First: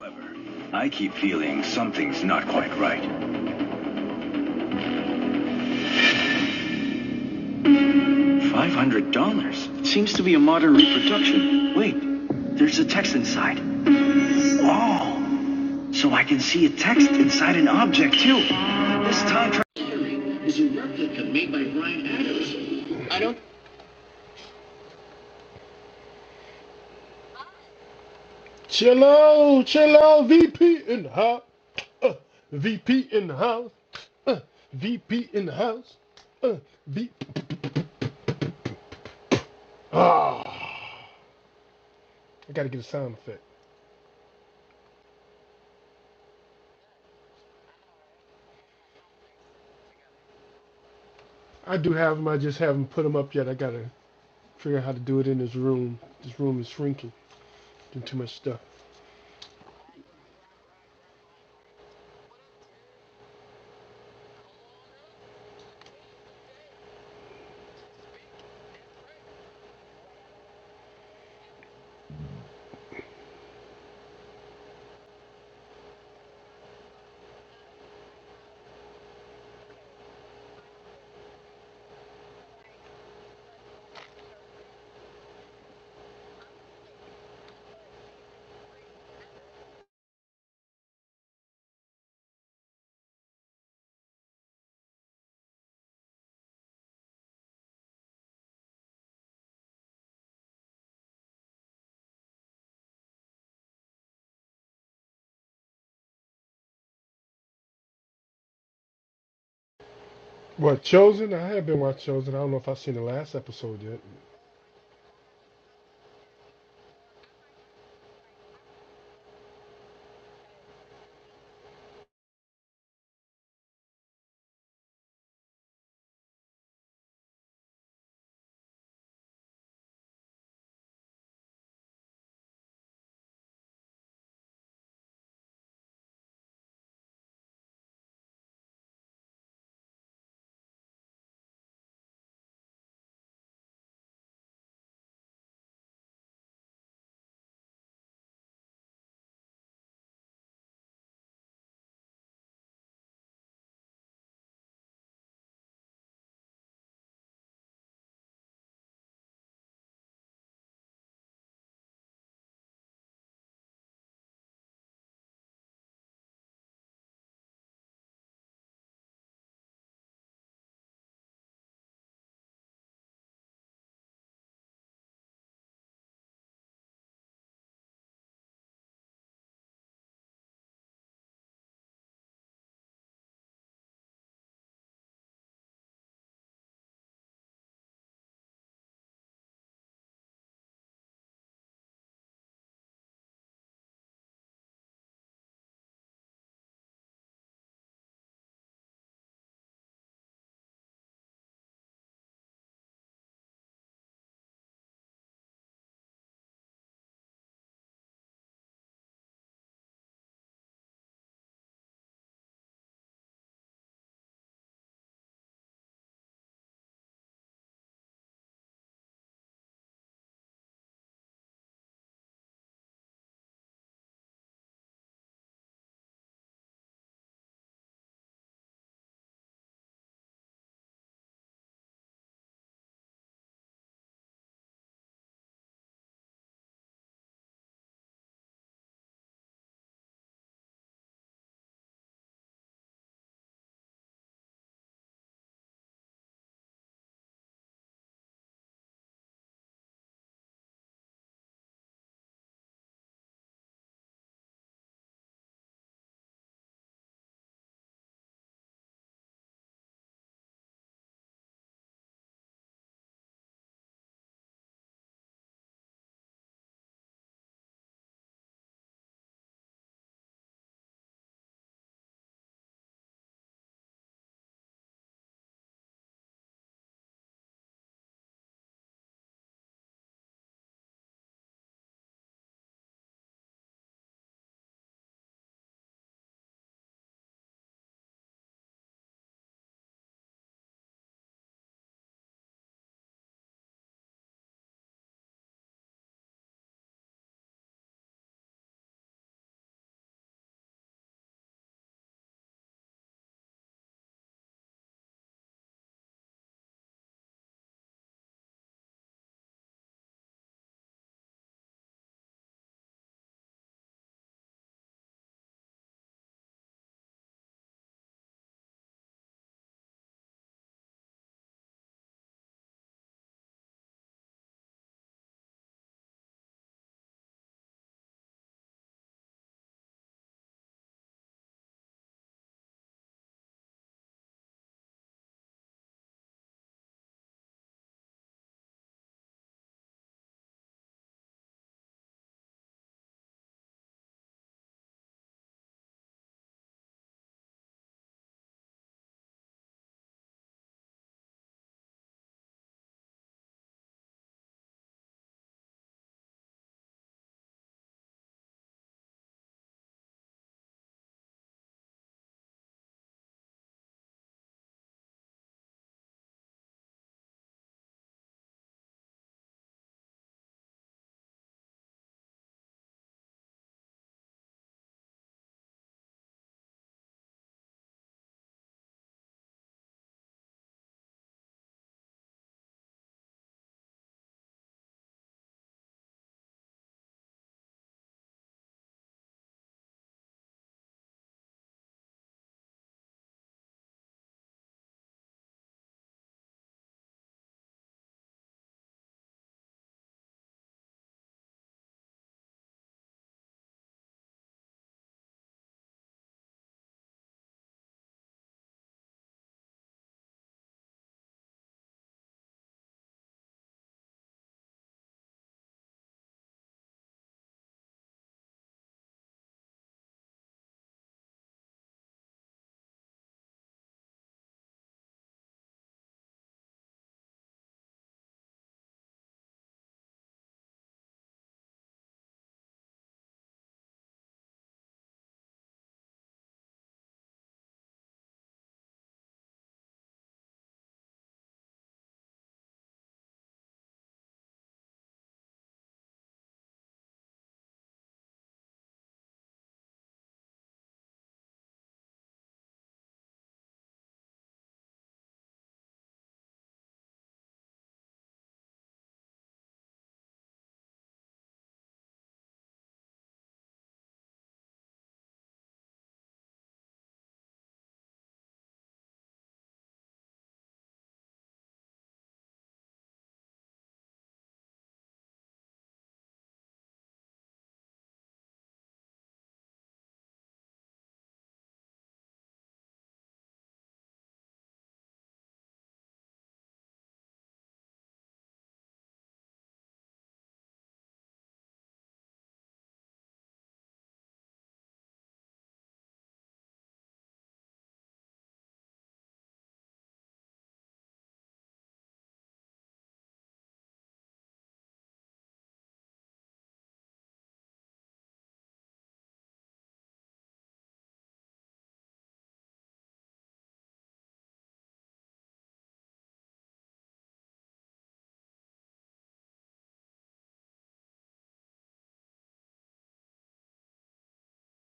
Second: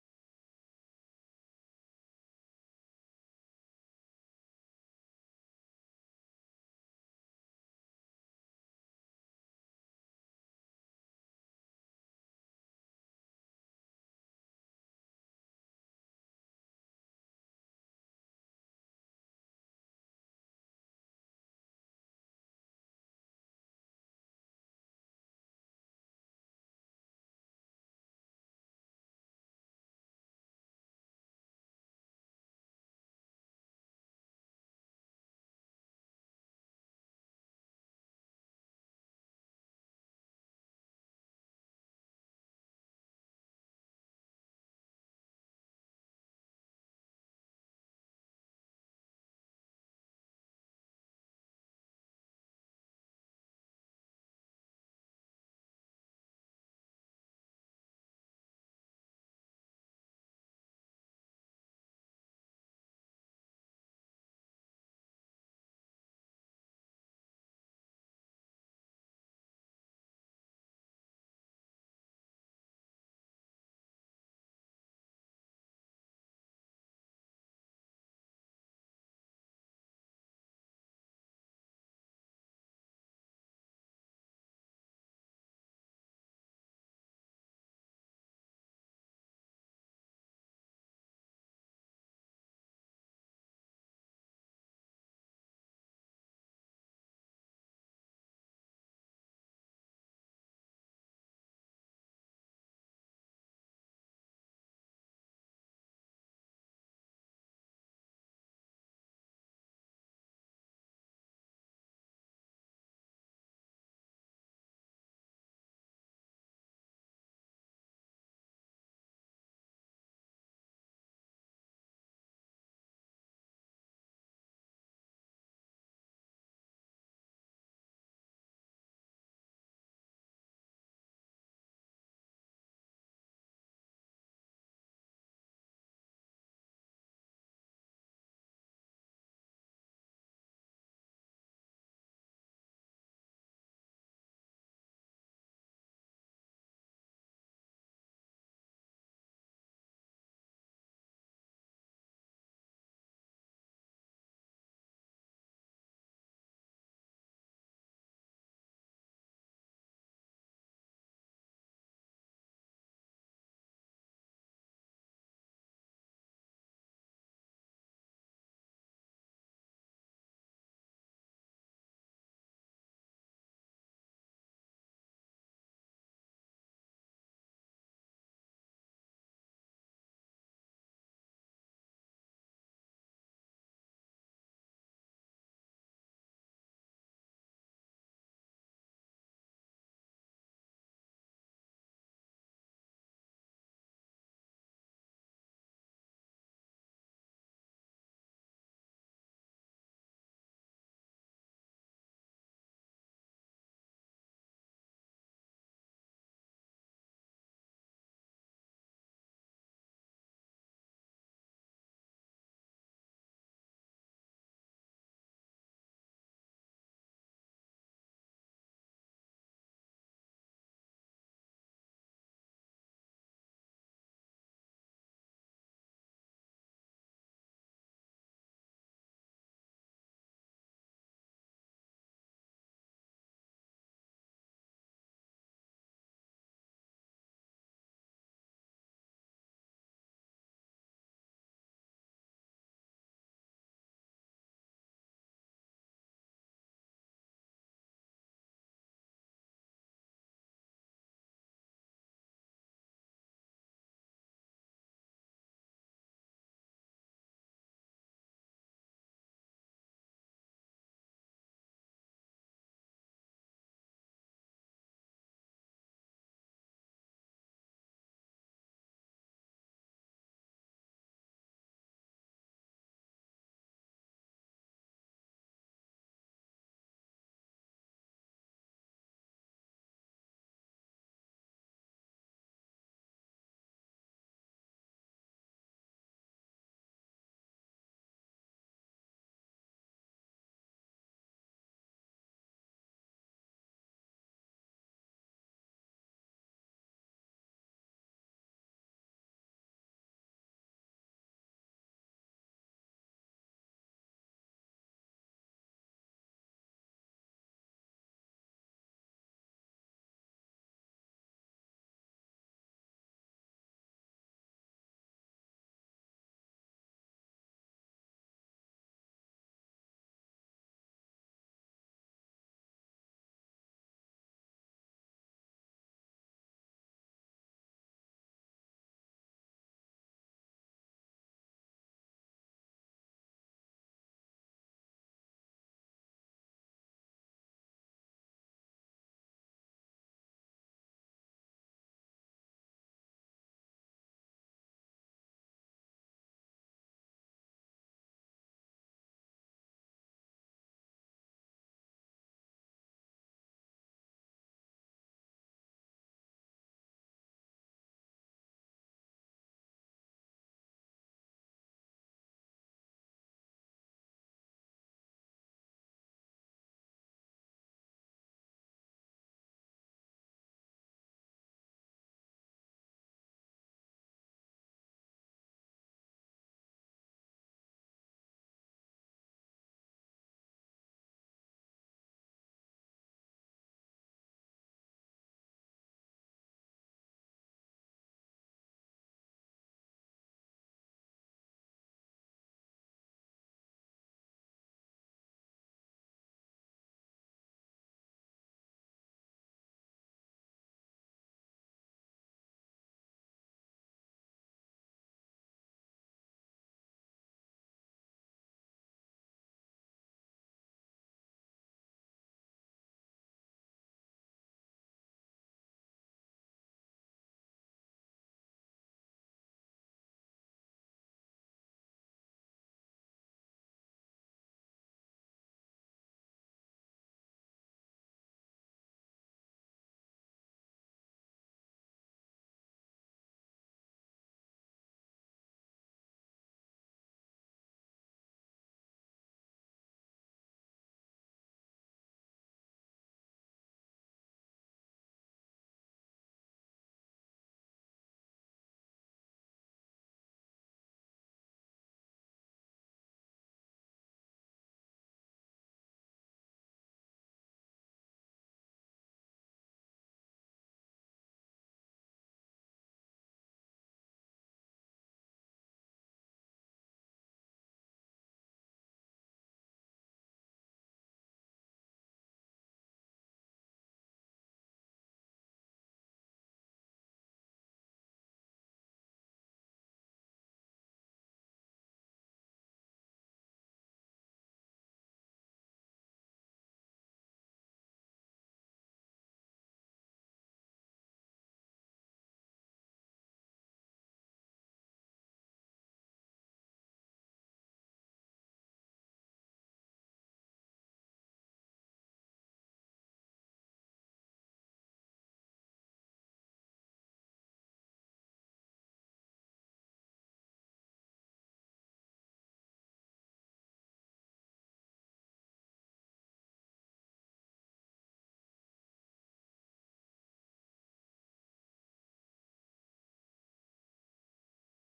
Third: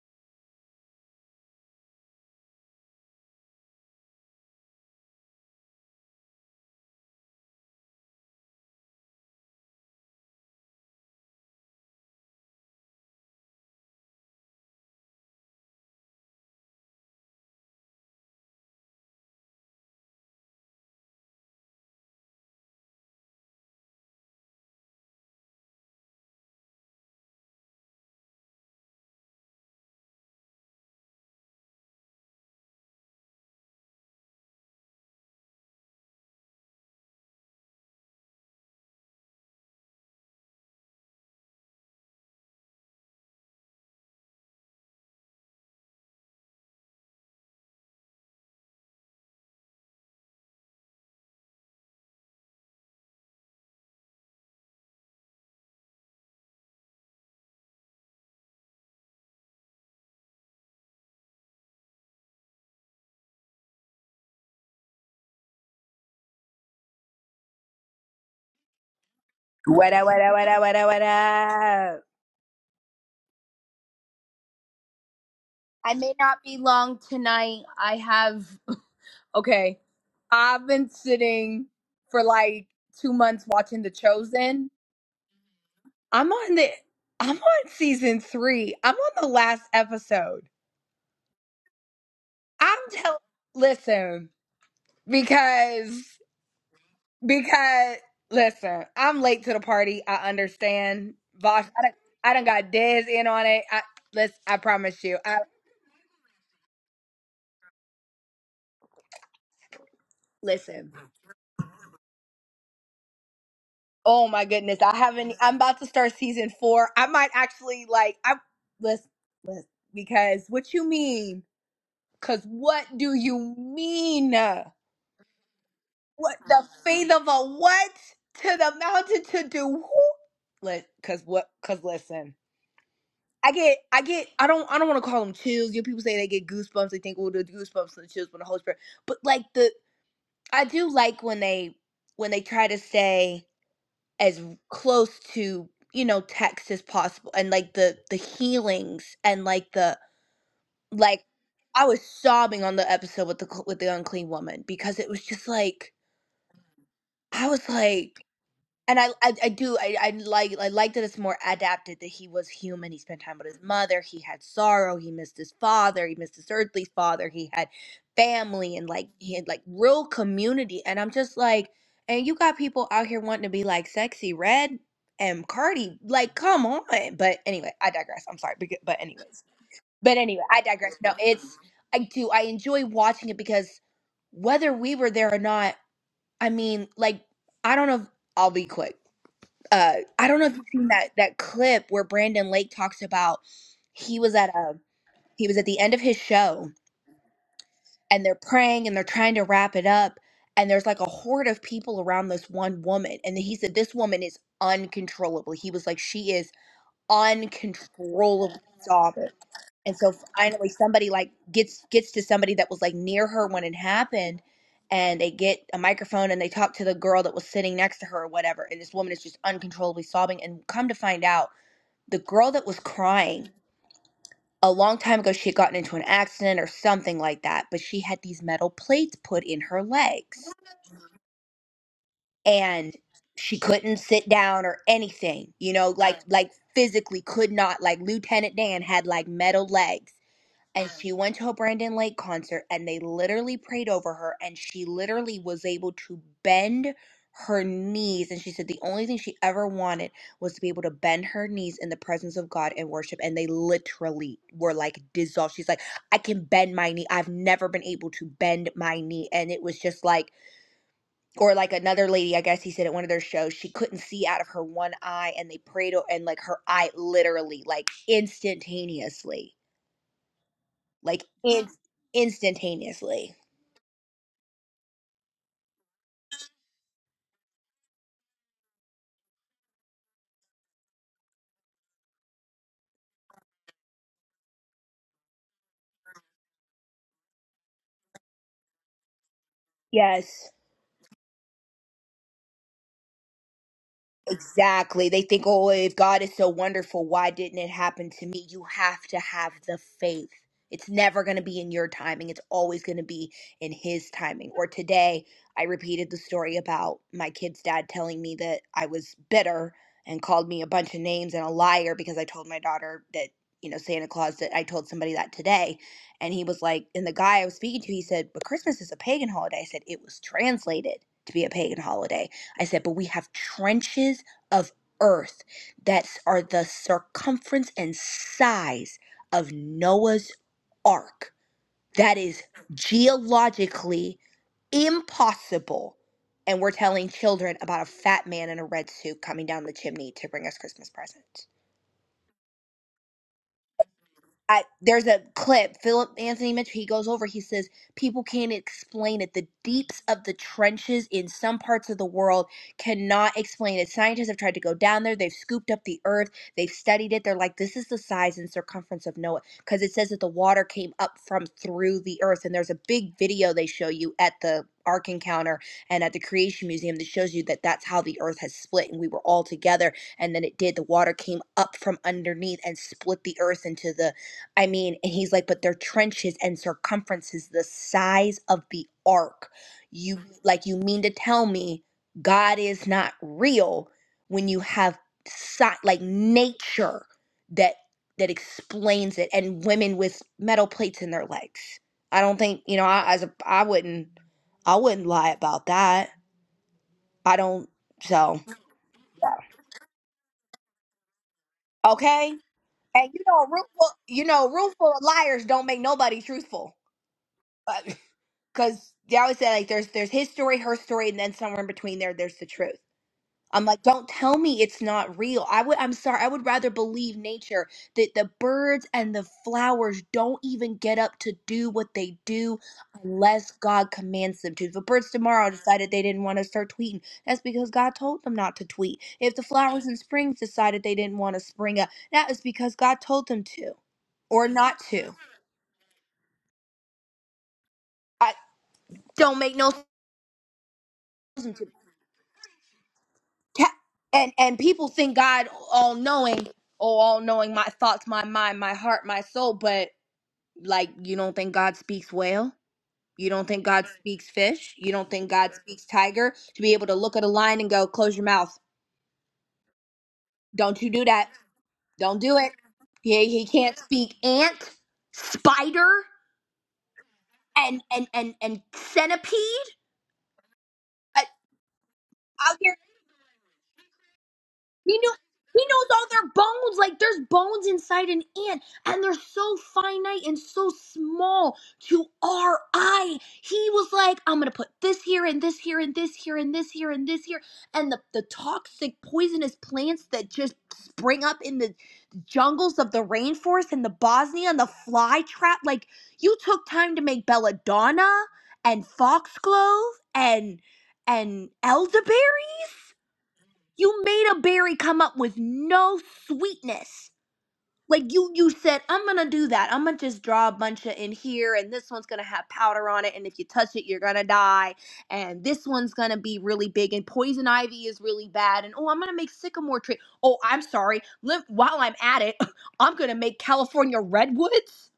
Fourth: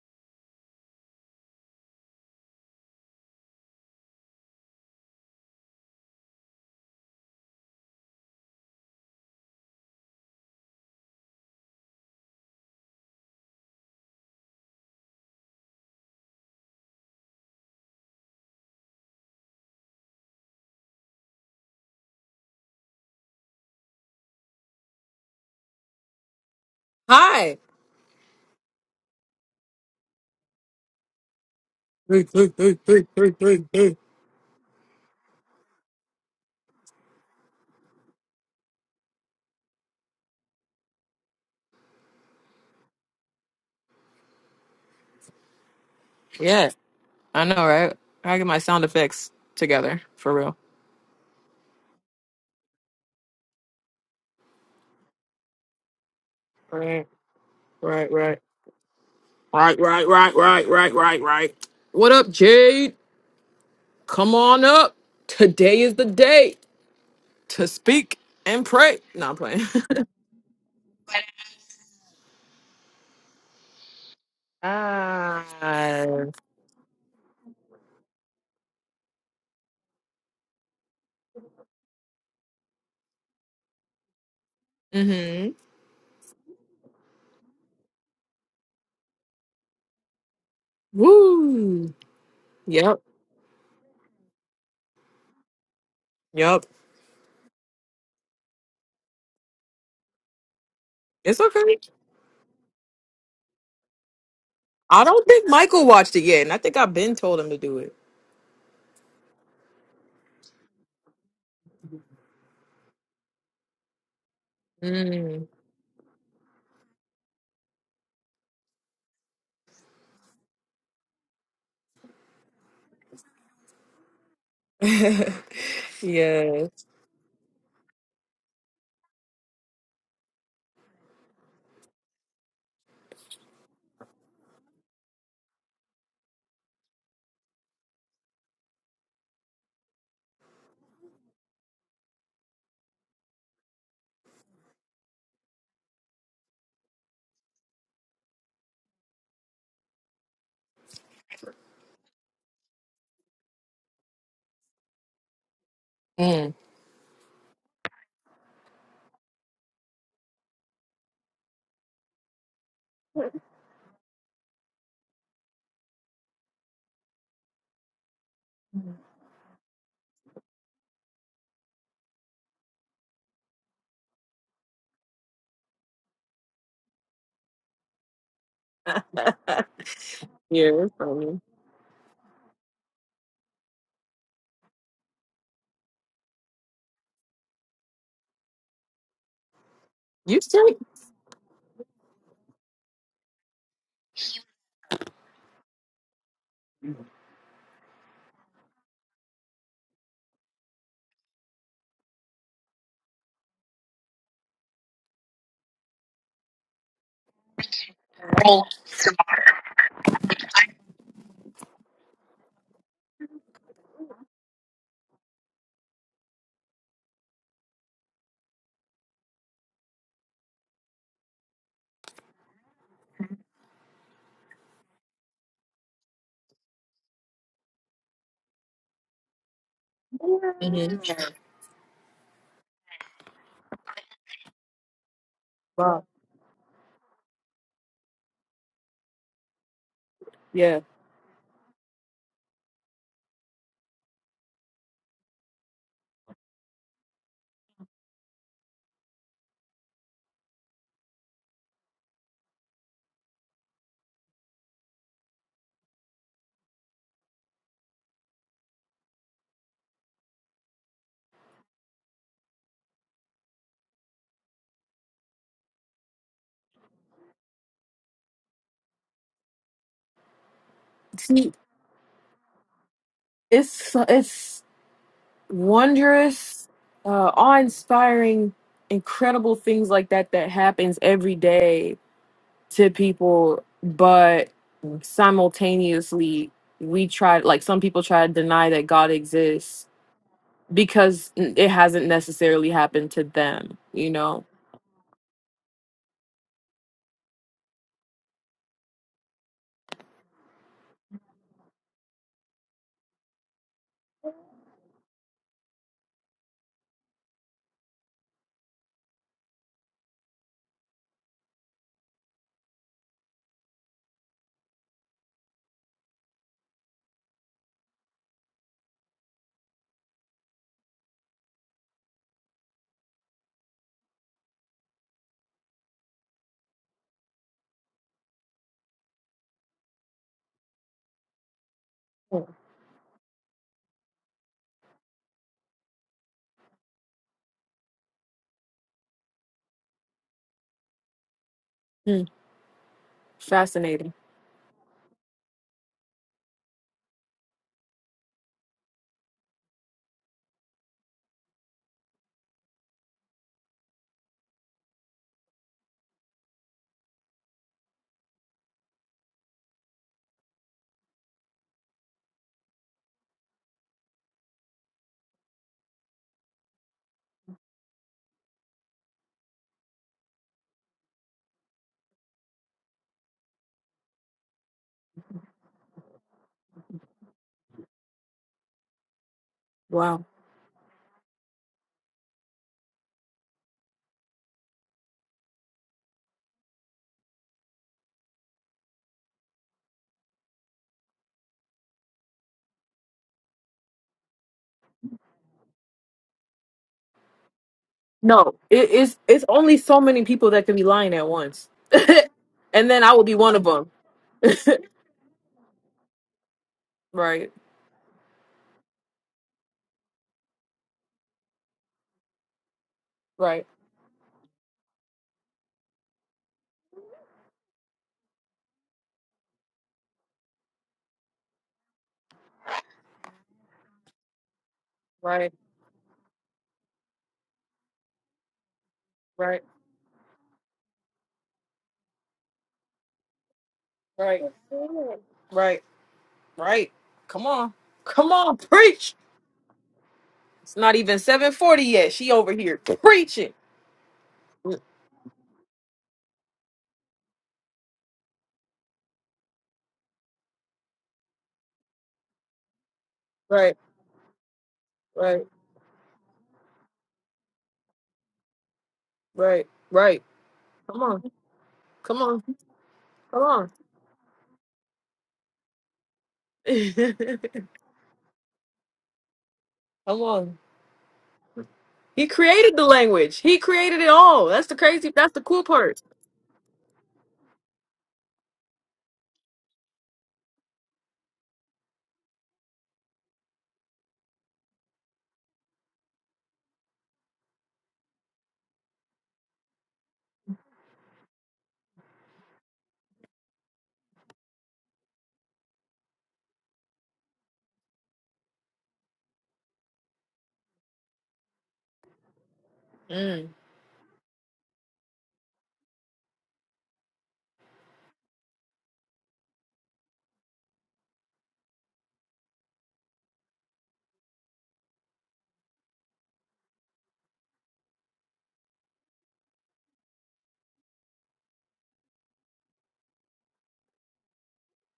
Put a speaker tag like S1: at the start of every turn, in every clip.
S1: However, I keep feeling something's not quite right. $500? Seems to be a modern reproduction. Wait, there's a text inside. Oh, so I can see a text inside an object too. This time tra- is a replica made by Brian Adams. I don't.
S2: Hi.
S1: Chill out, chill out, VP in the house. Uh,
S2: Three, three, three, three,
S1: VP in
S2: three,
S1: the
S2: three,
S1: house.
S2: three.
S1: Uh, VP in the house. Uh, VP. Ah, I gotta get a sound effect.
S2: Yeah, I know, right? I get my sound effects together for real.
S1: I do have them. I just haven't put them up yet. I gotta figure out how to do it in this room. This room is
S2: Right,
S1: shrinking. Doing
S2: right,
S1: too much
S2: right,
S1: stuff.
S2: right, right, right, right, right, right, right. What up, Jade? Come on up. Today is the day to speak and pray. No, I'm playing.
S3: What up, what up, what up, what up, what up?
S2: ah.
S3: I may not be long tonight. I have. Okay. I've been sitting for like two months watching The Chosen.
S2: Mm-hmm.
S3: I'm on the. I'm on season three. I'm on the last episode.
S2: Woo.
S3: I'm
S2: Yep.
S3: telling. Listen, because.
S2: Yep.
S3: Because. Listen, I'm late to the party. I understand.
S2: It's
S3: Vosh,
S2: okay.
S3: I done, I done got Dez in on it. I, let's, I
S2: I
S3: promise you.
S2: don't
S3: I
S2: think Michael watched it yet, and I think I've been told him to do it.
S1: Well,
S3: Listen.
S1: Chosen, I have been watching Chosen. I don't know if I've seen the last episode yet.
S3: Oh my goodness. I haven't
S2: Mm.
S3: I'm about to start season 4. I might actually like I listen, listen because what you mean? Cuz what do you mean? What
S2: yeah.
S3: the faith of a what to the mountain to do who? Let cuz what cuz listen. I get I get I don't I don't want to call them chills. You know, people say they get goosebumps. They think oh the goosebumps and the chills when the Holy Spirit. But like the I do like when they when they try to say as close to you know text as possible and like the the healings and like the like i was sobbing on the episode with the cl- with the unclean woman because it was just like
S2: Mm.
S3: i was like and I, I I do I, I like I like that it's more adapted that he was human. He spent time with his mother. He had sorrow. He missed his father. He missed his earthly father. He had family and like he had like real community. And I'm just like, and you got people out here wanting to be like sexy red and Cardi. Like, come on. But anyway, I digress. I'm sorry. But, but anyways, but anyway, I
S2: Yeah, it's
S3: digress. No,
S2: funny.
S3: it's I do I enjoy watching it because whether we were there or not, I mean, like I don't know. if- I'll be quick uh I don't
S2: You
S3: know if you've
S2: still
S3: seen that that clip where Brandon Lake talks about he was at a he was at the end of his show and they're praying and they're trying to wrap it up and there's like a horde of people around this one woman and he said this woman is uncontrollable. He was like she is uncontrollably sobbing. And so finally somebody like gets gets to somebody that was like near her when it happened and they get a microphone and they talk to the girl that was sitting next to her or whatever and this woman is just uncontrollably sobbing and come to find out the girl that was crying a long time ago she had gotten into an accident or something like that but she had these metal plates put in her legs
S2: Mhm. yeah.
S3: and she couldn't sit down or anything you know
S2: Wow.
S3: like like physically could not like lieutenant dan had like metal legs
S2: Yeah.
S3: and she went to a Brandon Lake concert and they literally prayed over her and she literally was able to bend her knees and she said the only thing she ever wanted was to be able to bend her knees in the presence of God and worship and they literally were like dissolved she's like I can bend my knee I've never been able to bend my knee and it was just like or like another lady I guess he said at one of their shows she couldn't see out of her one eye and they prayed o- and like her eye literally like instantaneously like
S2: See,
S3: in- instantaneously.
S2: it's so, it's wondrous, uh, awe-inspiring, incredible things like that that happens every day to people, but simultaneously we try like some people try to deny that God exists
S3: Yes.
S2: because it hasn't necessarily happened to them, you know.
S3: Exactly. They think, oh, if God is so wonderful, why didn't it happen to me? You have to have the faith. It's never going to be in your timing. It's always going to be in His timing. Or today, I repeated the story about my kid's dad telling me that I was bitter and called me a bunch of names and a liar because I told my daughter that, you know, Santa Claus, that I told somebody that today. And he was like, and the guy I was speaking to, he said, but Christmas is a pagan holiday. I said, it was translated to be a pagan holiday. I said, but we have trenches of earth that are the circumference and size of Noah's ark. That is geologically impossible. And we're telling children about a fat man in a red suit coming down the chimney to bring us Christmas presents.
S2: Hmm. Fascinating.
S3: I there's a clip. Philip Anthony Mitchell. He goes over. He says people can't explain it. The deeps of the trenches in some parts of the world cannot explain it. Scientists have tried to go down there. They've scooped up the earth. They've studied it. They're like, this is the size and circumference of Noah, because it says that the water came up from through the earth. And there's a big video they show you at the Ark Encounter and at the Creation Museum that shows you that that's how the earth has split, and we were all together. And then it did. The water came up from underneath and split the earth into the I mean, and he's like, but their trenches and circumferences the size of the ark.
S2: Wow.
S3: You like you mean to tell me God is not real when you have si- like nature that that explains it and women with metal plates in their legs. I don't think, you know, I as a I wouldn't I wouldn't lie about that. I don't so
S2: No, it is. It's only so many people that can be lying at once,
S3: okay.
S2: and then
S3: And
S2: I
S3: you
S2: will be
S3: know, a
S2: one of
S3: room full,
S2: them.
S3: you know, a room full of liars don't make nobody truthful.
S2: Right,
S3: because they always say like there's there's his story, her story, and then somewhere in between there there's the truth. I'm
S2: right,
S3: like, don't tell me it's not real. I would I'm sorry, I would rather believe nature that the birds and the flowers don't even get up to do what they do unless God commands them to. If the birds
S2: right,
S3: tomorrow decided they didn't want to start tweeting, that's because God told them not to tweet. If the
S2: right,
S3: flowers in springs decided they didn't want to spring up, that is because God told them to
S2: right,
S3: or not to.
S2: right, right. Come on, come
S3: I
S2: on, preach.
S3: don't make no
S2: It's not even seven
S3: sense.
S2: forty yet. She over here preaching.
S3: Ca- and and people think God all knowing oh, all knowing my thoughts, my mind, my heart, my soul, but like you don't think God speaks whale? You don't think
S2: Right,
S3: God Right. speaks fish? You don't think
S2: right,
S3: God Right. speaks tiger to be able to look at a lion and go, "Close your mouth.
S2: right, right.
S3: Don't you
S2: Come
S3: do
S2: on,
S3: that. Don't
S2: come
S3: do
S2: on,
S3: it." Yeah, he
S2: come
S3: he
S2: on,
S3: can't speak ant, spider, and and and and centipede.
S2: come on. He
S3: I'll
S2: created the language. He created it all. That's the
S3: He knew
S2: crazy. That's the cool
S3: he knows
S2: part.
S3: all their bones. Like there's bones inside an ant, and they're so finite and so small to our eye. He was like, I'm gonna put this here and this here and this here and this here and this here. And the, the toxic poisonous plants that just spring up in the jungles of the rainforest and the Bosnia and the fly trap. Like you took time to make belladonna and foxglove and and elderberry
S2: Mm.
S3: you made a berry come up with no sweetness. Like you you said, I'm gonna do that. I'm gonna just draw a bunch of in here, and this one's gonna have powder on it, and if you touch it, you're gonna die. And this one's gonna be really big, and poison ivy is really bad. And oh, I'm gonna make sycamore tree. Oh, I'm sorry. Lim- while I'm at it, I'm gonna make California redwoods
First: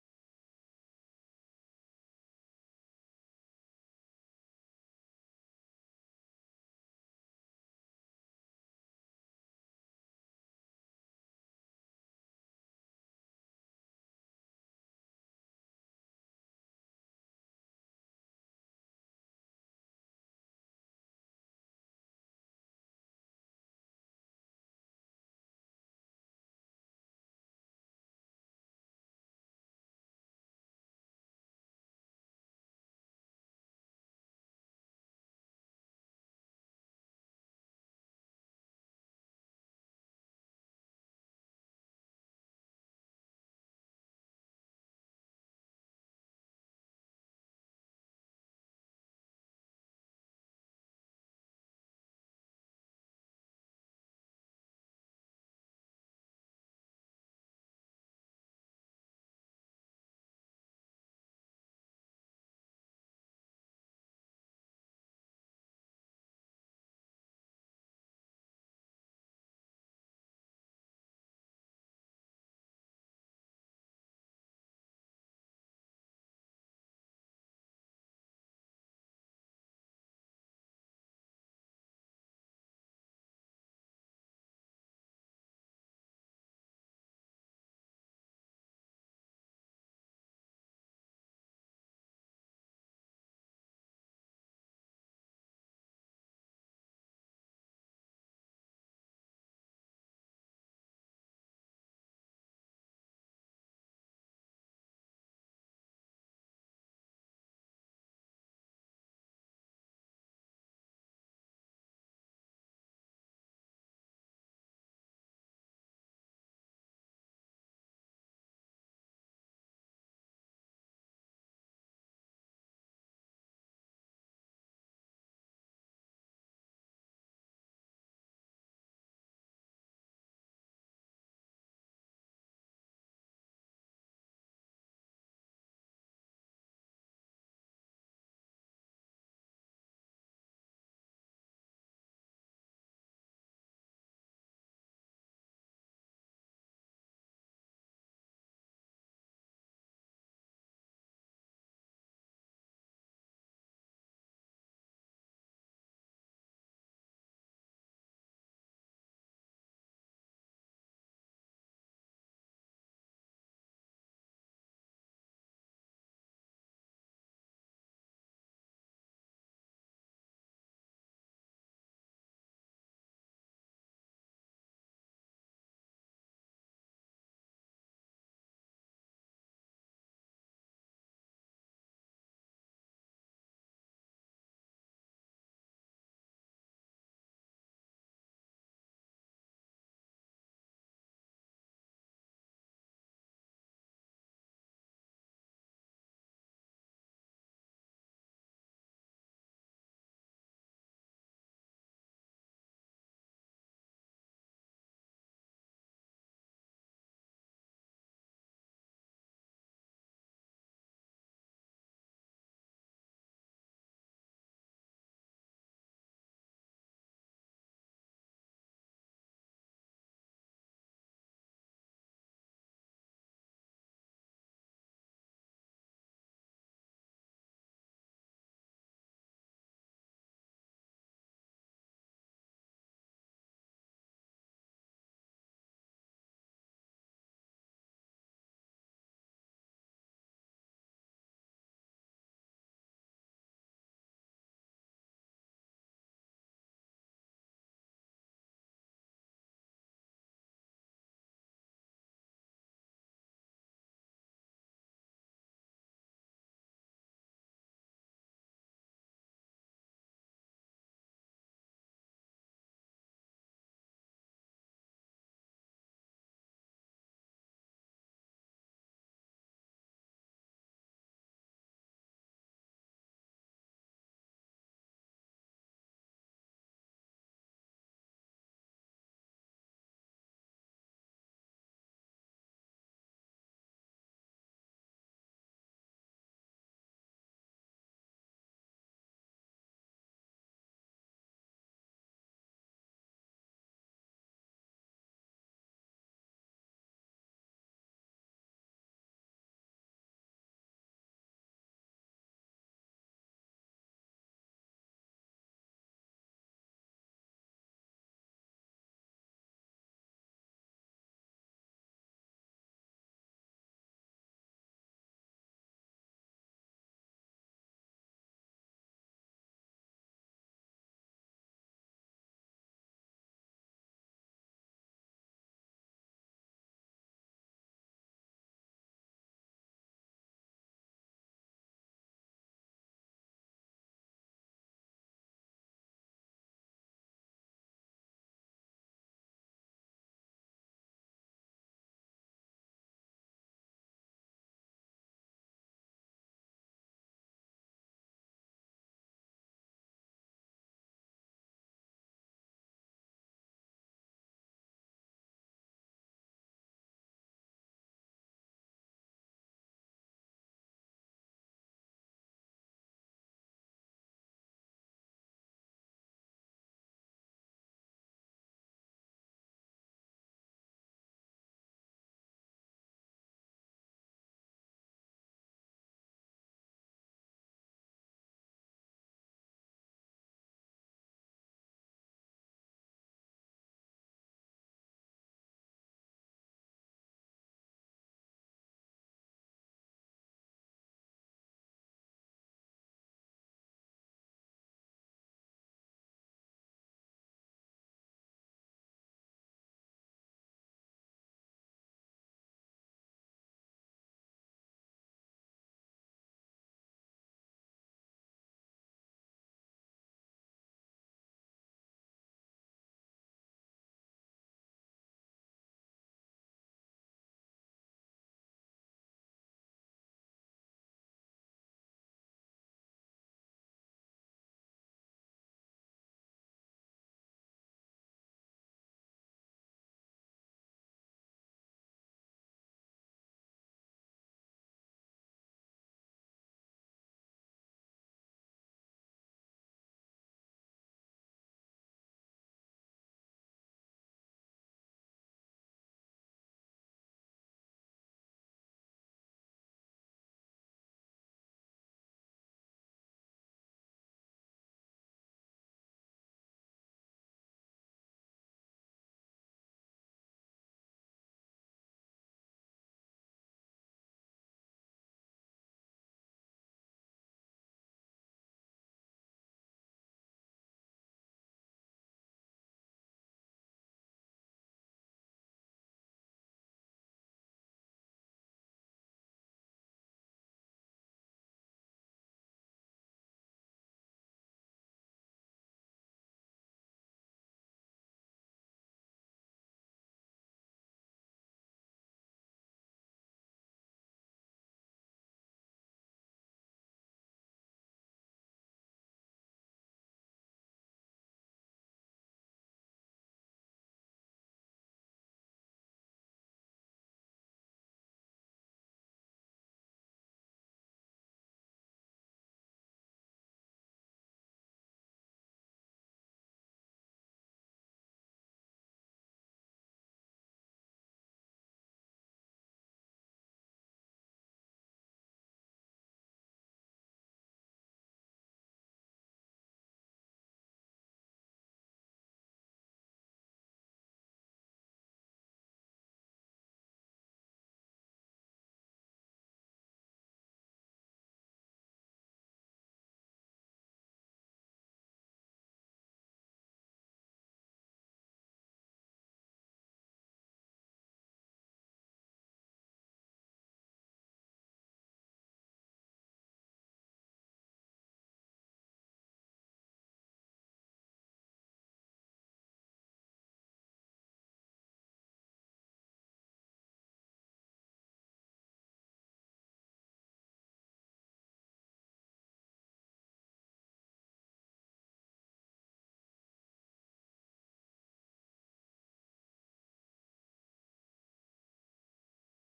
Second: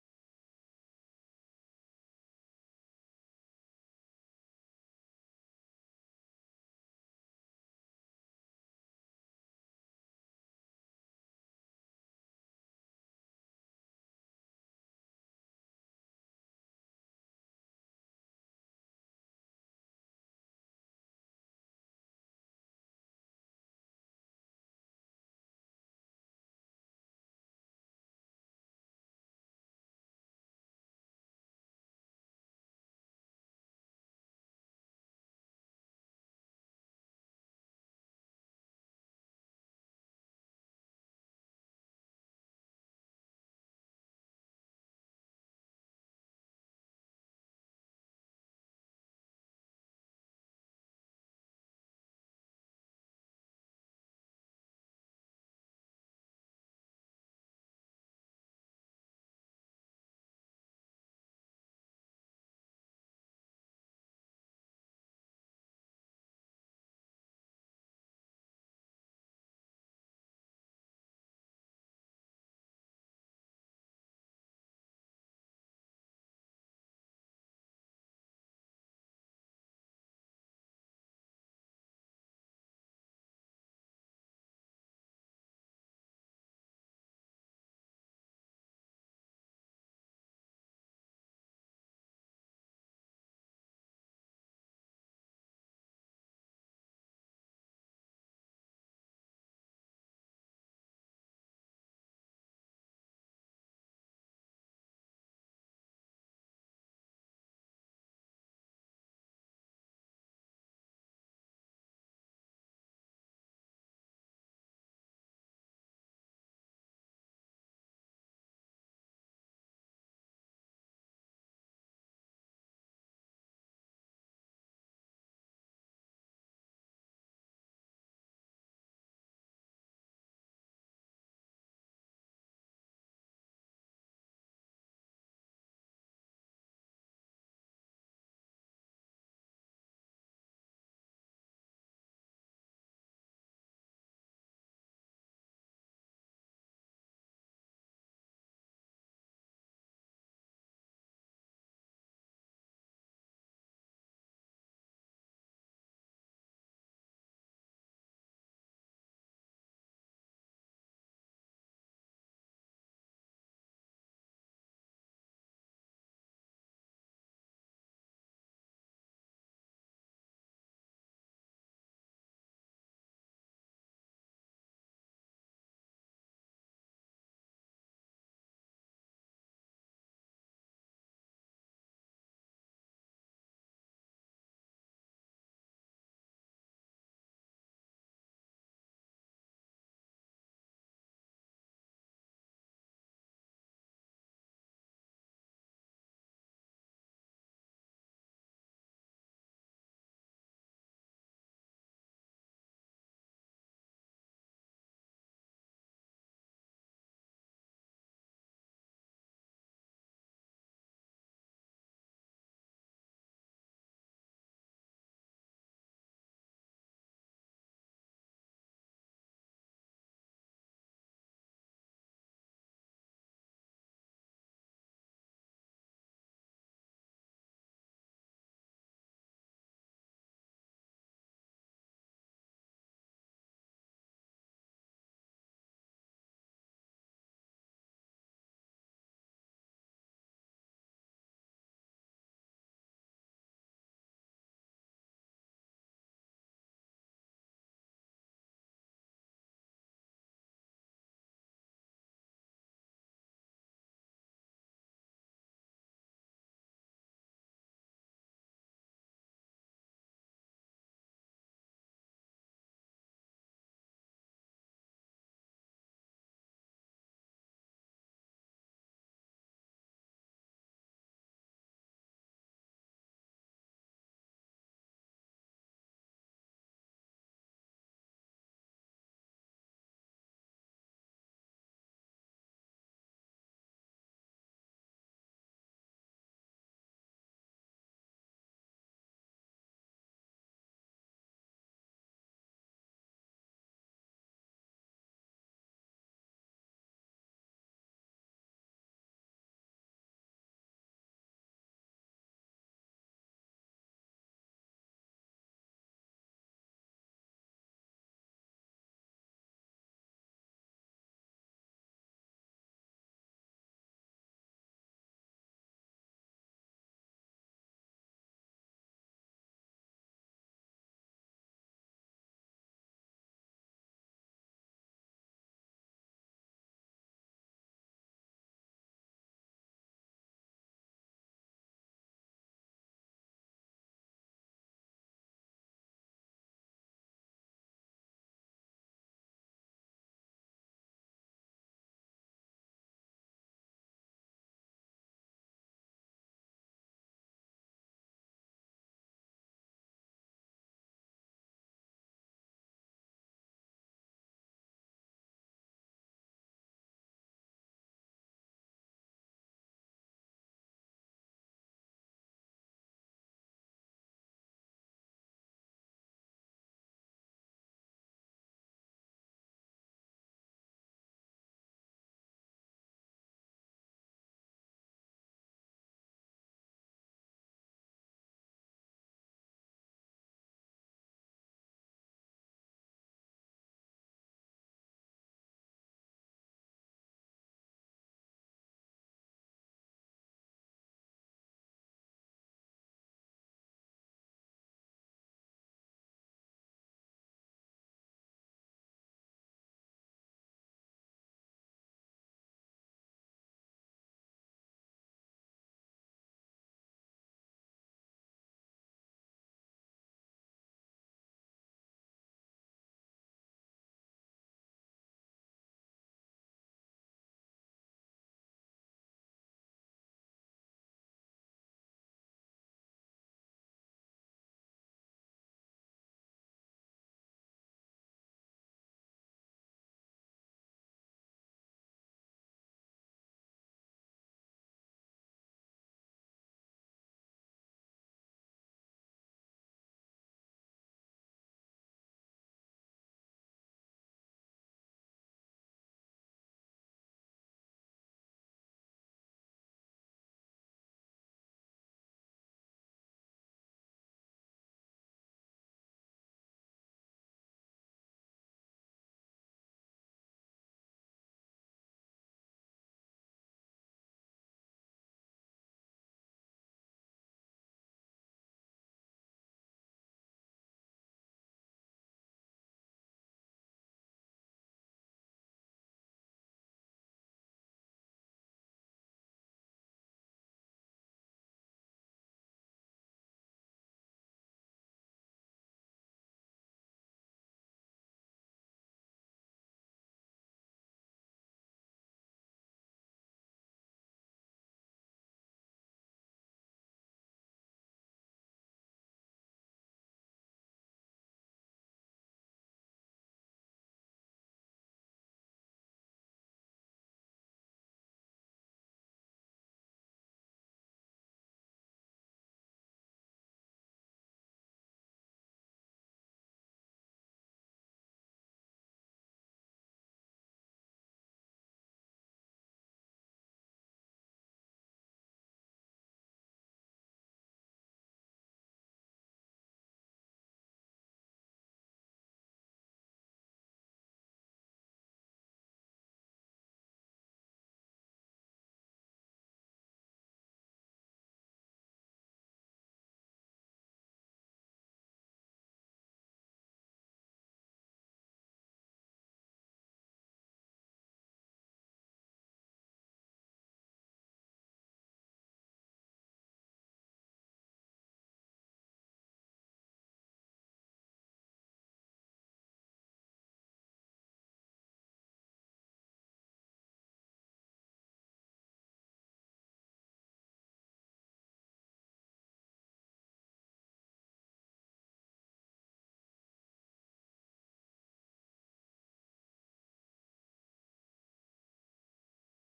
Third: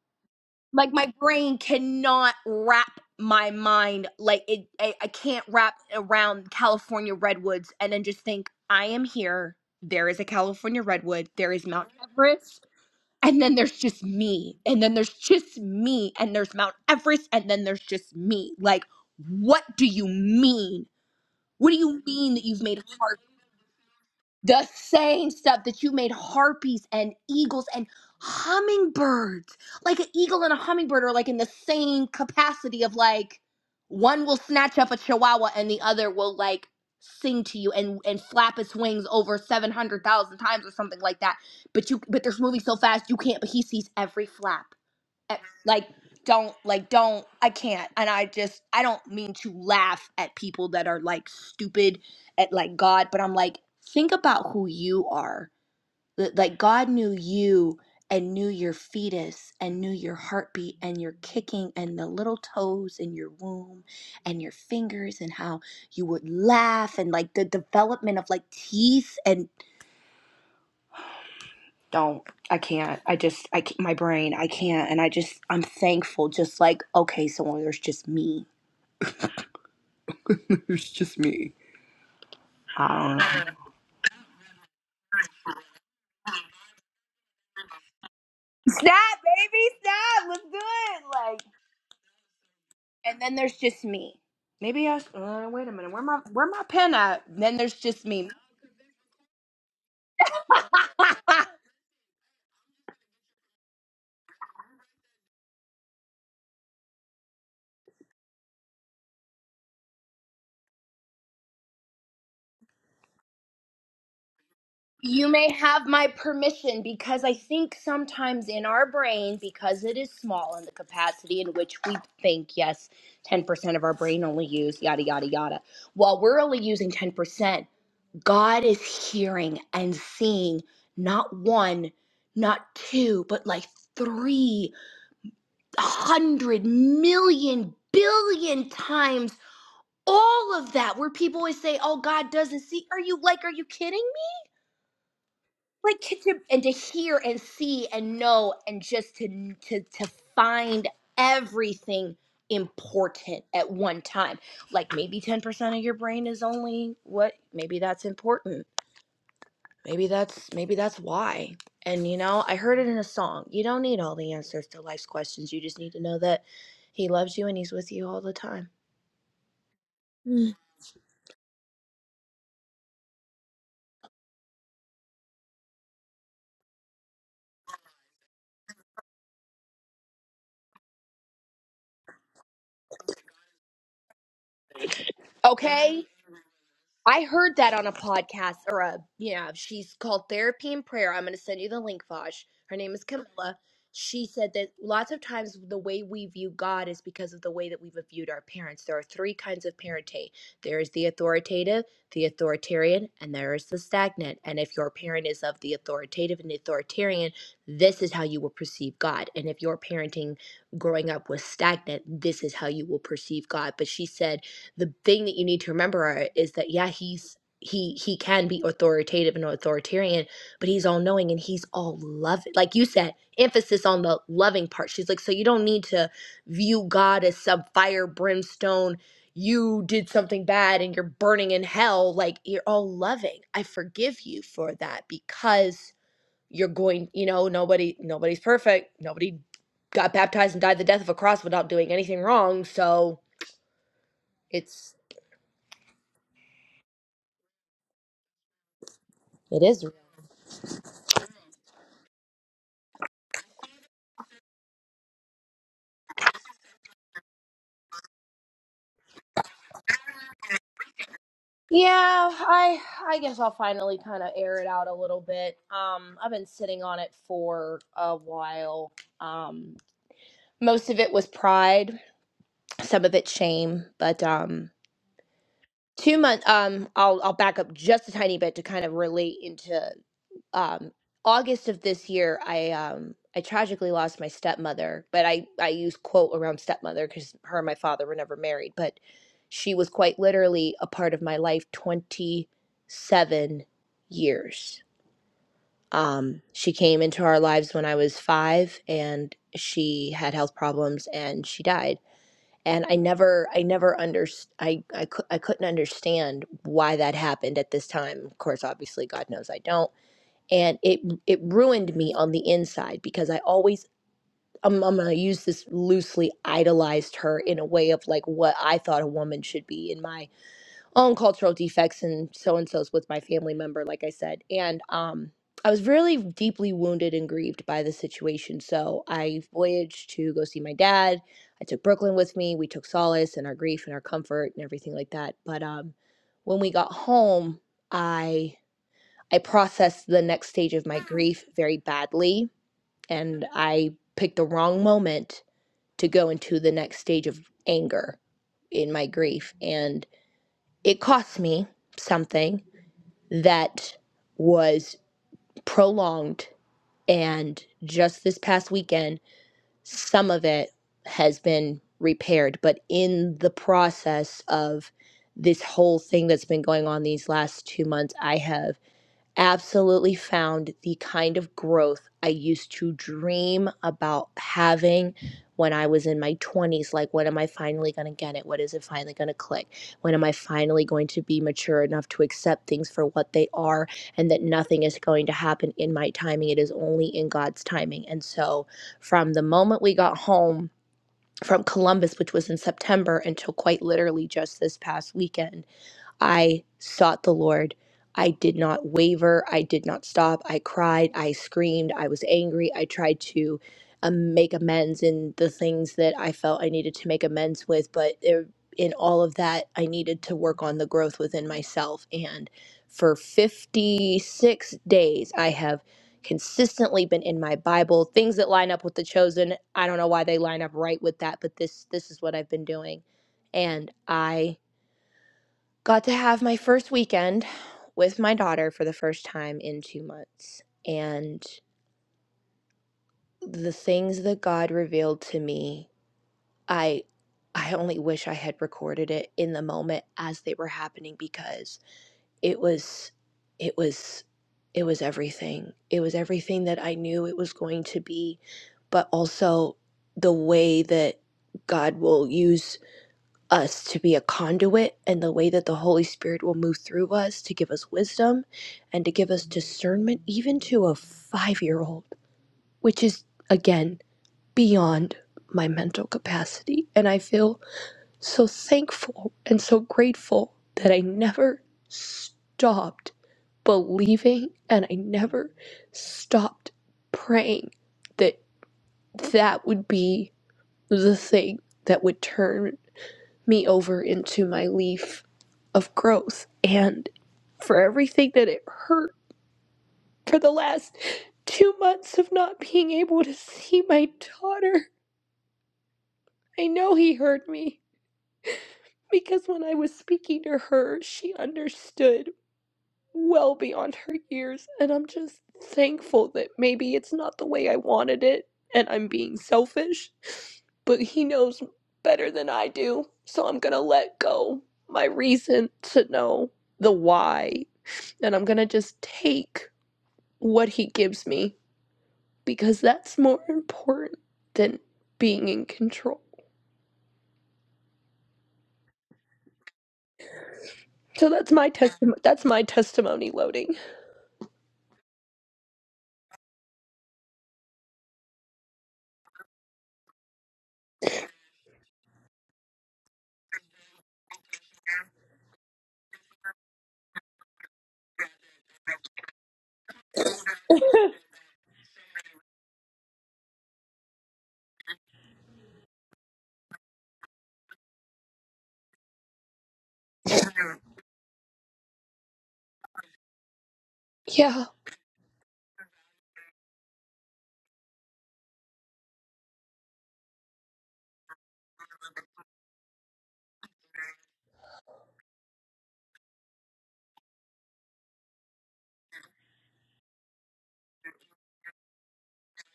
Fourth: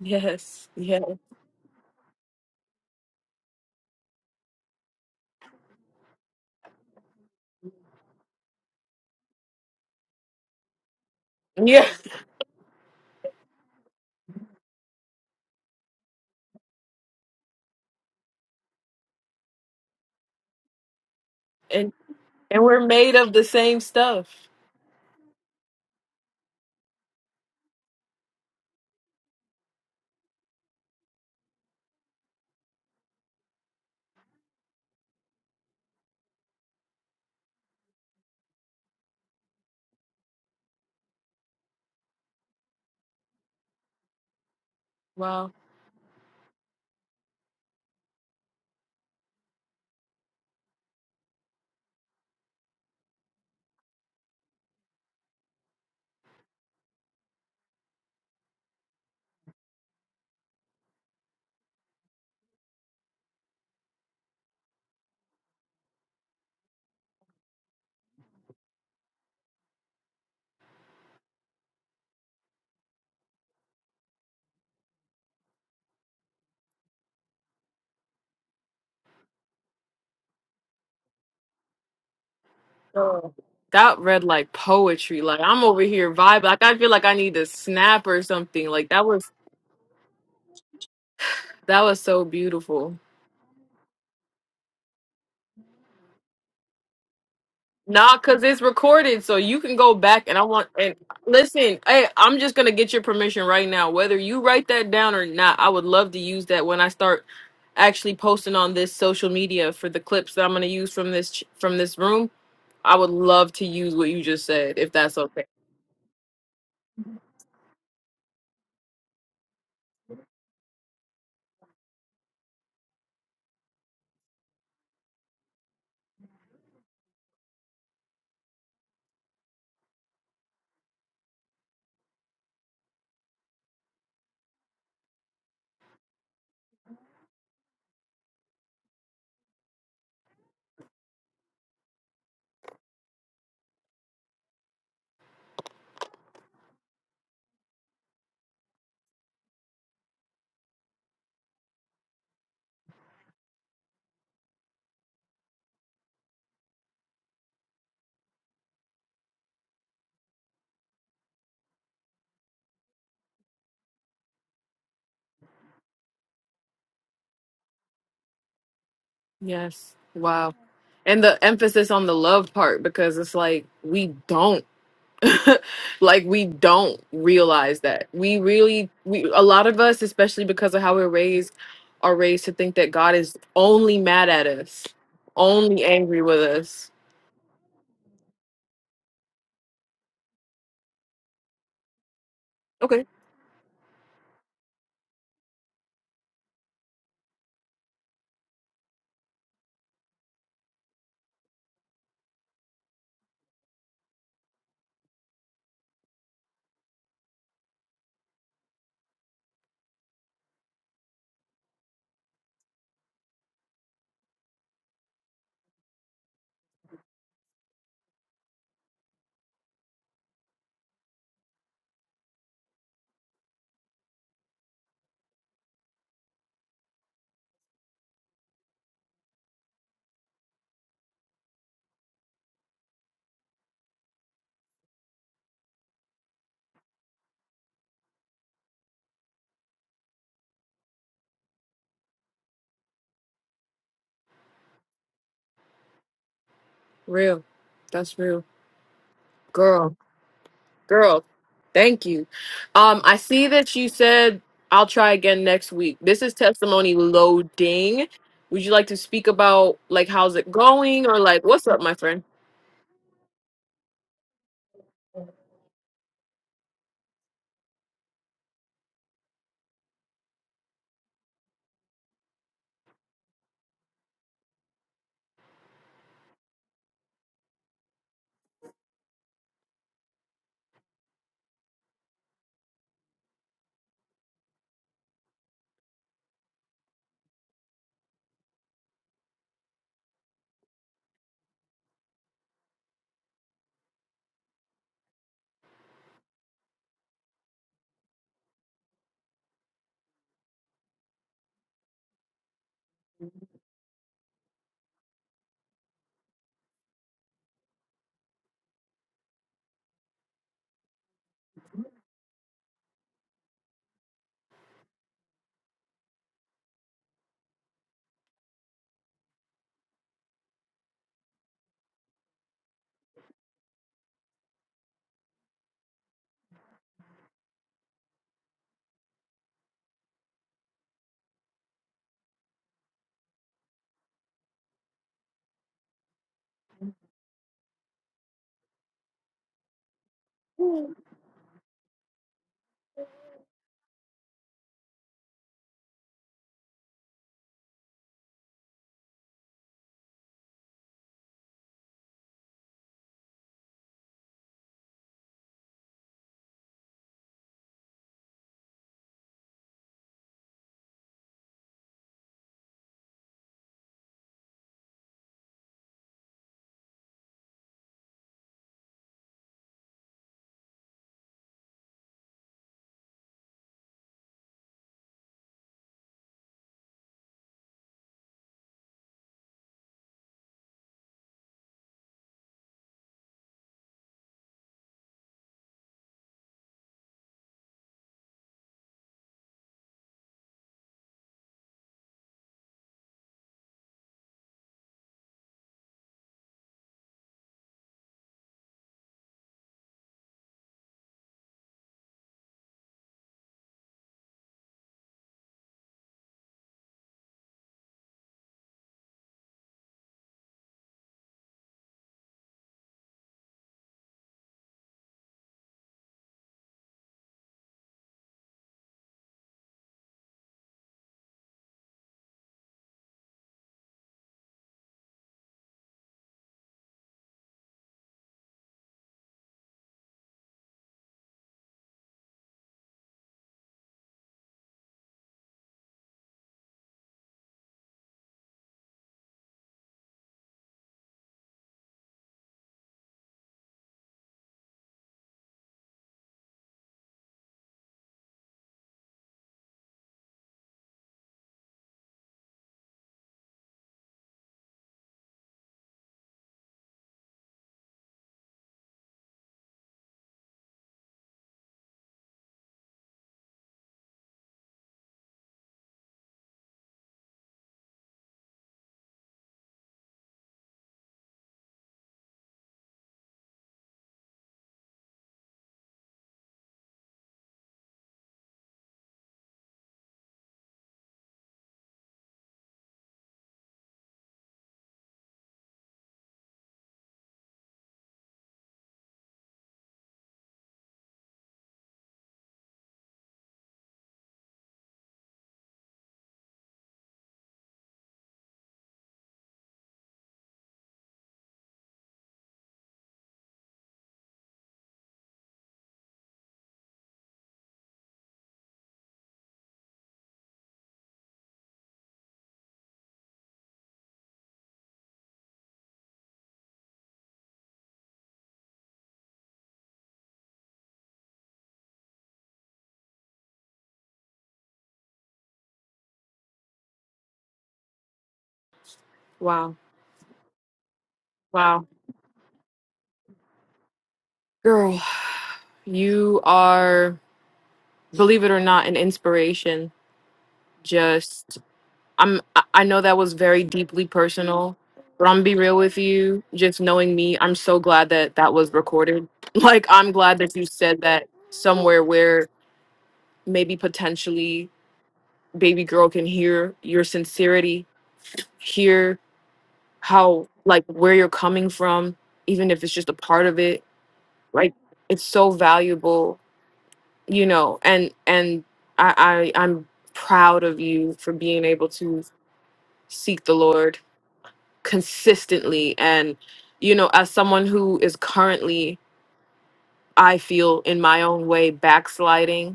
S2: Yes.
S3: like
S2: Yes.
S3: my brain cannot wrap my mind like it I, I can't wrap around california redwoods and then just think i am here there is a california redwood there is
S2: Yeah.
S3: mount everest and then there's just me and then there's just me and there's mount everest and then there's just me like what do you mean what do you mean that you've
S2: And
S3: made
S2: we're
S3: a
S2: made of the same stuff.
S3: the same stuff that you made harpies and eagles and hummingbirds. Like an eagle and a hummingbird are like in the same capacity of like one will snatch up a chihuahua and the other will like sing to you and and flap its wings over 700,000 times or something like that. But you but they're moving so fast you can't but he sees every flap at-
S2: Wow.
S3: like don't like don't i can't and i just i don't mean to laugh at people that are like stupid at like god but i'm like think about who you are Th- like god knew you and knew your fetus and knew your heartbeat and your kicking and the little toes in your womb and your fingers and how you would laugh and like the development of like teeth and don't i can't i just i ca- my brain i can't and i just i'm thankful just like okay so there's just me there's just me. i don't know
S2: Oh. That read like poetry. Like I'm over here vibing. Like I feel like I need to snap or something. Like that
S3: snap
S2: was
S3: baby snap let's do it like
S2: that was so beautiful.
S3: and then there's just me maybe I uh, wait a minute where my where my pen at then there's just
S2: Nah,
S3: me
S2: cause it's recorded, so you can go back and I want and listen, hey, I'm just gonna get your permission right now. Whether you write that down or not, I would love to use that when I start actually posting on this social media for the clips that I'm gonna use from this ch- from this room. I would love to use what you just said, if that's
S3: You
S2: okay.
S3: may have my permission because I think sometimes in our brain, because it is small in the capacity in which we think, yes, 10% of our brain only use yada, yada, yada. While we're only using 10%, God is hearing and seeing not one, not two, but like 300 million billion times all of that. Where people always say, oh, God doesn't see. Are you like, are you kidding? like to, to- and to hear and see and know and just to to to find everything important at one time like maybe 10% of your brain is only what maybe that's important maybe that's maybe that's why and you know i heard it in a song you don't need all the answers to life's questions you just need to know that he loves you and he's with you all the time
S2: Yes.
S3: Mm.
S2: Wow. And the emphasis on the love part because it's like we don't like we don't realize that. We really we a lot of us especially because of how we're raised are raised to think that God is only mad at us, only
S3: okay
S2: angry with us.
S3: I heard that on a podcast or a yeah, she's called Therapy and Prayer. I'm gonna send you the link, Fosh. Her name is
S2: Okay.
S3: Camilla. She said that lots of times the way we view God is because of the way that we've viewed our parents. There are three kinds of parenting. There is the authoritative, the authoritarian, and there is the stagnant. And if your parent is of the authoritative and authoritarian, this is how you will perceive God. And if your parenting growing up was stagnant, this is how you will perceive God. But she said the thing that you need to remember is that yeah he's he he can be authoritative and authoritarian but he's all knowing and he's all loving like you said emphasis on the loving part she's like so you don't need to view god as some fire brimstone you did something bad and you're burning in hell like you're all loving i forgive you for that because you're going you know nobody nobody's perfect nobody got baptized and died the death of a cross without doing anything wrong so it's
S2: Real. That's real.
S3: it is.
S2: Girl. Girl, thank you. Um, I see that you said I'll try again next week. This is testimony loading. Would you like to speak about like how's it going or like what's up, my friend?
S3: Yeah, I I guess I'll finally kind of air it out a little bit. Um, I've been sitting on it for a while. Um, most of it was pride, some of it shame, but um, two month um, I'll I'll back up just a tiny bit to kind of relate into um August of this year, I um I tragically lost my stepmother, but I I use quote around stepmother because her and my father were never married, but she was quite literally a part of my life 27 years. Um, she came into our lives when I was five, and she had health problems, and she died. And I never, I never under, I, I, cou- I couldn't understand why that happened at this time. Of course, obviously, God knows I don't and it it ruined me on the inside because I always I'm, I'm gonna use this loosely idolized her in a way of like what I thought a woman should be in my own cultural defects and so and so's with my family member, like I said, and um. I was really deeply wounded and grieved by the situation. So I voyaged to go see my dad. I took Brooklyn with me. We took solace in our grief and our comfort and everything like that. But um, when we got home, I. I processed the next stage of my grief very badly, and I picked the wrong moment to go into the next stage of anger in my grief. And it cost me something that was prolonged. And just this past weekend, some of it has been repaired. But in the process of this whole thing that's been going on these last two months, I have absolutely found the kind of growth I used to dream about having when I was in my 20s. Like, when am I finally going to get it? What is it finally going to click? When am I finally going to be mature enough to accept things for what they are and that nothing is going to happen in my timing? It is only in God's timing. And so, from the moment we got home, from Columbus, which was in September, until quite literally just this past weekend. I sought the Lord. I did not waver. I did not stop. I cried. I screamed. I was angry. I tried to um, make amends in the things that I felt I needed to make amends with. But there, in all of that, I needed to work on the growth within myself. And for 56 days, I have consistently been in my bible things that line up with the chosen i don't know why they line up right with that but this this is what i've been doing and i Got to have my first weekend with my daughter for the first time in two months. And the things that God revealed to me, I I only wish I had recorded it in the moment as they were happening because it was it was it was everything. It was everything that I knew it was going to be, but also the way that God will use us to be a conduit and the way that the Holy Spirit will move through us to give us wisdom and to give us discernment, even to a five year old, which is, again, beyond my mental capacity. And I feel so thankful and so grateful that I never stopped believing and I never stopped praying that that would be the thing that would turn me over into my leaf of growth and for everything that it hurt for the last two months of not being able to see my daughter. I know he heard me because when I was speaking to her, she understood well beyond her years, and I'm just thankful that maybe it's not the way I wanted it and I'm being selfish, but he knows better than I do, so I'm gonna let go my reason to know the why and I'm gonna just take. what he gives me because that's more important than being in control.
S2: Wow.
S3: So that's my
S2: Wow.
S3: testimony. That's my testimony loading.
S2: Girl, you are believe it or not an inspiration. Just I'm I I know that was very deeply personal, but I'm gonna be real with you. Just knowing me, I'm so glad that that was recorded. Like I'm glad that you said that somewhere where maybe potentially baby girl can hear your sincerity hear how like where you're coming from even if it's just a part of it
S3: Yeah.
S2: like it's so valuable you know and and i, I i'm proud of you for being able to seek the lord consistently and you know as someone who is currently i feel in my own way backsliding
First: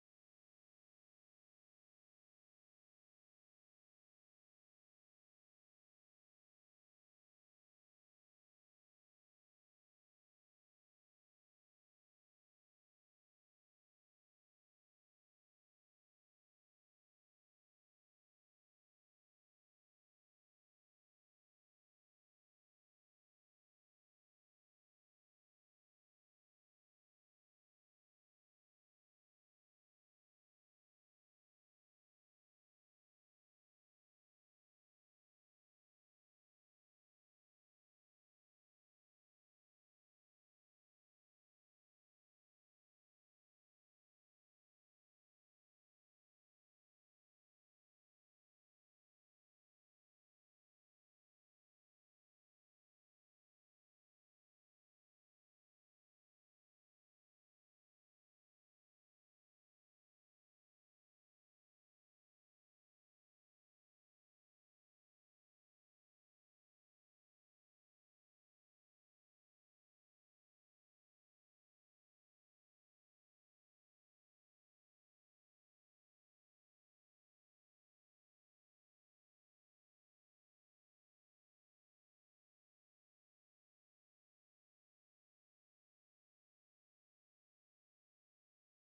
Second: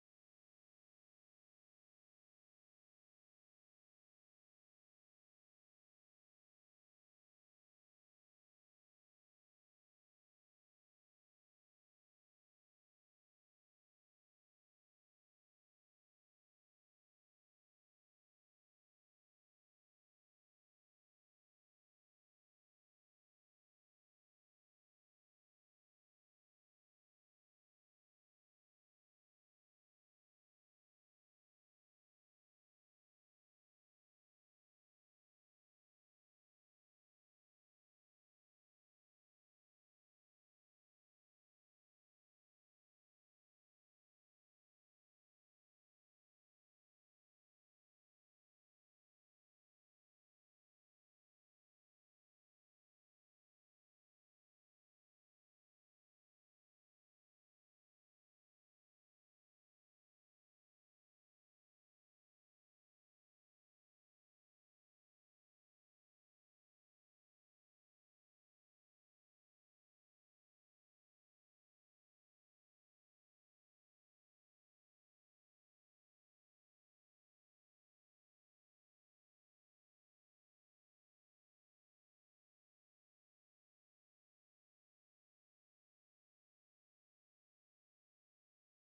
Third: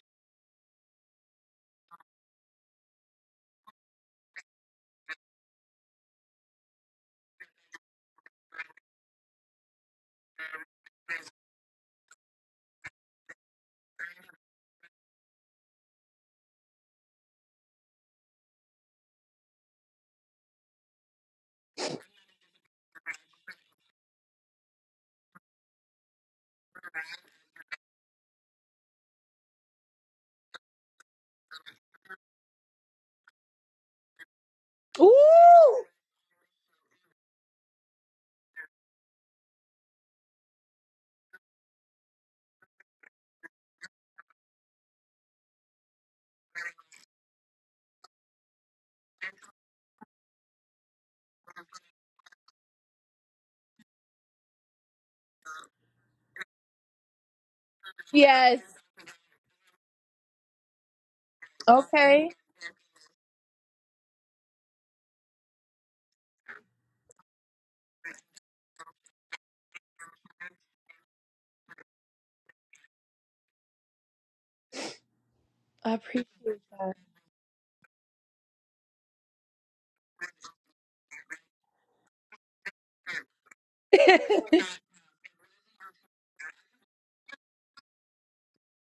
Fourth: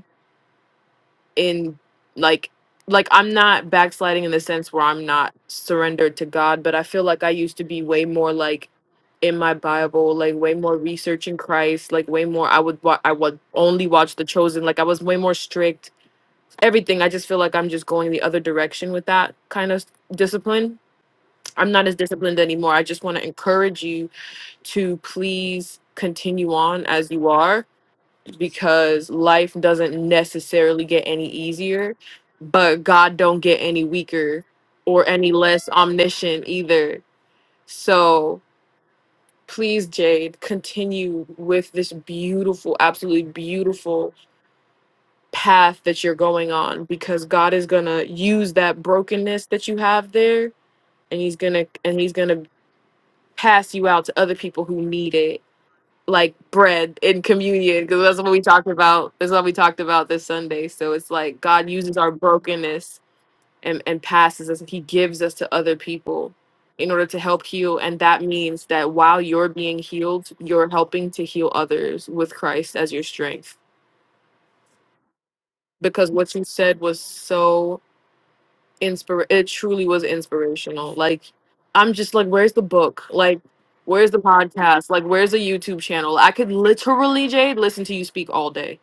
S2: in like like I'm not backsliding in the sense where I'm not surrendered to God, but I feel like I used to be way more like in my Bible, like way more researching Christ, like way more I would wa- I would only watch The Chosen, like I was way more strict. Everything I just feel like I'm just going the other direction with that kind of discipline. I'm not as disciplined anymore. I just want to encourage you to please continue on as you are because life doesn't necessarily get any easier, but God don't get any weaker or
S3: Ooh.
S2: any less omniscient either. So please, Jade, continue with this beautiful, absolutely beautiful path that you're going on because God is gonna use that brokenness that you have there and he's gonna and he's gonna pass you out to other people who need it like bread in communion because that's
S3: Yeah.
S2: what we talked about. That's what we talked about this Sunday. So it's like God uses our brokenness and, and passes us. and He gives us to other people in order to help heal. And that means that while you're being healed, you're helping to heal others with Christ as your strength.
S3: I
S2: Because what you said was so inspir it truly was inspirational. Like I'm just like, where's the book? Like Where's the podcast? Like, where's the YouTube channel? I could literally, Jade, listen to you speak all day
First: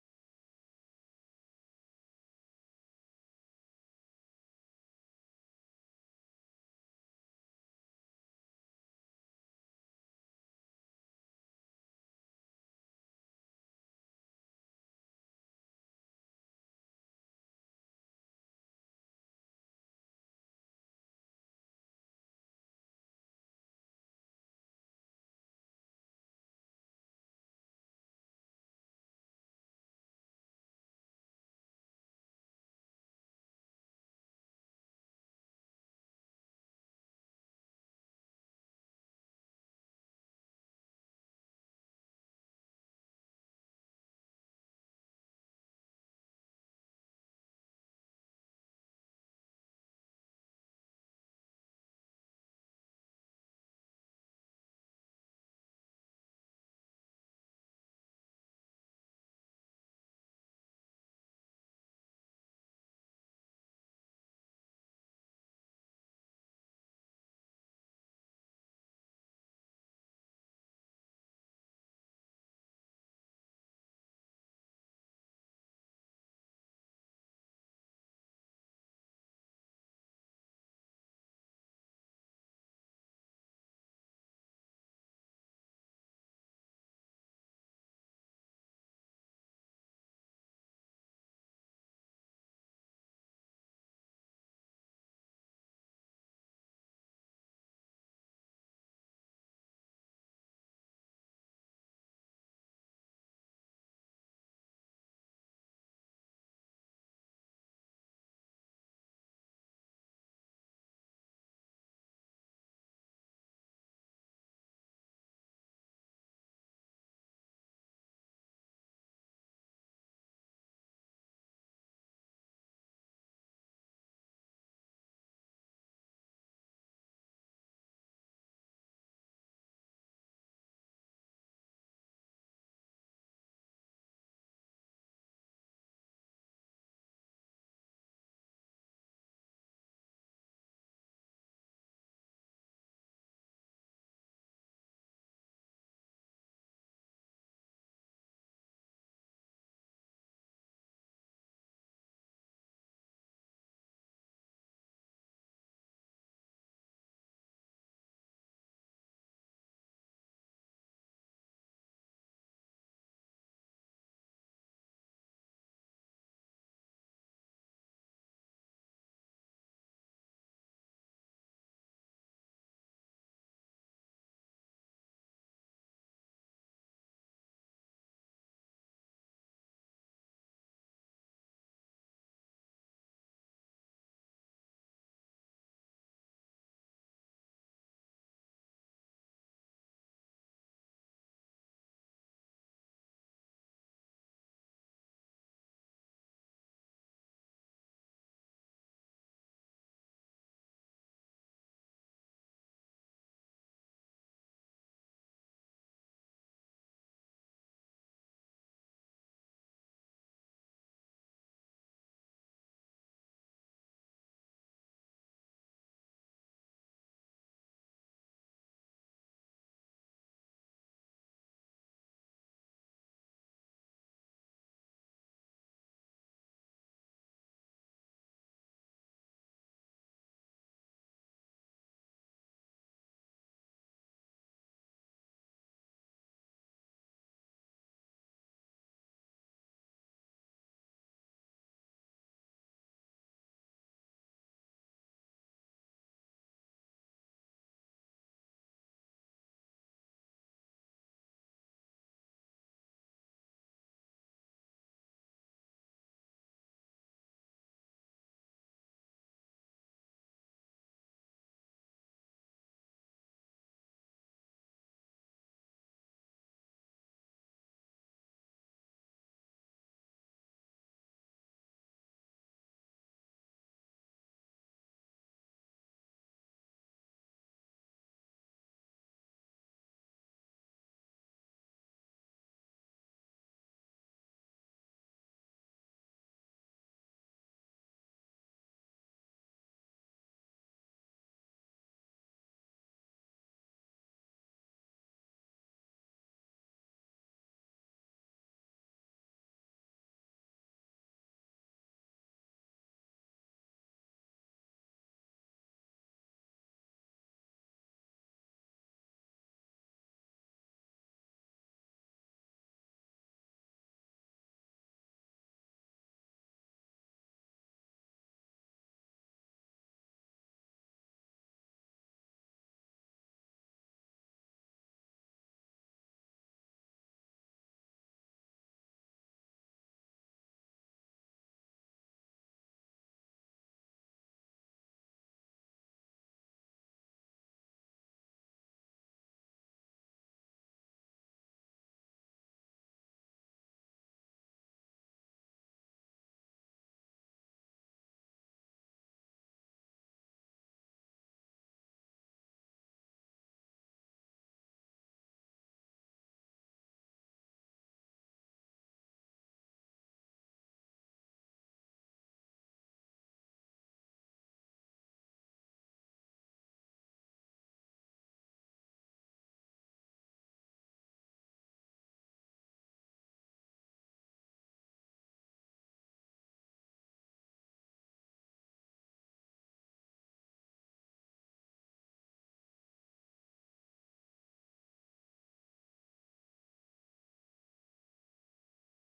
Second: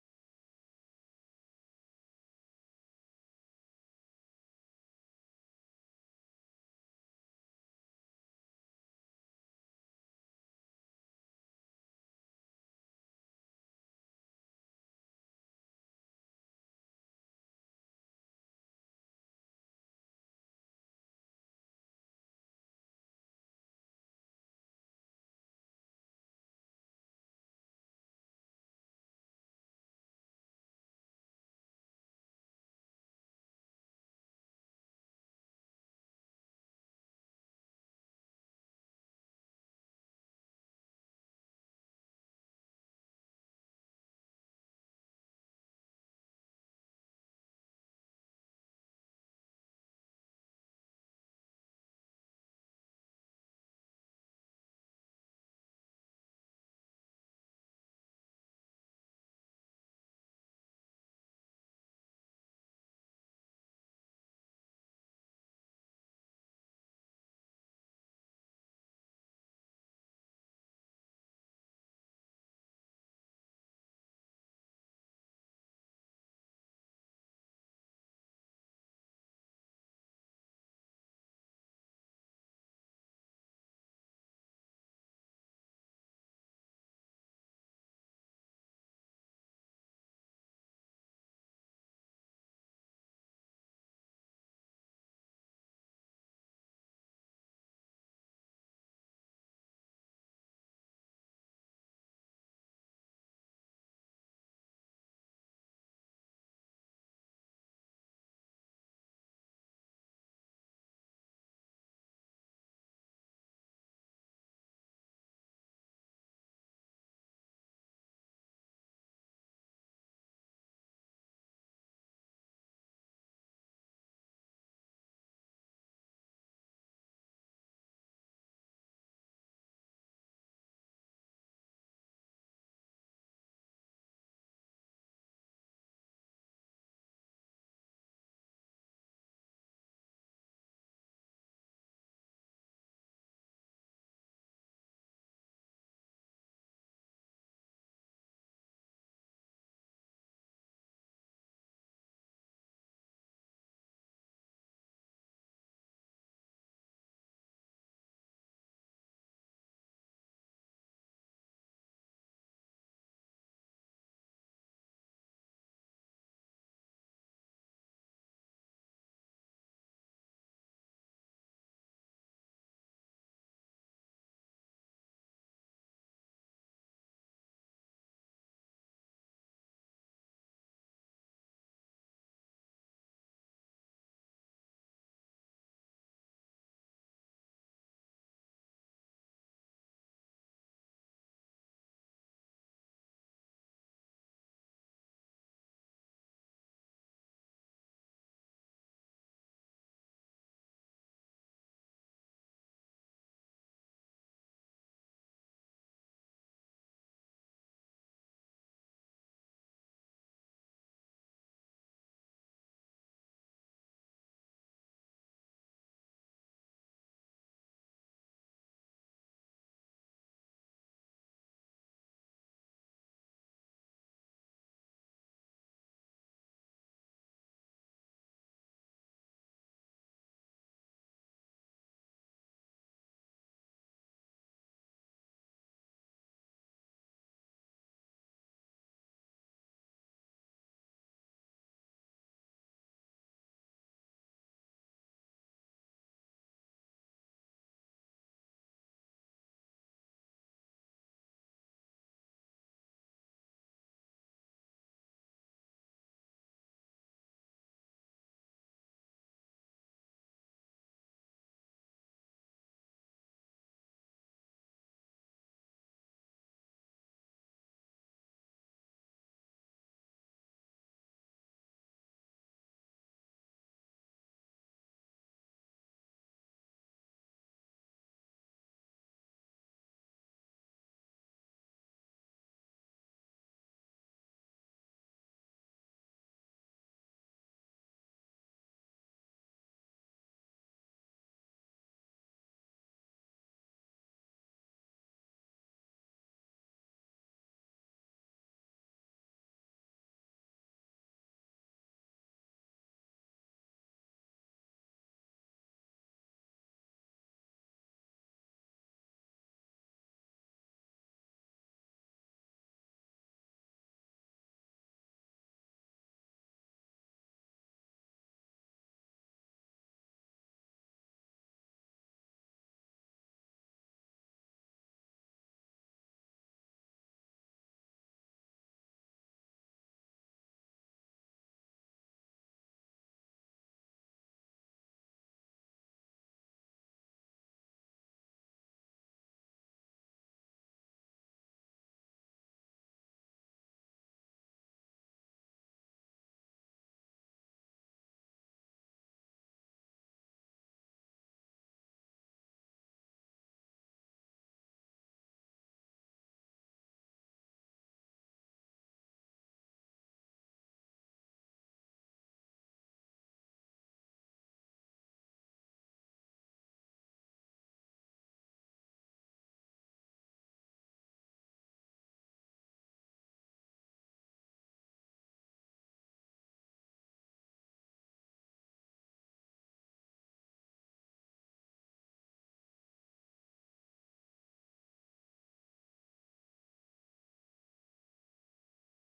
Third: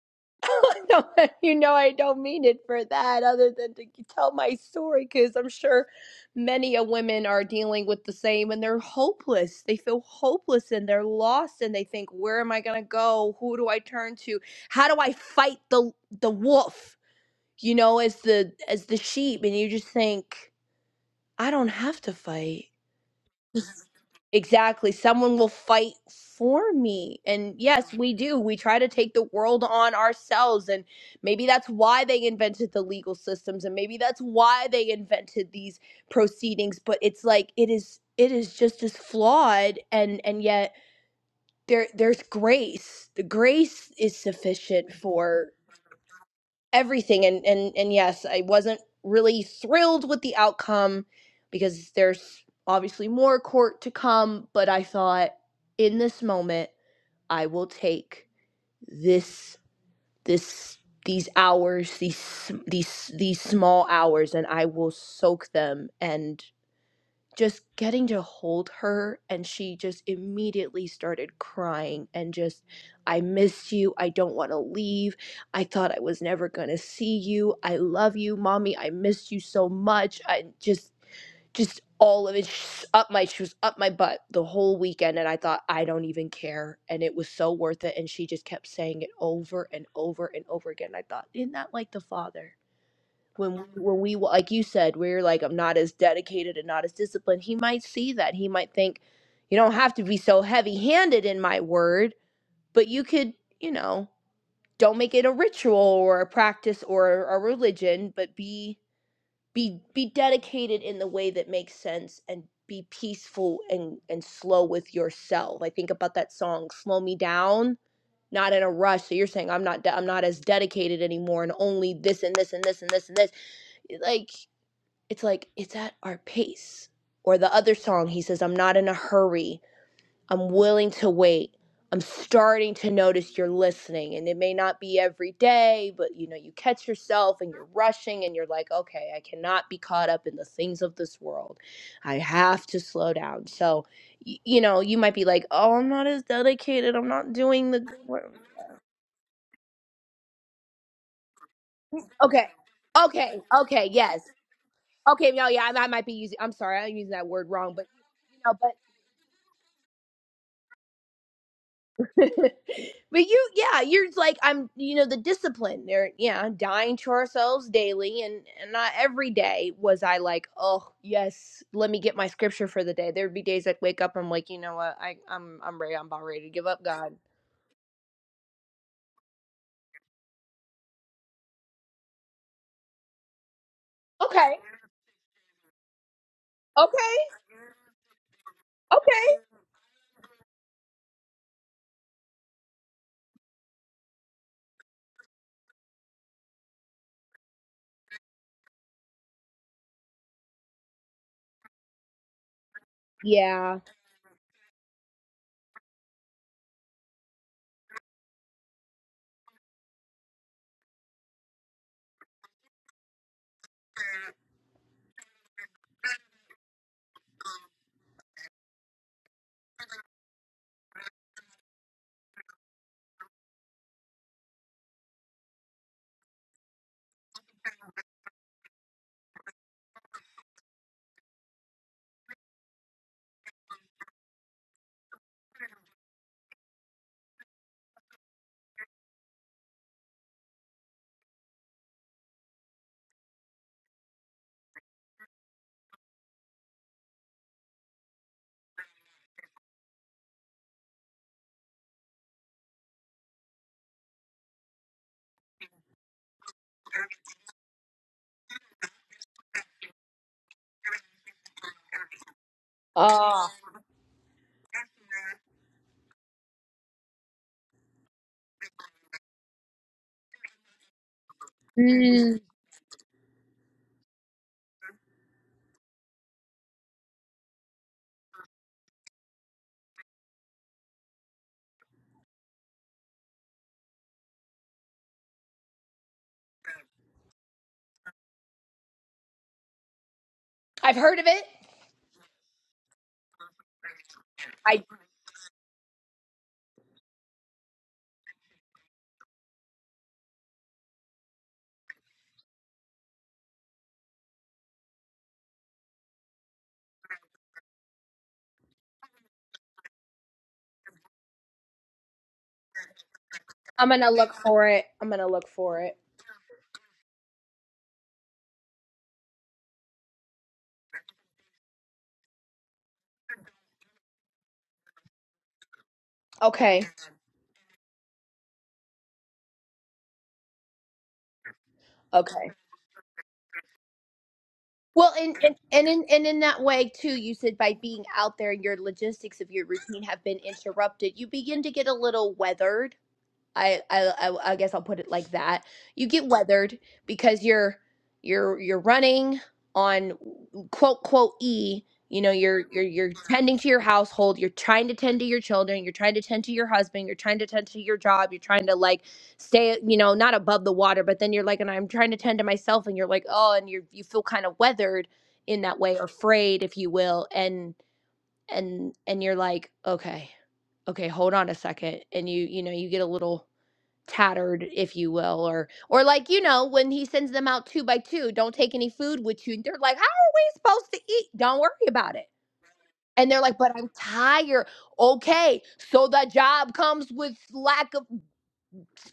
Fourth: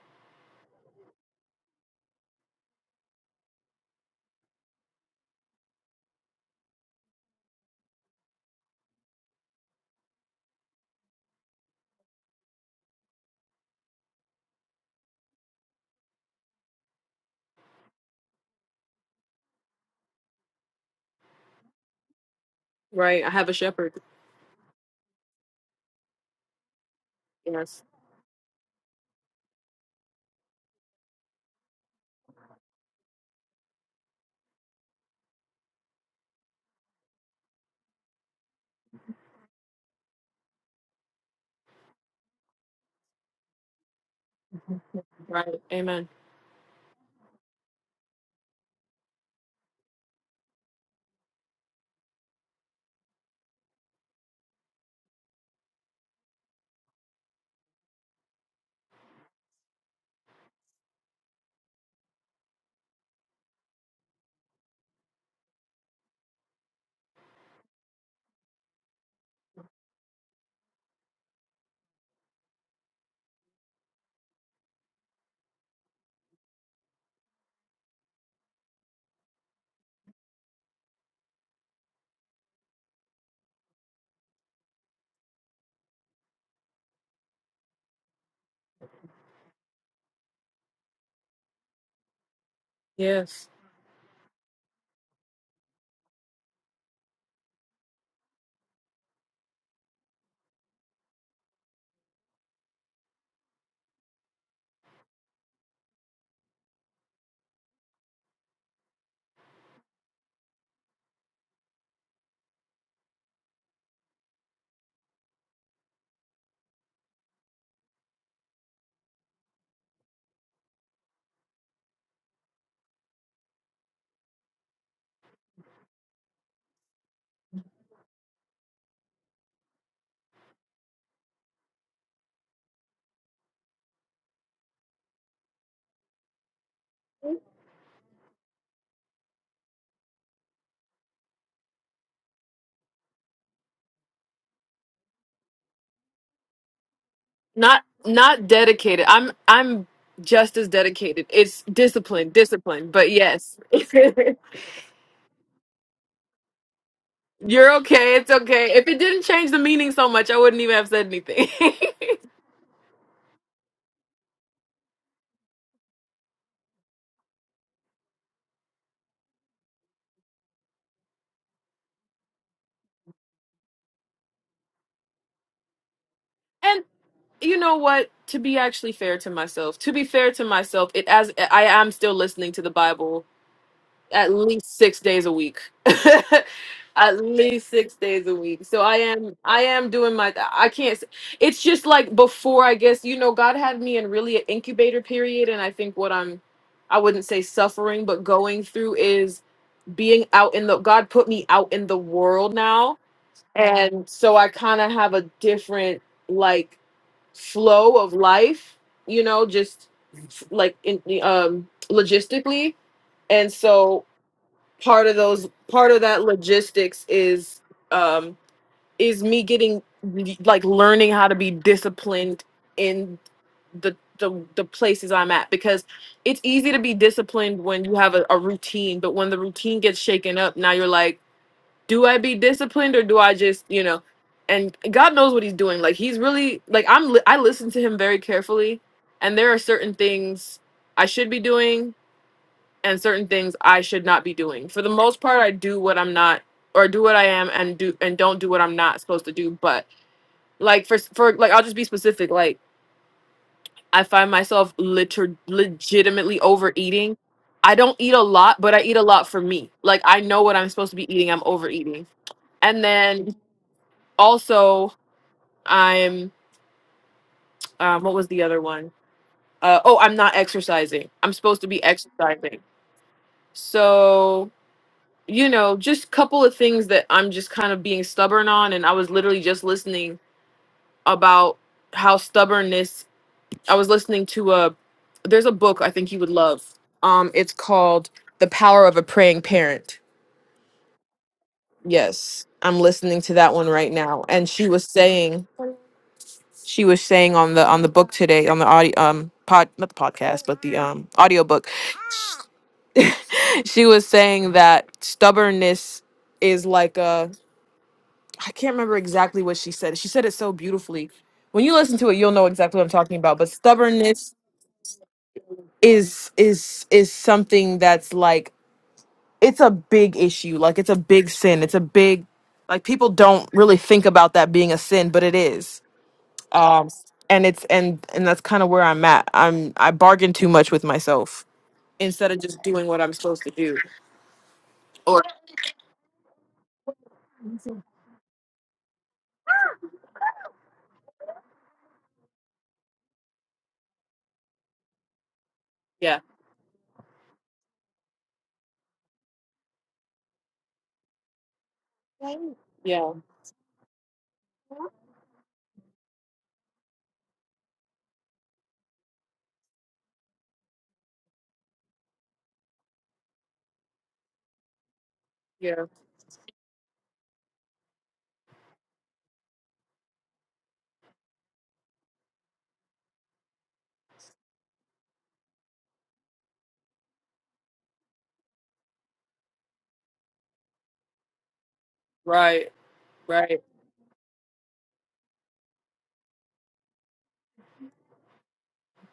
S3: know. you know, I don't mean it for that, other than to tell my story, because I'm sure many a women are dealing with the same, and they're hopeless. They feel hopeless, and they're lost, and they think, "Where am I gonna go? Who do I turn to? How do I fight the the wolf?" you know, as the as the sheep and you just think, I don't have to fight.
S2: Right. I have a shepherd.
S3: Exactly. Someone will fight for me. And
S2: Yes.
S3: yes, we do. We try to take the world on ourselves and maybe that's why they invented the legal systems and maybe that's why they invented these proceedings, but it's like it is it is just as flawed and and yet there there's grace. The grace is sufficient for
S2: Right. Amen.
S3: everything and and and yes i wasn't really thrilled with the outcome because there's obviously more court to come but i thought in this moment i will take this this these hours these these these small hours and i will soak them and just getting to hold her and she just immediately started crying and just I missed you. I don't want to leave. I thought I was never going to see you. I love you, Mommy. I missed you so much. I just just all of it sh- up my she was up my butt the whole weekend and I thought I don't even care and it was so worth it and she just kept saying it over and over and over again. I thought, isn't that like the father?
S2: Yes.
S3: when we- when we like you said we're like i'm not as dedicated and not as disciplined he might see that he might think you don't have to be so heavy handed in my word but you could you know don't make it a ritual or a practice or a religion but be be be dedicated in the way that makes sense and be peaceful and and slow with yourself i think about that song slow me down not in a rush so you're saying i'm not de- i'm not as dedicated anymore and only this and this and this and this and this like it's like it's at our pace or the other song he says i'm not in a hurry i'm willing to wait i'm starting to notice you're listening and it may not be every day but you know you catch yourself and you're rushing and you're like okay i cannot be caught up in the things of this world i have to slow down so y- you know you might be like oh i'm not as dedicated i'm not doing the
S2: Not
S3: good work."
S2: not dedicated. I'm I'm just as dedicated. It's discipline,
S3: okay
S2: discipline. But
S3: okay
S2: yes.
S3: okay yes okay no yeah i, I might be using i'm sorry i'm using that word
S2: You're
S3: wrong but
S2: okay. It's
S3: you know, but
S2: okay. If it didn't change the meaning so much, I wouldn't even have said anything.
S3: but you yeah you're like i'm you know the discipline They're yeah dying to ourselves daily and and not every day was i like oh yes let me get my scripture for the day there'd be days i'd wake up i'm like you know what i i'm i'm ready i'm about ready to give up
S2: and
S3: god
S2: you know what? To be actually fair to myself, to be fair to myself, it as I am still listening to the Bible at
S3: okay
S2: least six days a week
S3: okay
S2: at least six days a week so i am
S3: okay
S2: i am doing my i can't s- it's just like before i guess you know god had me in really an incubator period and i think what i'm i wouldn't say suffering but going through is being out in the god put me out in the world now
S3: yeah
S2: and so i kind of have a different like flow of life you know just like in um logistically and so part of those part of that logistics is um is me getting like learning how to be disciplined in the the, the places I'm at because it's easy to be disciplined when you have a, a routine, but when the routine gets shaken up, now you're like, do I be disciplined or do I just, you know, and God knows what he's doing. Like he's really like I'm li- I listen to him very carefully and there are certain things I should be doing and certain things I should not be doing. For the most part, I do what I'm not or do what I am and do and don't do what I'm not supposed to do. But like for for like I'll just be specific. Like I find myself liter- legitimately overeating. I don't eat a lot, but I eat a lot for me. Like I know what I'm supposed to be eating. I'm overeating. And then
S3: oh
S2: also I'm um what was the other one? Uh oh, I'm not exercising. I'm supposed to be exercising. So you know, just couple of things that I'm just kind of being stubborn on. And I was literally just listening about how stubbornness. I was listening to a there's a book I think you would love. Um, it's called The Power of a Praying Parent.
S3: i've heard of it
S2: Yes, I'm listening to that one right now. And she
S3: i
S2: was saying she was saying on the on the book today on the audio um pod not the podcast but the um audiobook she was saying that stubbornness is like a I can't remember exactly what she said. She said it so beautifully. When you listen to it, you'll know exactly what I'm talking about. But
S3: i'm gonna look
S2: stubbornness
S3: for it i'm gonna look for it
S2: is is is something that's like it's a big issue. Like it's a big sin. It's a big like people don't really think about that being a sin, but it is.
S3: okay
S2: Um and it's and and that's kind of where I'm at. I'm I bargain too much with myself instead
S3: okay
S2: of just doing what I'm supposed to do.
S3: Well,
S2: Or
S3: and, and and in and in that way too, you said by being out there, your logistics of your routine have been interrupted. You begin to get a little weathered, I, I I I guess I'll put it like that. You
S2: yeah.
S3: get weathered because you're you're you're running on quote quote E. You know, you're you're
S2: Yeah.
S3: you're tending to your household. You're trying to tend to your children. You're trying to tend to your husband. You're trying to tend to your job. You're trying to like stay, you know, not above the water, but then you're like, and I'm trying to tend to myself, and you're like, oh, and you you feel kind of weathered in that
S2: Yeah.
S3: way, or frayed, if you will, and and and you're like, okay, okay, hold on a second, and you you know you get a little tattered if you will or or like you know when he sends them out two by two don't take any food with you and they're like how are we supposed to eat don't worry about it
S2: Right.
S3: and they're
S2: Right.
S3: like but i'm tired okay so the job comes with lack of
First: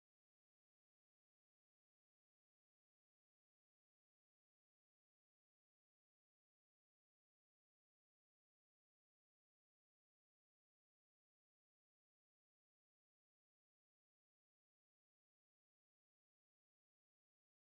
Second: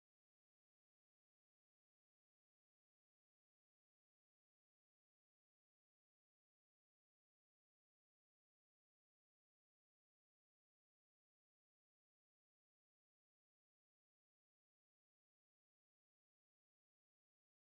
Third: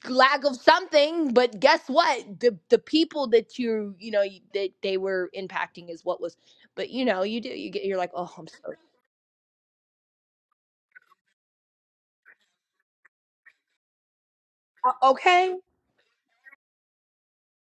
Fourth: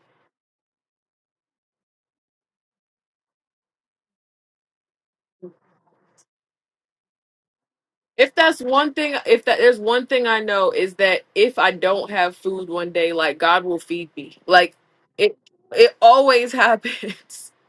S3: lack of something but guess what the the people that you you know you- that they were impacting is what was but you know you do you get you're like oh
S2: If
S3: i'm
S2: that's
S3: sorry
S2: one thing, if that there's one thing I know is that if I don't have food one day, like God will feed me. Like it,
S3: okay
S2: it always happens.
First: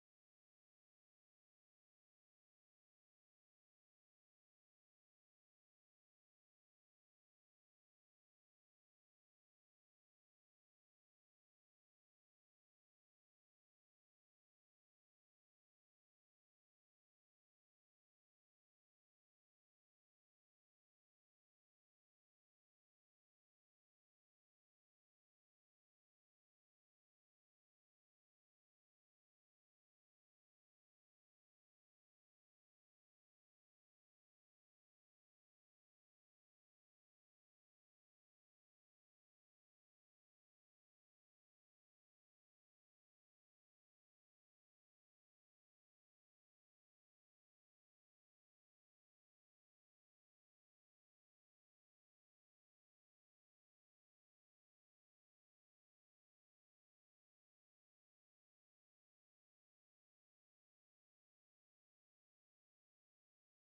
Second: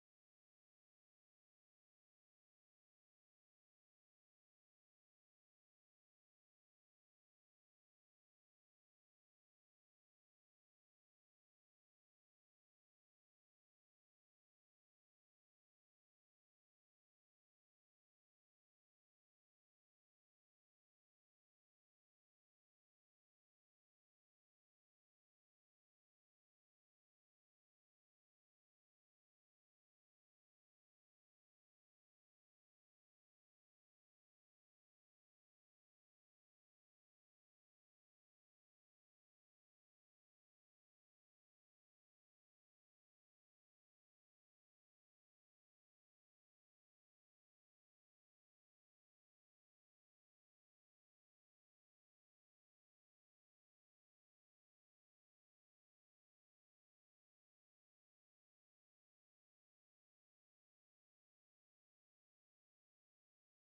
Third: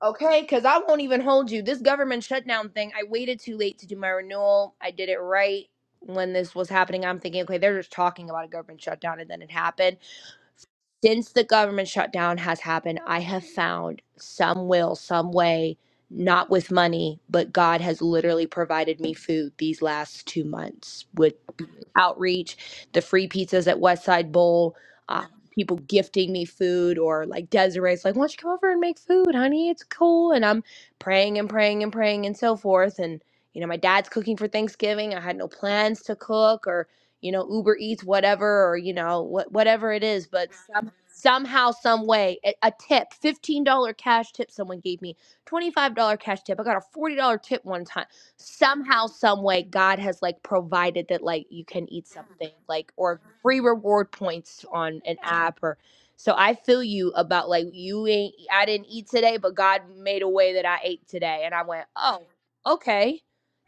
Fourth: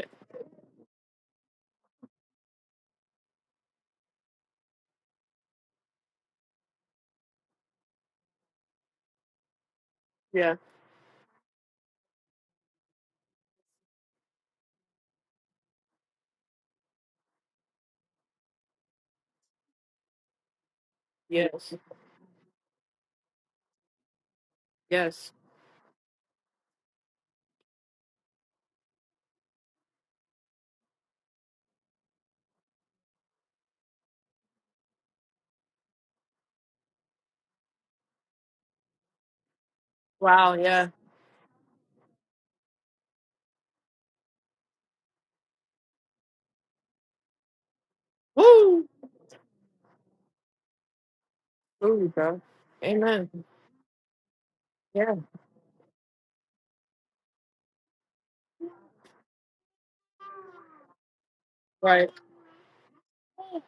S3: Okay, because I won't even hold you. This government shutdown thing, I waited too late to do my renewal. I did it right when this was happening. I'm thinking, okay, they're just talking about a government shutdown, and then it happened.
S2: Yeah.
S3: Since the government shutdown has happened, I have found some will, some way, not with money, but God has literally provided me food these last two months, with
S2: Yes.
S3: outreach, the free pizzas at Westside Bowl, um,
S2: Yes.
S3: people gifting me food or like Desiree's like, why don't you come over and make food, honey? It's cool. And I'm praying and praying and praying and so forth. And, you know, my dad's cooking for Thanksgiving. I had no plans to cook or, you know, Uber Eats, whatever, or, you know, what, whatever it is. But
S2: Wow. Yeah.
S3: some, somehow, some way, a, a tip, $15 cash tip someone gave me, $25 cash tip. I got a $40 tip one time
S2: Woo.
S3: somehow some way god has like provided that like you can eat
S2: Woo, bro.
S3: something like or
S2: Amen.
S3: free reward points on
S2: Yeah.
S3: an app or so i feel you about like you ain't i didn't eat today but god made a way that i ate today and i went
S2: Right.
S3: oh okay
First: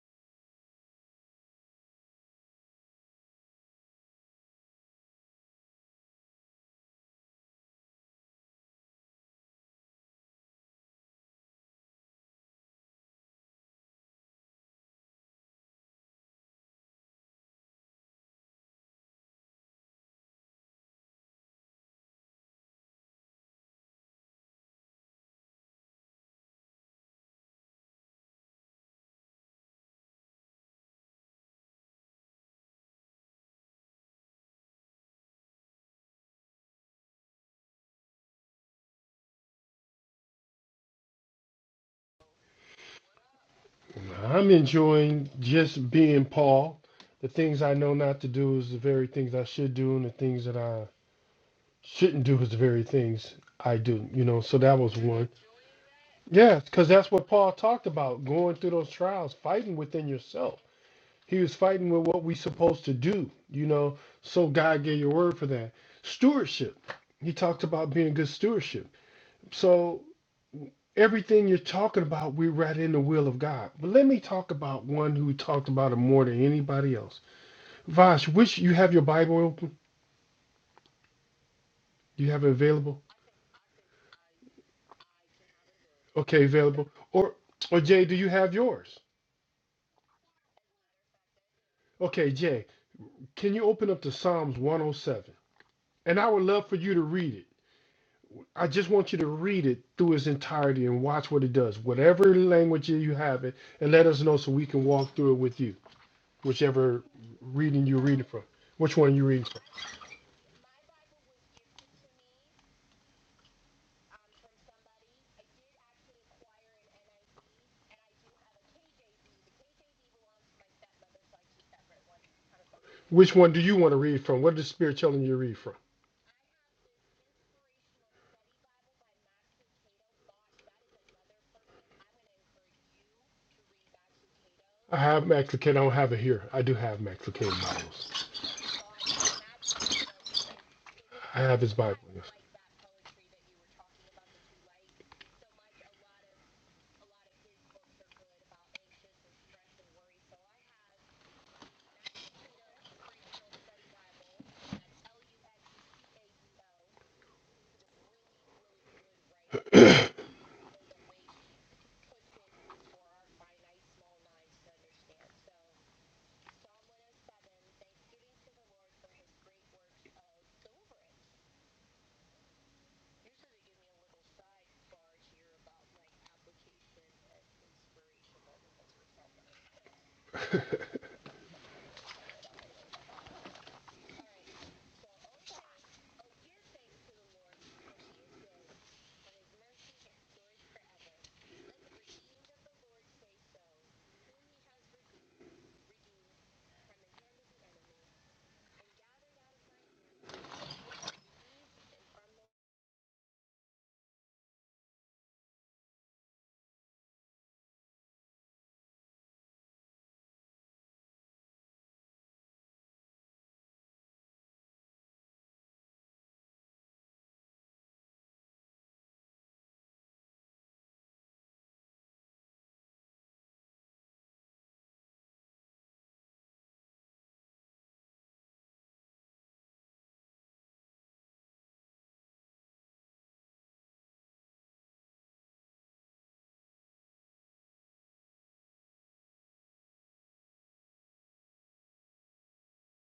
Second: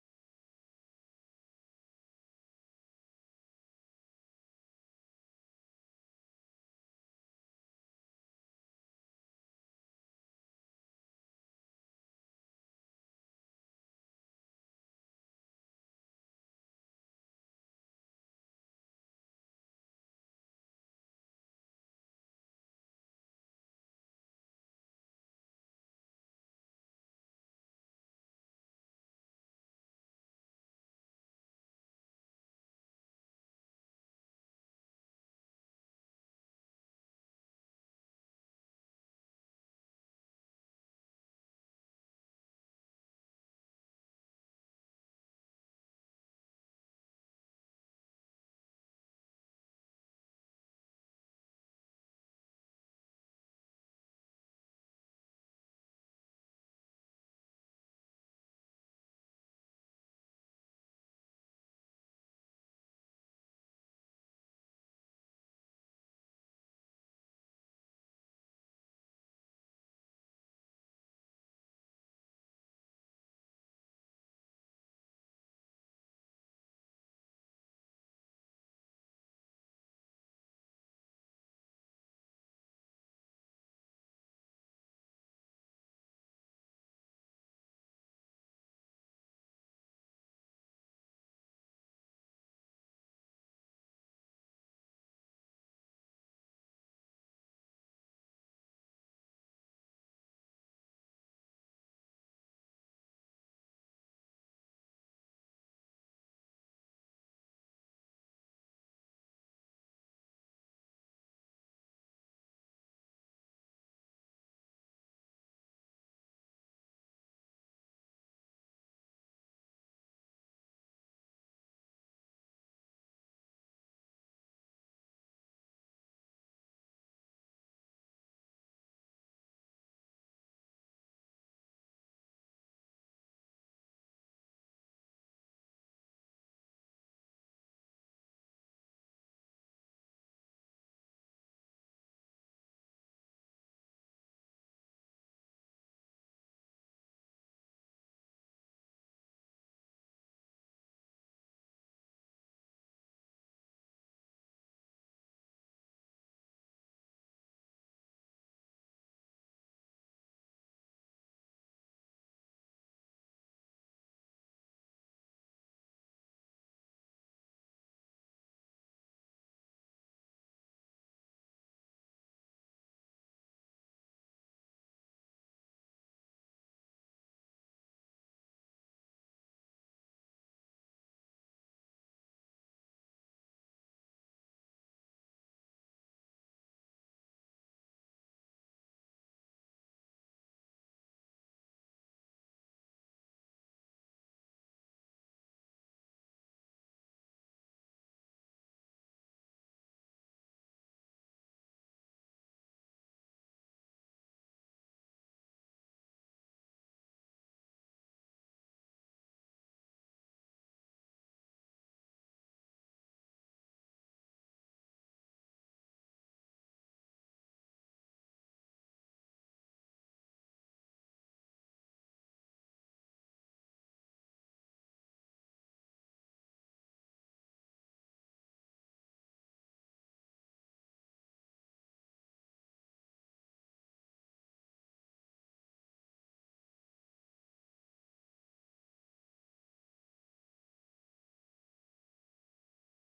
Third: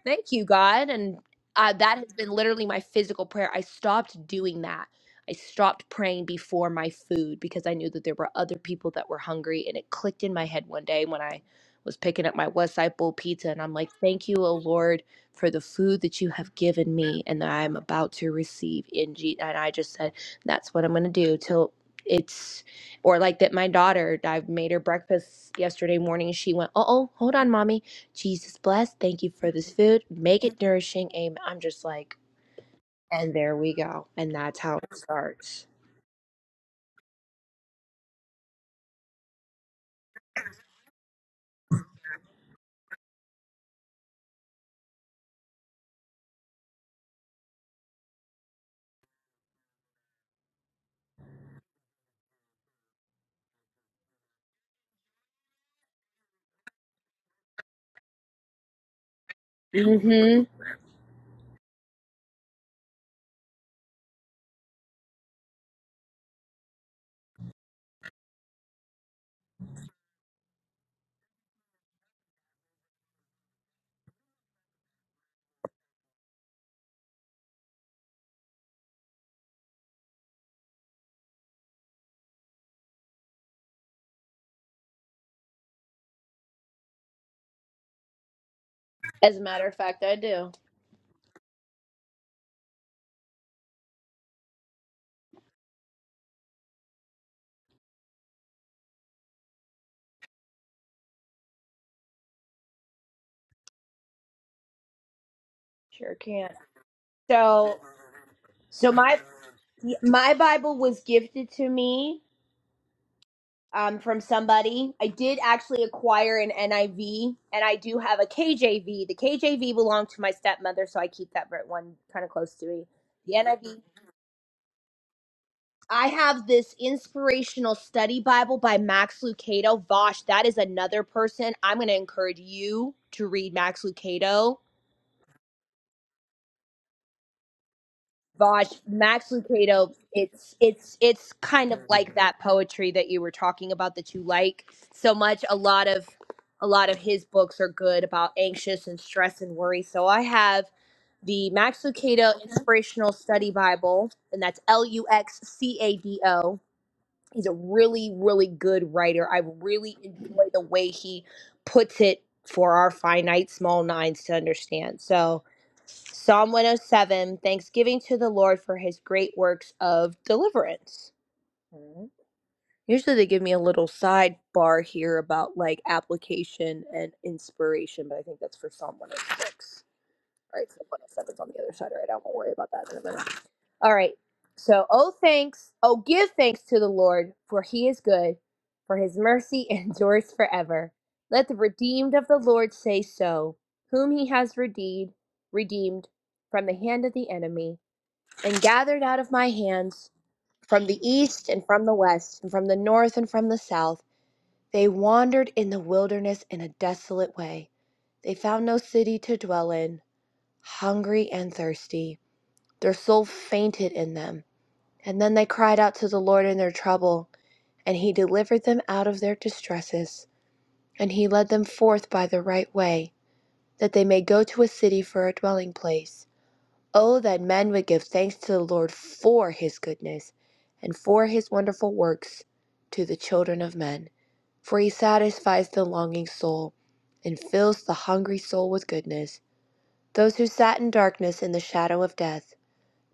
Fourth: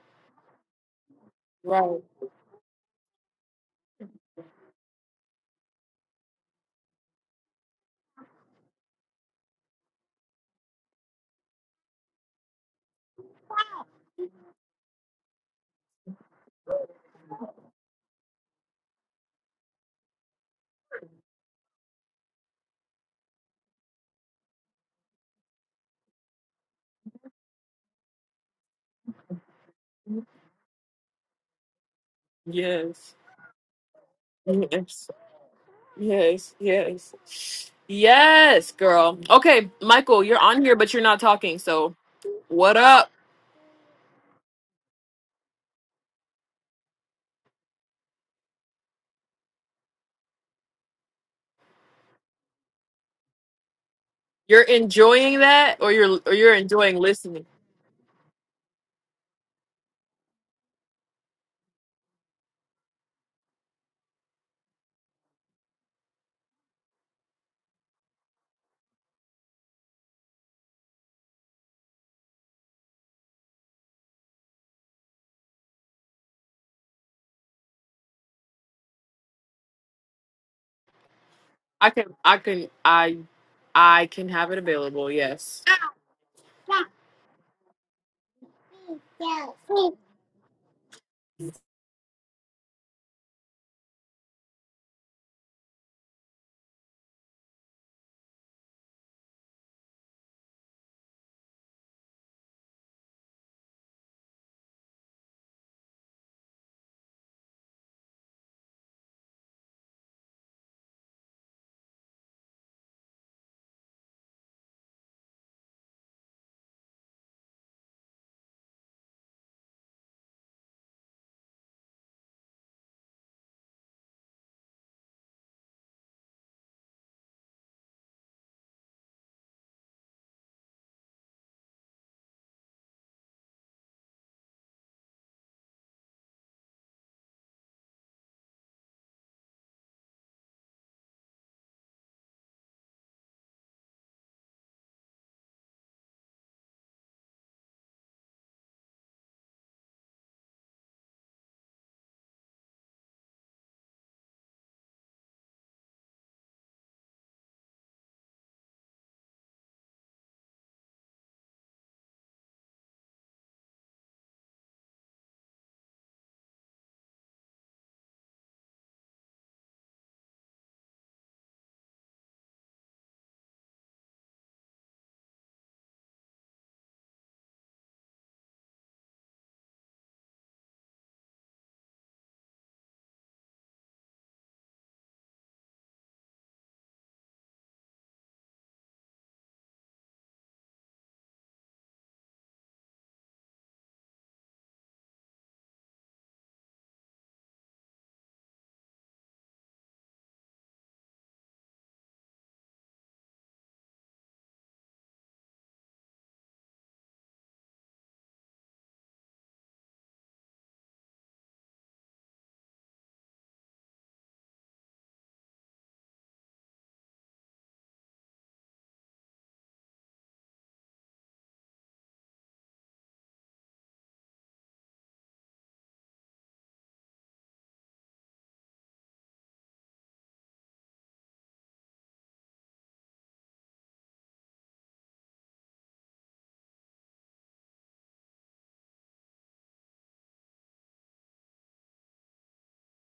S3: thank you god and uh, that
S2: Right.
S3: has been literally my physical prayer i stopped doing that i stopped praying before my food because i knew that there were other people that were hungry and it clicked in my head one day when i was picking up my West Side Bowl pizza, and I'm like, Thank you, O Lord, for the food that you have given me and that I am about to receive in G. And I just said, That's what I'm going to do till it's, or like that my daughter, I made her breakfast yesterday morning. She went, Uh oh, hold on, mommy. Jesus bless. Thank you for this food. Make it nourishing. Amen. I'm just like,
S2: Yes.
S3: and there we go. And that's how it
S2: Yes.
S3: starts.
S2: Yes. Yes. Yes, girl. Okay, Michael, you're on here, but you're not talking. So what up?
S1: I'm enjoying just being Paul. The things I know not to do is the very things I should do, and the things that I shouldn't do is the very things I do. You know, so
S2: You're
S1: that was one.
S2: enjoying that, or you're or you're
S1: Yeah, because
S2: enjoying
S1: that's what
S2: listening.
S1: Paul talked about going through those trials, fighting within
S3: hmm
S1: yourself He was fighting with what we supposed to do, you know. So God gave your word for that. Stewardship. He talked about being good stewardship. So everything you're talking about, we're right in the will of God. But let me talk about one who talked about it more than anybody else. Vash, which you have your Bible open?
S2: I can
S1: You
S2: I
S1: have it
S2: can
S1: available?
S2: I I can have it available, yes.
S1: Okay, available. Or or Jay, do you have yours?
S3: As a matter of fact, I do.
S1: Okay, Jay, can you open up to Psalms 107? And I would love for you to read it. I just want you to read it through its entirety and watch what it does, whatever language you have it, and let us know so we can walk through it with you,
S3: Sure can.
S1: whichever
S3: So,
S1: reading you're reading from.
S3: so
S1: Which
S3: my
S1: one you read, from?
S3: Y- My Bible was gifted to me um, from somebody. I did actually acquire an NIV, and I do have a KJV. The KJV belonged to my stepmother, so I keep that ver- one kind of close to me. The
S1: Which
S3: NIV.
S1: one
S3: I
S1: do you
S3: V.
S1: want to read from? What is the Spirit telling you to read from?
S3: I have this inspirational study Bible by Max Lucado. Vosh, that is another person. I'm going to encourage you to read Max Lucado
S1: I have Max Lucado. I don't have it here. I do have Max Lucado Bibles.
S3: Vosh, Max Lucado, it's it's it's
S1: I have
S3: kind
S1: his
S3: of
S1: Bible.
S3: like
S1: yes.
S3: that poetry that you were talking about that you like so much. A lot of a lot of his books are good about anxious and stress and worry. So I have the Max Lucado Inspirational Study Bible, and that's L U X C A D O he's a really really good writer i really enjoy the way he puts it for our finite small minds to understand so psalm 107 thanksgiving to the lord for his great works of deliverance Mhm. usually they give me a little sidebar here about like application and inspiration but i think that's for psalm 106 all right so 107 is on the other side right i won't worry about that in a minute all right. So, oh, thanks. Oh, give thanks to the Lord, for he is good, for his mercy endures forever. Let the redeemed of the Lord say so, whom he has redeemed, redeemed from the hand of the enemy, and gathered out of my hands from the east and from the west, and from the north and from the south. They wandered in the wilderness in a desolate way. They found no city to dwell in, hungry and thirsty. Their soul fainted in them and then they cried out to the Lord in their trouble, and he delivered them out of their distresses, and he led them forth by the right way, that they may go to a city for a dwelling place. Oh, that men would give thanks to the Lord for his goodness, and for his wonderful works to the children of men. For he satisfies the longing soul, and fills the hungry soul with goodness. Those who sat in darkness in the shadow of death,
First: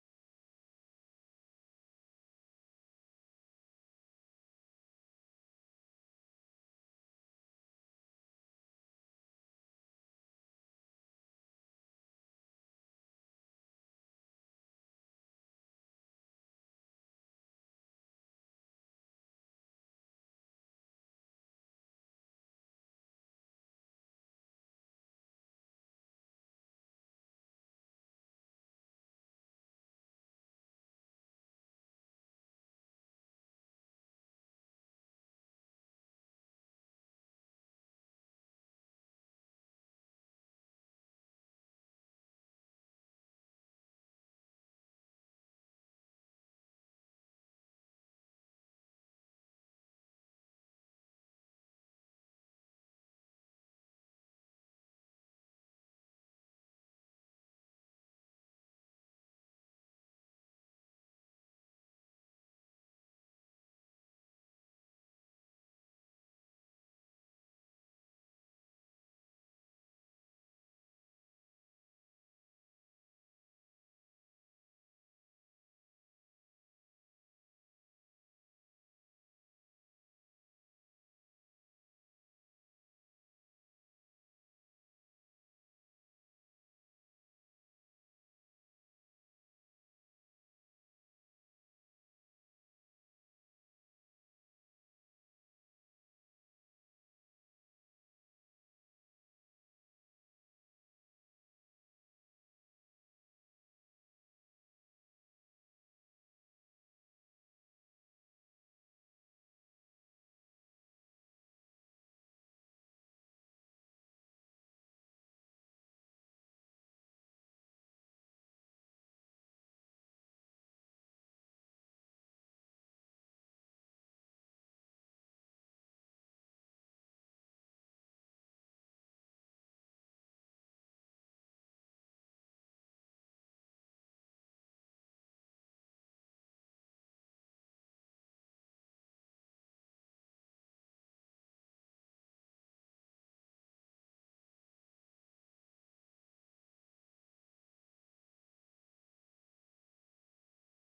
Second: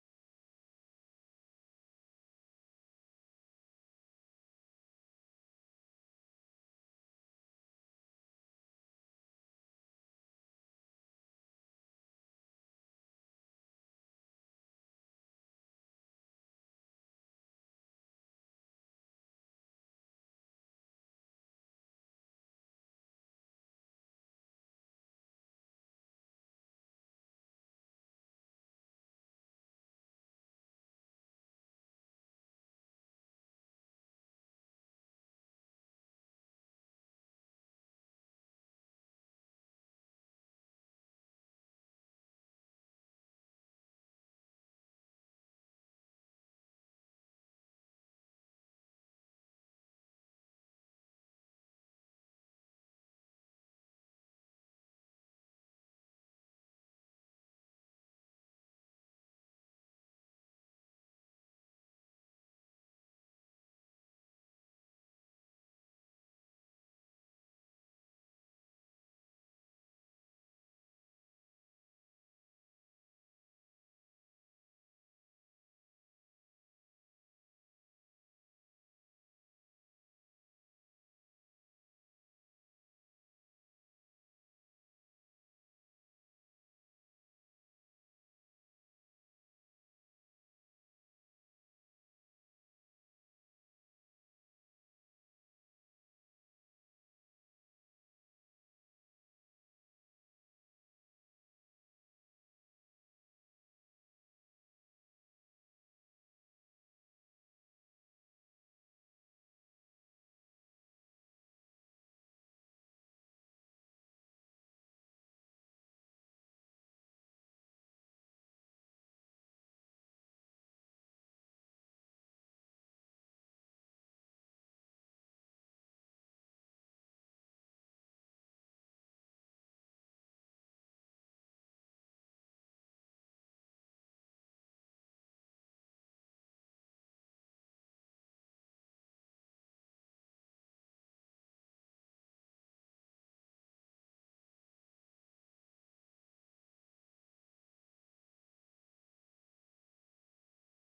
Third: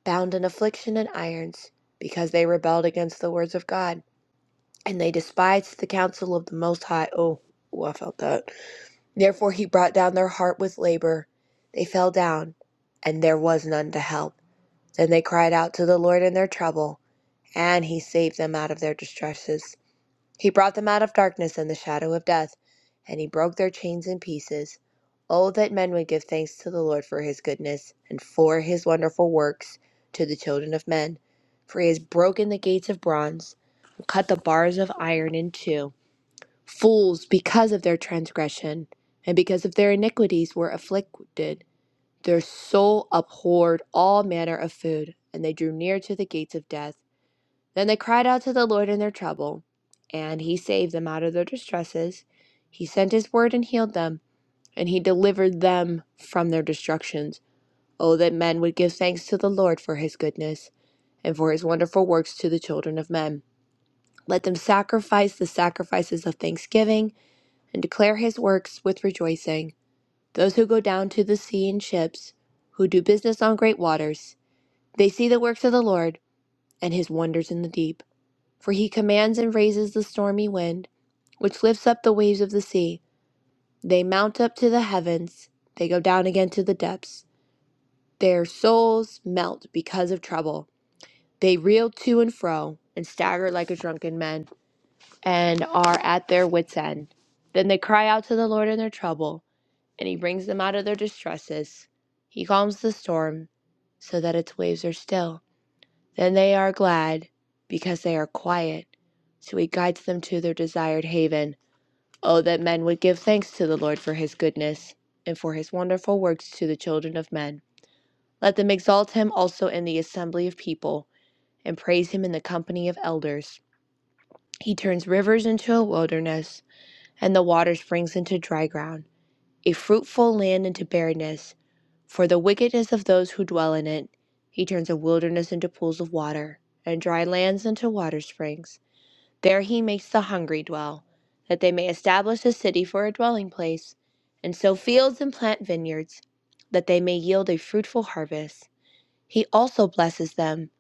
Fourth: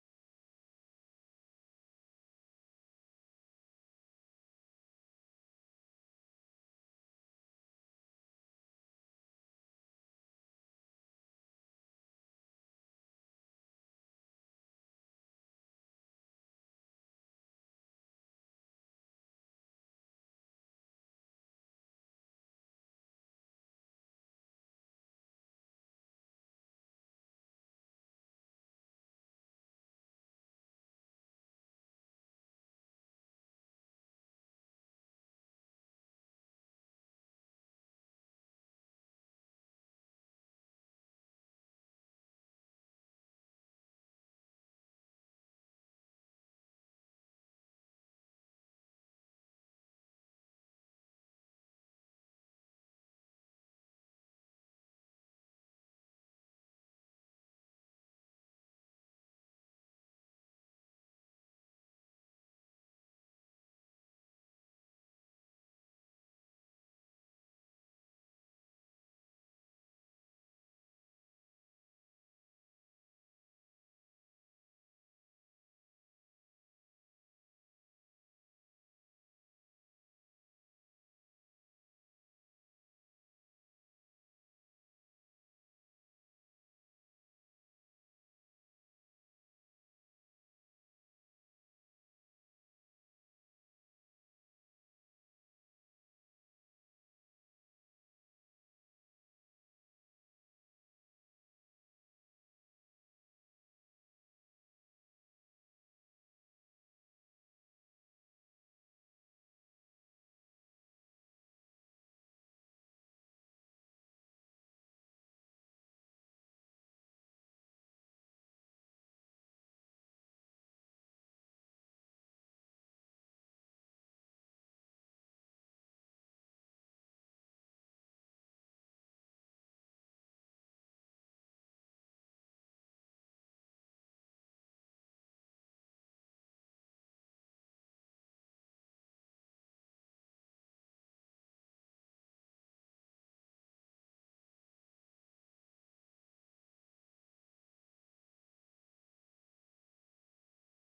S3: bound in affliction and irons, because they rebelled against the words of God and they despised the counsel of the Most High. Oh, ooh, I felt that. Therefore he brought down their heart with labor. They fell down, and there was none to help. Then they cried out to the Lord in their trouble, and he saved them out of their distresses. He brought them out of darkness and the shadow of death, and he broke their chains in pieces. Oh, that men would give thanks to the Lord for his goodness, and for his wonderful works to the children of men. For he has broken the gates of bronze, and cut the bars of iron in two. Fools, because of their transgression and because of their iniquities, were afflicted. Their soul abhorred all manner of food, and they drew near to the gates of death. Then they cried out to the Lord in their trouble, and he saved them out of their distresses. He sent his word and healed them, and he delivered them from their destructions. Oh, that men would give thanks to the Lord for his goodness, and for his wonderful works to the children of men. Let them sacrifice the sacrifices of thanksgiving and declare his works with rejoicing. Those who go down to the sea in ships, who do business on great waters, they see the works of the Lord and his wonders in the deep. For he commands and raises the stormy wind, which lifts up the waves of the sea. They mount up to the heavens, they go down again to the depths. Their souls melt because of trouble. They reel to and fro and stagger like a drunken man and are at their wits' end. Then they cry out to the Lord in their trouble and he brings them out of their distresses. He calms the storm so that its waves are still. Then they are glad because they are quiet. So he guides them to their desired haven. Oh, that men would give thanks to the Lord for his goodness and for his wonderful works to the children of men. Let them exalt him also in the assembly of people and praise him in the company of elders. He turns rivers into a wilderness and the water springs into dry ground, a fruitful land into barrenness For the wickedness of those who dwell in it, he turns a wilderness into pools of water, and dry lands into water springs. There he makes the hungry dwell, that they may establish a city for a dwelling place, and sow fields and plant vineyards, that they may yield a fruitful harvest. He also blesses them,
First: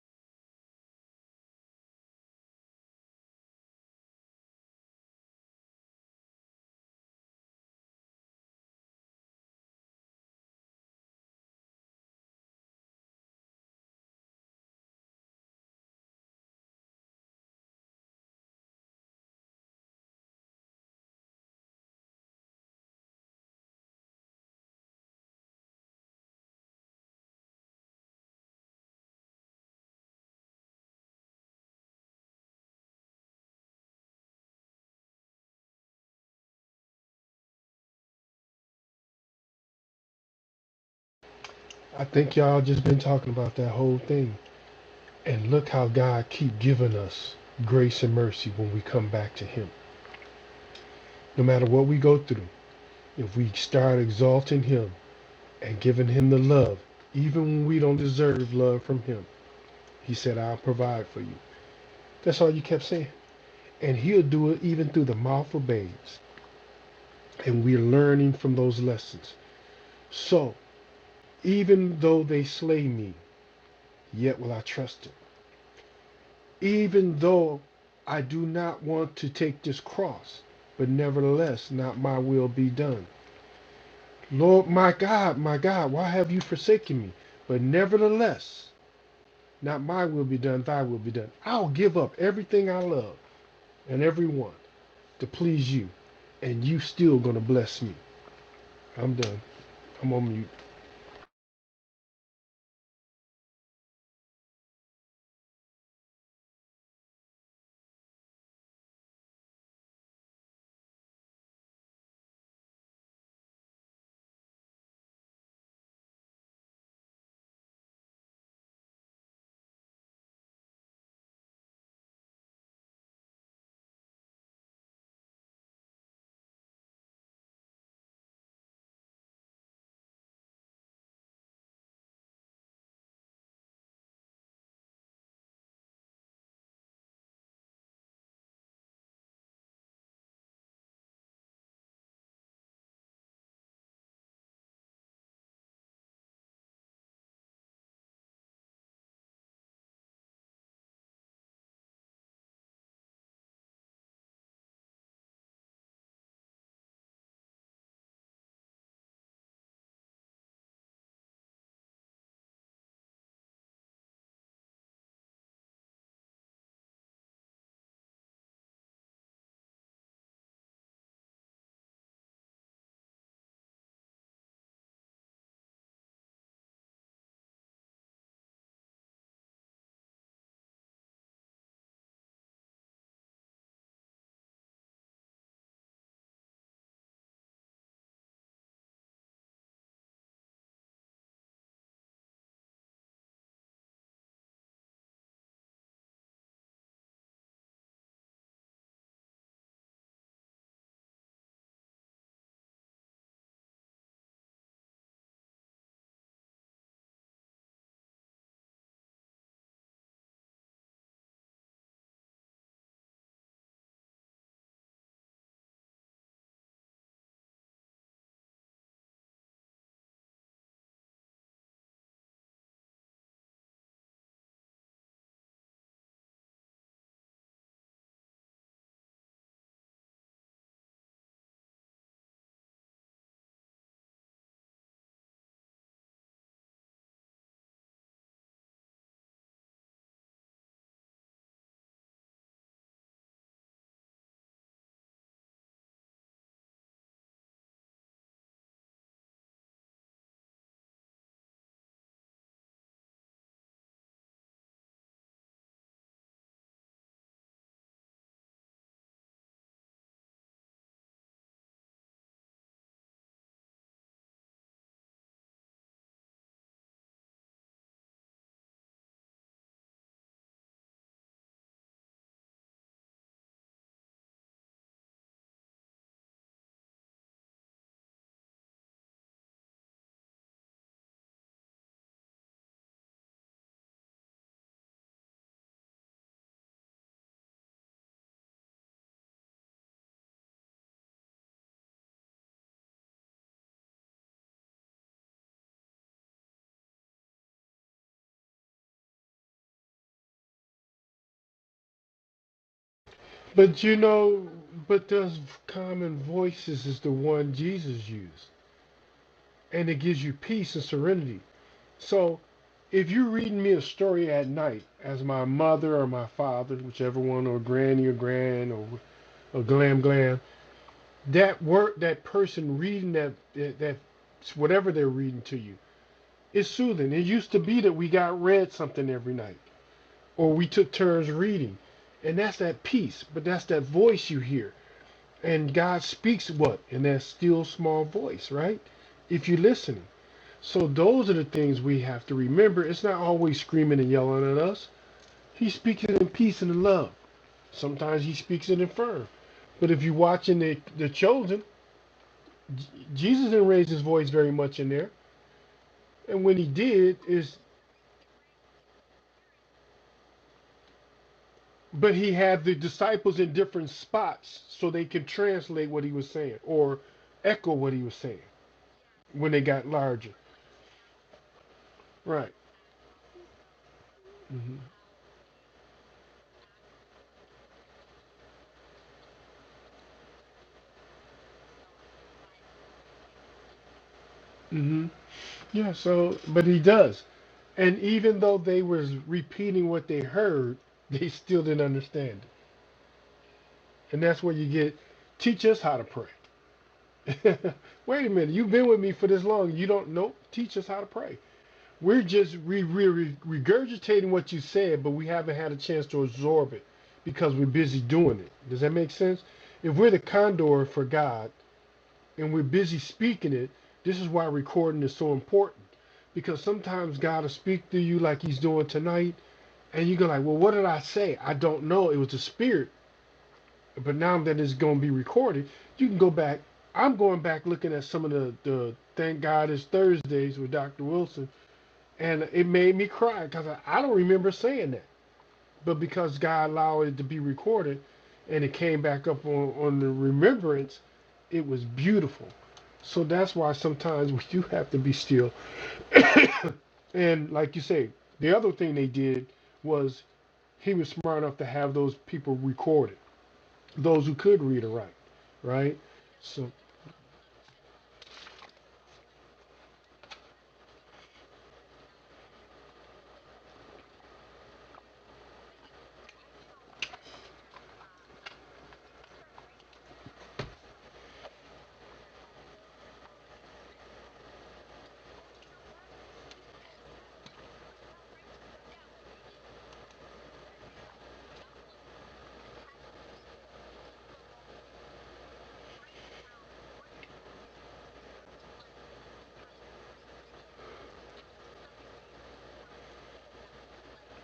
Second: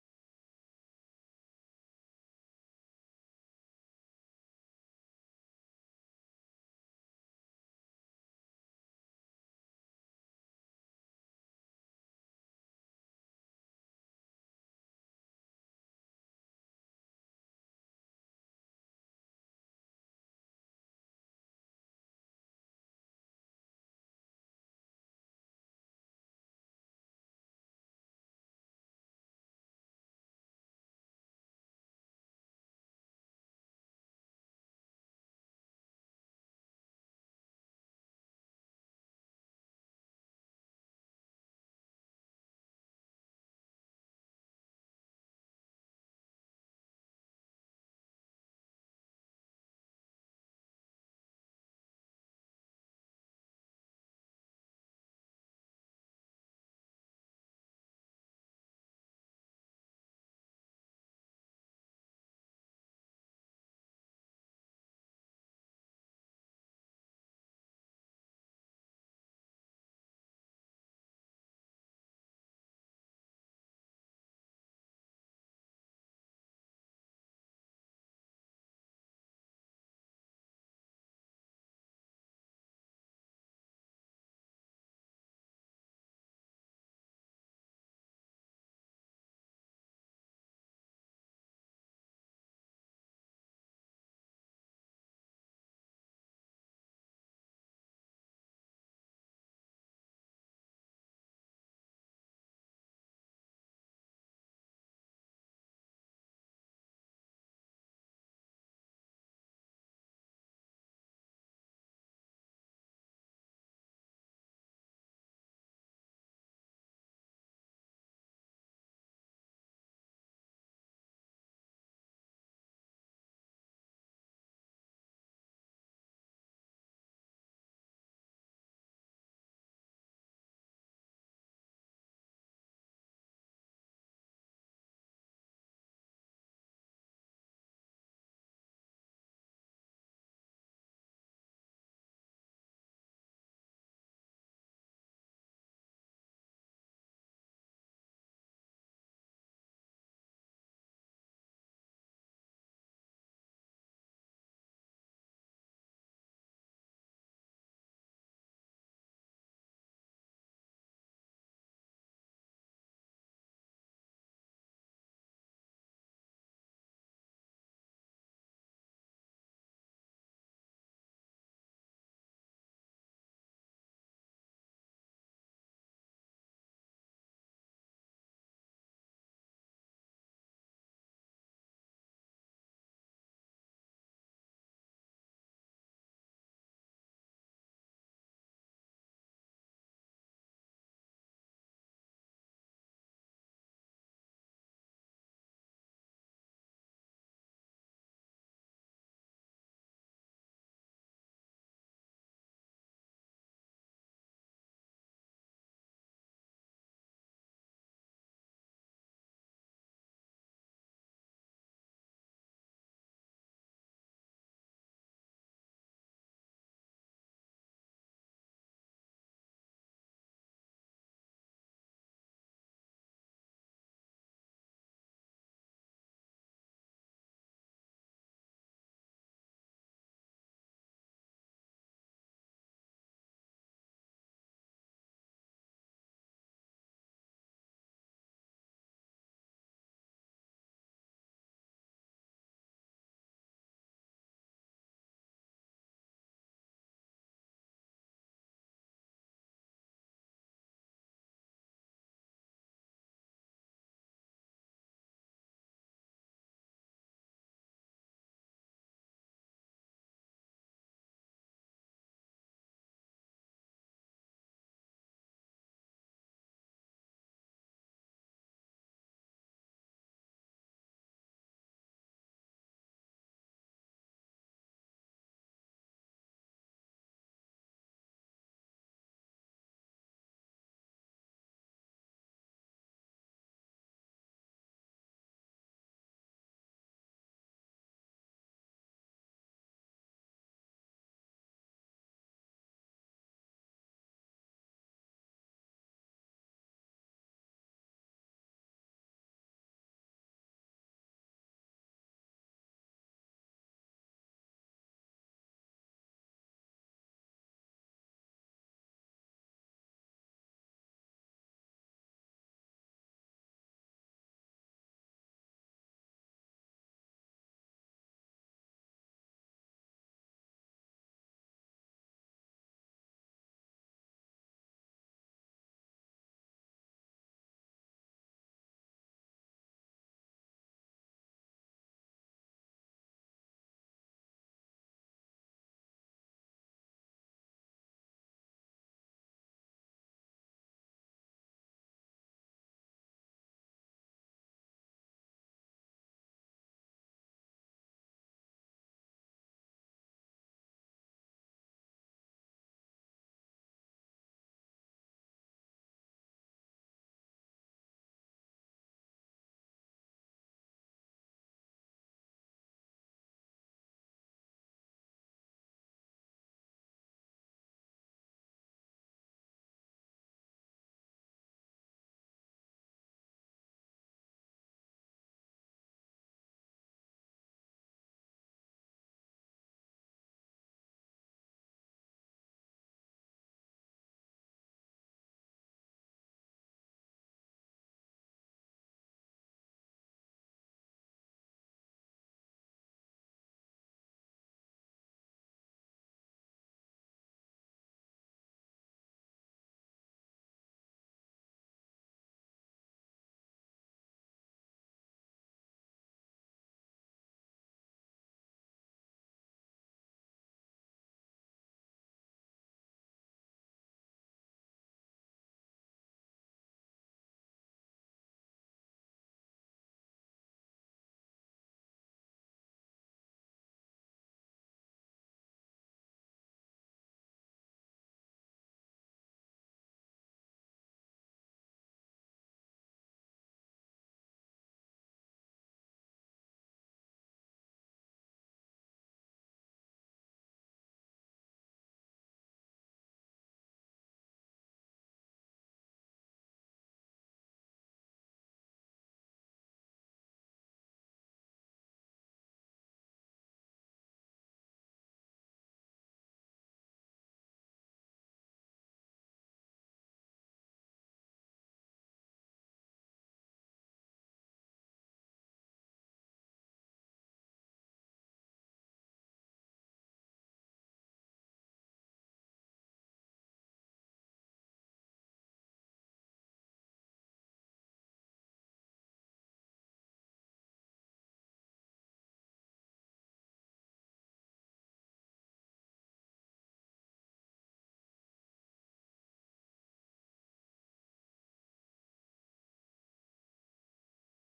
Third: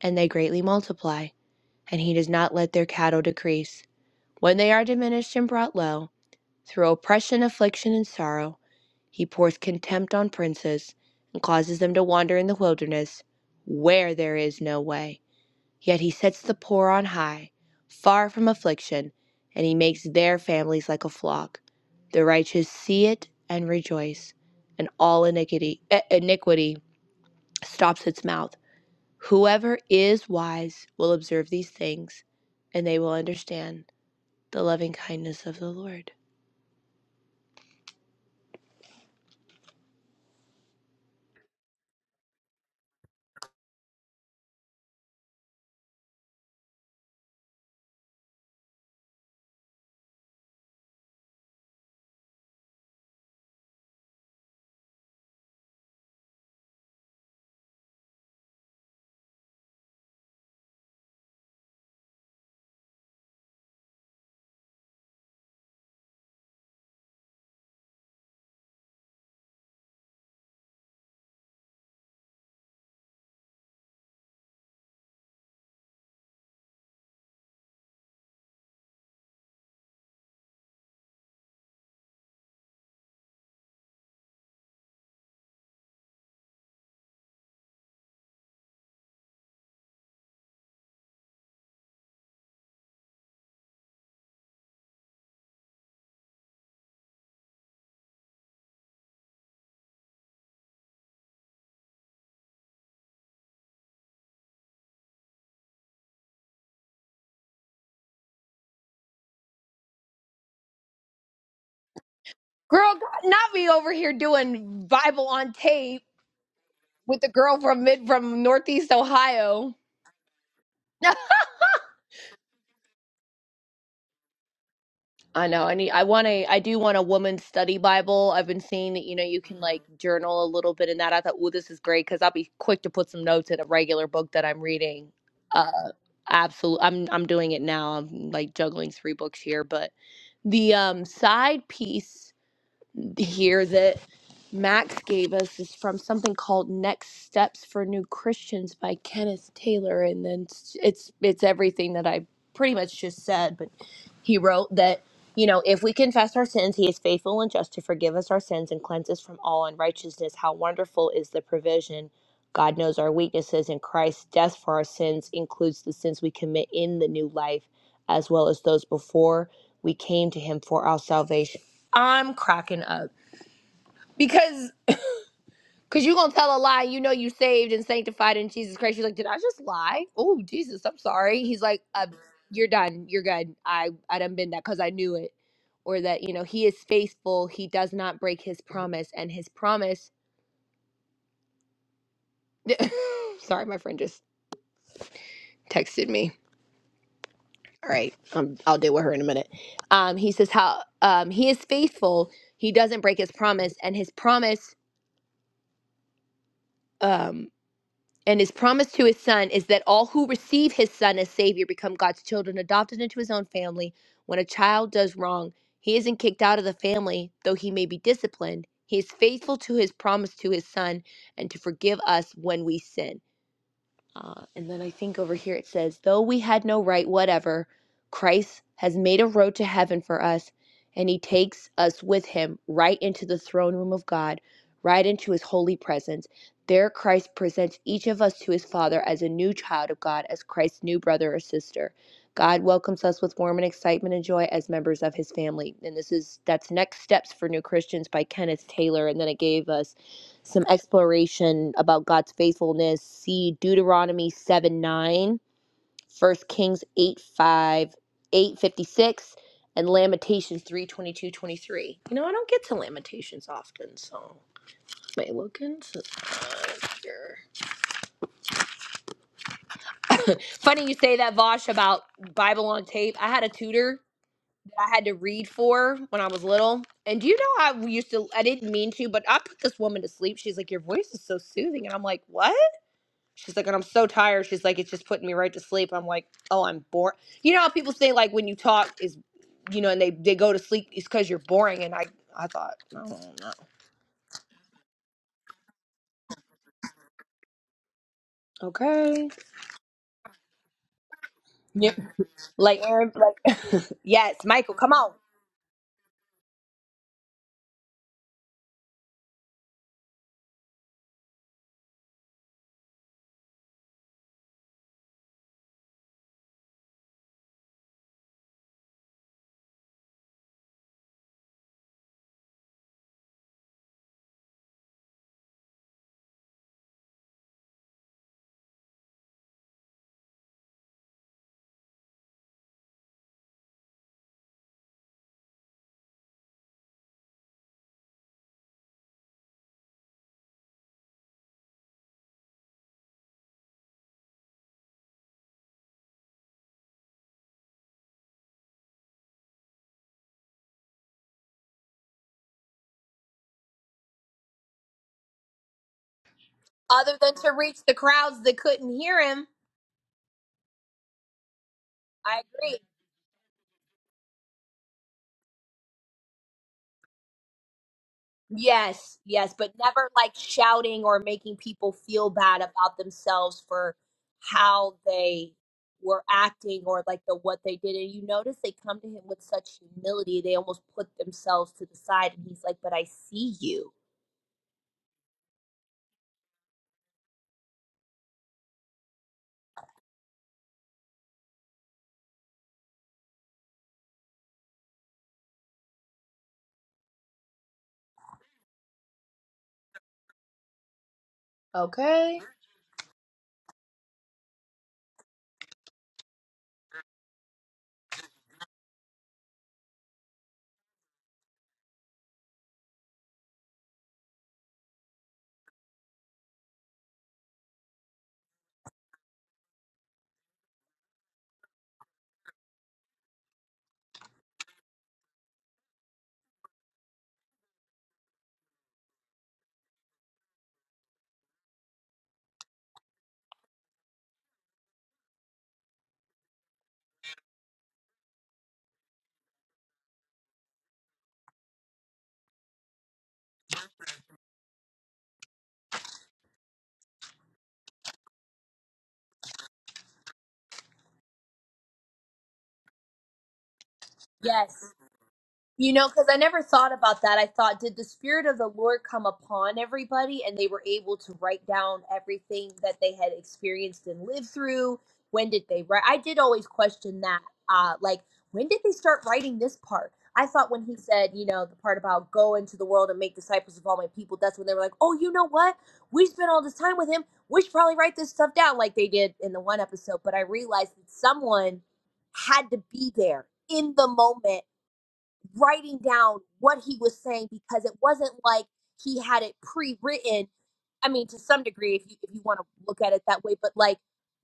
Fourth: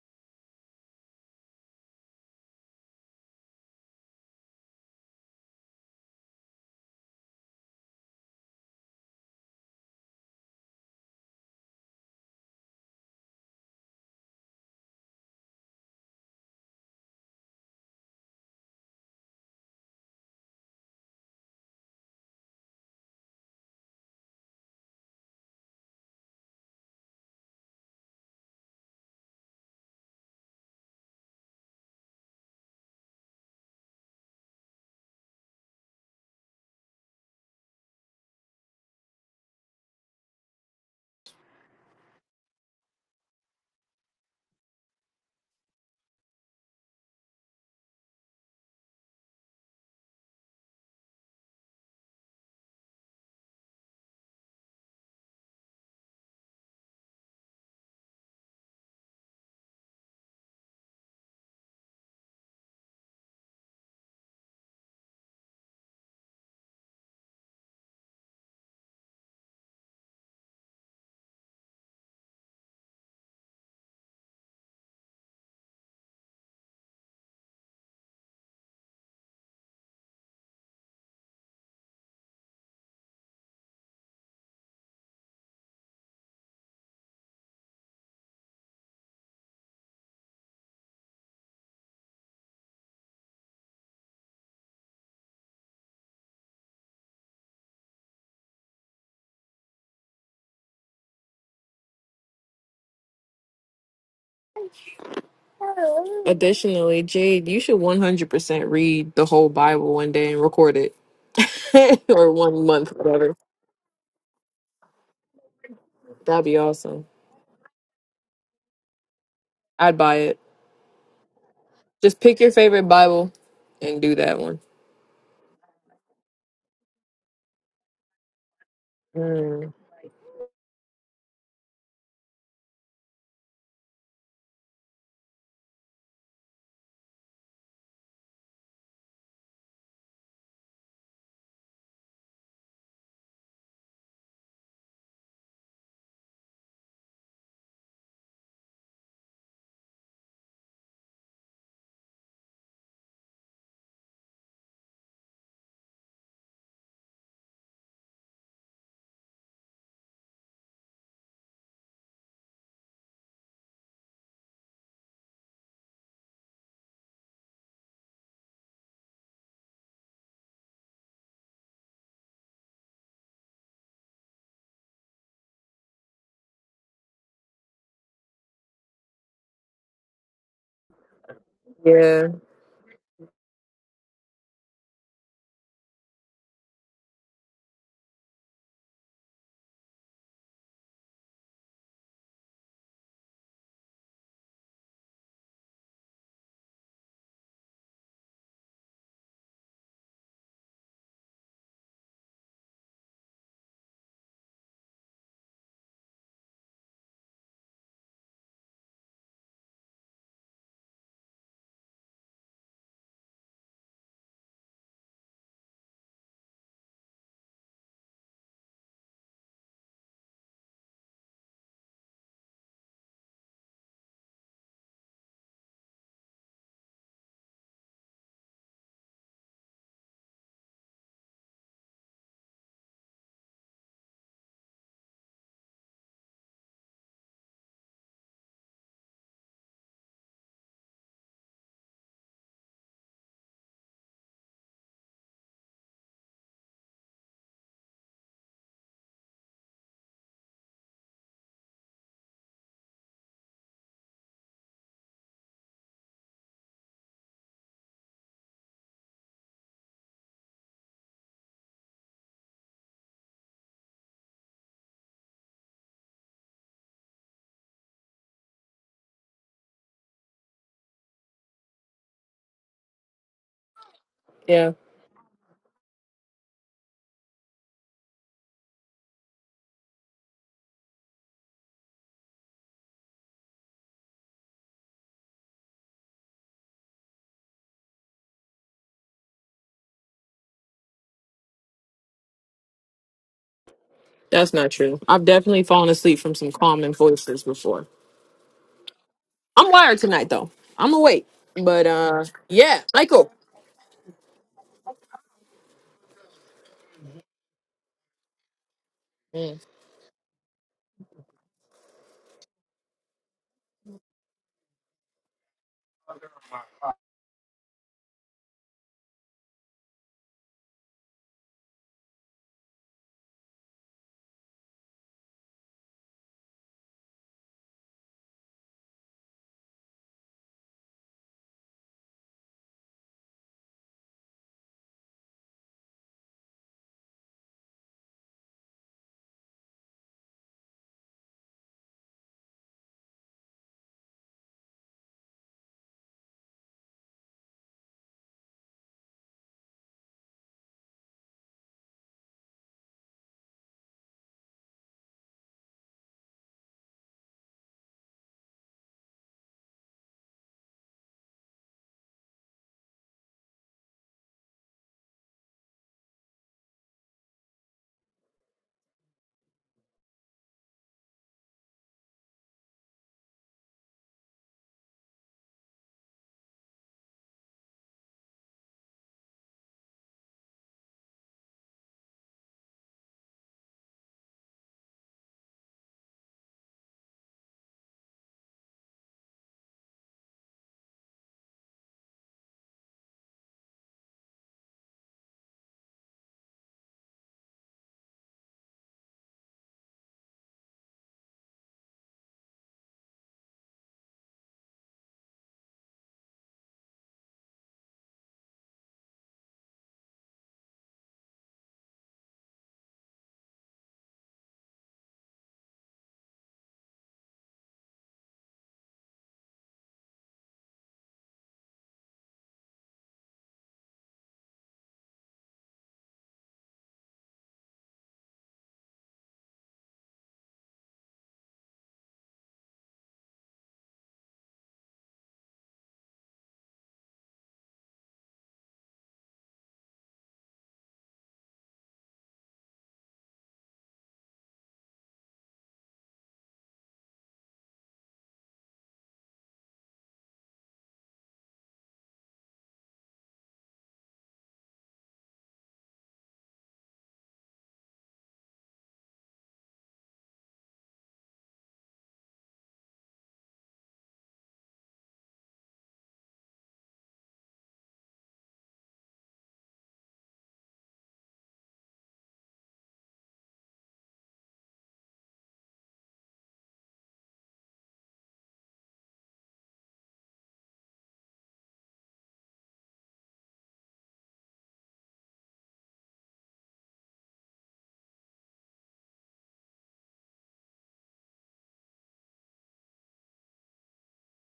S3: and they greatly multiply, and he does not let their cattle decrease. When they are diminished and brought low, through oppression, affliction, and sorrow, he pours contempt on princes and causes them to wander in the wilderness where there is no way. Yet he sets the poor on high, far from affliction, and he makes their families like a flock. The righteous see it and rejoice, and all iniquity, eh, iniquity stops its mouth. Whoever is wise will observe these things, and they will understand the loving kindness of the Lord.
S1: I think y'all just been talking about that whole thing. And look how God keep giving us grace and mercy when we come back to him. No matter what we go through, if we start exalting him, and giving him the love, even when we don't deserve love from him. He said, I'll provide for you. That's all you kept saying. And he'll do it even through the mouth of babes. And we're learning from those lessons. So, even though they slay me, yet will I trust him. Even though I do not want to take this cross, but nevertheless, not my will be done. Lord, my God, my God, why have you forsaken me? But nevertheless, Not my will be done, thy will be done. I'll give up everything I love and everyone to please you, and you still gonna bless me. I'm done. I'm on mute.
S2: Additionally, Jade, you should 100% read the whole Bible one day and record it. or one month, whatever.
S3: not be over here doing Bible on tape
S2: That'd be awesome.
S3: with the girl from mid from Northeast Ohio.
S2: I'd buy it. Just pick your favorite Bible and do that one.
S3: I know. I need. I want a. I do want a woman's study Bible. I've been seeing that. You know, you can
S2: Mm,
S3: like journal a little bit in that. I thought, oh, this is great because I'll be quick to put some notes in a regular book that I'm reading. Uh, absolutely. I'm I'm doing it now. I'm like juggling three books here, but the um side piece. here that Max gave us is from something called Next Steps for New Christians by Kenneth Taylor and then it's it's, it's everything that I pretty much just said but he wrote that you know if we confess our sins he is faithful and just to forgive us our sins and cleanse us from all unrighteousness how wonderful is the provision God knows our weaknesses and Christ's death for our sins includes the sins we commit in the new life as well as those before we came to him for our salvation I'm cracking up because because you're gonna tell a lie you know you saved and sanctified in jesus christ you're like did i just lie oh jesus i'm sorry he's like uh,
S2: yeah,
S3: you're done you're good i i done been that because i knew it or that you know he is faithful he does not break his promise and his promise sorry my friend just texted me all right um, i'll deal with her in a minute um he says how um he is faithful he doesn't break his promise and his promise um. And his promise to his son is that all who receive his son as Savior become God's children, adopted into his own family. When a child does wrong, he isn't kicked out of the family, though he may be disciplined. He is faithful to his promise to his son and to forgive us when we sin. Uh, and then I think over here it says, though we had no right whatever, Christ has made a road to heaven for us, and he takes us with him right into the throne room of God, right into his holy presence. There, Christ presents each of us to his Father as a new child of God, as Christ's new brother or sister. God welcomes us with warm and excitement and joy as members of his family. And this is that's Next Steps for New Christians by Kenneth Taylor. And then it gave us some exploration about God's faithfulness, see Deuteronomy 7 9, First Kings 8 5, 8 56, and Lamentations 3 22 23. You know, I don't get to Lamentations often, so may look into here. Funny you say that, Vosh, about Bible on tape. I had a tutor
S2: yeah,
S3: that I had to read for when I was little. And do you know I used to, I didn't mean to, but I put this woman to sleep. She's like, Your voice is so soothing. And I'm like, What? She's like, and I'm so tired. She's like, it's just putting me right to sleep. I'm like, oh, I'm bored. You know how people say like when you talk is, you know, and they they go to sleep is because you're boring. And I I thought, no, no,
S2: that's not true. I've definitely fallen asleep from some calming voices before.
S3: okay,
S2: I'm wired tonight, though. I'm awake. But
S3: Yep.
S2: uh, yeah,
S3: like Aaron,
S2: Michael.
S1: But
S3: like
S1: you
S3: yes,
S1: know,
S3: Michael, come
S1: but
S3: on.
S1: those common voices is the one Jesus used,
S2: Mm.
S1: and it gives you peace and serenity. So if you're reading me a story at night, as my mother or my father, whichever one, or granny or grand or, or glam glam, that word, that person reading that that, that whatever they're reading to you It's soothing. It used to be that we got read something every night, or we took turns reading, and that's that peace. But that's that voice you hear, and God speaks what in that still small voice, right? If you're listening. So those are the things we have to remember. It's not always screaming and yelling at us. He speaks it in peace and in love. Sometimes he speaks it in firm. But if you're watching the the chosen, J- Jesus didn't raise his voice very much in there. And when he did,
S3: Other than to
S1: is
S3: reach the crowds that couldn't hear him,
S1: But he
S3: I
S1: had the
S3: agree.
S1: disciples in different spots so they could translate what he was saying or echo what he was saying
S3: Yes,
S1: when
S3: yes,
S1: they
S3: but
S1: got
S3: never
S1: larger.
S3: like shouting or making people feel
S1: Right.
S3: bad about themselves for
S1: hmm
S3: how they were acting or like the what they did. And you notice they come to him with such humility, they almost put themselves to the side and he's like, "But I see you."
S1: hmm Yeah, so, but he does. And even though they was repeating what they heard, they still didn't understand it. And that's where you get, teach us how to pray. Wait a minute, you've been with me for this long. You don't know? Teach us how to pray. We're just re- re- regurgitating what you said, but we haven't had a chance to absorb it because we're busy doing it. Does that make sense? If we're the condor for God and we're busy speaking it, this is why recording is so important. Because sometimes God will speak to you like he's doing tonight, and you go like, well, what did I say? I don't know. It was the spirit. But now that it's going to be recorded, you can go back. I'm going back looking at some of the, the Thank God It's Thursdays with Dr. Wilson and it made me cry because I, I don't remember saying that. But because God allowed it to be recorded, and it came back up on, on the remembrance, it was beautiful. So that's why sometimes we do have to be still. And like you say, the other thing they did was he was smart enough to have those people recorded, those who could
S3: Yes.
S1: read or write,
S3: You
S1: right?
S3: know, because I never
S1: So,
S3: thought about that. I thought, did the Spirit of the Lord come upon everybody and they were able to write down everything that they had experienced and lived through? When did they write? I did always question that. Uh, like, when did they start writing this part? I thought when he said, you know, the part about go into the world and make disciples of all my people, that's when they were like, oh, you know what? We spent all this time with him. We should probably write this stuff down like they did in the one episode. But I realized that someone had to be there in the moment writing down what he was saying because it wasn't like he had it pre-written I mean, to some degree, if you, if you want to look at it that way, but like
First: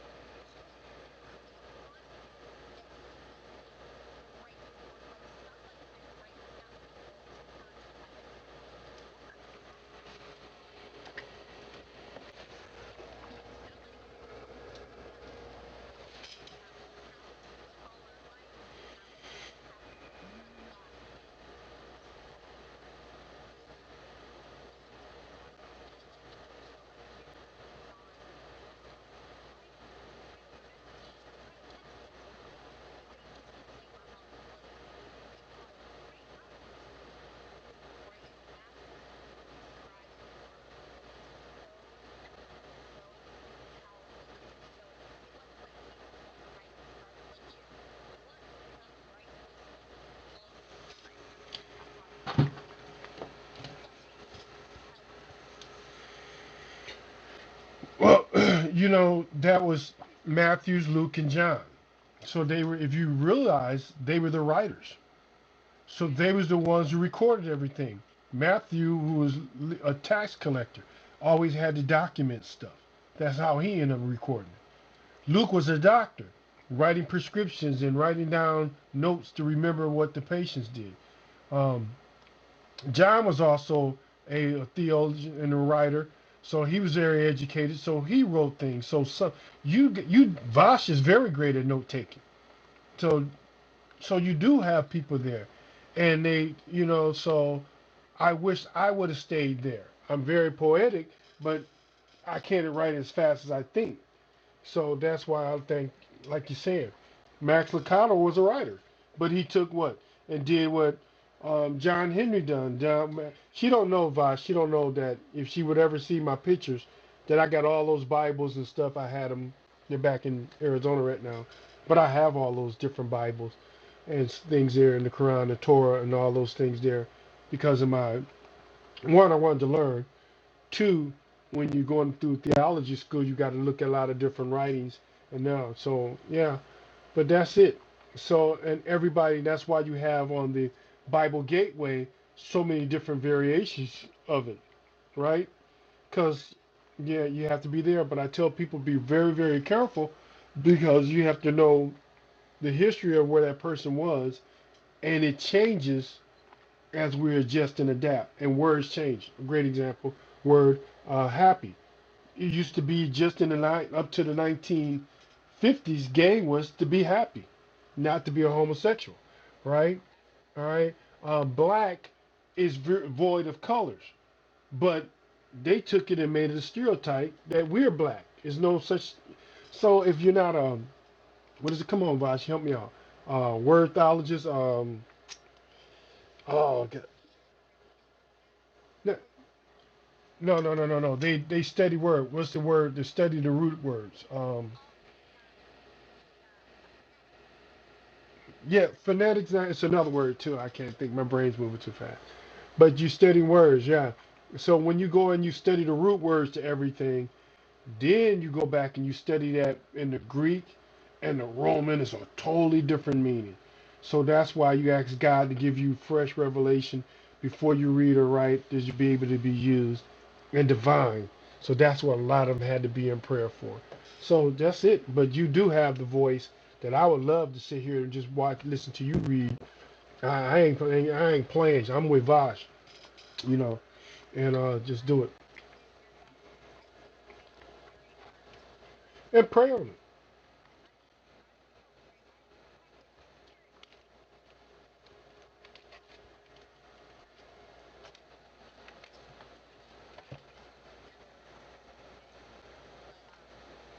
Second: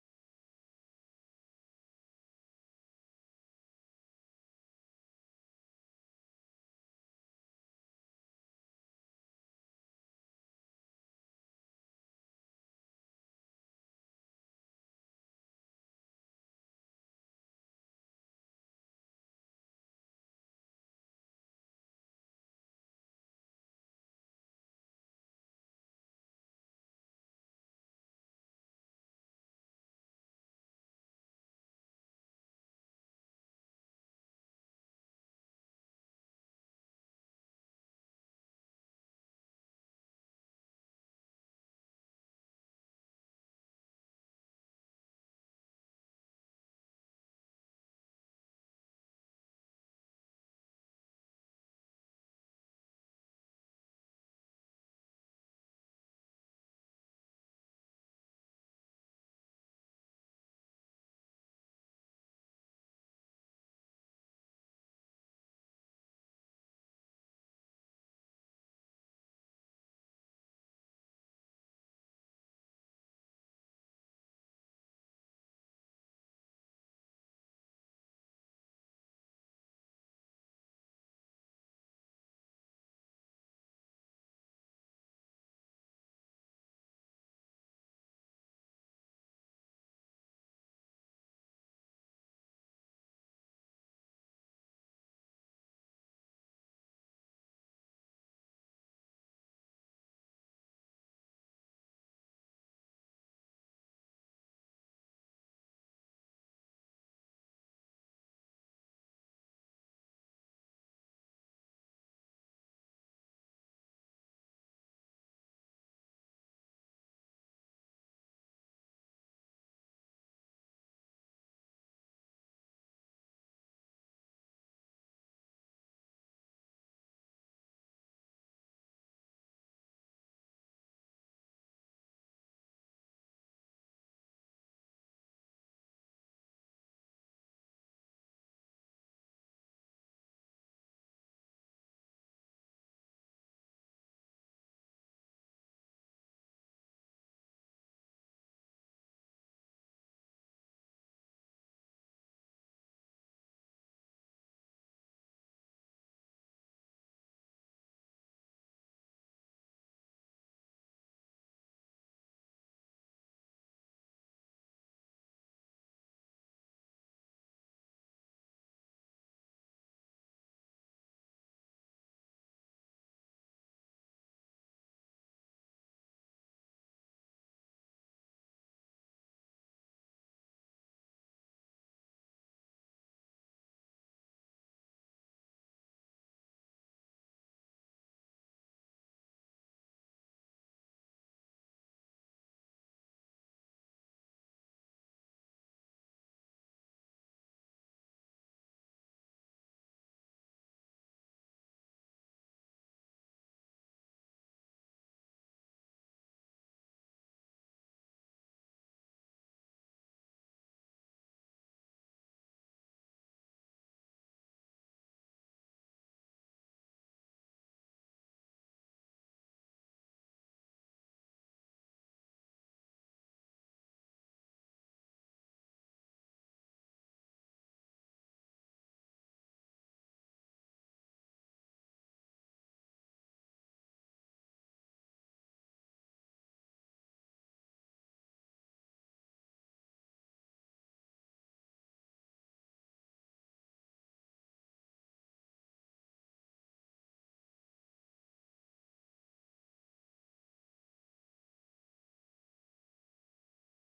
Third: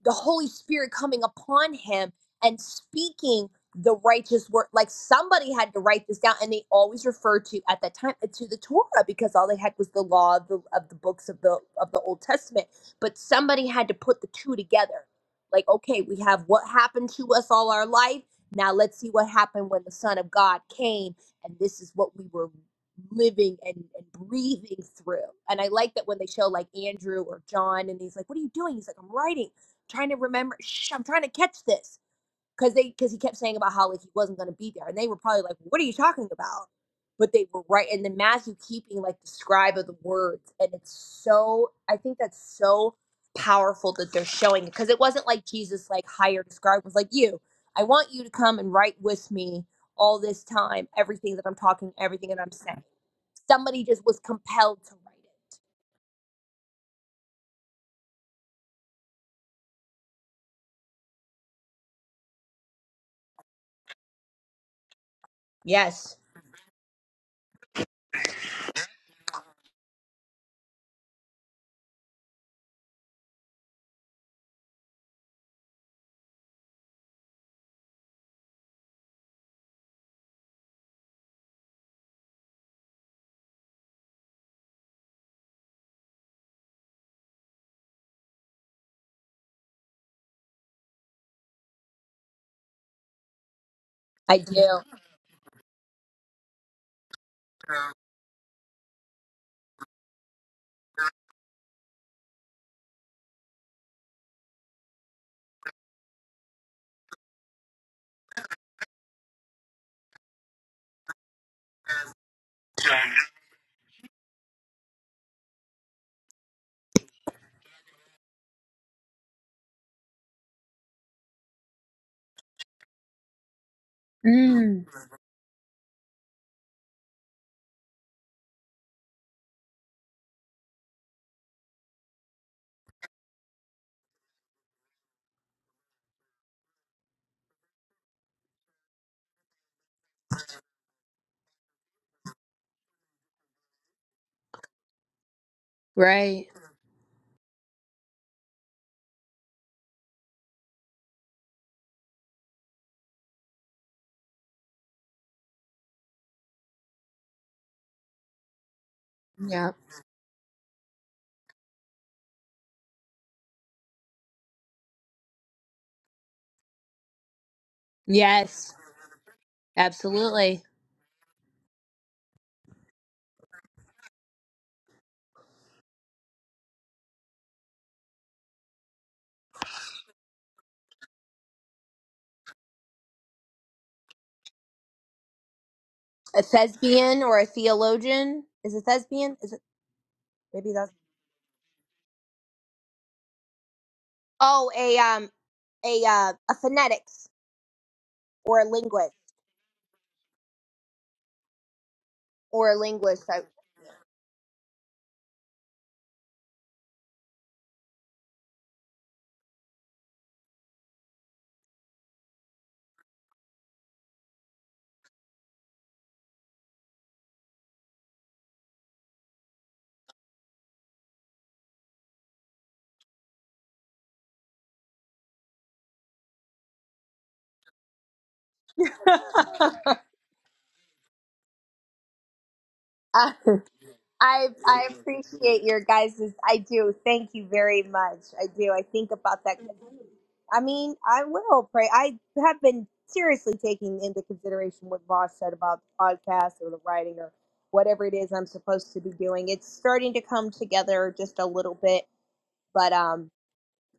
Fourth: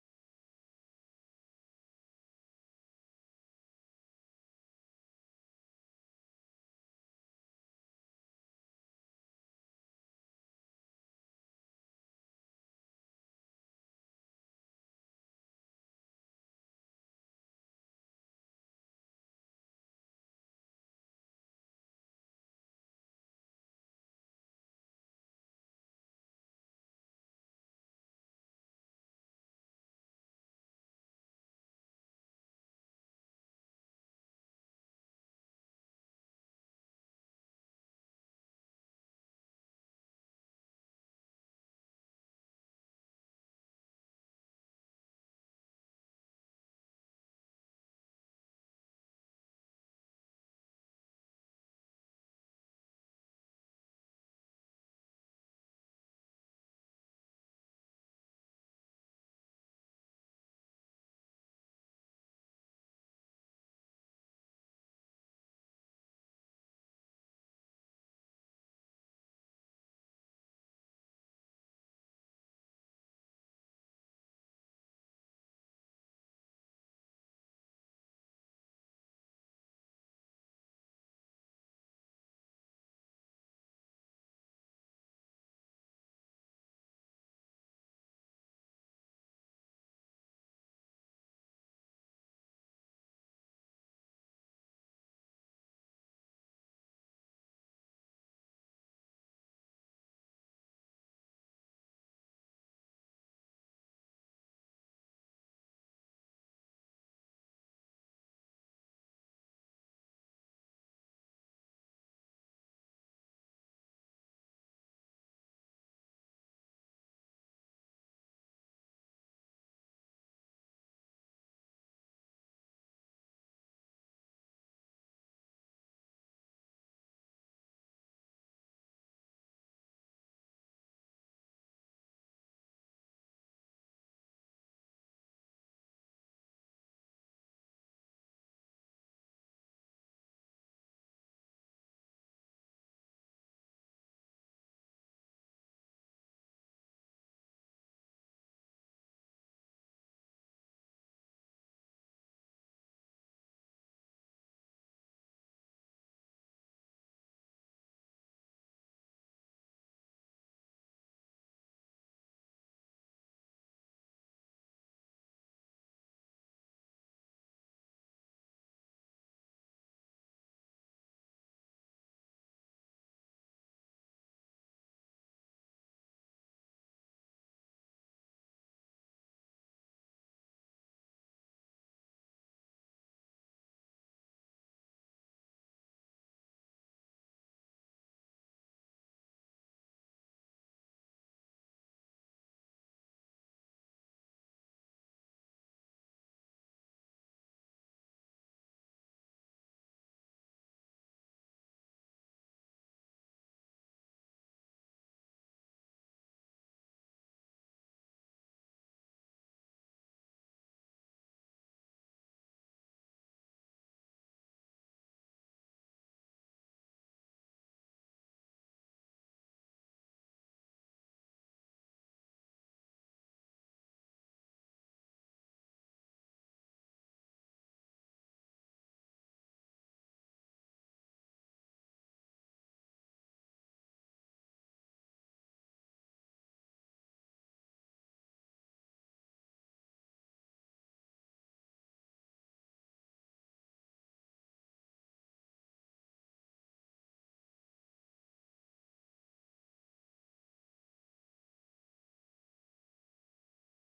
S3: the Holy Spirit coming upon him and speaking the righteous word, like somebody had to write this down, and they always referred to at that time uh, to the Torah because all they had was the law of the of the books of the of the Old Testament, but somebody had to put the two together. Like, okay, we have what happened to us all our life. Now let's see what happened when the Son of God came, and this is what we were living and, and breathing through. And I like that when they show like Andrew or John and he's like, What are you doing? He's like, I'm writing, trying to remember, shh, I'm trying to catch this because they because he kept saying about how like he wasn't going to be there and they were probably like what are you talking about but they were right and then matthew keeping like the scribe of the words and it's so i think that's so powerful that they're showing it because it wasn't like jesus like hired a scribe It was like you i want you to come and write with me all this time everything that i'm talking everything that i'm saying somebody just was compelled to write it
S1: well, you know, that was Matthew's, Luke, and John. So they were, if you realize, they were the writers So
S3: yes
S1: they was the ones who recorded everything. Matthew, who was a tax collector, always had to document stuff. That's how he ended up recording it. Luke was a doctor, writing prescriptions and writing down notes to remember what the patients did. Um, John was also a, a theologian and a writer, so he was very educated. So he wrote things. So some you you Vosh is very great at note taking. So so you
S3: i
S1: do
S3: do
S1: have people there, and they you know so I wish I would have stayed there. I'm very poetic, but I can't write as fast as I think. So that's why I think, like you said, Max Lucado was a writer, but he took what and did what um, John Henry done. John, she don't know Vosh. She don't know that if she would ever see my pictures, that I got all those Bibles and stuff. I had them. They're back in Arizona right now, but I have all those different Bibles and s-
S3: Mm,
S1: things there in the Quran, the Torah, and all those things there because of my one, I wanted to learn. Two, when you're going through theology school, you got to look at a lot of different writings and now. So yeah, but that's it. So and everybody, that's why you have on the Bible Gateway so many different variations of it, right? Because yeah, you have to be there. But I tell people be very very careful because you have to know the history of where that person was, and it changes as we adjust and adapt. And words change. A great
S3: Yeah.
S1: example, word uh, happy. It used to be just in the nine up to the 1950s, gay was to be happy, not to be a
S3: Yes.
S1: homosexual, right?
S3: Absolutely.
S1: All right. Uh, black is void of colors, but they took it and made it a stereotype that we're black. There's no such. So if you're not um, what is it? Come on, Vash, help me out. Uh, wordthologist. Um,
S3: a
S1: oh, God.
S3: thespian or a theologian. Is it
S1: No,
S3: thespian? Is it
S1: No,
S3: maybe
S1: no, no,
S3: that's
S1: no, no. They they study word. What's the word? They study the root words. Um,
S3: oh a um a uh, a phonetics or a
S1: yeah,
S3: linguist
S1: phonetics. uh, It's another word too. I can't think. My brain's moving too fast.
S3: or a
S1: But you
S3: linguist.
S1: study
S3: I,
S1: words, yeah. So when you go and you study the root words to everything, Then you go back and you study that in the Greek and the Roman. It's a totally different meaning. So that's why you ask God to give you fresh revelation before you read or write that you be able to be used and divine. So that's what a lot of them had to be in prayer for. So that's it. But you do have the voice that I would love to sit here and just watch, listen to you read. I, I ain't, playing- I ain't playing. I'm with Vosh,
S3: Uh,
S1: you know,
S3: I
S1: and uh,
S3: I
S1: just do it
S3: appreciate your guys's. I do. Thank you very much. I do. I think about
S1: and
S3: that.
S1: pray on it.
S3: I mean, I will pray. I have been seriously taking into consideration what Voss said about the podcast or the writing or whatever it is I'm supposed to be doing. It's starting to come together just a little bit, but um,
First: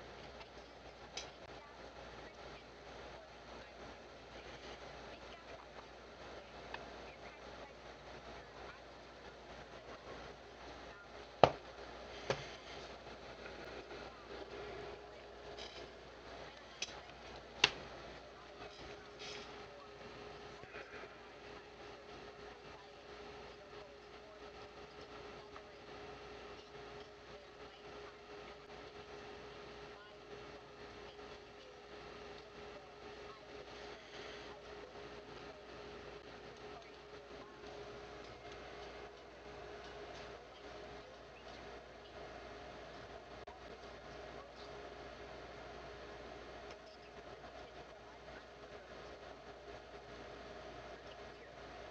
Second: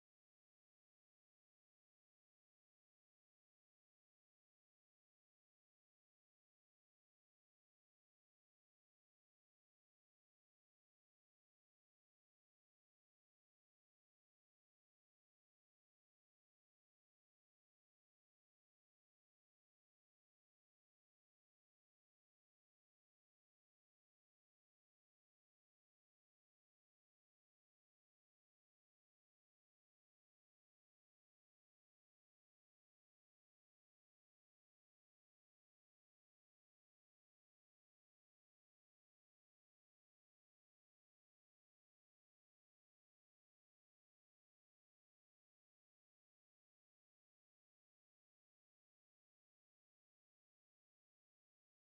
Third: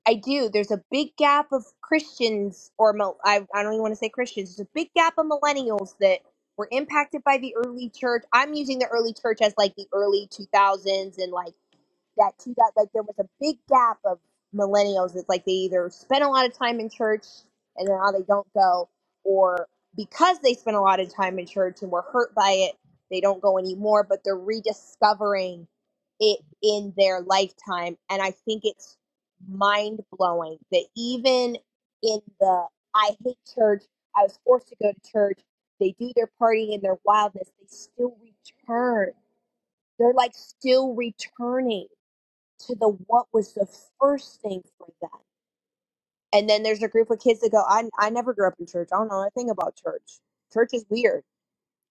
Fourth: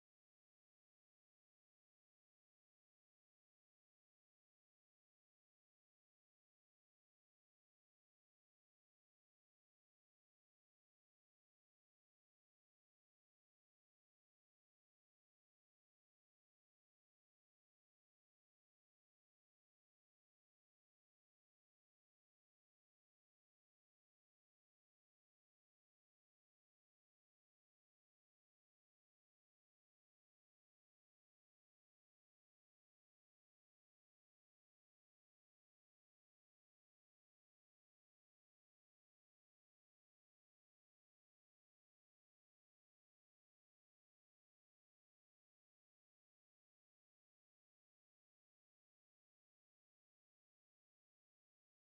S3: I do. There's a big gap of Christians, or mil- I, I don't even want to say Christians. There's a big gap of millennials that were impacted by the early church. I'm using the early church as like the early 2000s and like that two that like there was a big gap of millennials. It's like they either spend a lot of time in church and now they don't go, or because they spent a lot of time in church and were hurt by it, they don't go anymore. But they're rediscovering it in their lifetime, and I think it's mind blowing that even in the I hate church, I was forced to go to church. They do their partying and their wildness. They still return. They're like still returning to the what was the first thing for them. And then there's a group of kids that go, I, I never grew up in church. I don't know anything about church. Church is weird.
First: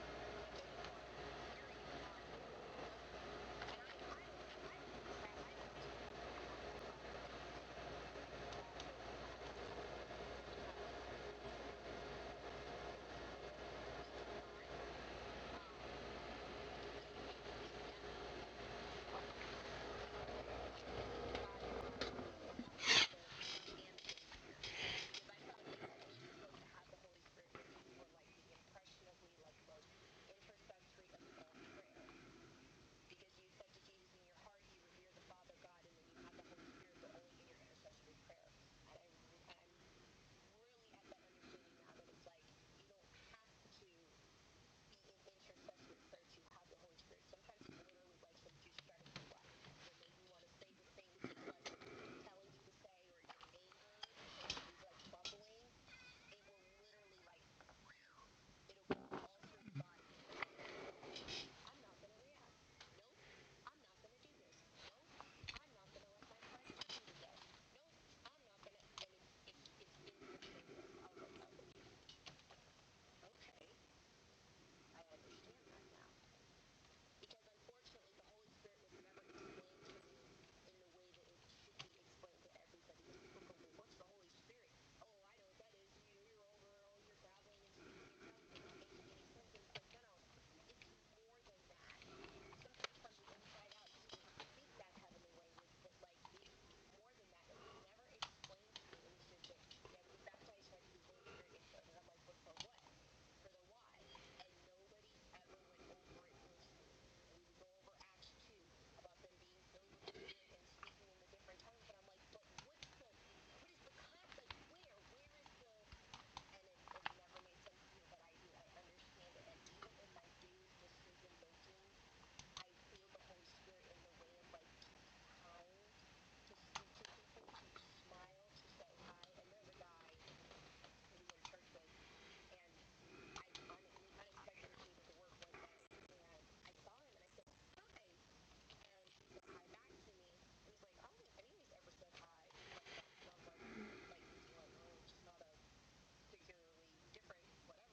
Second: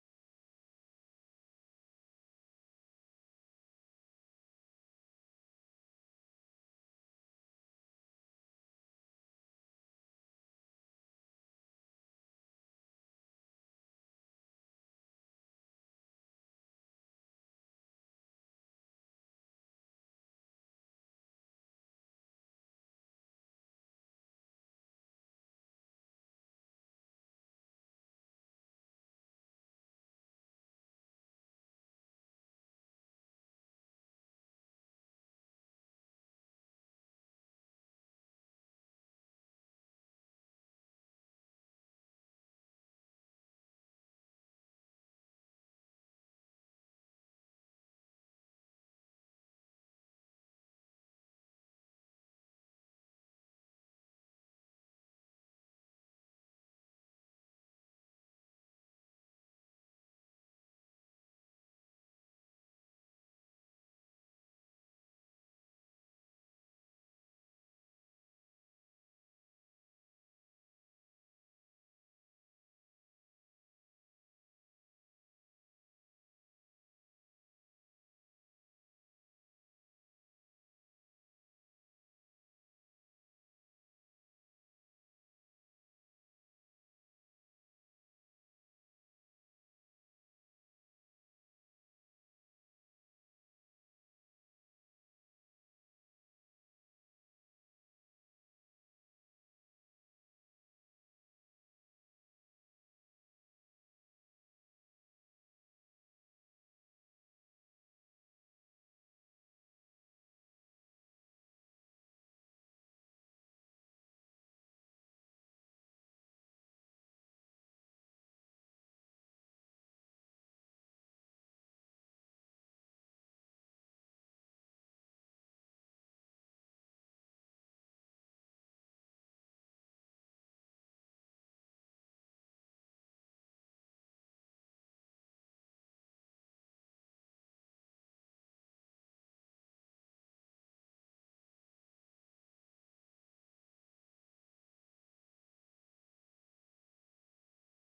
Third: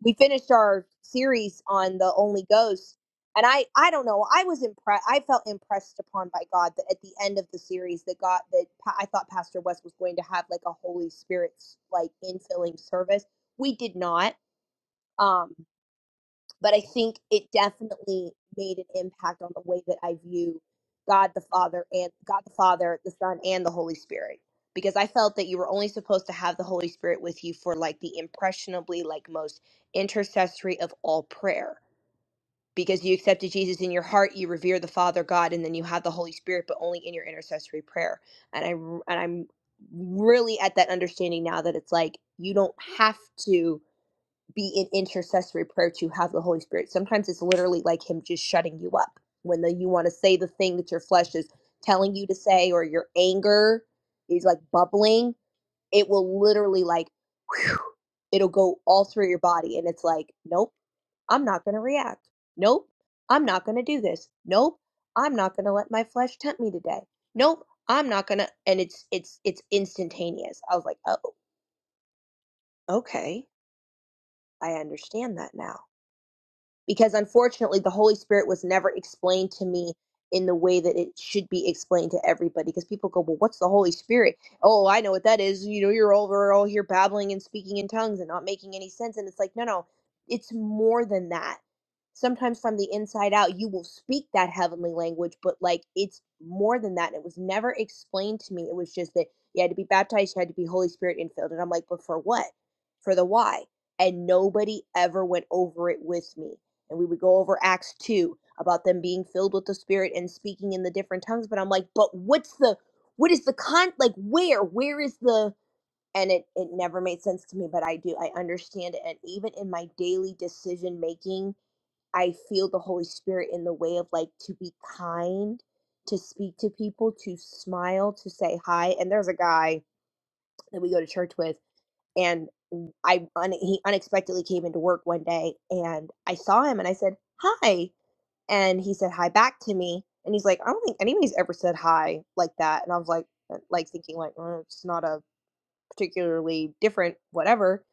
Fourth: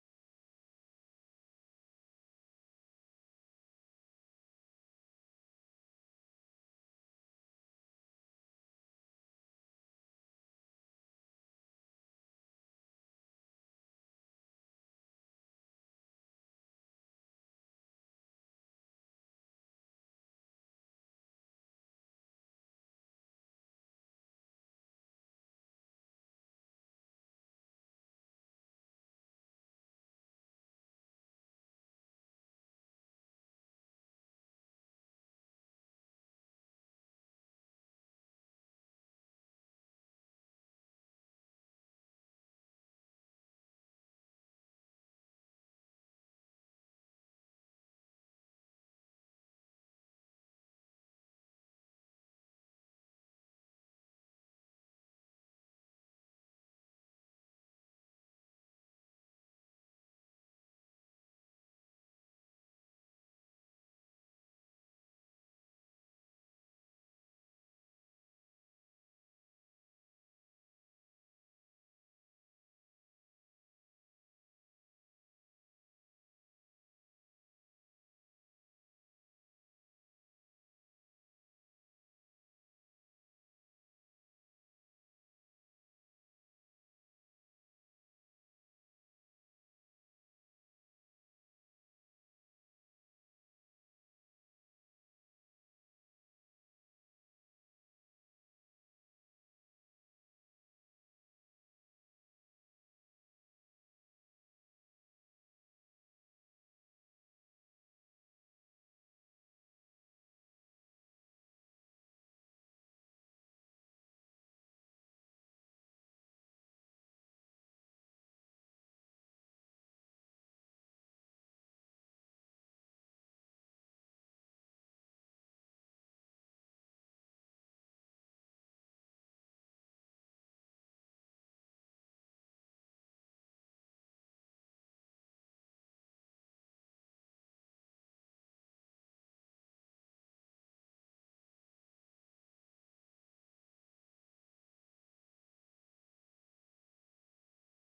S3: We finished our series on the Only Ghost. And I, I don't know. I was impressed. I felt impressed upon by God that at the end of the series that God that Pa- I thought Pastor West was going to have like a Holy Spirit like infilling service. We did not. Um, but I think it definitely made an impact on the way that I view God the Father and God the Father, the Son, and the Holy Spirit. Because I felt that you were only supposed to have the Holy Spirit with you for like the impressionably, like most intercessory of all prayer. Because you accepted Jesus in your heart, you revere the Father God, and then you have the Holy Spirit, but only in your intercessory prayer. And I and I'm really at that understanding now that it's like you don't have to be in intercessory prayer to have the Holy Spirit. Sometimes it's literally like Him just shutting you up when the, you want to say the thing that your flesh is telling you to say, or your anger is like bubbling. It will literally like, whew, it'll go all through your body, and it's like, nope, I'm not going to react. Nope, I'm not going to do this. Nope, I'm not going to let my flesh tempt me today. Nope, I'm not going to. And it's it's it's instantaneous. I was like, oh, okay, I understand that now because unfortunately the holy spirit was never explained to me in the way that it should be explained to everybody because people go well what's the holy spirit oh i know what that is you know you're over all here babbling and speaking in tongues and not making any sense and it's like no no it's more than that sometimes from the inside out you will speak that heavenly language but like it's more than that it was never explained to me it was just that you had to be baptized you had to be holy spirit infilled and i'm like but for what for the why and nobody ever went over it with me and we would go over Acts 2 about them being filled with the spirit and speaking in the different tongues but I'm like but what's the what is the con like where where is the and it it never made sense to me but I do I understand it and even in my daily decision making I feel the Holy Spirit in the way of like to be kind to speak to people to smile to say hi and there's a guy that we go to church with and I un- he unexpectedly came into work one day and I saw him and I said hi and he said hi back to me and he's like i don't think anybody's ever said hi like that and i was like uh, like thinking like "Uh, it's not a particularly different whatever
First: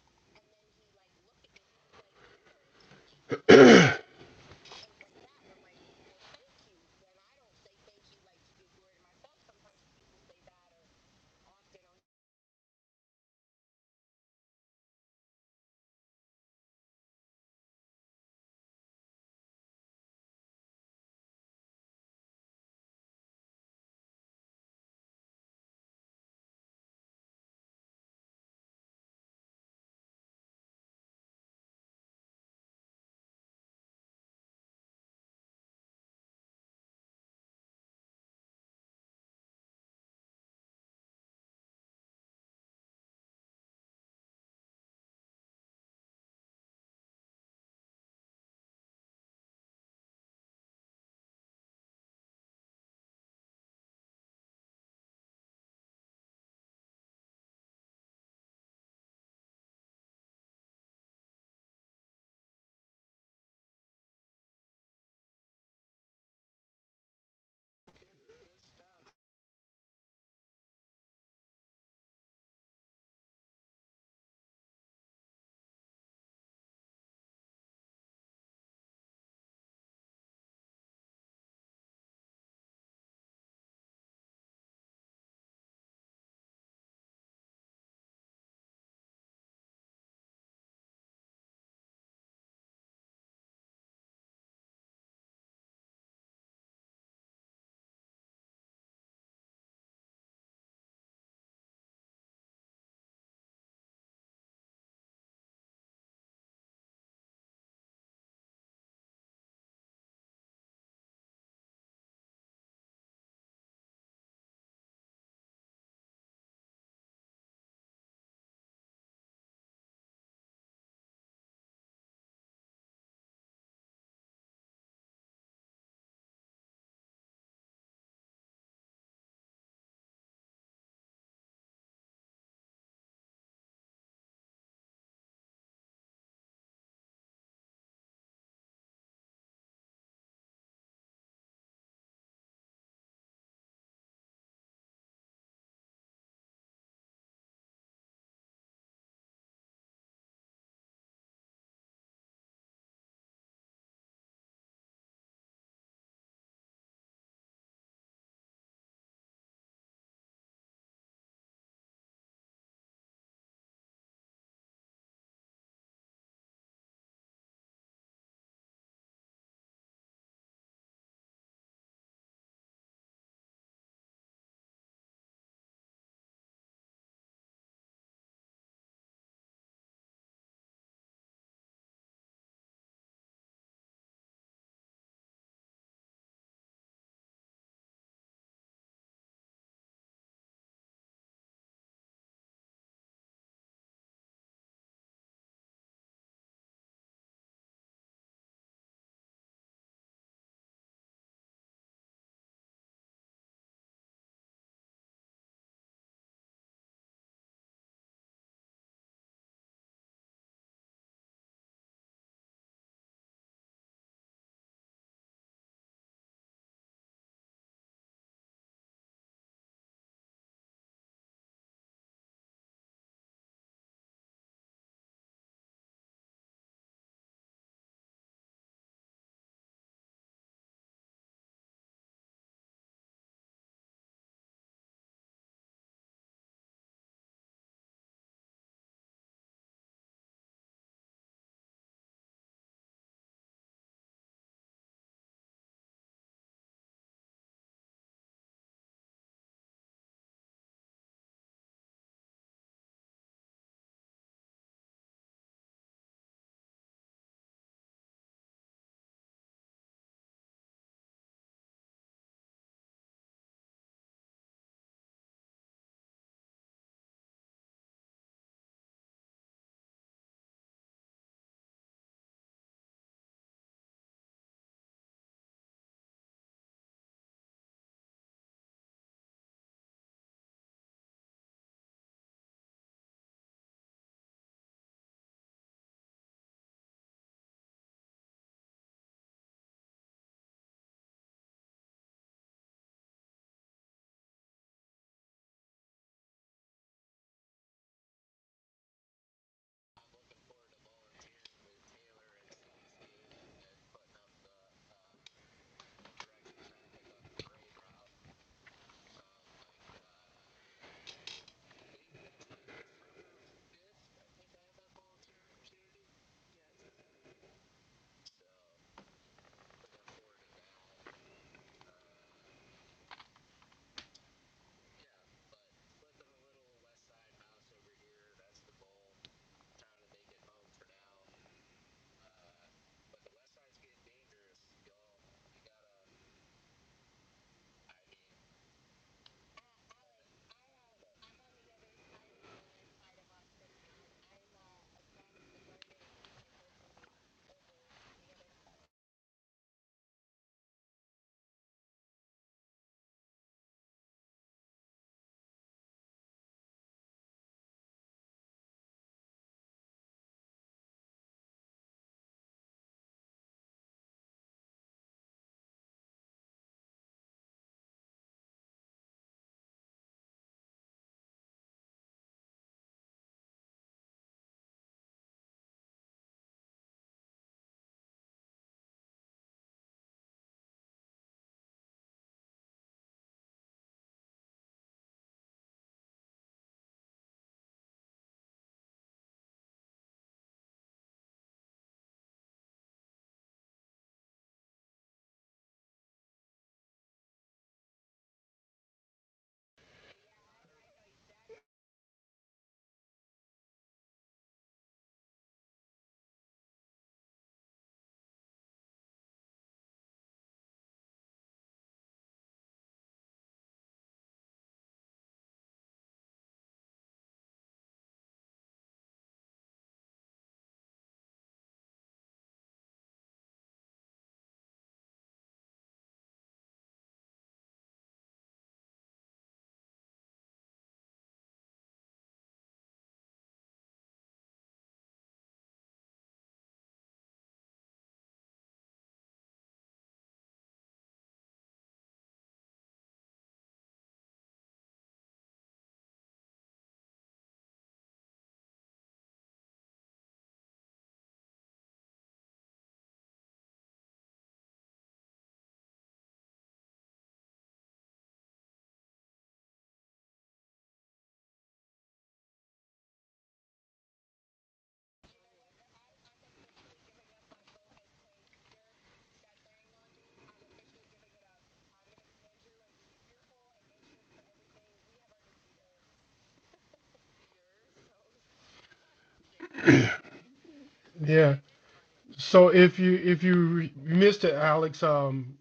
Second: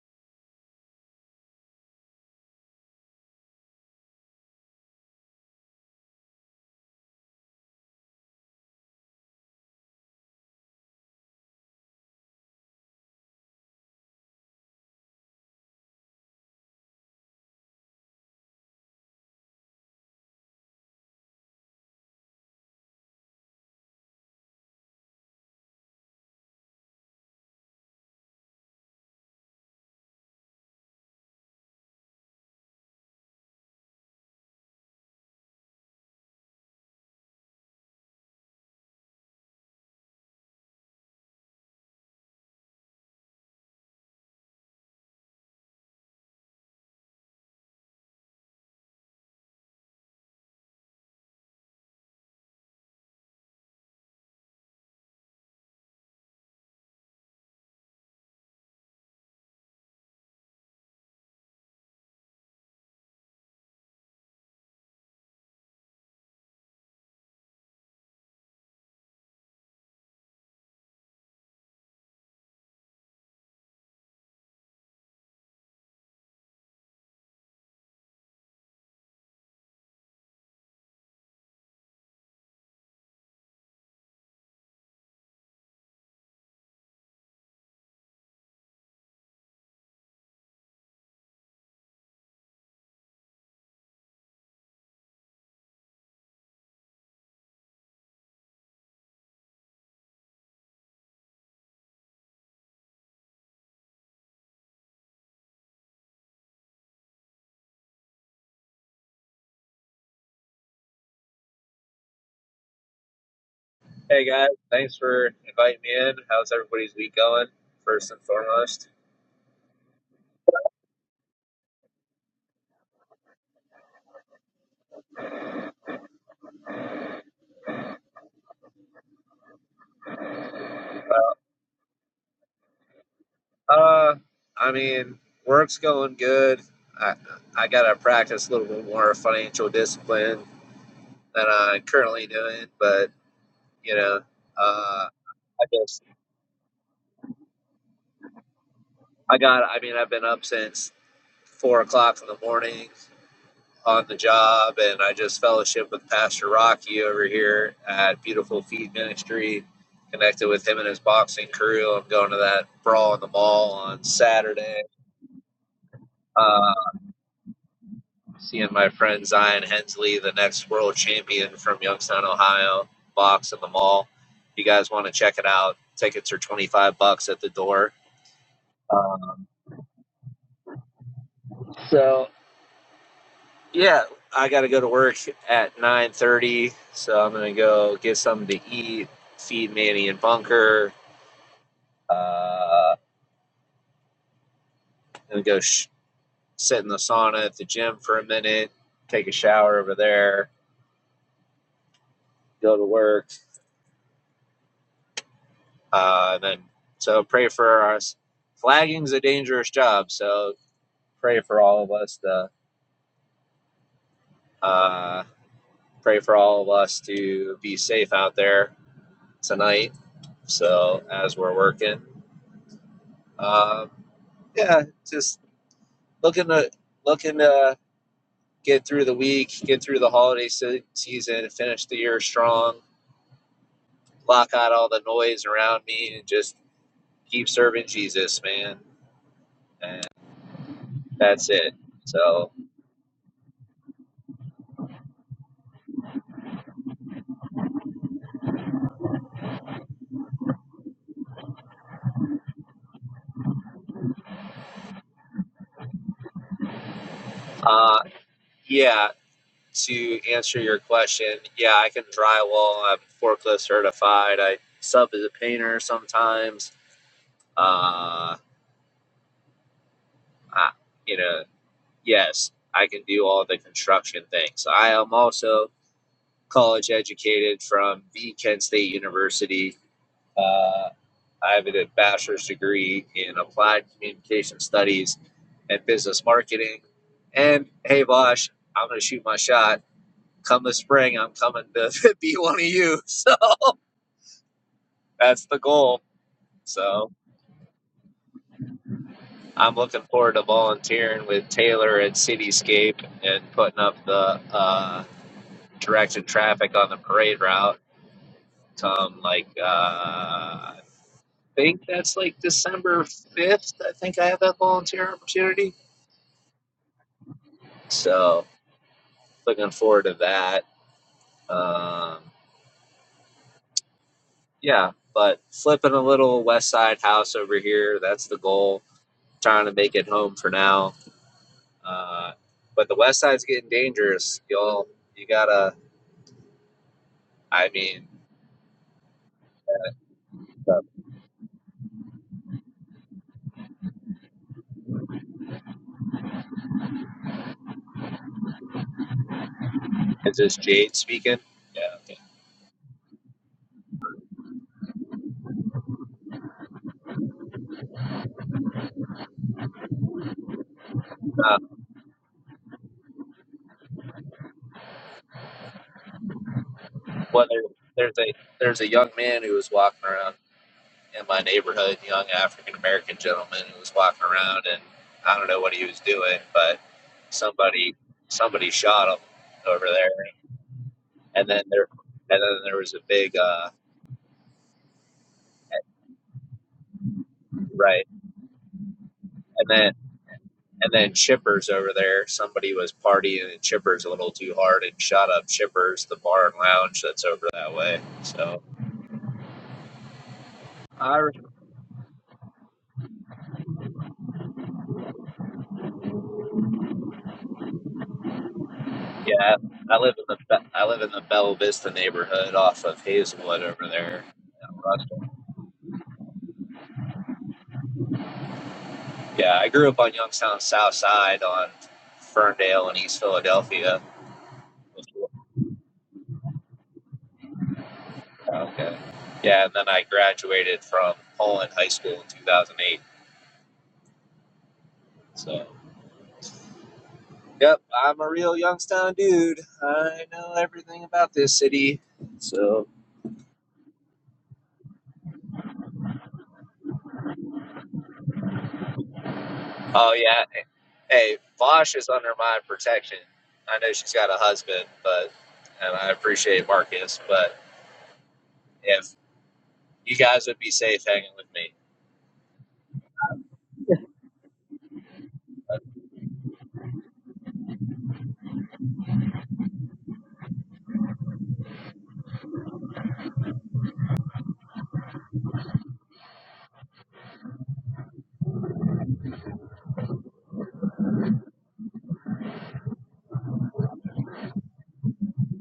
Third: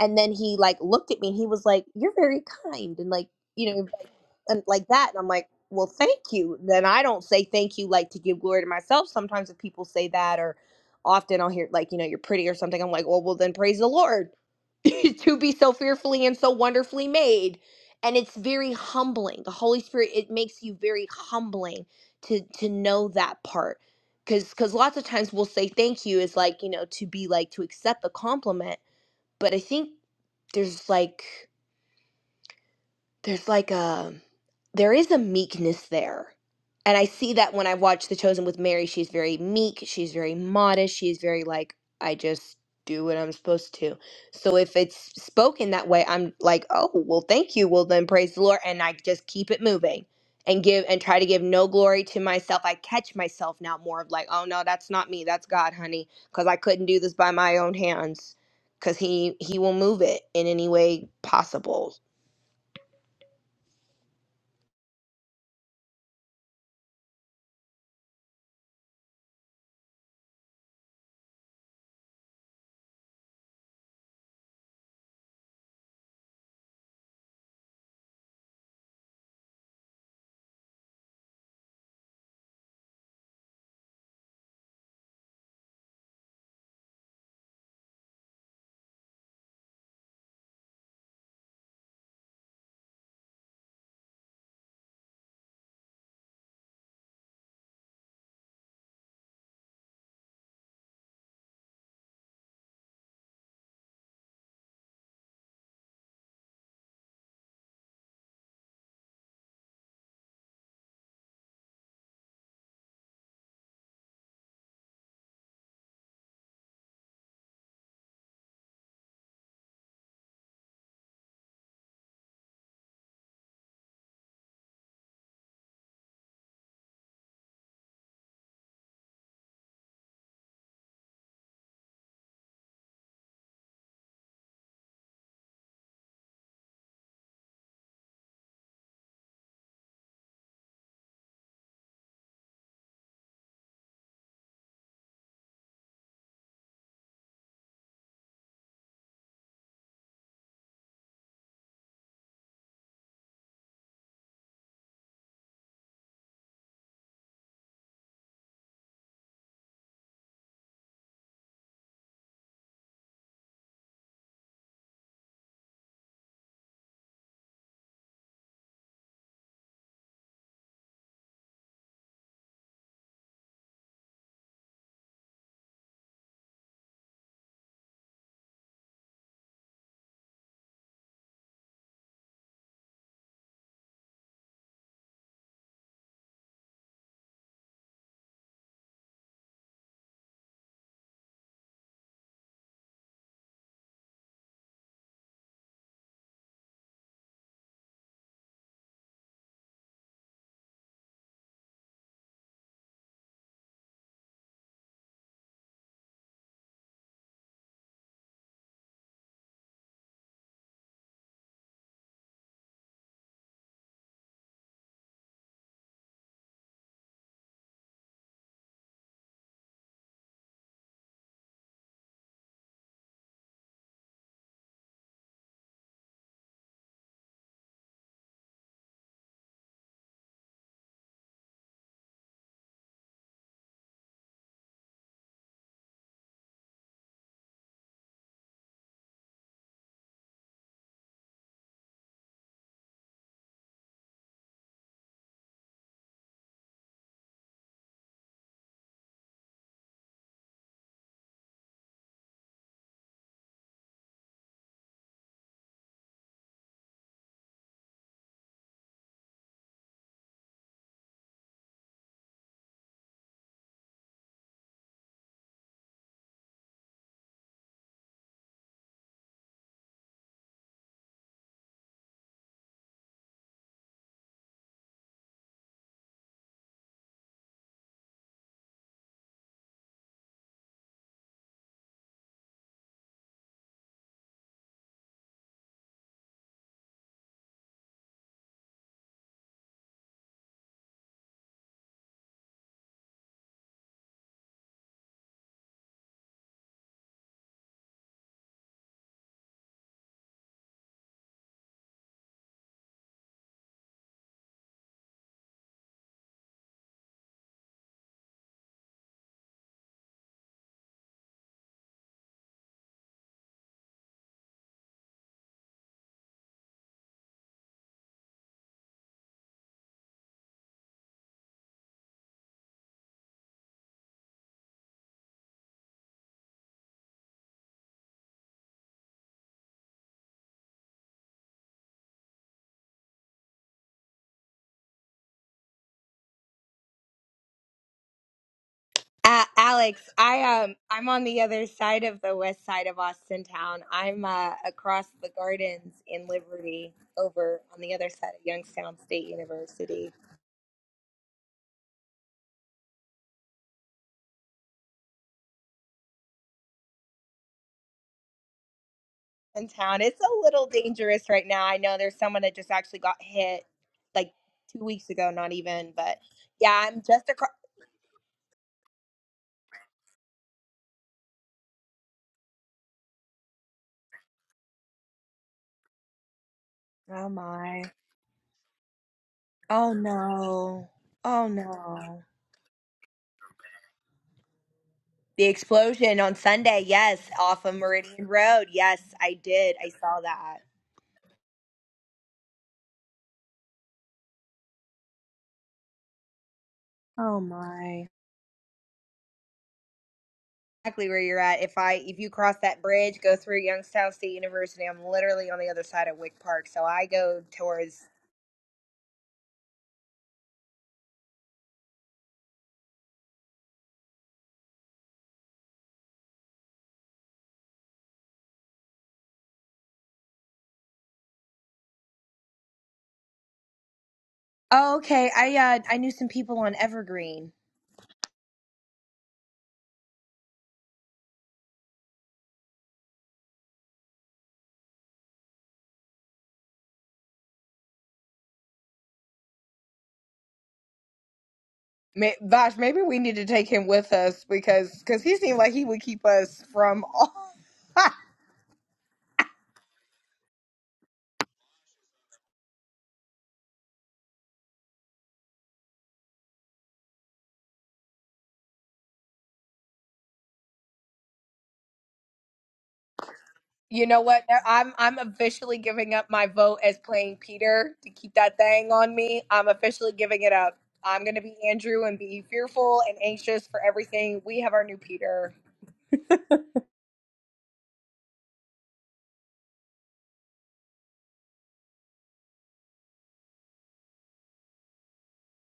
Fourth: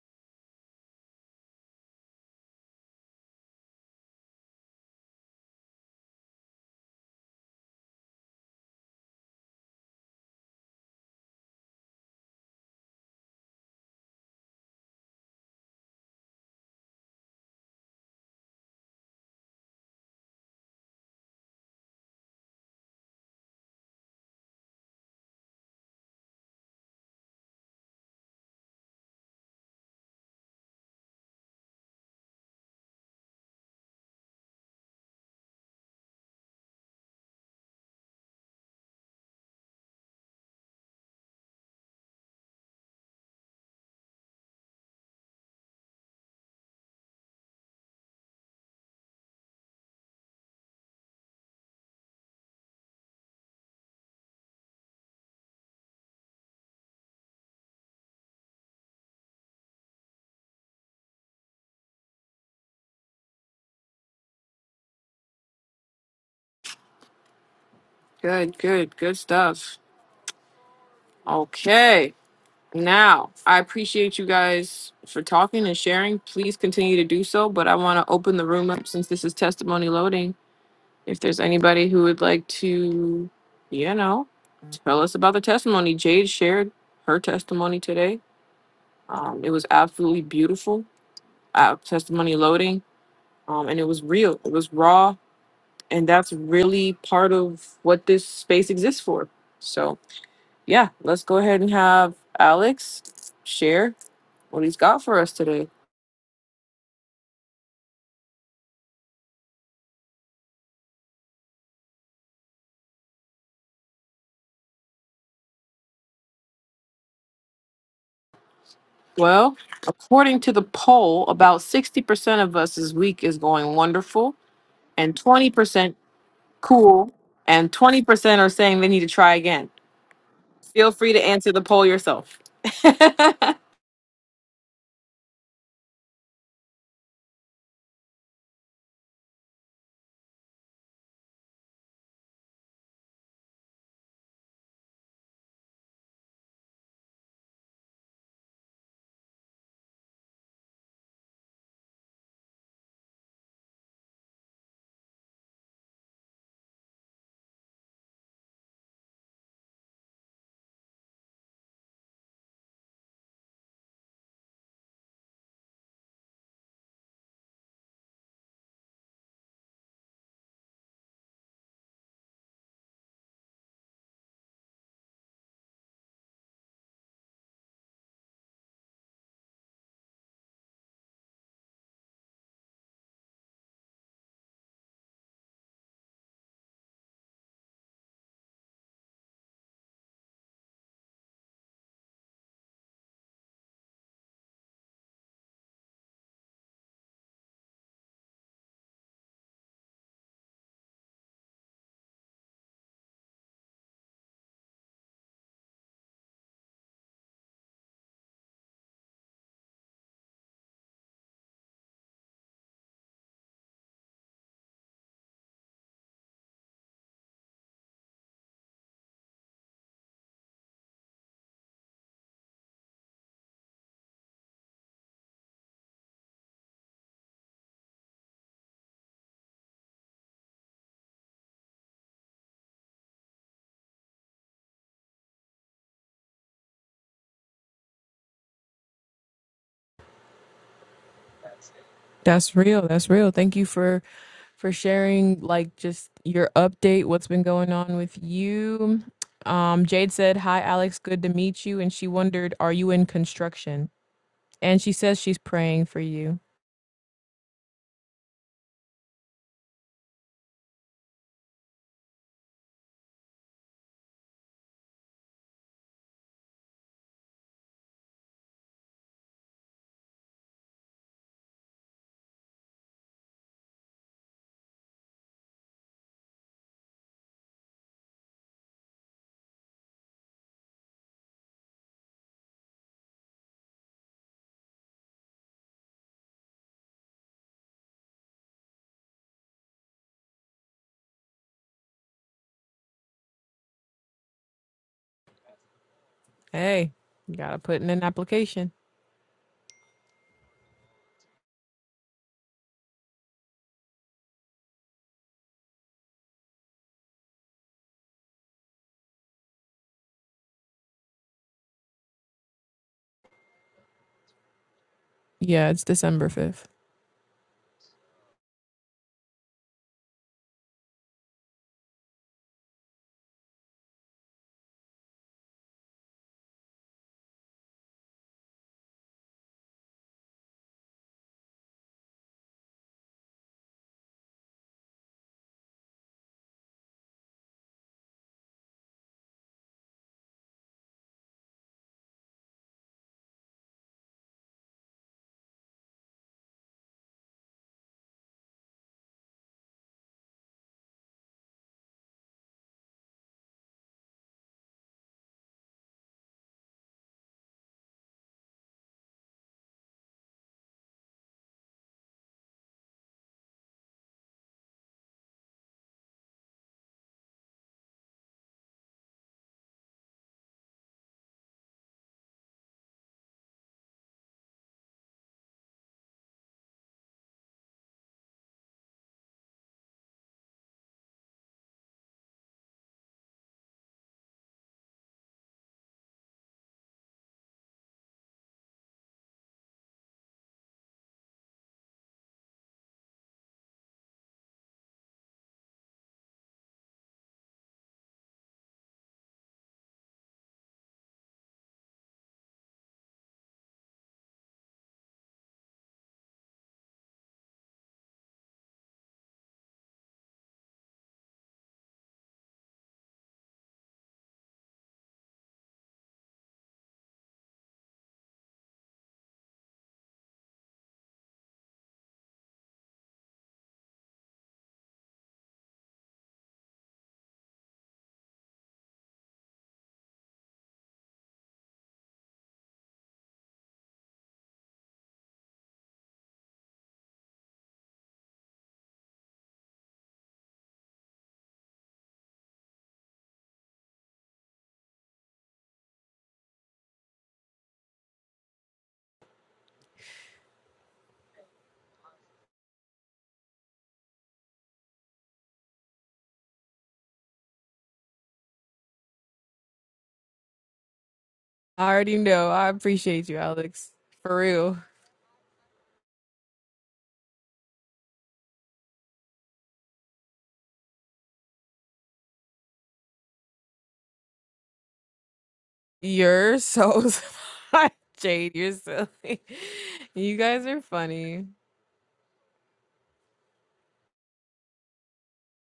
S3: and then he like looked at me and he was like you're very kind and like you know like- and like that and i'm like well thank you then i don't say thank you like to give glory to myself sometimes if people say that or often i'll hear like you know you're pretty or something i'm like well well then praise the lord to be so fearfully and so wonderfully made and it's very humbling the holy spirit it makes you very humbling to to know that part because because lots of times we'll say thank you is like you know to be like to accept the compliment but i think there's like there's like a there is a meekness there and i see that when i watch the chosen with mary she's very meek she's very modest she's very like i just do what i'm supposed to so if it's spoken that way i'm like oh well thank you well then praise the lord and i just keep it moving and give and try to give no glory to myself i catch myself now more of like oh no that's not me that's god honey because i couldn't do this by my own hands because he he will move it in any way possible
S2: Good, good, good stuff. Okay. Now, I appreciate you guys for talking and sharing. Please continue to do so, but I want to open the room up since this is testimony loading. If there's anybody who would like to, you know, tell us about the testimony, Jade shared her testimony today. Um, it was absolutely beautiful. Uh, testimony loading, um, and it was real. It was raw, and that's really part of what this space exists for. So, yeah, let's go ahead and have Alex share what he's got for us today.
S4: Hey guys, thanks for inviting me in. How's everybody's week going? First and foremost,
S2: Well, according to the poll, about 60% of us this week is going wonderful, and 20% cool, and 20% are saying they need to try again. Feel free to answer the poll yourself.
S4: uh, I mean, work's going good. I I gotta practice a little bit more financial discipline than I'm currently doing, but you know, uh, I just I got. I mean, I've been up since four o'clock in the morning. on the job, and I just fellowship with Pastor Rocky over here at Beautiful Feed Ministry. Connected with him and his boxing crew. I'm going to that brawl in the mall on Saturday. Uh, seeing my friend Zion Hensley, the next world champion from Youngstown, Ohio, box in the mall. If you guys want to check it out, tickets are 25 bucks at the door. Um, yeah, I got to go to work at 9:30, so I'm gonna go get something to eat, feed Manny and Bunker, Uh, and go sh- sit in the sauna at the gym for a minute, take a shower over there, go to work, uh, and then so pray for us. Flagging's a dangerous job, so pray for all of us to uh, pray for all of us to be safe out there tonight. So as we're working, um, yeah, just looking to looking to get through the week, get through the holiday se- season, finish the year strong block out all the noise around me and just keep serving Jesus, man. And that's it. So,
S2: That's real. That's real. Thank you for for sharing like just your update, what's been going on with you. Um Jade said, "Hi Alex, good to meet you." And she wondered, "Are you in construction?" And she says she's praying for you.
S4: uh, yeah, to answer your question, yeah, I can drywall. I'm forklift certified. I sub as a painter sometimes. Uh, I, you know, yes, I can do all the construction things. I am also college educated from the Kent State University. Uh, I have a bachelor's degree in applied communication studies and business marketing. And hey, Vosh, I'm going to shoot my shot. Come this spring, I'm coming to be one of you. So that's the goal.
S2: Hey,
S4: So
S2: you got to put in an application.
S4: I'm looking forward to volunteering with Taylor at Cityscape and putting up the uh, directed traffic on the parade route come like, uh, I think that's like December 5th. I think I have that volunteer
S2: Yeah,
S4: opportunity.
S2: it's December 5th.
S4: So looking forward to that. Um, yeah, but flipping a little West Side house over here. That's the goal. Trying to make it home for now. Uh, but the West Side's getting dangerous, y'all. You gotta. I mean,
S3: Uh, Alex, I
S4: uh,
S3: um I'm on the other side of the west side of Austin town. I'm uh, across the gardens in Liberty over on the other side of Youngstown State University
S4: is this Jade speaking? Yeah. Okay.
S3: in town. It's a little dangerous right
S4: Uh,
S3: now. I know there's someone that just actually got hit like 2 weeks ago, not even, but yeah, I'm just
S4: well,
S3: across
S4: there, there's a there's a young man who was walking around. in my neighborhood, young African American gentleman who was walking around, and I don't know what he was doing, but
S3: Oh my.
S4: somebody somebody shot him over
S3: Oh
S4: there,
S3: no. Oh
S4: and then there
S3: no.
S4: and then there was a big uh,
S3: The explosion on Sunday, yes, off of
S4: right,
S3: Meridian Road. Yes, I
S4: and
S3: did. I
S4: then
S3: saw that.
S4: and then Chippers over there. Somebody was partying at Chippers a little too hard and shot up Chippers, the bar and lounge that's
S3: Oh
S4: over that
S3: my.
S4: way. So
S3: exactly where
S4: I
S3: you're at. If I if you cross that bridge, go through Youngstown State University, I'm literally on the other side of Wick Park. So I go towards.
S4: yeah, I live in the I live in the Bella Vista neighborhood off of Hazelwood over there. Yeah, I grew up on Youngstown South Side on Ferndale and East Philadelphia.
S3: Oh, okay. I uh I knew some people on Evergreen.
S4: Okay. Yeah, and then I graduated from Poland High School in 2008. So, yep, I'm a real Youngstown dude. I know everything about this city.
S3: May, Vash,
S4: So,
S3: maybe we need to take him with us because because he seemed like he would keep us from all.
S4: oh yeah, hey, Vosh is under my protection. I know she's got a husband, but and I appreciate Marcus, but if you guys would be safe hanging with me,
S2: I already know. I appreciate you, Alex.
S3: you know
S2: For
S3: what? Now
S2: real.
S3: I'm I'm officially
S4: but,
S3: giving up my vote as playing Peter to keep that thing on me. I'm officially giving it up. I'm gonna be Andrew and be fearful and anxious for everything. We have our new Peter.
S2: You're so smart, Jade. You're silly. You guys are funny.
S1: Yeah. So if you if you missed it, Alex, um,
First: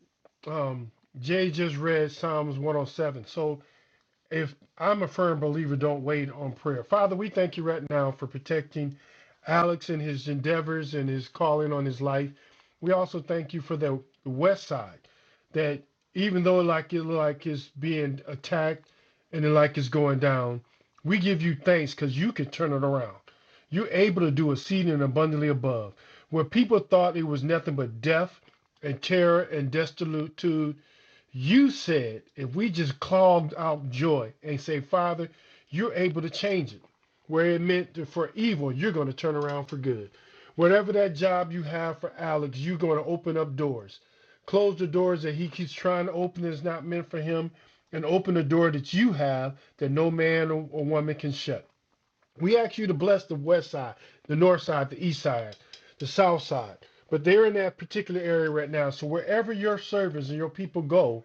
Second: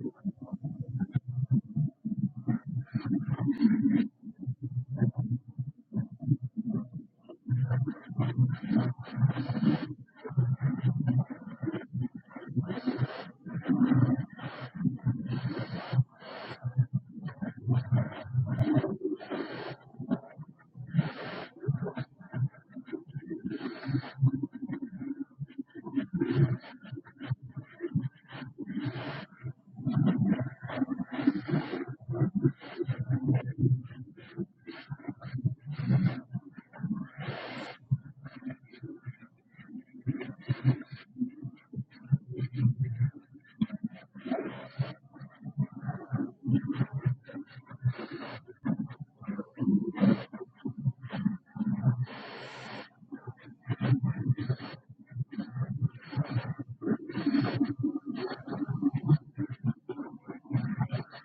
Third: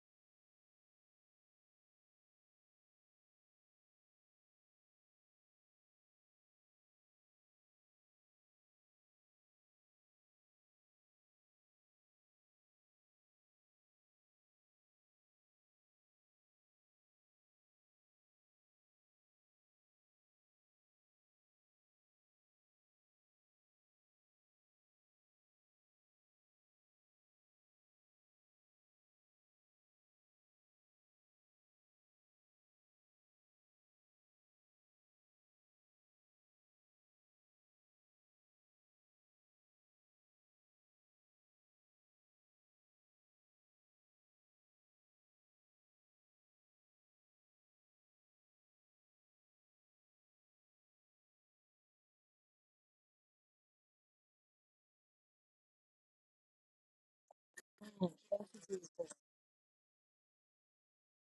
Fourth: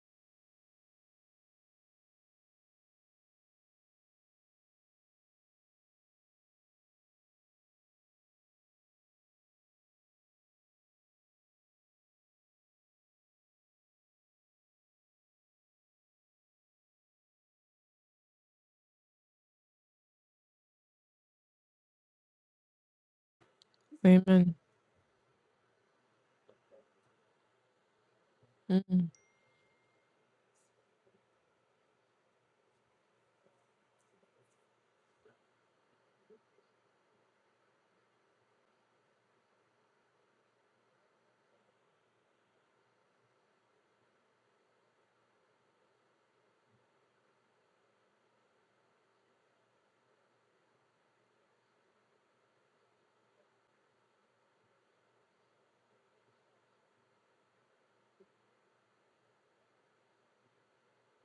S1: um, Jay just read Psalms 107. So if I'm a firm believer, don't wait on prayer. Father, we thank you right now for protecting. Alex and his endeavors and his calling on his life. We also thank you for the West Side, that even though like it look like it's being attacked and it like it's going down, we give you thanks because you can turn it around. You're able to do
S2: Amen.
S1: exceeding and abundantly above. Where people thought it was nothing but death
S2: Mm,
S1: and terror and destitute you said if we just clogged out joy and say, Father, you're able to change it. Where it meant for evil, you're going to turn around for good. Whatever that job you have for Alex, you're going to open up doors. Close the doors that he keeps trying to open that's not meant for him, and open the door that you have that no man or woman can shut. We ask you to bless the west side, the north side, the east side, the south side. But they're in that particular area right now. So wherever your servants and your people go,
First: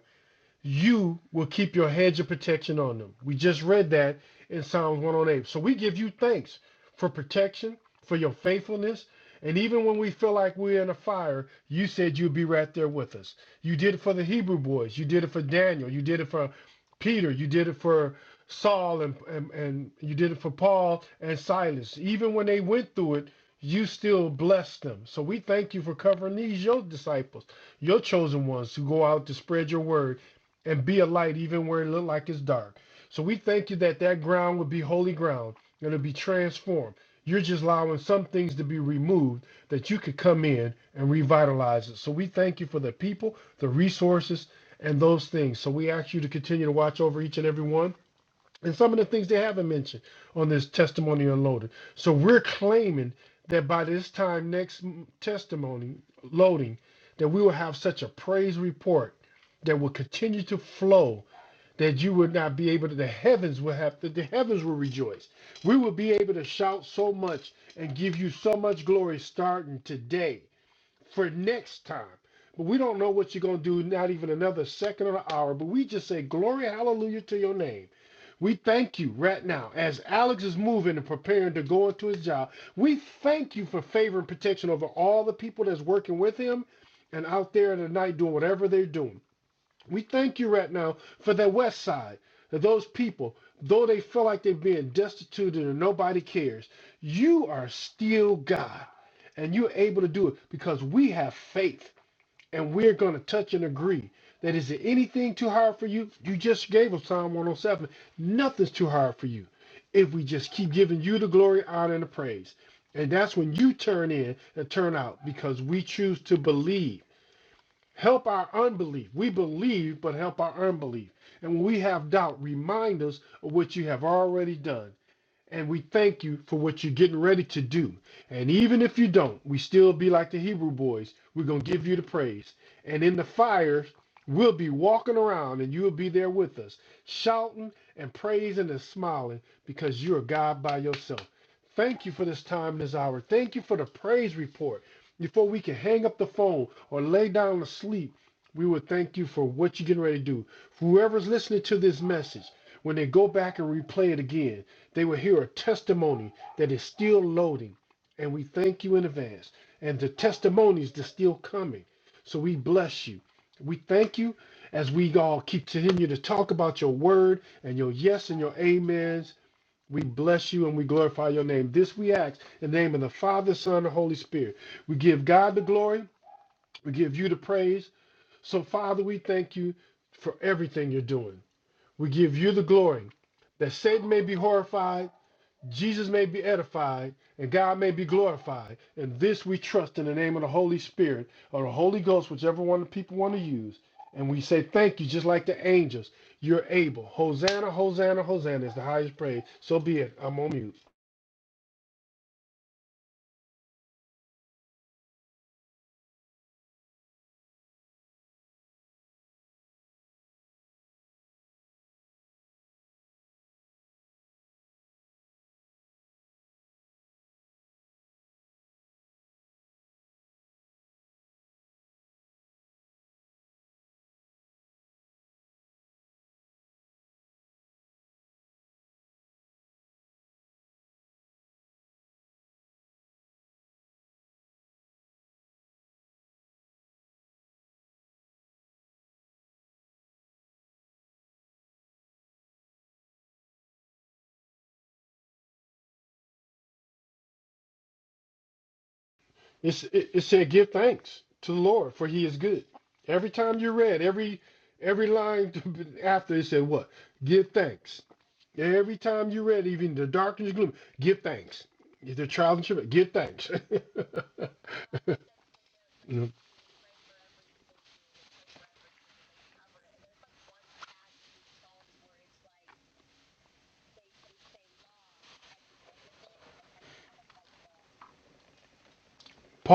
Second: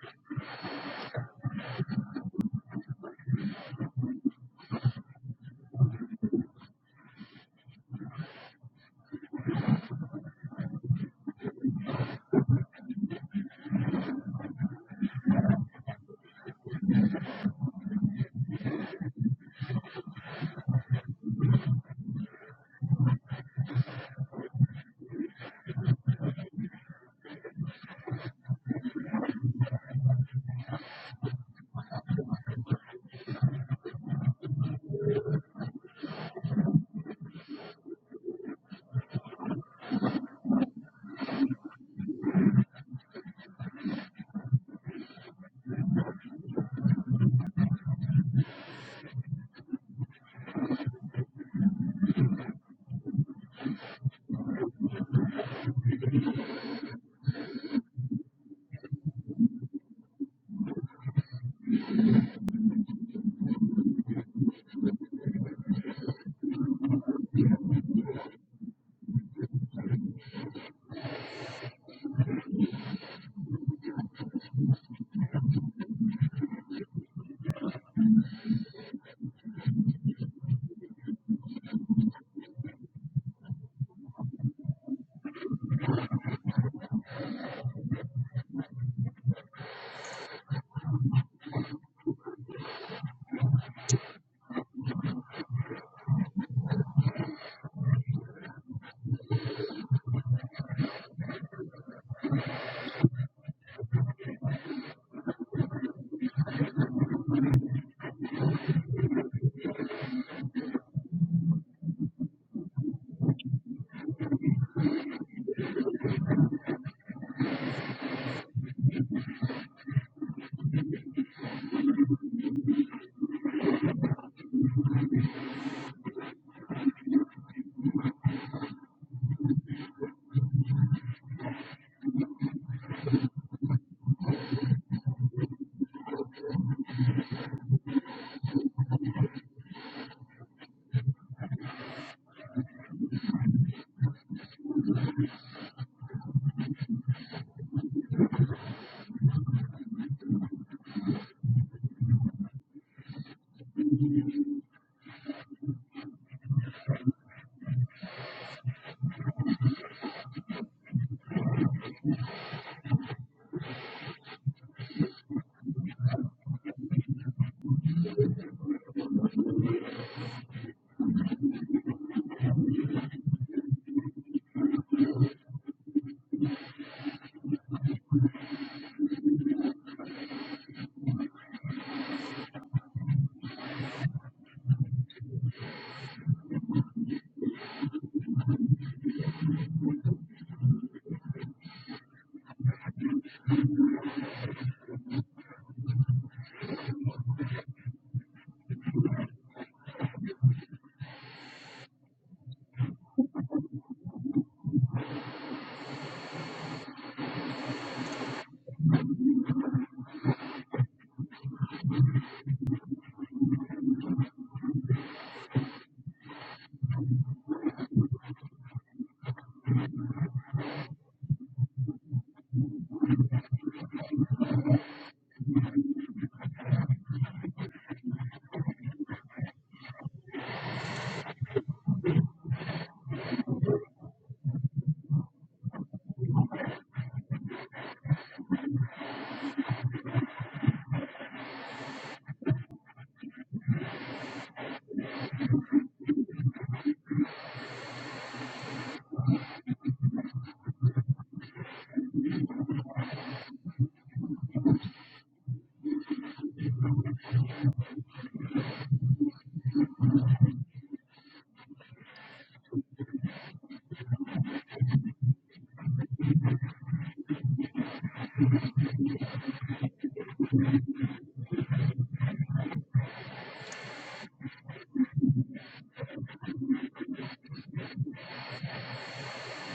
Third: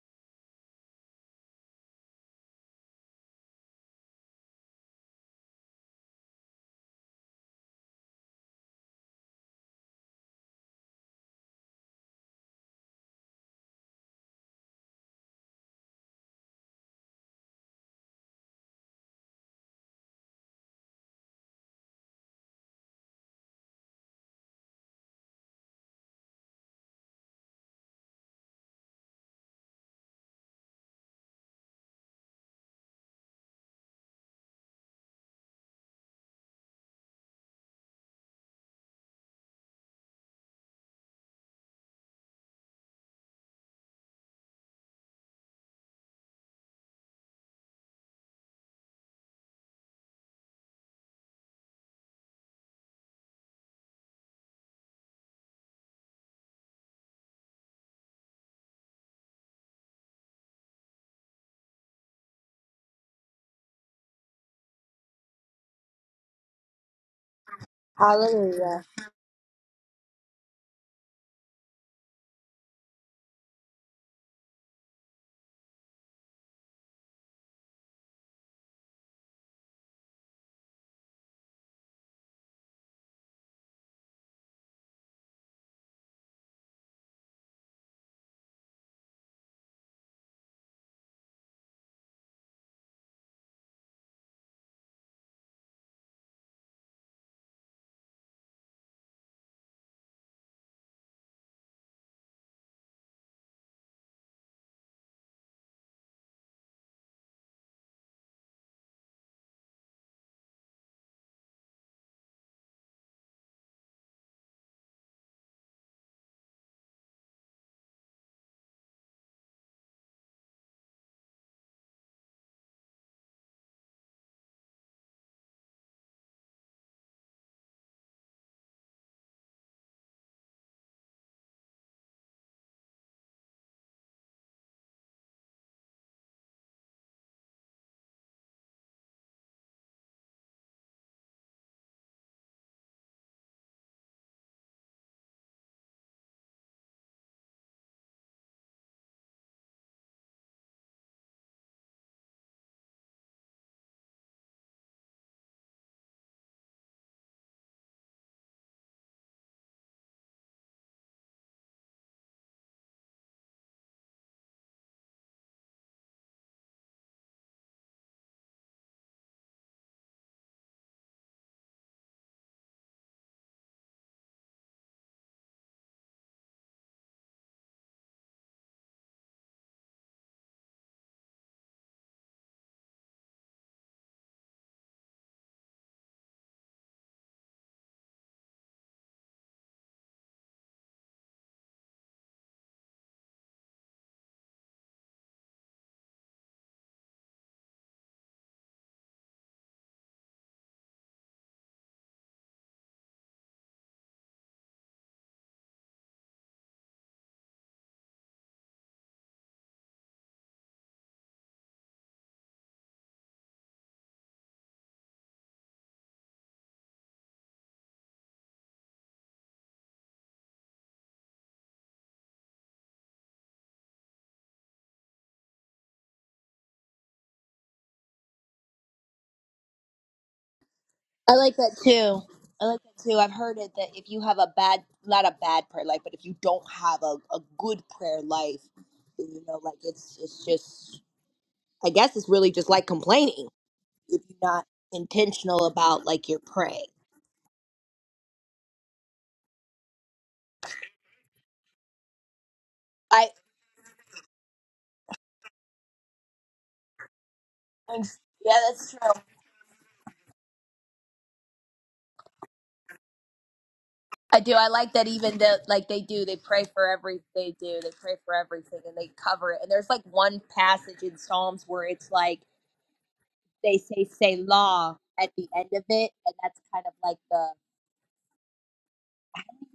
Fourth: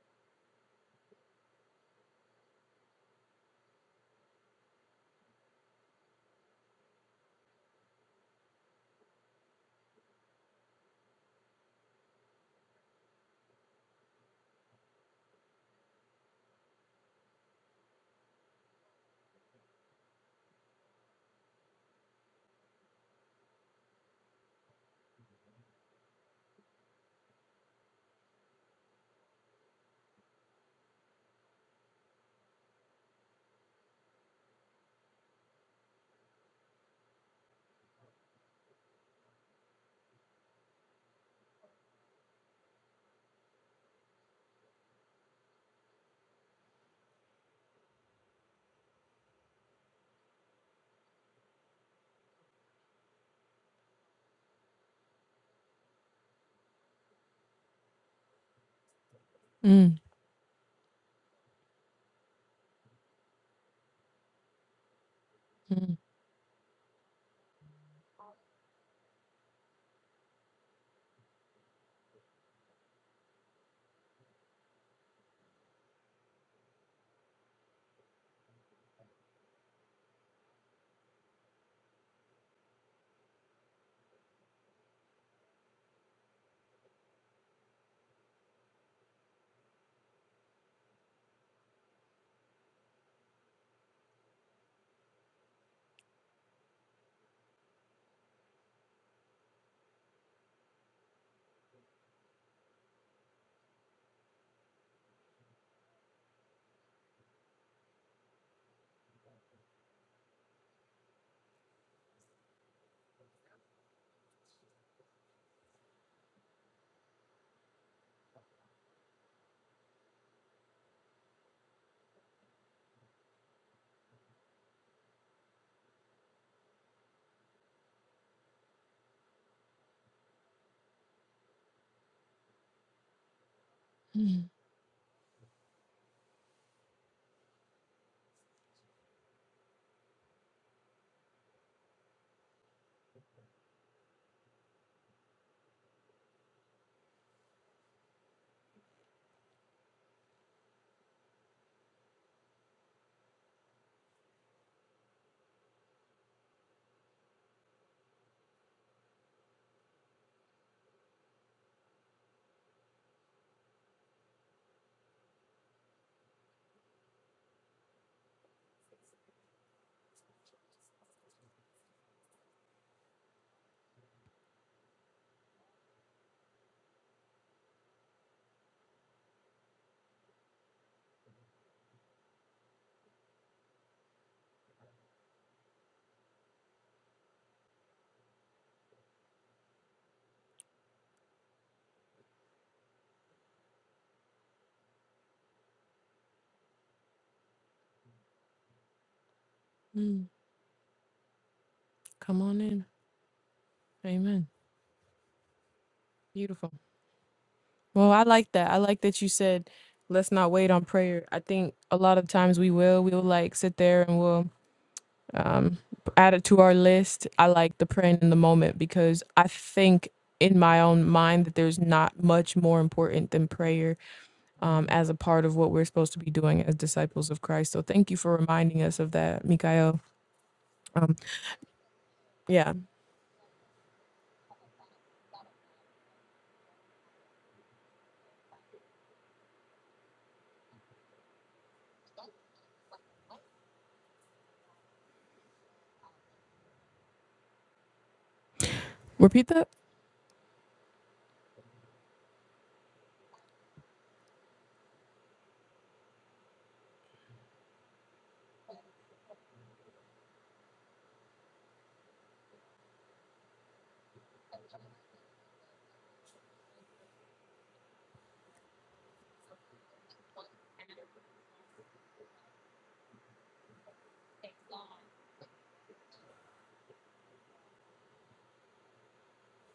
S1: you will keep your hedge of protection on them. We just read that in Psalms 108. So we give you thanks for protection, for your faithfulness. And even when we feel like we're in a fire, you said you'd be right there with us. You did it for the Hebrew boys. You did it for Daniel. You did it for Peter. You did it for Saul and, and, and you did it for Paul and Silas. Even when they went through it, you still blessed them. So we thank you for covering these, your disciples, your chosen ones who go out to spread your word and be a light even where it look like it's dark. So we thank you that that ground would be holy ground. It'll be transformed. You're just allowing some things to be removed that you could come in and revitalize it. So we thank you for the people, the resources, and those things. So we ask you to continue to watch over each and every one and some of the things they haven't mentioned on this testimony unloaded. So we're claiming that by this time next m- testimony loading, that we will have such a praise report that will
S2: mm,
S1: continue to flow that you would not be able to the heavens will have to the heavens will rejoice we will
S2: mm,
S1: be able to shout so much and give you so much glory starting today for next time but we don't know what you're going to do not even another second or an hour but we just say glory hallelujah to your name we thank you right now as Alex is moving and preparing to go into his job. We thank you for favor and protection over all the people that's working with him and out there in the night doing whatever they're doing. We thank you right now for the West Side, that those people, though they feel like they're being destituted and nobody cares, you are still God and you're able to do it because we have faith and we're going to touch and agree that is it anything too hard for you? You just gave us Psalm 107. Nothing's too hard for you if we just keep giving you the glory, honor, and the praise. And that's when you turn in and turn out because we choose to believe. Help our unbelief. We believe, but help our unbelief. And when we have doubt, remind us of what you have already done. And we thank you for what you're getting ready to do. And even if you don't, we still be like the Hebrew boys. We're going to give you the praise. And in the fire,
S2: mm,
S1: we'll be walking around and you'll be there with us, shouting and praising and smiling because you're God by yourself. Thank you for this time, this hour. Thank you for the praise report. Before we can hang up the phone or lay down to sleep, we would thank you for what you're getting ready to do. Whoever's listening to this message, when they go back and replay it again, they will hear a testimony that is still loading, and we thank you in advance. And the testimonies that's still coming. So we bless you. We thank you as we all keep continue to talk about your word and your yes and your amens. We bless you and we glorify your name. This we ask in the name of the Father, Son, and Holy Spirit. We give God the glory. We give you the praise. So, Father, we thank you for everything you're doing. We give you the glory that Satan may be horrified Jesus may be edified and God may be glorified. And this we trust in the name of the Holy Spirit or the Holy Ghost, whichever one the people want to use. And we say thank you, just like the angels. You're able. Hosanna, Hosanna, Hosanna is the highest praise. So be it.
S2: mm.
S1: I'm on mute.
S2: Come on in. Amen. Beautiful. Well, I like that. I like that you said, let's not wait on prayer. I think a lot of times we will. We'll like sit there and we'll um, added to our list. I like the praying in the moment because I think in my own mind that there's not much more important than prayer um, as a part of what we're supposed to be doing as disciples of Christ. So thank you for reminding us of that, Mikael. Um,
S3: I like that too. I
S2: yeah,
S3: like that too. I've heard it that if you have a bad, not a bad prayer life, but if you don't have a, a good prayer life, then, you know, like it's it's just, I guess it's really just like complaining if you're not intentional about like your praying.
S2: repeat that.
S1: It's, it, it said, give thanks to the Lord, for he is good.
S3: I
S1: Every time you read, every every line after it said what? Give thanks.
S3: yeah, that's
S1: Every
S3: true.
S1: time you read, even in the darkest gloom, give thanks. If the trials and tribulations, give thanks.
S3: I do. I like that even the like they do. They pray for every. They do. They pray for everything and they cover it. And there's like one passage in Psalms where it's like they say "Selah" at the end of it, and that's kind of like the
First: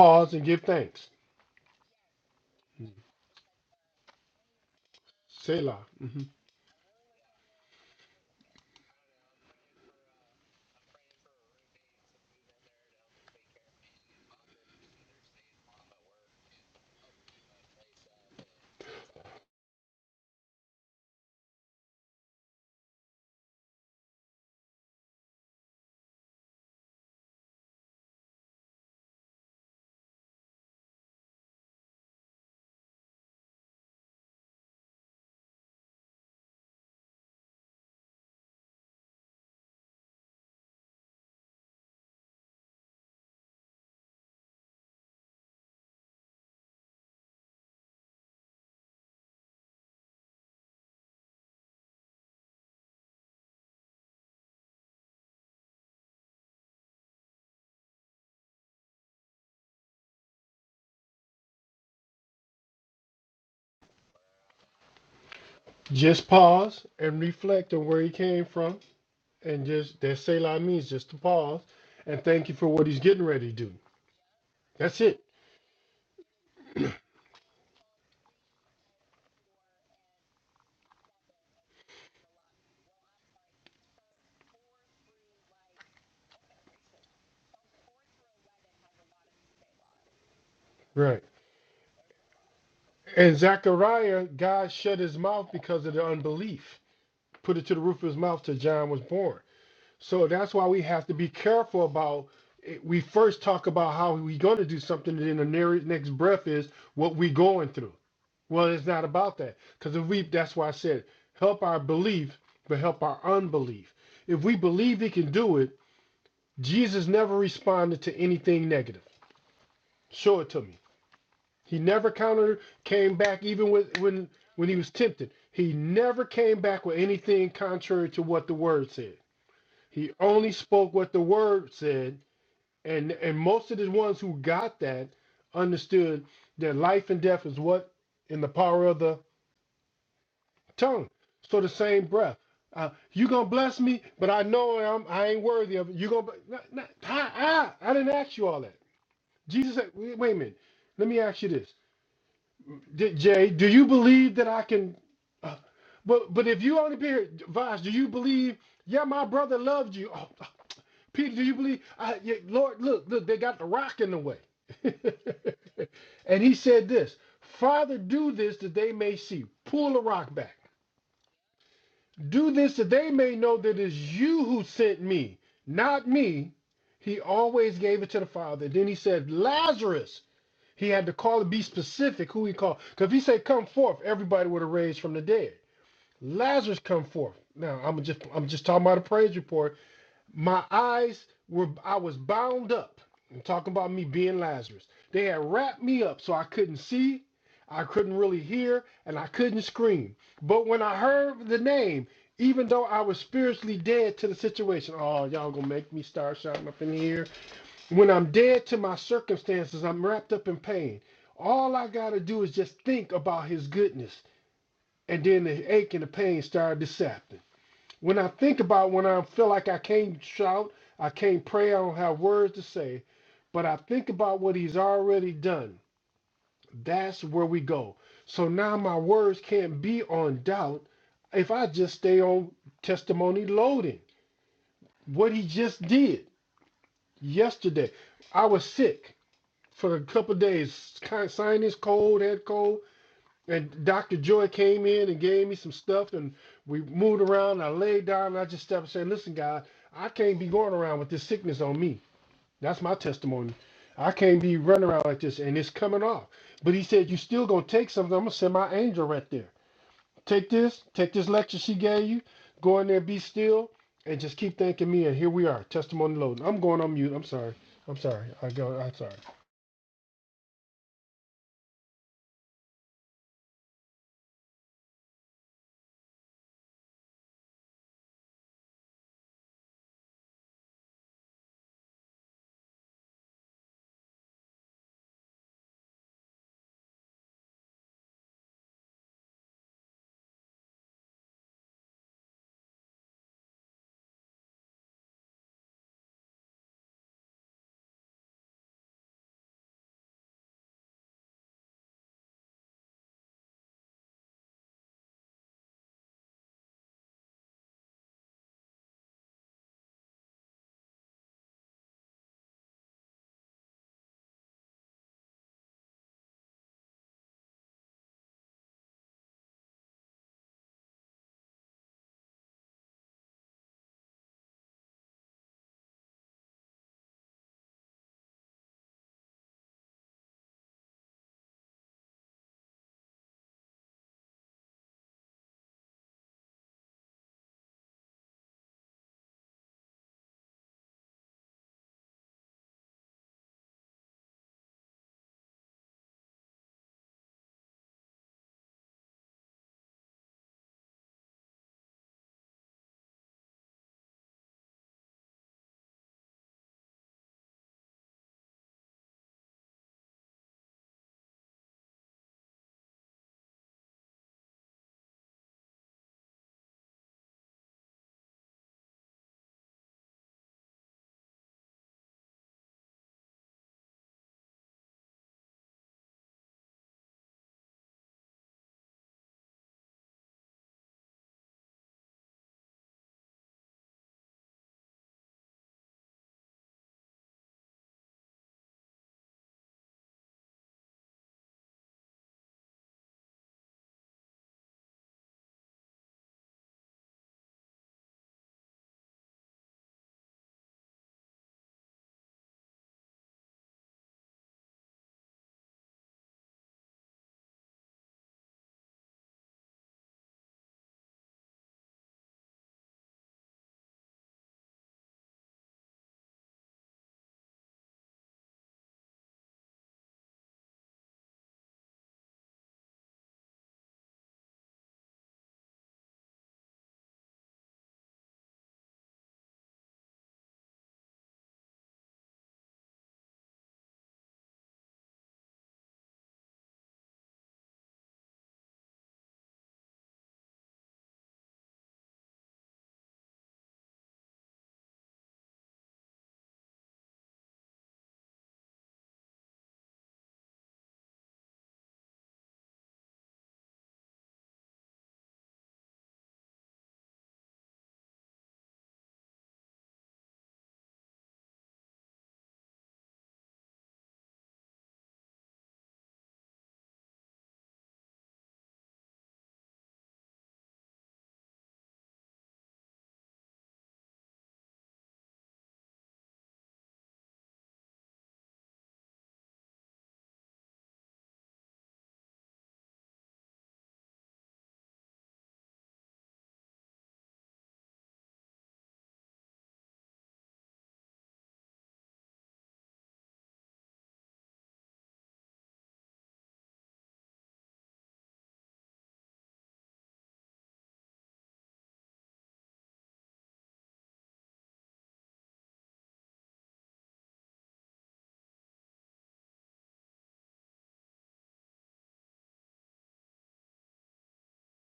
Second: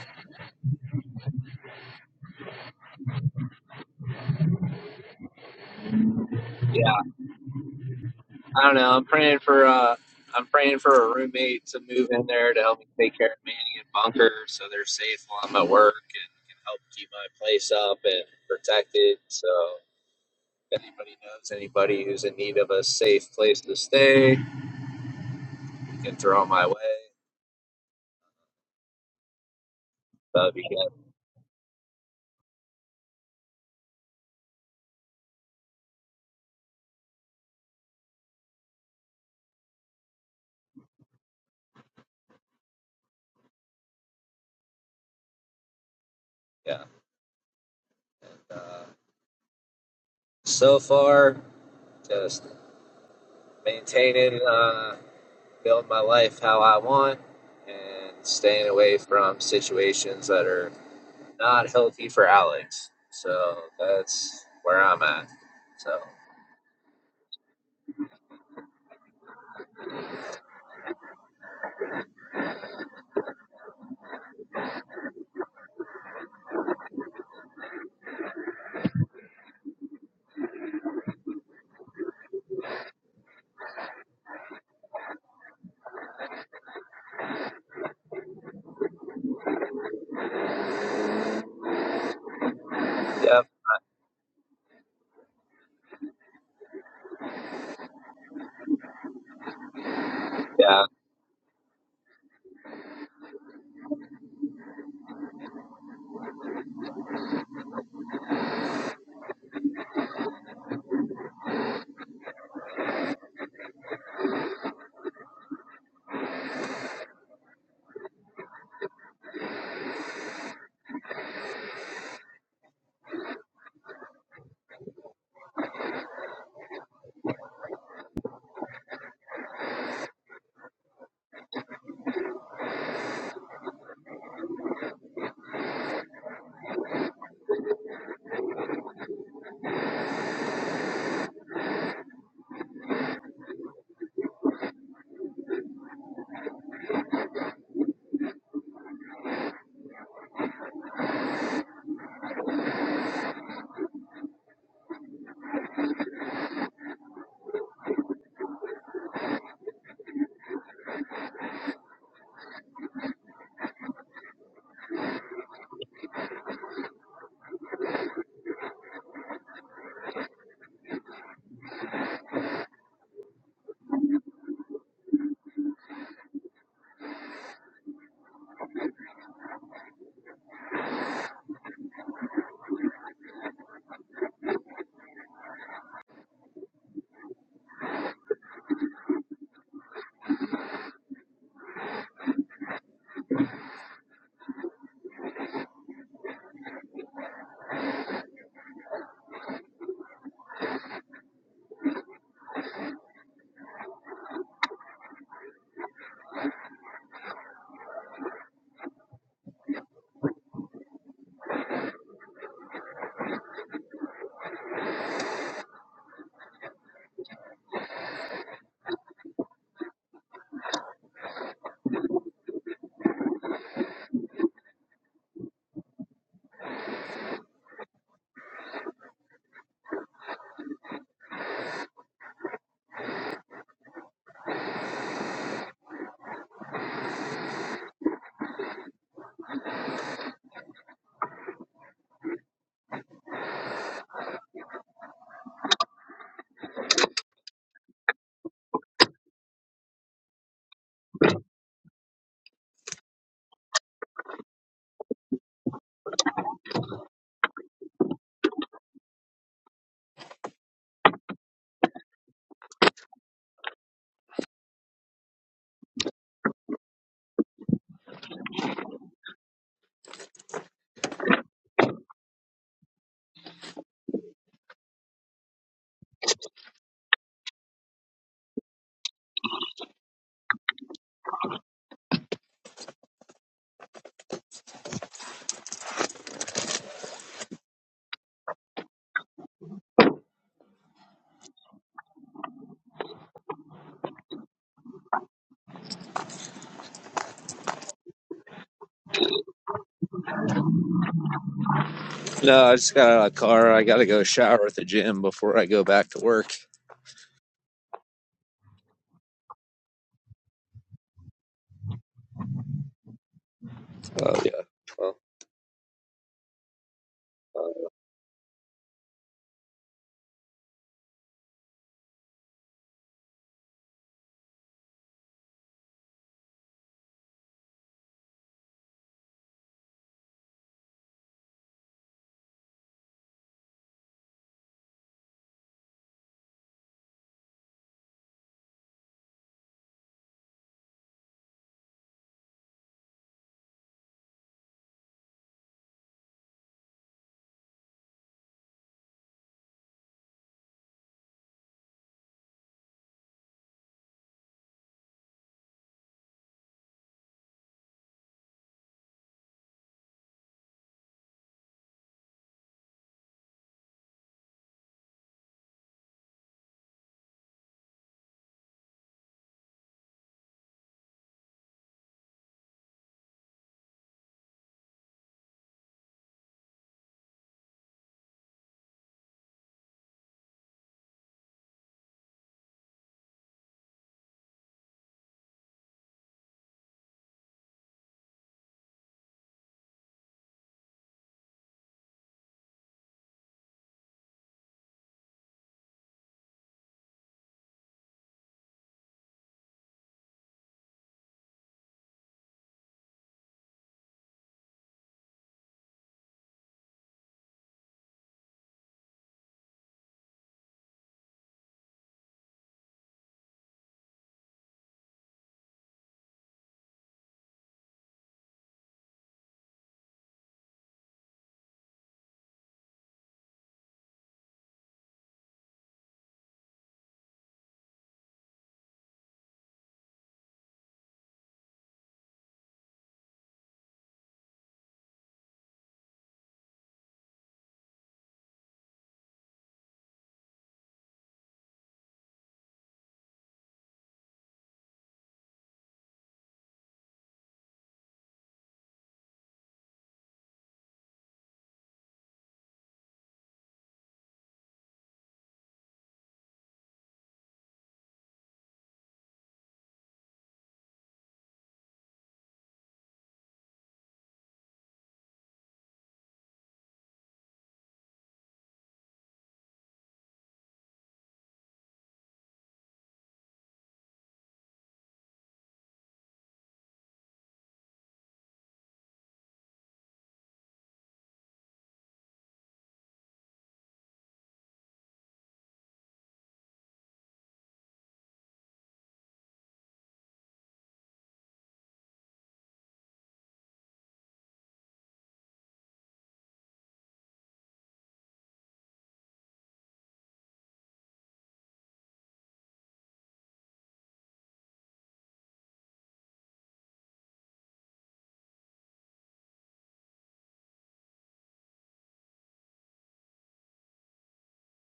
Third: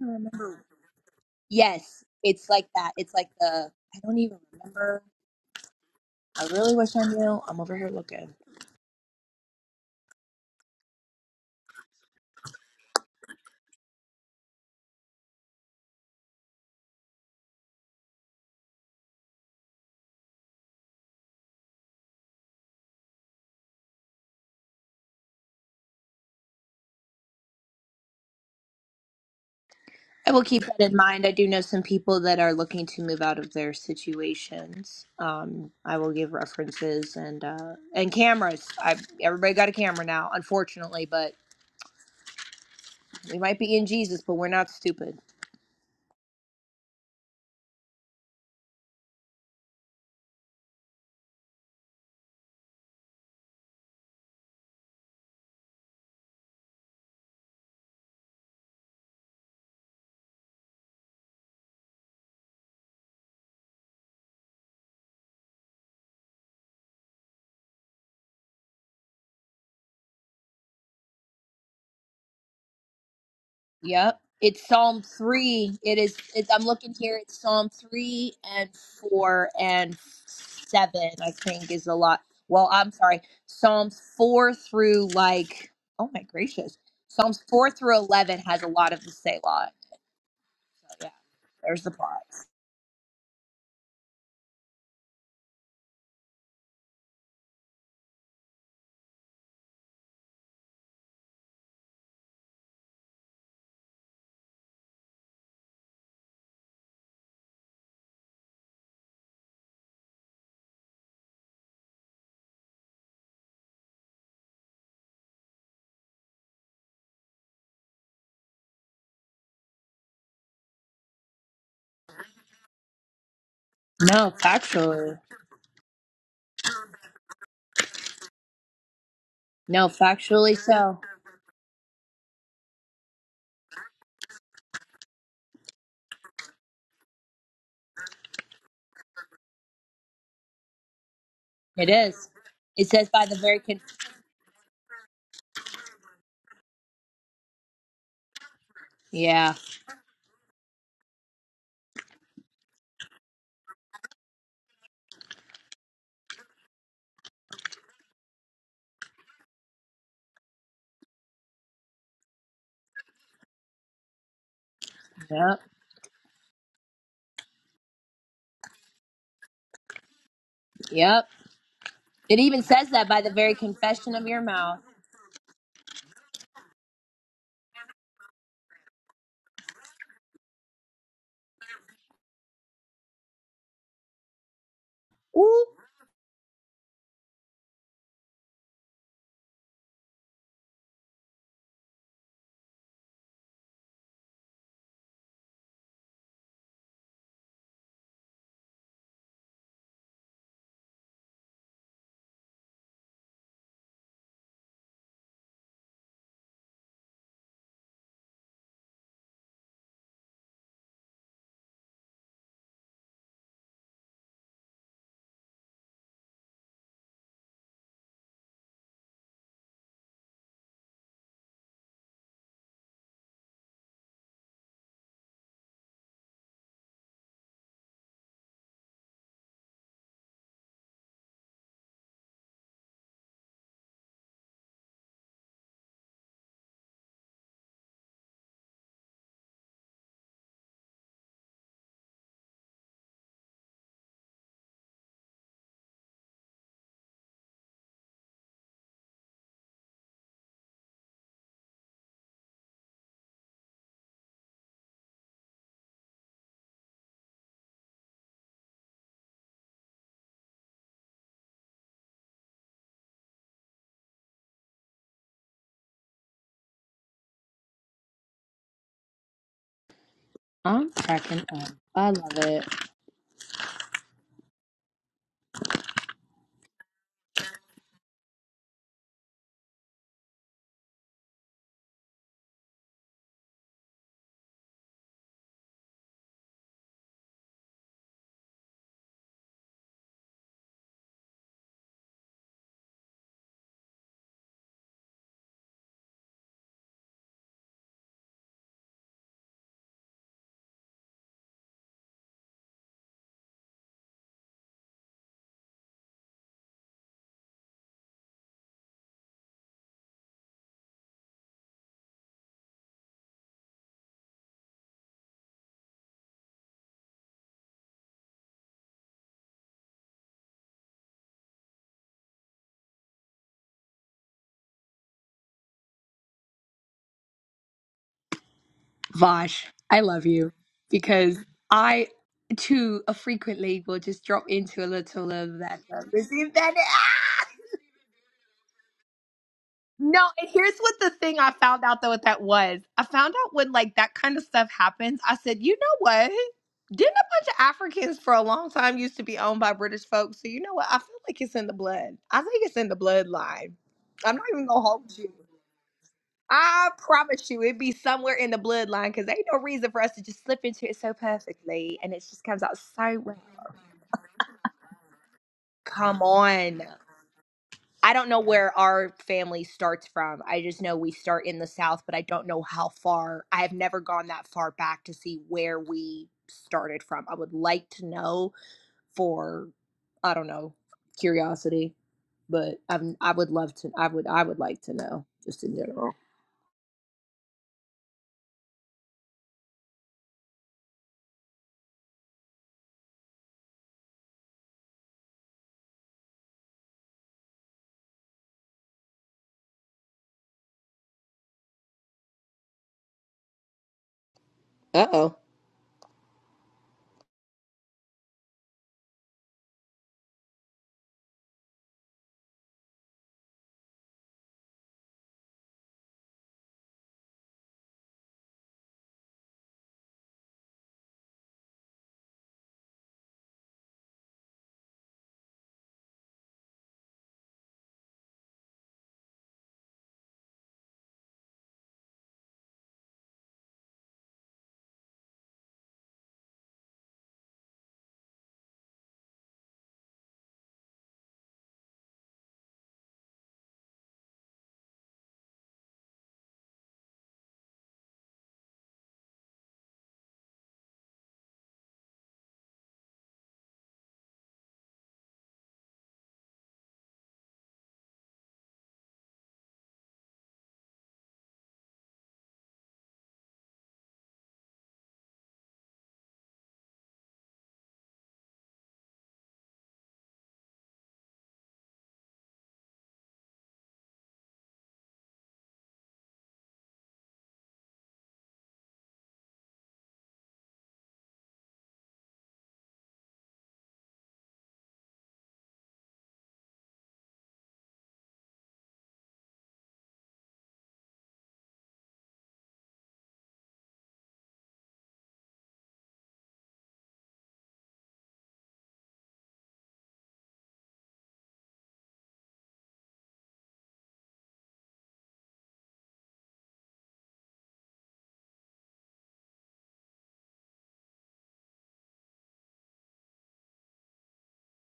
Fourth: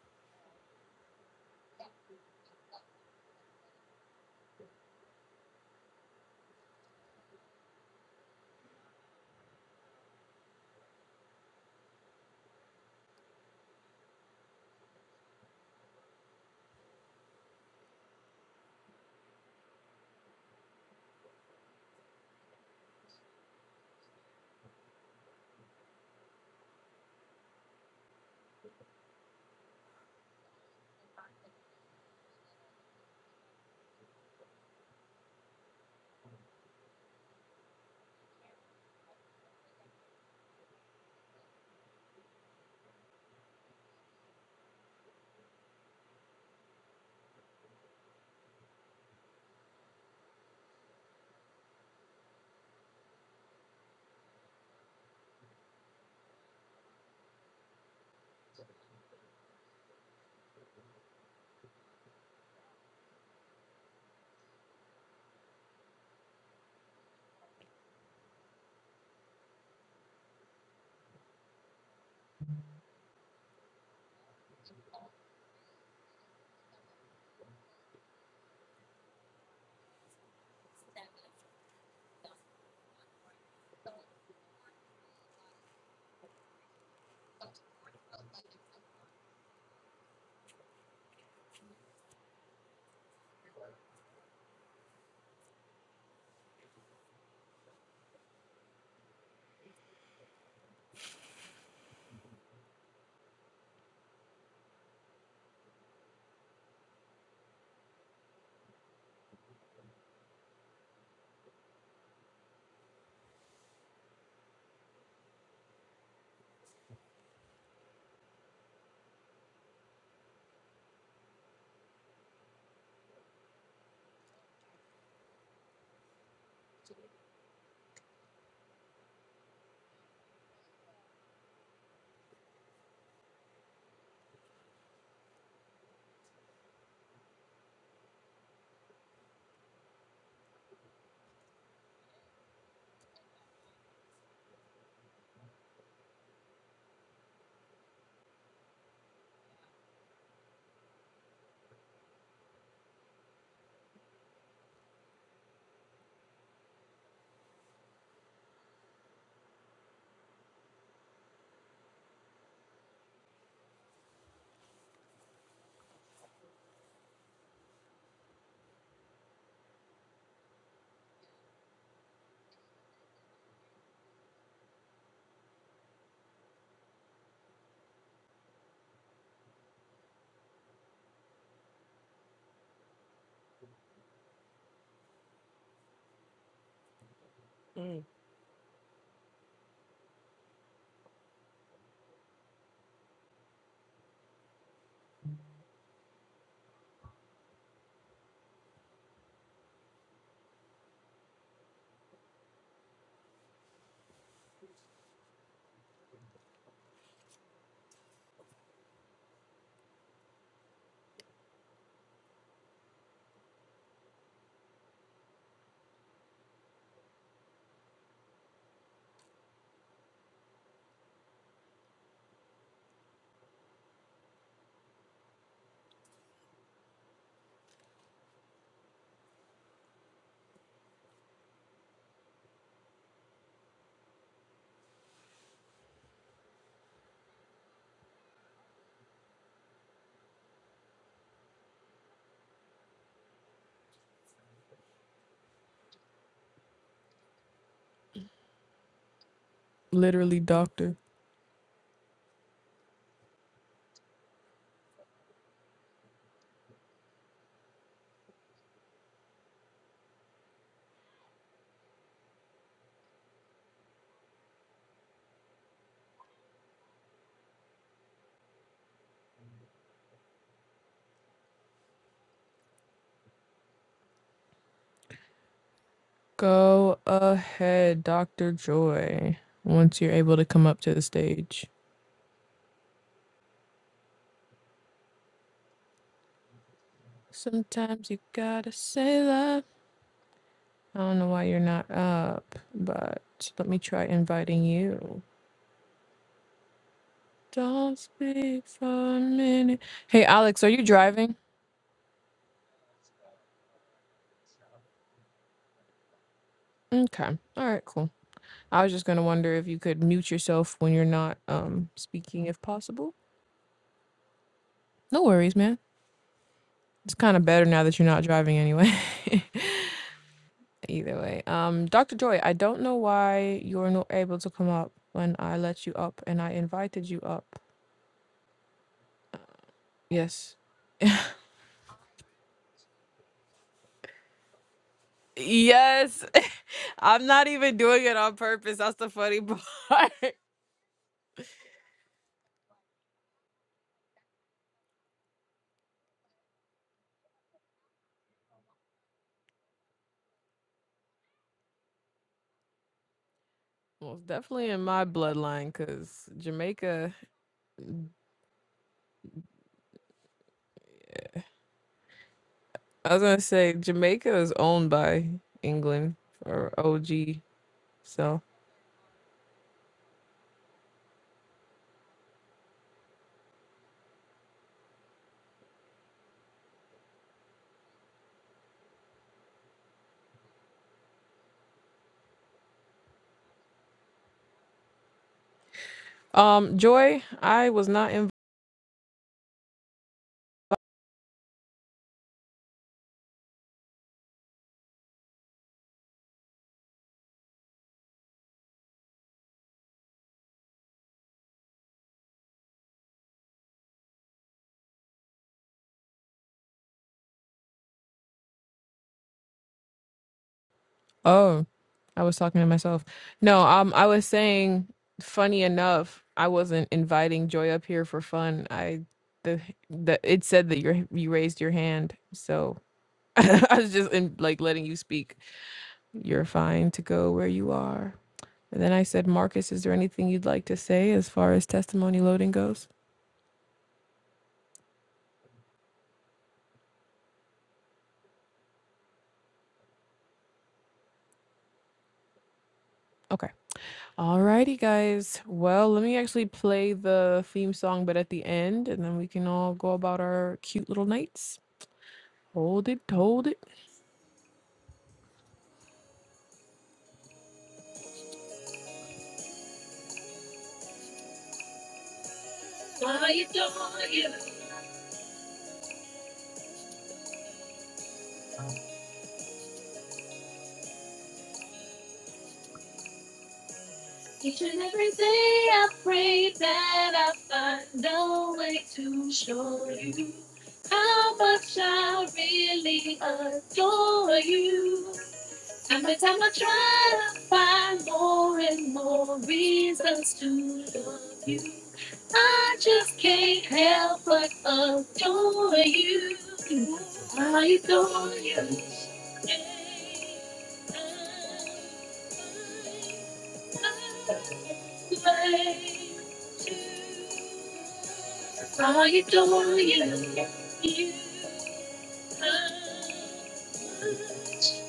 S3: even
S1: and give
S3: remember.
S1: thanks.
S3: Yes, it's like that. It's like the I don't even remember.
S1: Selah.
S4: yeah. I don't know. I'm praying for uh, I'm praying for a roommate to move in there to help me take care of Manny and Bunker, so they're safe while I'm at work and can help keep my place up and protected. So if anybody knows anybody who's in need of a safe place to stay, you can throw it my way.
S3: I will
S4: That'd
S3: keep
S4: be good.
S3: that in mind. I do know some people that are looking to move out of their situations. Um, I will give references and uh, and cameras. I everybody got a camera now, unfortunately, but we might be in Jesus, but we're not stupid.
S4: Yeah. Uh, so far, just maintaining, uh, building my life how I want, and staying away from situations that are not healthy for Alex. So that's where I'm at. So,
S1: Just pause and reflect on where he came from. And just that Selah means just to pause and thank you for what he's getting ready to do.
S3: Yep. It's
S1: That's
S3: Psalm
S1: it.
S3: 3. It is, it's, I'm looking here. It's Psalm 3 and 4 and 7, I think, is a lot. Well, I'm sorry. Psalms 4 through like, oh my gracious. Psalms 4 through 11 has a lot of the Selah. Oh, Yeah.
S1: Right.
S3: There's the plot.
S1: And
S4: yep,
S1: Zechariah, God shut his mouth because of the unbelief. Put it to the roof of his mouth till John was born. So that's why we
S4: yeah.
S1: have to be careful about. it. We first talk about how we are going to do something, and then the near- next breath is what we are going through. Well, it's not about that because if we, that's why I said, help our belief, but help our unbelief. If we believe He can do it, Jesus never responded to anything negative. Show it to me. He never countered, came back, even with when
S3: No,
S1: when he was
S3: factually.
S1: tempted. He never came back with anything contrary to what the Word said.
S3: No,
S1: He only
S3: factually
S1: spoke
S3: so.
S1: what the Word said and and most of the ones who got that understood that life and death is what in the power of the tongue. So the
S3: It
S1: same
S3: is.
S1: breath,
S3: It
S1: uh,
S3: says by
S1: you
S3: the
S1: gonna
S3: very,
S1: bless
S3: con-
S1: me, but I know I'm, I ain't worthy of it. You gonna bl- not, not, I, I I didn't ask you all that.
S3: yeah.
S1: Jesus said, wait, wait a minute. Let me ask you this, Did, Jay. Do you believe that I can? Uh, but but if you only be here, Vosh, do you believe? Yeah, my brother loved you. Oh, oh, Peter, do you believe? I, yeah, Lord, look, look, they got the rock in the way.
S3: Yep.
S1: and he said this Father, do this that they may see. Pull the rock back.
S3: Yep. It
S1: Do
S3: even
S1: this that
S3: says that
S1: they
S3: by the
S1: may
S3: very
S1: know that it's
S3: confession of your
S1: you who
S3: mouth.
S1: sent me, not me. He always gave it to the Father. Then he said, Lazarus. He had to call and be specific who he called. Because if he said, Come forth, everybody would have raised from the dead. Lazarus come forth. Now I'm
S2: Mm.
S1: just I'm just talking about a praise report. My eyes were, I was bound up. I'm talking about me being Lazarus. They had wrapped me up so I couldn't see, I couldn't really hear, and I couldn't scream. But when I heard the name, even though I was spiritually dead to the situation, oh, y'all gonna make me start shouting up in here. When I'm dead to my circumstances, I'm wrapped up in pain. All I gotta do is just think about his goodness. And then the ache and the pain started to sap. When I think about when I feel like I can't shout, I can't pray, I don't have words to say, but I think about what he's already done. That's where we go. So now my words can't be on doubt if I just stay on testimony loading. What he just did yesterday. I was sick for a couple of days, kind of sinus cold, head cold. And Dr. Joy came in and gave me some stuff, and we moved around. And I laid down, and I just stepped and said, Listen, God, I
S2: Literally,
S1: can't be going
S2: doctor.
S1: around with this sickness on me. That's my testimony. I can't be running around like this, and it's coming off. But he said, you still going to take something. I'm going to send my angel right there. Take this, take this lecture she gave you, go in there, be still, and just keep thanking me. And here we are, testimony loading. I'm going on mute. I'm sorry. I'm sorry. I go. I'm sorry.
S3: I'm cracking up. I love it.
S2: Go ahead, Dr. Joy, once you're able to come up to the stage. Sometimes you gotta say that. I don't know why you're not up, but let me try inviting you. Don't speak for a minute. Hey, Alex, are you driving?
S4: No, I just got out of the car. I got to go shower at the gym before I go back to work.
S2: Okay. All right, cool. I was just gonna wonder if you could mute yourself when you're not um speaking, if possible.
S4: Oh, yeah. Well,
S2: No worries, man. It's kind of
S4: uh,
S2: better now that you're not driving anyway. Either way, um, Dr. Joy, I don't know why you're not able to come up when I let you up and I invited you up.
S3: Vash, I love you
S2: Yes.
S3: because I too uh, frequently will just drop into a little of that. uh,
S2: Yes,
S3: this is that-
S2: I'm
S3: ah!
S2: not even doing it on purpose. That's the funny part.
S3: No, and here's what the thing I found out though what that was. I found out when like that kind of stuff happens. I said, you know what? Didn't a bunch of Africans for a long time used to be owned by British folks? So you know what? I feel like it's in the blood. I think it's in the bloodline.
S2: Well, it's
S3: I'm not even
S2: definitely in
S3: gonna
S2: my
S3: hold you.
S2: bloodline because
S3: I
S2: Jamaica,
S3: promise you, it'd be somewhere in the bloodline because ain't no reason for us to just slip into it so perfectly, and it just comes out
S2: I
S3: so
S2: was
S3: well.
S2: gonna say Jamaica is owned by England
S3: Come
S2: or
S3: on.
S2: OG.
S3: I don't know
S2: So,
S3: where our family starts from. I just know we start in the South, but I don't know how far. I have never gone that far back to see where we started from. I would like to know for, I don't know, curiosity, but I'm, I would love to. I would. I would like to know just in general.
S2: um, Joy, I was not invited.
S3: Uh oh.
S2: Oh, I was talking to myself. No, um, I was saying, funny enough, I wasn't inviting Joy up here for fun. I the the it said that you you raised your hand, so I was just in, like letting you speak. You're fine to go where you are. And then I said, Marcus, is there anything you'd like to say as far as testimony loading goes? Okay. Alrighty, guys. Well, let me actually play the theme song, but at the end, and then we can all go about our cute little nights. Hold it, hold it. I adore you. Each and every day I pray that I find a way to show you how much I really adore you. Every time I try to find more and more reasons to love you, I just can't help but adore you. I adore you. I adore you. you.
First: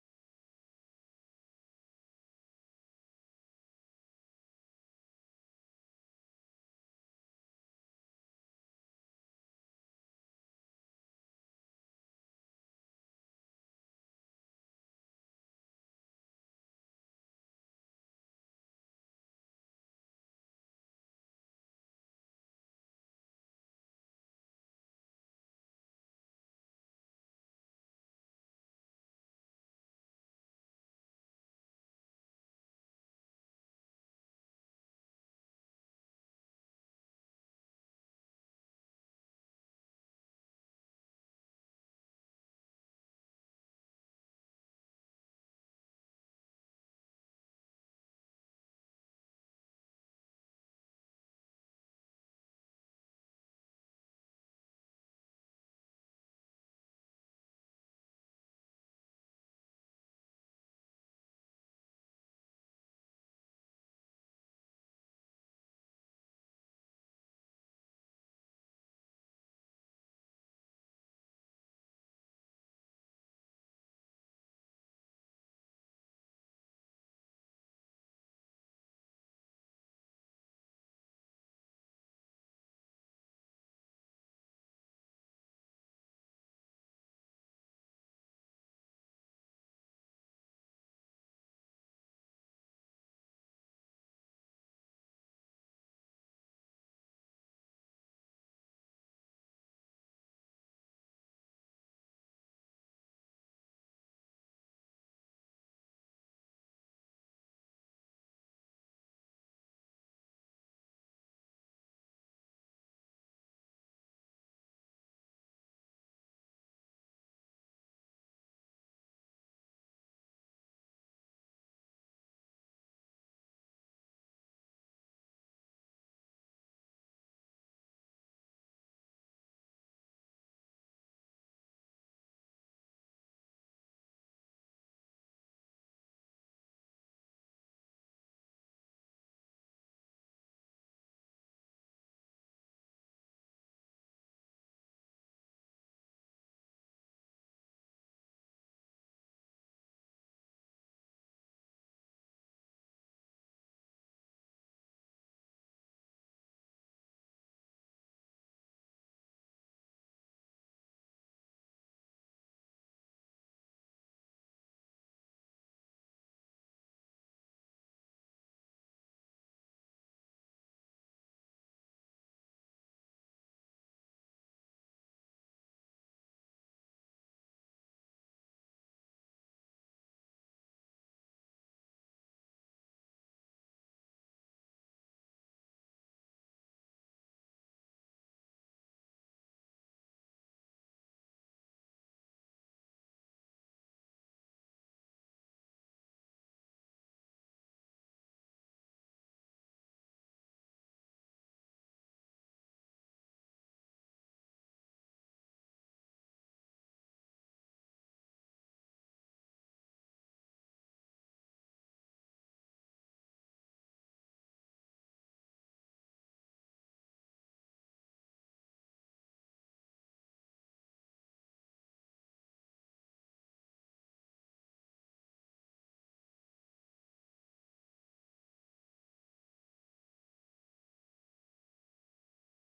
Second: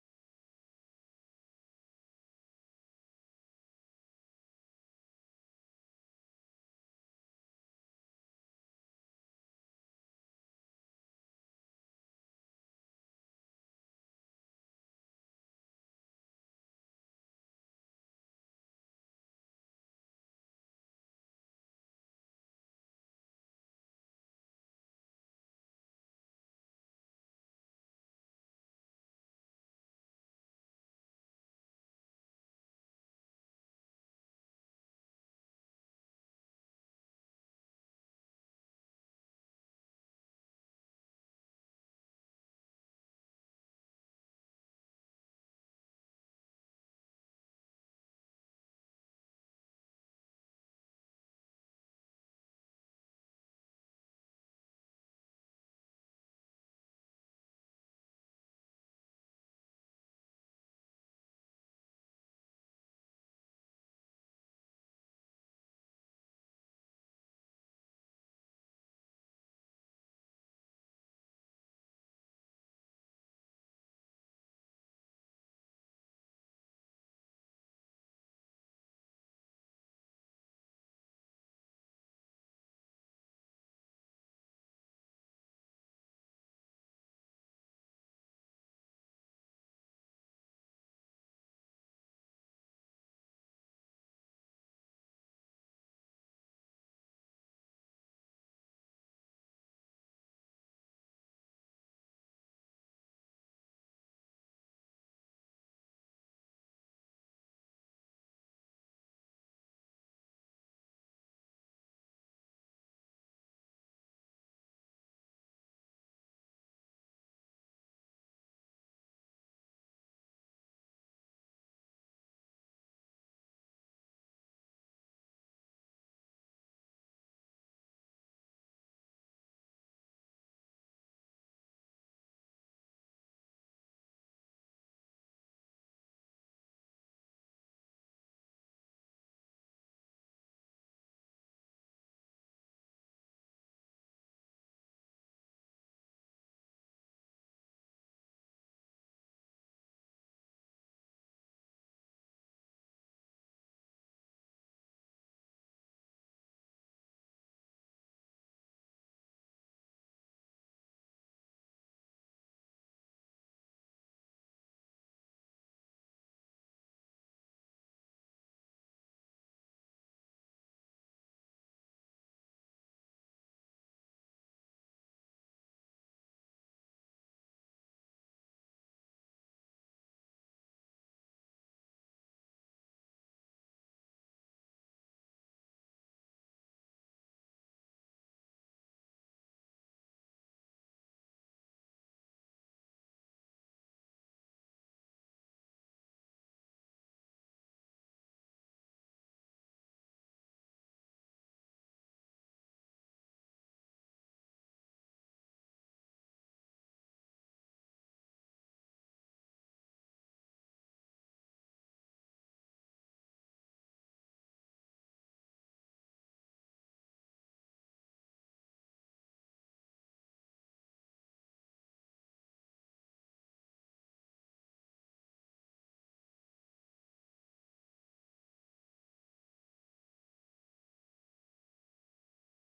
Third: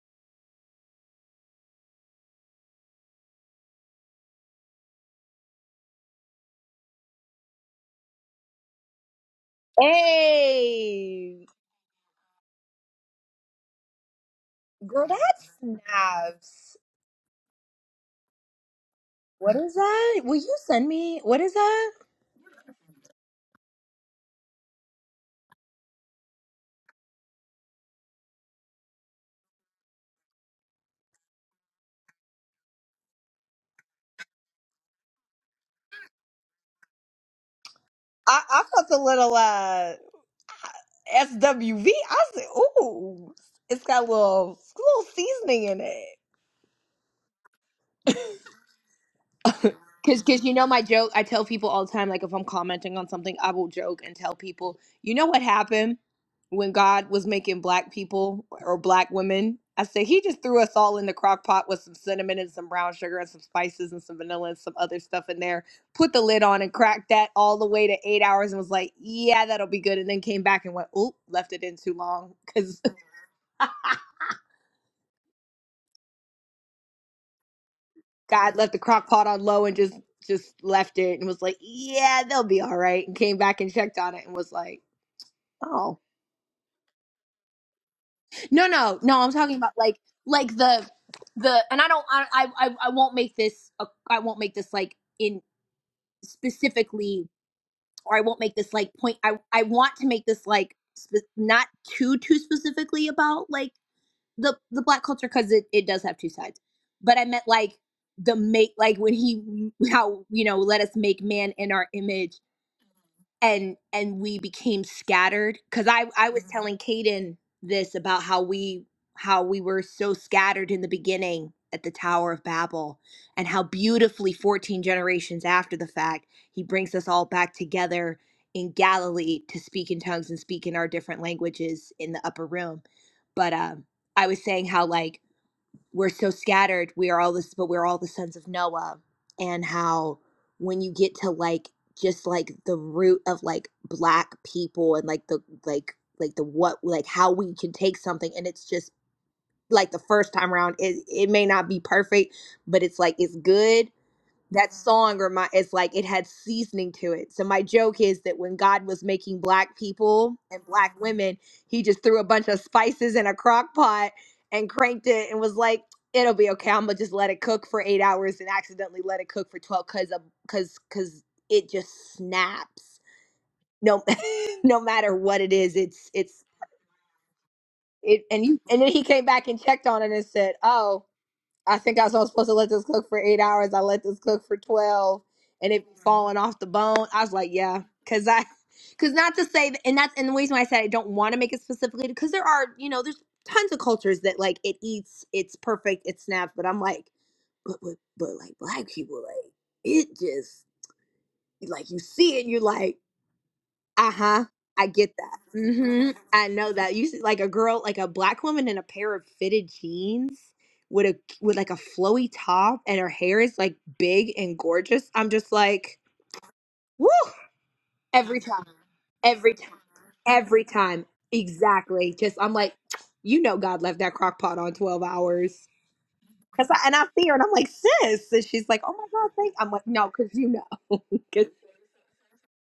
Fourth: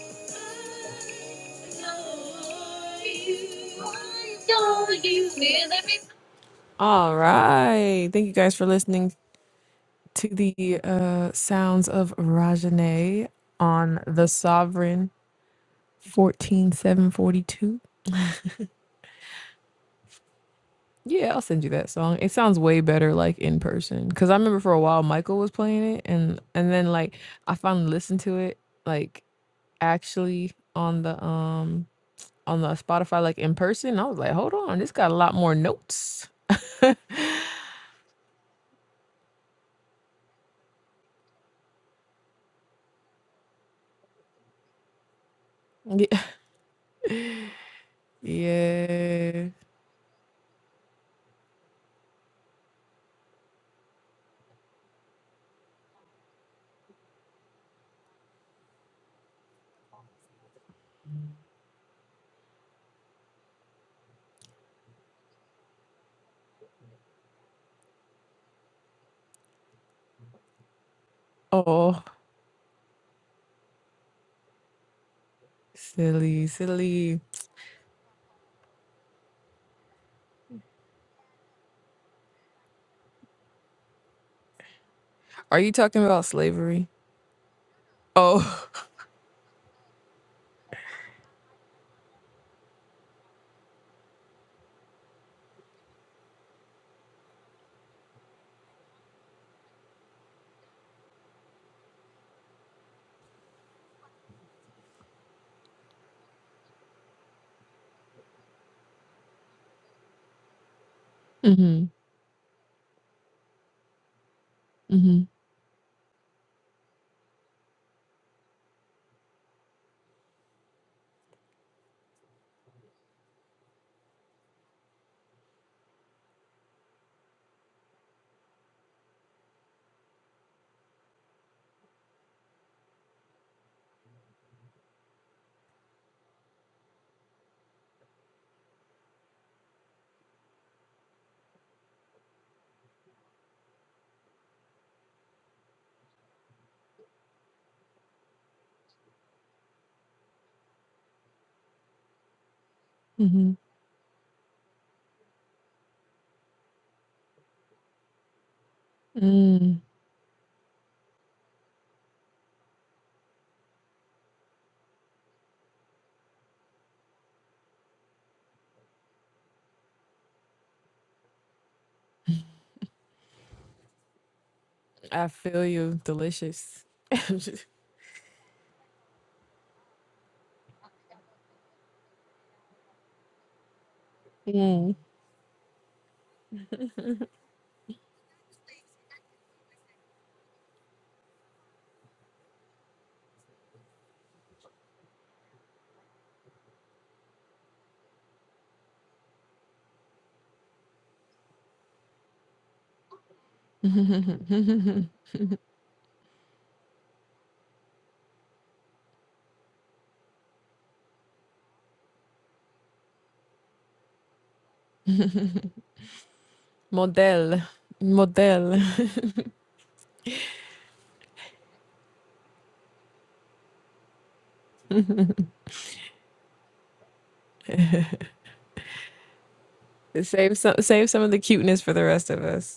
S2: All right. Thank you guys for listening to the uh,
S3: Hey.
S2: sounds of Rajane on The
S3: Girl,
S2: Sovereign
S3: that's snaps.
S2: 14742.
S3: What is that? Will you send me?
S2: Yeah, I'll
S3: What is
S2: send you that
S3: that?
S2: song. It sounds way better like in person cuz I remember for a while Michael was playing it and and then like I finally listened to it like actually on the um on the Spotify like in person. I was like, hold on, this got a lot more notes.
S3: I, I felt a little uh SWV. I said, ooh, it's got a little, little seasoning in it.
S2: yeah. yeah.
S3: Cause, cause you know my joke. I tell people all the time, like if I'm commenting on something, I will joke and tell people, you know what happened when God was making black people or black women. I say he just threw us all in the crock pot with some cinnamon and some brown sugar and some spices and some vanilla and some other stuff in there. Put the lid on and cracked that all the way to eight hours and was like, yeah, that'll be good. And then came back and went, oop, left it in too
S2: Oh,
S3: long because
S2: silly, silly.
S3: God left the crock pot on low and just just left it and was like, yeah, they'll be all right. And came back and checked on it and was like
S2: Are you
S3: Oh
S2: talking about slavery? Oh.
S3: no, no, no! I'm talking about like like the the and I don't I I I I won't make this a- I won't make this like in specifically or I won't make this like point I I want to make this like spe- not too too specifically about like the the black culture because it it does have two sides, but I meant like the make like when he how you know let us make man in our
S2: mhm.
S3: image and and we became
S2: Mhm.
S3: scattered because i i was Mhm. telling Caden this about how we how we were so scattered in the beginning at the tower of babel and how beautifully 14 generations after the fact he brings us all back together in galilee to speak in tongues and speak in our different languages in the upper room but um i was saying how like we're so scattered we are all this but we're all the sons of noah and how when you get to like just like the root of like black people and like the like like the what like how we can take something and it's just like the first time around it, it may not be perfect but it's like it's
S2: Mhm.
S3: good that song remind it's like it had seasoning to it. So my joke is that when God was making black
S2: Mm.
S3: people and black women, he just threw a bunch of spices in a crock pot and cranked it and was like, "It'll be okay. I'm gonna just let it cook for eight hours and accidentally let it cook for twelve because because because it just snaps. No, no matter
S2: I
S3: what it
S2: feel
S3: is,
S2: you.
S3: it's it's
S2: Delicious.
S3: it. And you and then he came back and checked on it and said, "Oh." I think I was only supposed to let this cook for eight hours. I let this cook for
S2: Mm.
S3: twelve, and it falling off the bone. I was like, yeah, because I, because not to say, and that's and the reason why I said I don't want to make it specifically because there are you know there's tons of cultures that like it eats, it's perfect, it snaps, but I'm like, but but, but like black people like it just like you see it, you're like. Uh huh. I get that. hmm I know that. You see, like a girl, like a black woman in a pair of fitted jeans with a with like a flowy top, and her hair is like big and gorgeous. I'm just like, woo!
S2: Model.
S3: Every time,
S2: Model.
S3: every time, every time. Exactly. Just I'm like, you know, God left that crock pot on 12 hours. Cause I, and I see her, and I'm like, sis. And she's like, oh my God, thank. I'm like, no, cause you
S2: save
S3: know,
S2: some save some of the
S3: 'Cause-
S2: cuteness for the rest of us.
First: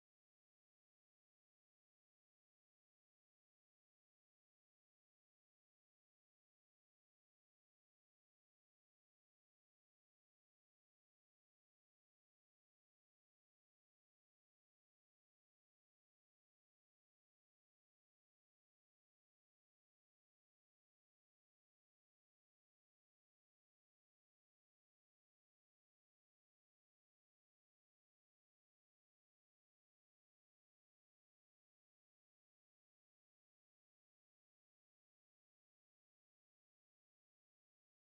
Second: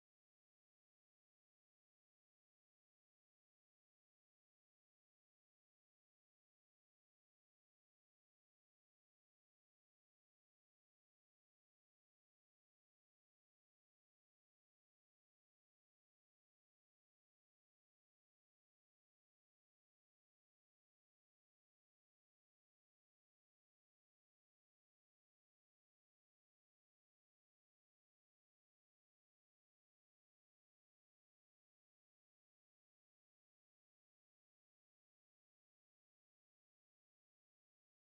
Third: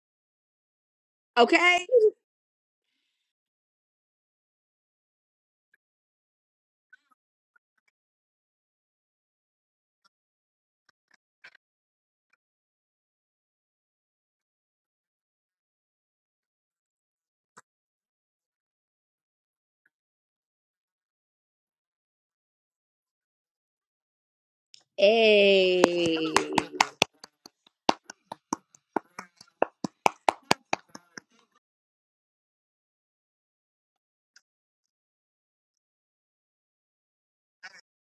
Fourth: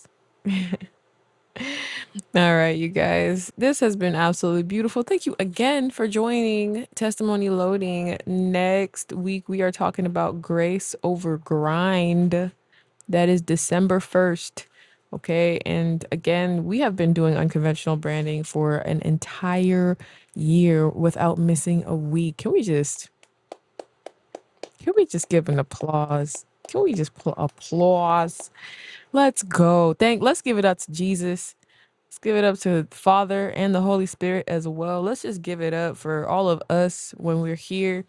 S3: okay.
S2: All right, you guys. This has been absolutely beautiful. Thank you again for joining Testimony Loading. Next week, we are talking about grace over grind. That is December 1st. Okay. And again, we have been doing unconventional branding for an entire year without missing a week. Can we just, can we just give an
S3: Hey.
S2: applause? Can we just pl- applause? Let's go. Thank, let's give it up to Jesus Let's give it up to the Father and the Holy Spirit as well. Let's just give it up for all of us when we're here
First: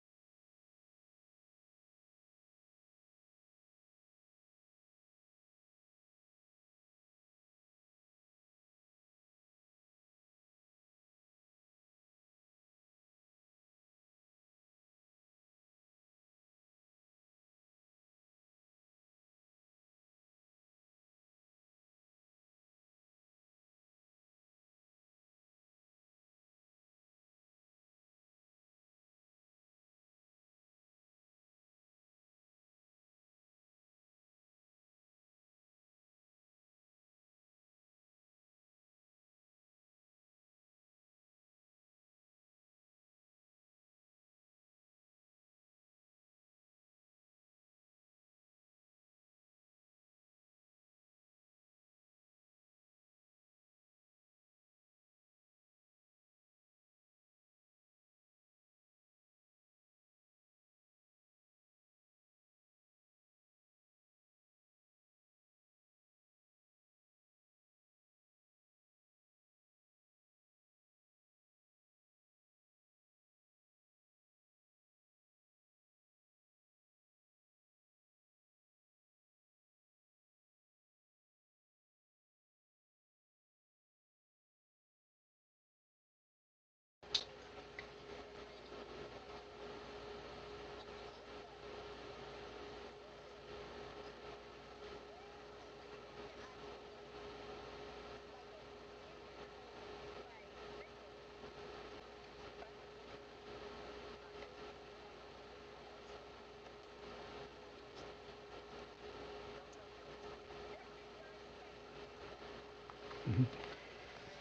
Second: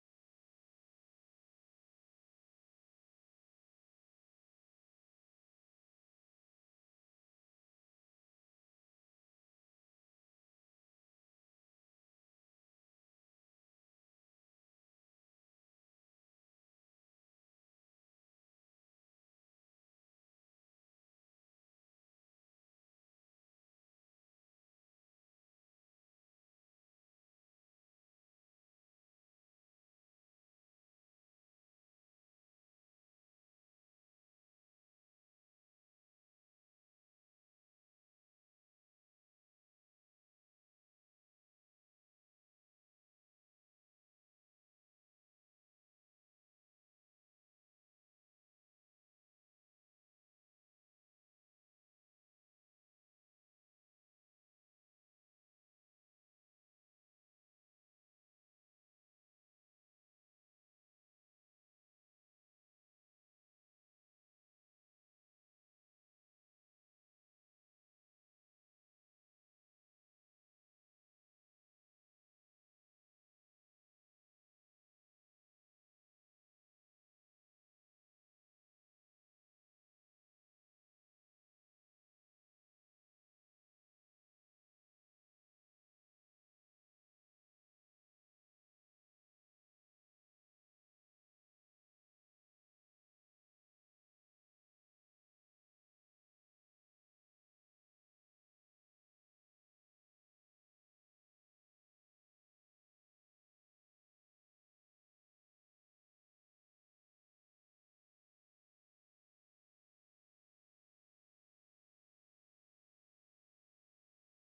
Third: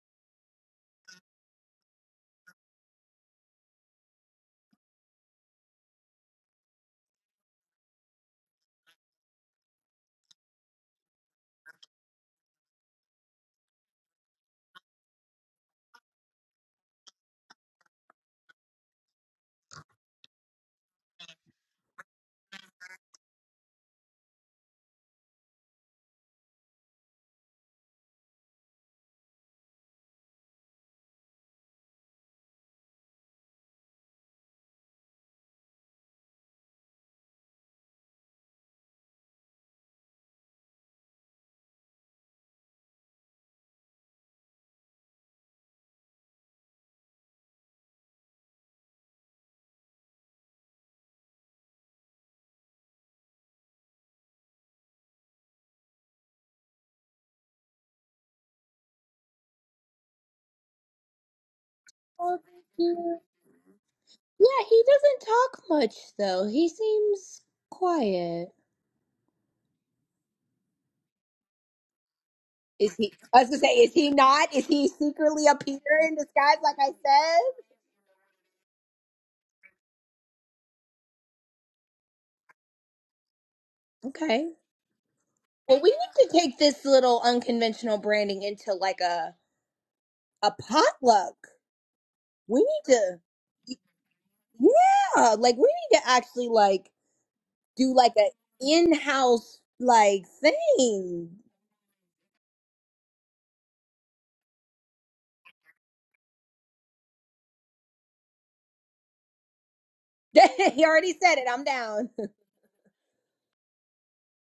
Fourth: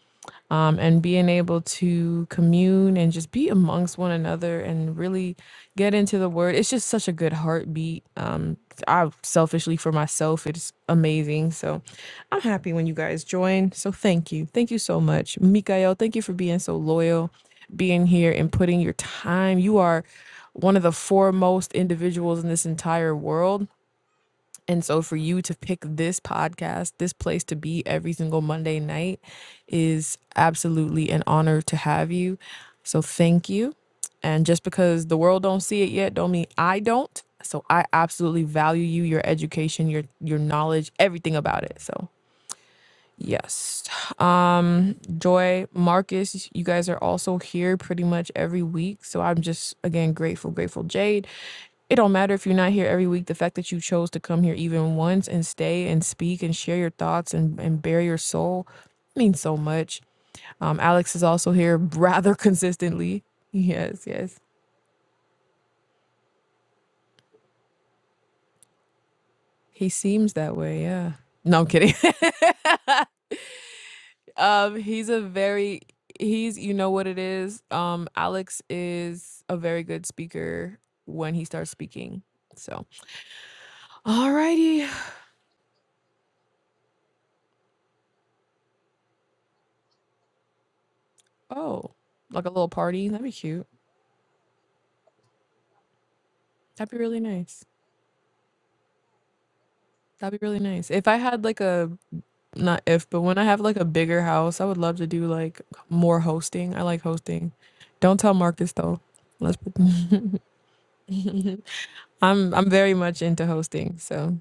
S2: um, and being able to commune and just be amongst one another and really get into the word. It's just such a good heartbeat. Um, I selfishly for myself, it's amazing. So I'm happy when you guys join. So thank you. Thank you so much. Mikael, thank you for being so loyal, being here and putting your time. You are one of the foremost individuals in this entire world and so for you to pick this podcast, this place to be every single Monday night is absolutely an honor to have you. So thank you. And just because the world don't see it yet don't mean I don't. So I absolutely value you, your education, your your knowledge, everything about it. So Yes. Um, Joy, Marcus, you guys are also here pretty much every week. So I'm just again grateful, grateful. Jade, it don't matter if you're not here every week. The fact that you chose to come here even once and stay and speak and share your thoughts and, and bare your soul means so much. Um, Alex is also here rather
S3: Oh, thank you.
S2: consistently. Yes, yes.
S3: Yeah, he doesn't talk much though. He seems quiet.
S2: He seems that way, yeah. No, I'm kidding.
S3: Is he? I was gonna say, is he not? Is
S2: Um,
S3: he
S2: he's a
S3: secretly up here
S2: very
S3: in disguise,
S2: he's you
S3: like I
S2: know what it is.
S3: said?
S2: Um, Alex is a very good speaker when he starts speaking. So,
S3: Okay.
S2: alrighty.
S3: Well, we need to take this little unconventional branding into like a A potluck.
S2: Oh, like a
S3: We
S2: little
S3: need
S2: party.
S3: to,
S2: That'd be cute.
S3: yeah, like we need to actually
S2: That'd
S3: like
S2: be really nice.
S3: do like a in-house like
S2: That'd be really nice. If I
S3: thing.
S2: had like a not if, but when I have like a bigger house, I would love to do like more hosting. I like hosting. Don't tell Marcus though. Let's put
S3: he already said it. I'm down.
S2: I'm I'm very much into hosting, so.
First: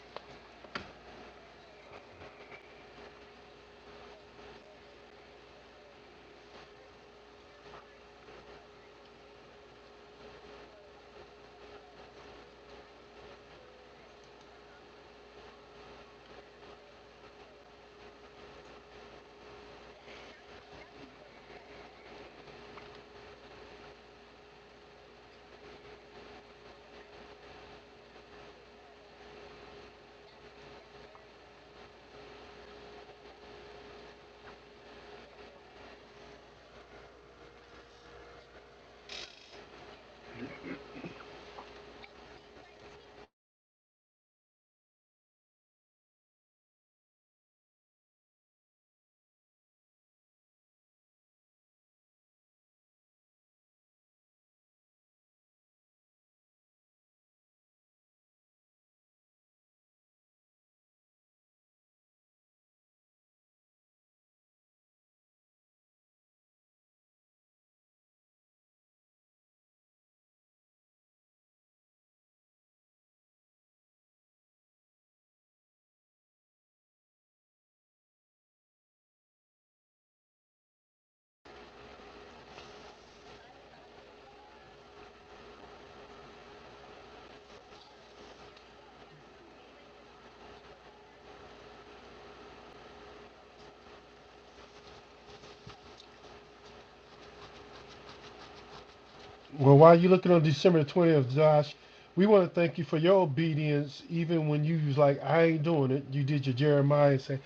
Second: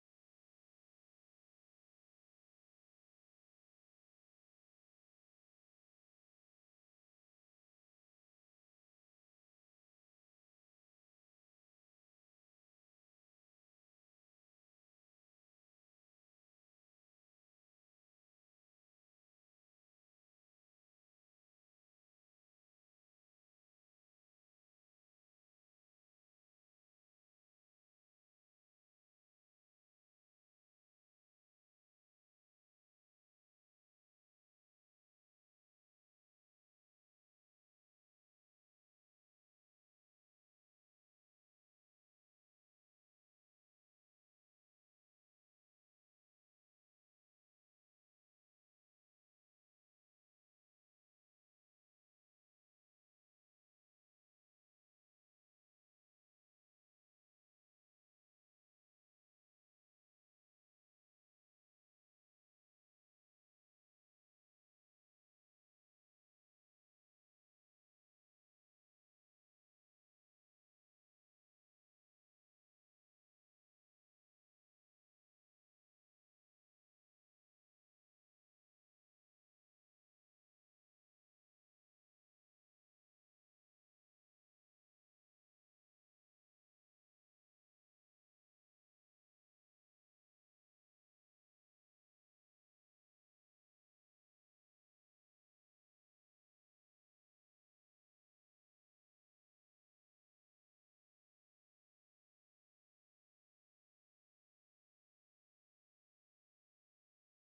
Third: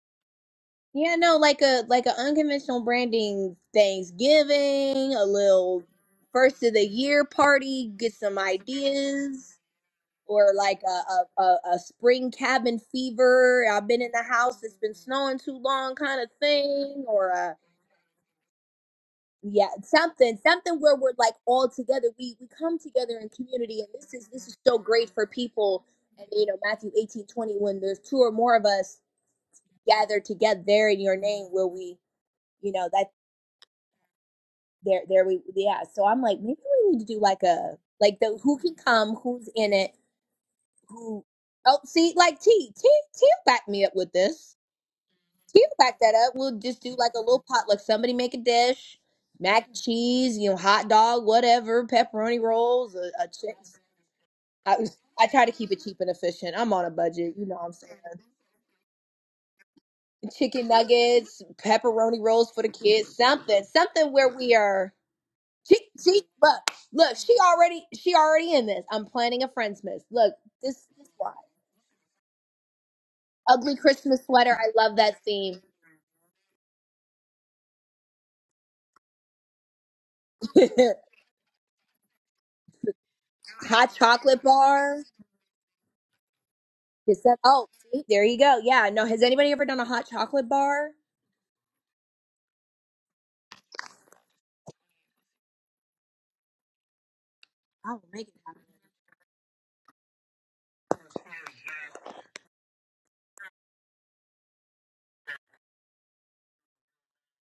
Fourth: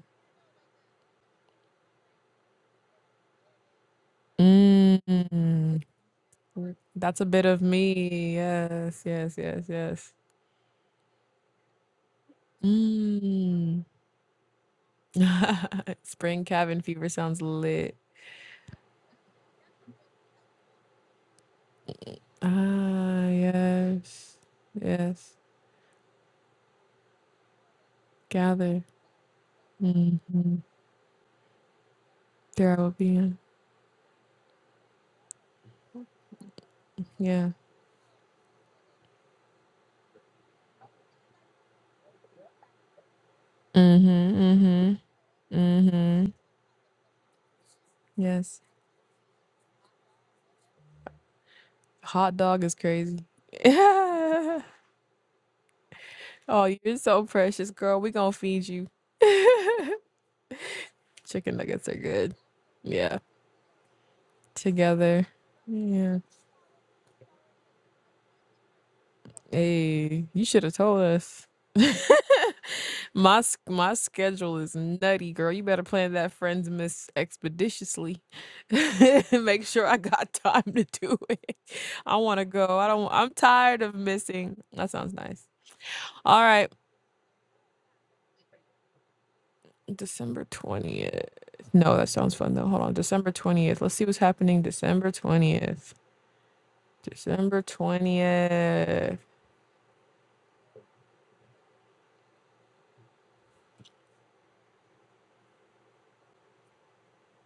S3: Yeah, no, like a like a unconventional branding Thanksgiving, a
S2: Mm.
S3: little first of
S2: Mm,
S3: the
S2: That's
S3: year
S2: a bit of
S3: party, get
S2: me.
S3: some
S2: Yes, yes,
S3: ideas,
S2: yes, yes.
S3: or like a a, a, a spring cabin fever.
S2: Mm.
S3: I've been in the house; it's been snowing too long, kind of
S2: Spring cabin
S3: thing,
S2: fever
S3: or
S2: sounds
S3: a
S2: lit.
S3: yeah, something something where we're like all together. We we come together
S2: Ah,
S3: in community, and this is
S2: yes,
S3: this is so great for
S2: yes.
S3: people. And you know Matthew eighteen twenty, when there's two or more of
S2: Gather.
S3: us
S2: hmm
S3: gathered together in your name, will we? you
S2: There I
S3: know
S2: will
S3: that.
S2: be in.
S3: there there we yeah so i'm like maybe we need to do like
S2: Yeah.
S3: a like the who can come who's in it who oh see like t t t back me up with
S2: Mm-hmm.
S3: this
S2: Mm-hmm.
S3: t will back that
S2: Mm-hmm.
S3: up we'll just do like a little potluck somebody make a
S2: Yes.
S3: dish mac and cheese you know hot dog whatever
S2: Hot
S3: pepperoni
S2: dog is
S3: rolls a,
S2: crazy.
S3: a chick
S2: Yeah.
S3: I, I try to keep it cheap and efficient
S2: Oh,
S3: i'm on a
S2: you're so
S3: budget you know what
S2: precious,
S3: i'm saying
S2: girl. We gonna feed you.
S3: chicken nuggets
S2: Chicken nuggets are
S3: pepperoni
S2: good.
S3: rolls for the kids
S2: Yeah.
S3: something something where we are
S2: Together.
S3: She
S2: Yeah.
S3: she but look, she already she already in this. I'm planning a friend's miss.
S2: Hey,
S3: Look,
S2: you should have
S3: this
S2: told
S3: this why.
S2: us. My s-
S3: Ugly
S2: my
S3: Christmas
S2: schedule
S3: sweater. I
S2: is
S3: love that
S2: nutty, girl.
S3: theme.
S2: You better plan that friends miss expeditiously. Make sure I got time to do it. I want to go. I don't. I'm tired of
S3: hot chocolate
S2: missing. That
S3: bar.
S2: sounds nice. All right,
S3: Is that oh see, there you go. Yeah, no, has anybody ever done a hot
S2: December
S3: chocolate bar?
S2: twentieth. No, that sounds fun though. Hold on, December twentieth. Let's see what's happening. December twentieth. December
S3: I'll make it.
S2: twentieth.
S1: Well, while you're looking on December 20th, Josh, we want to thank you for your obedience, even when you was like, I ain't doing it. You did your Jeremiah and say,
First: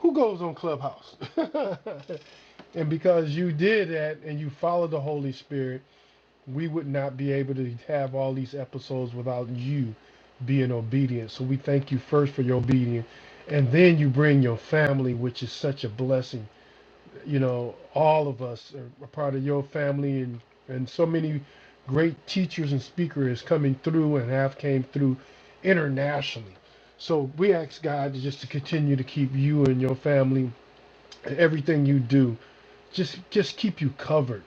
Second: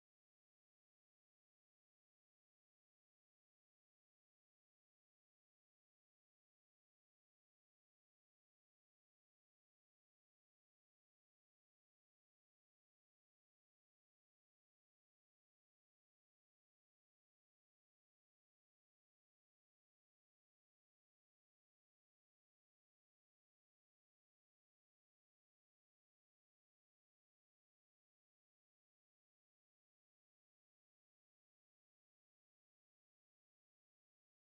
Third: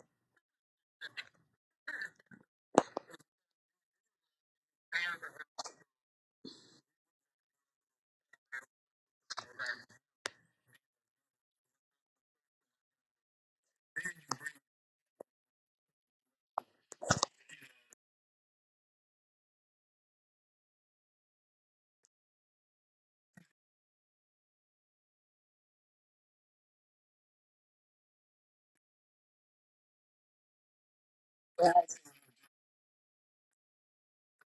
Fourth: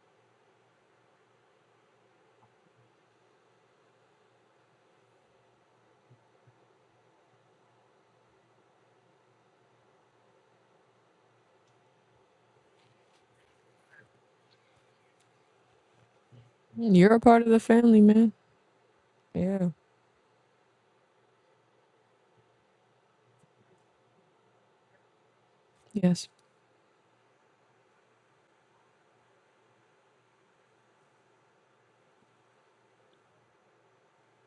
S1: Who goes on Clubhouse? and because you did that and you followed the Holy Spirit, we would not be able to have all these episodes without you being obedient. So we thank you first for your obedience. And then you bring your family, which is such a blessing
S2: You're a
S1: you
S2: part of the
S1: know,
S2: family,
S1: all
S2: man.
S1: of us are a part of your
S2: Yeah.
S1: family and, and so many great teachers and speakers coming through and have came through
S2: Yes.
S1: internationally. So we ask God to just to continue to keep you and your family and everything you do, just just keep you covered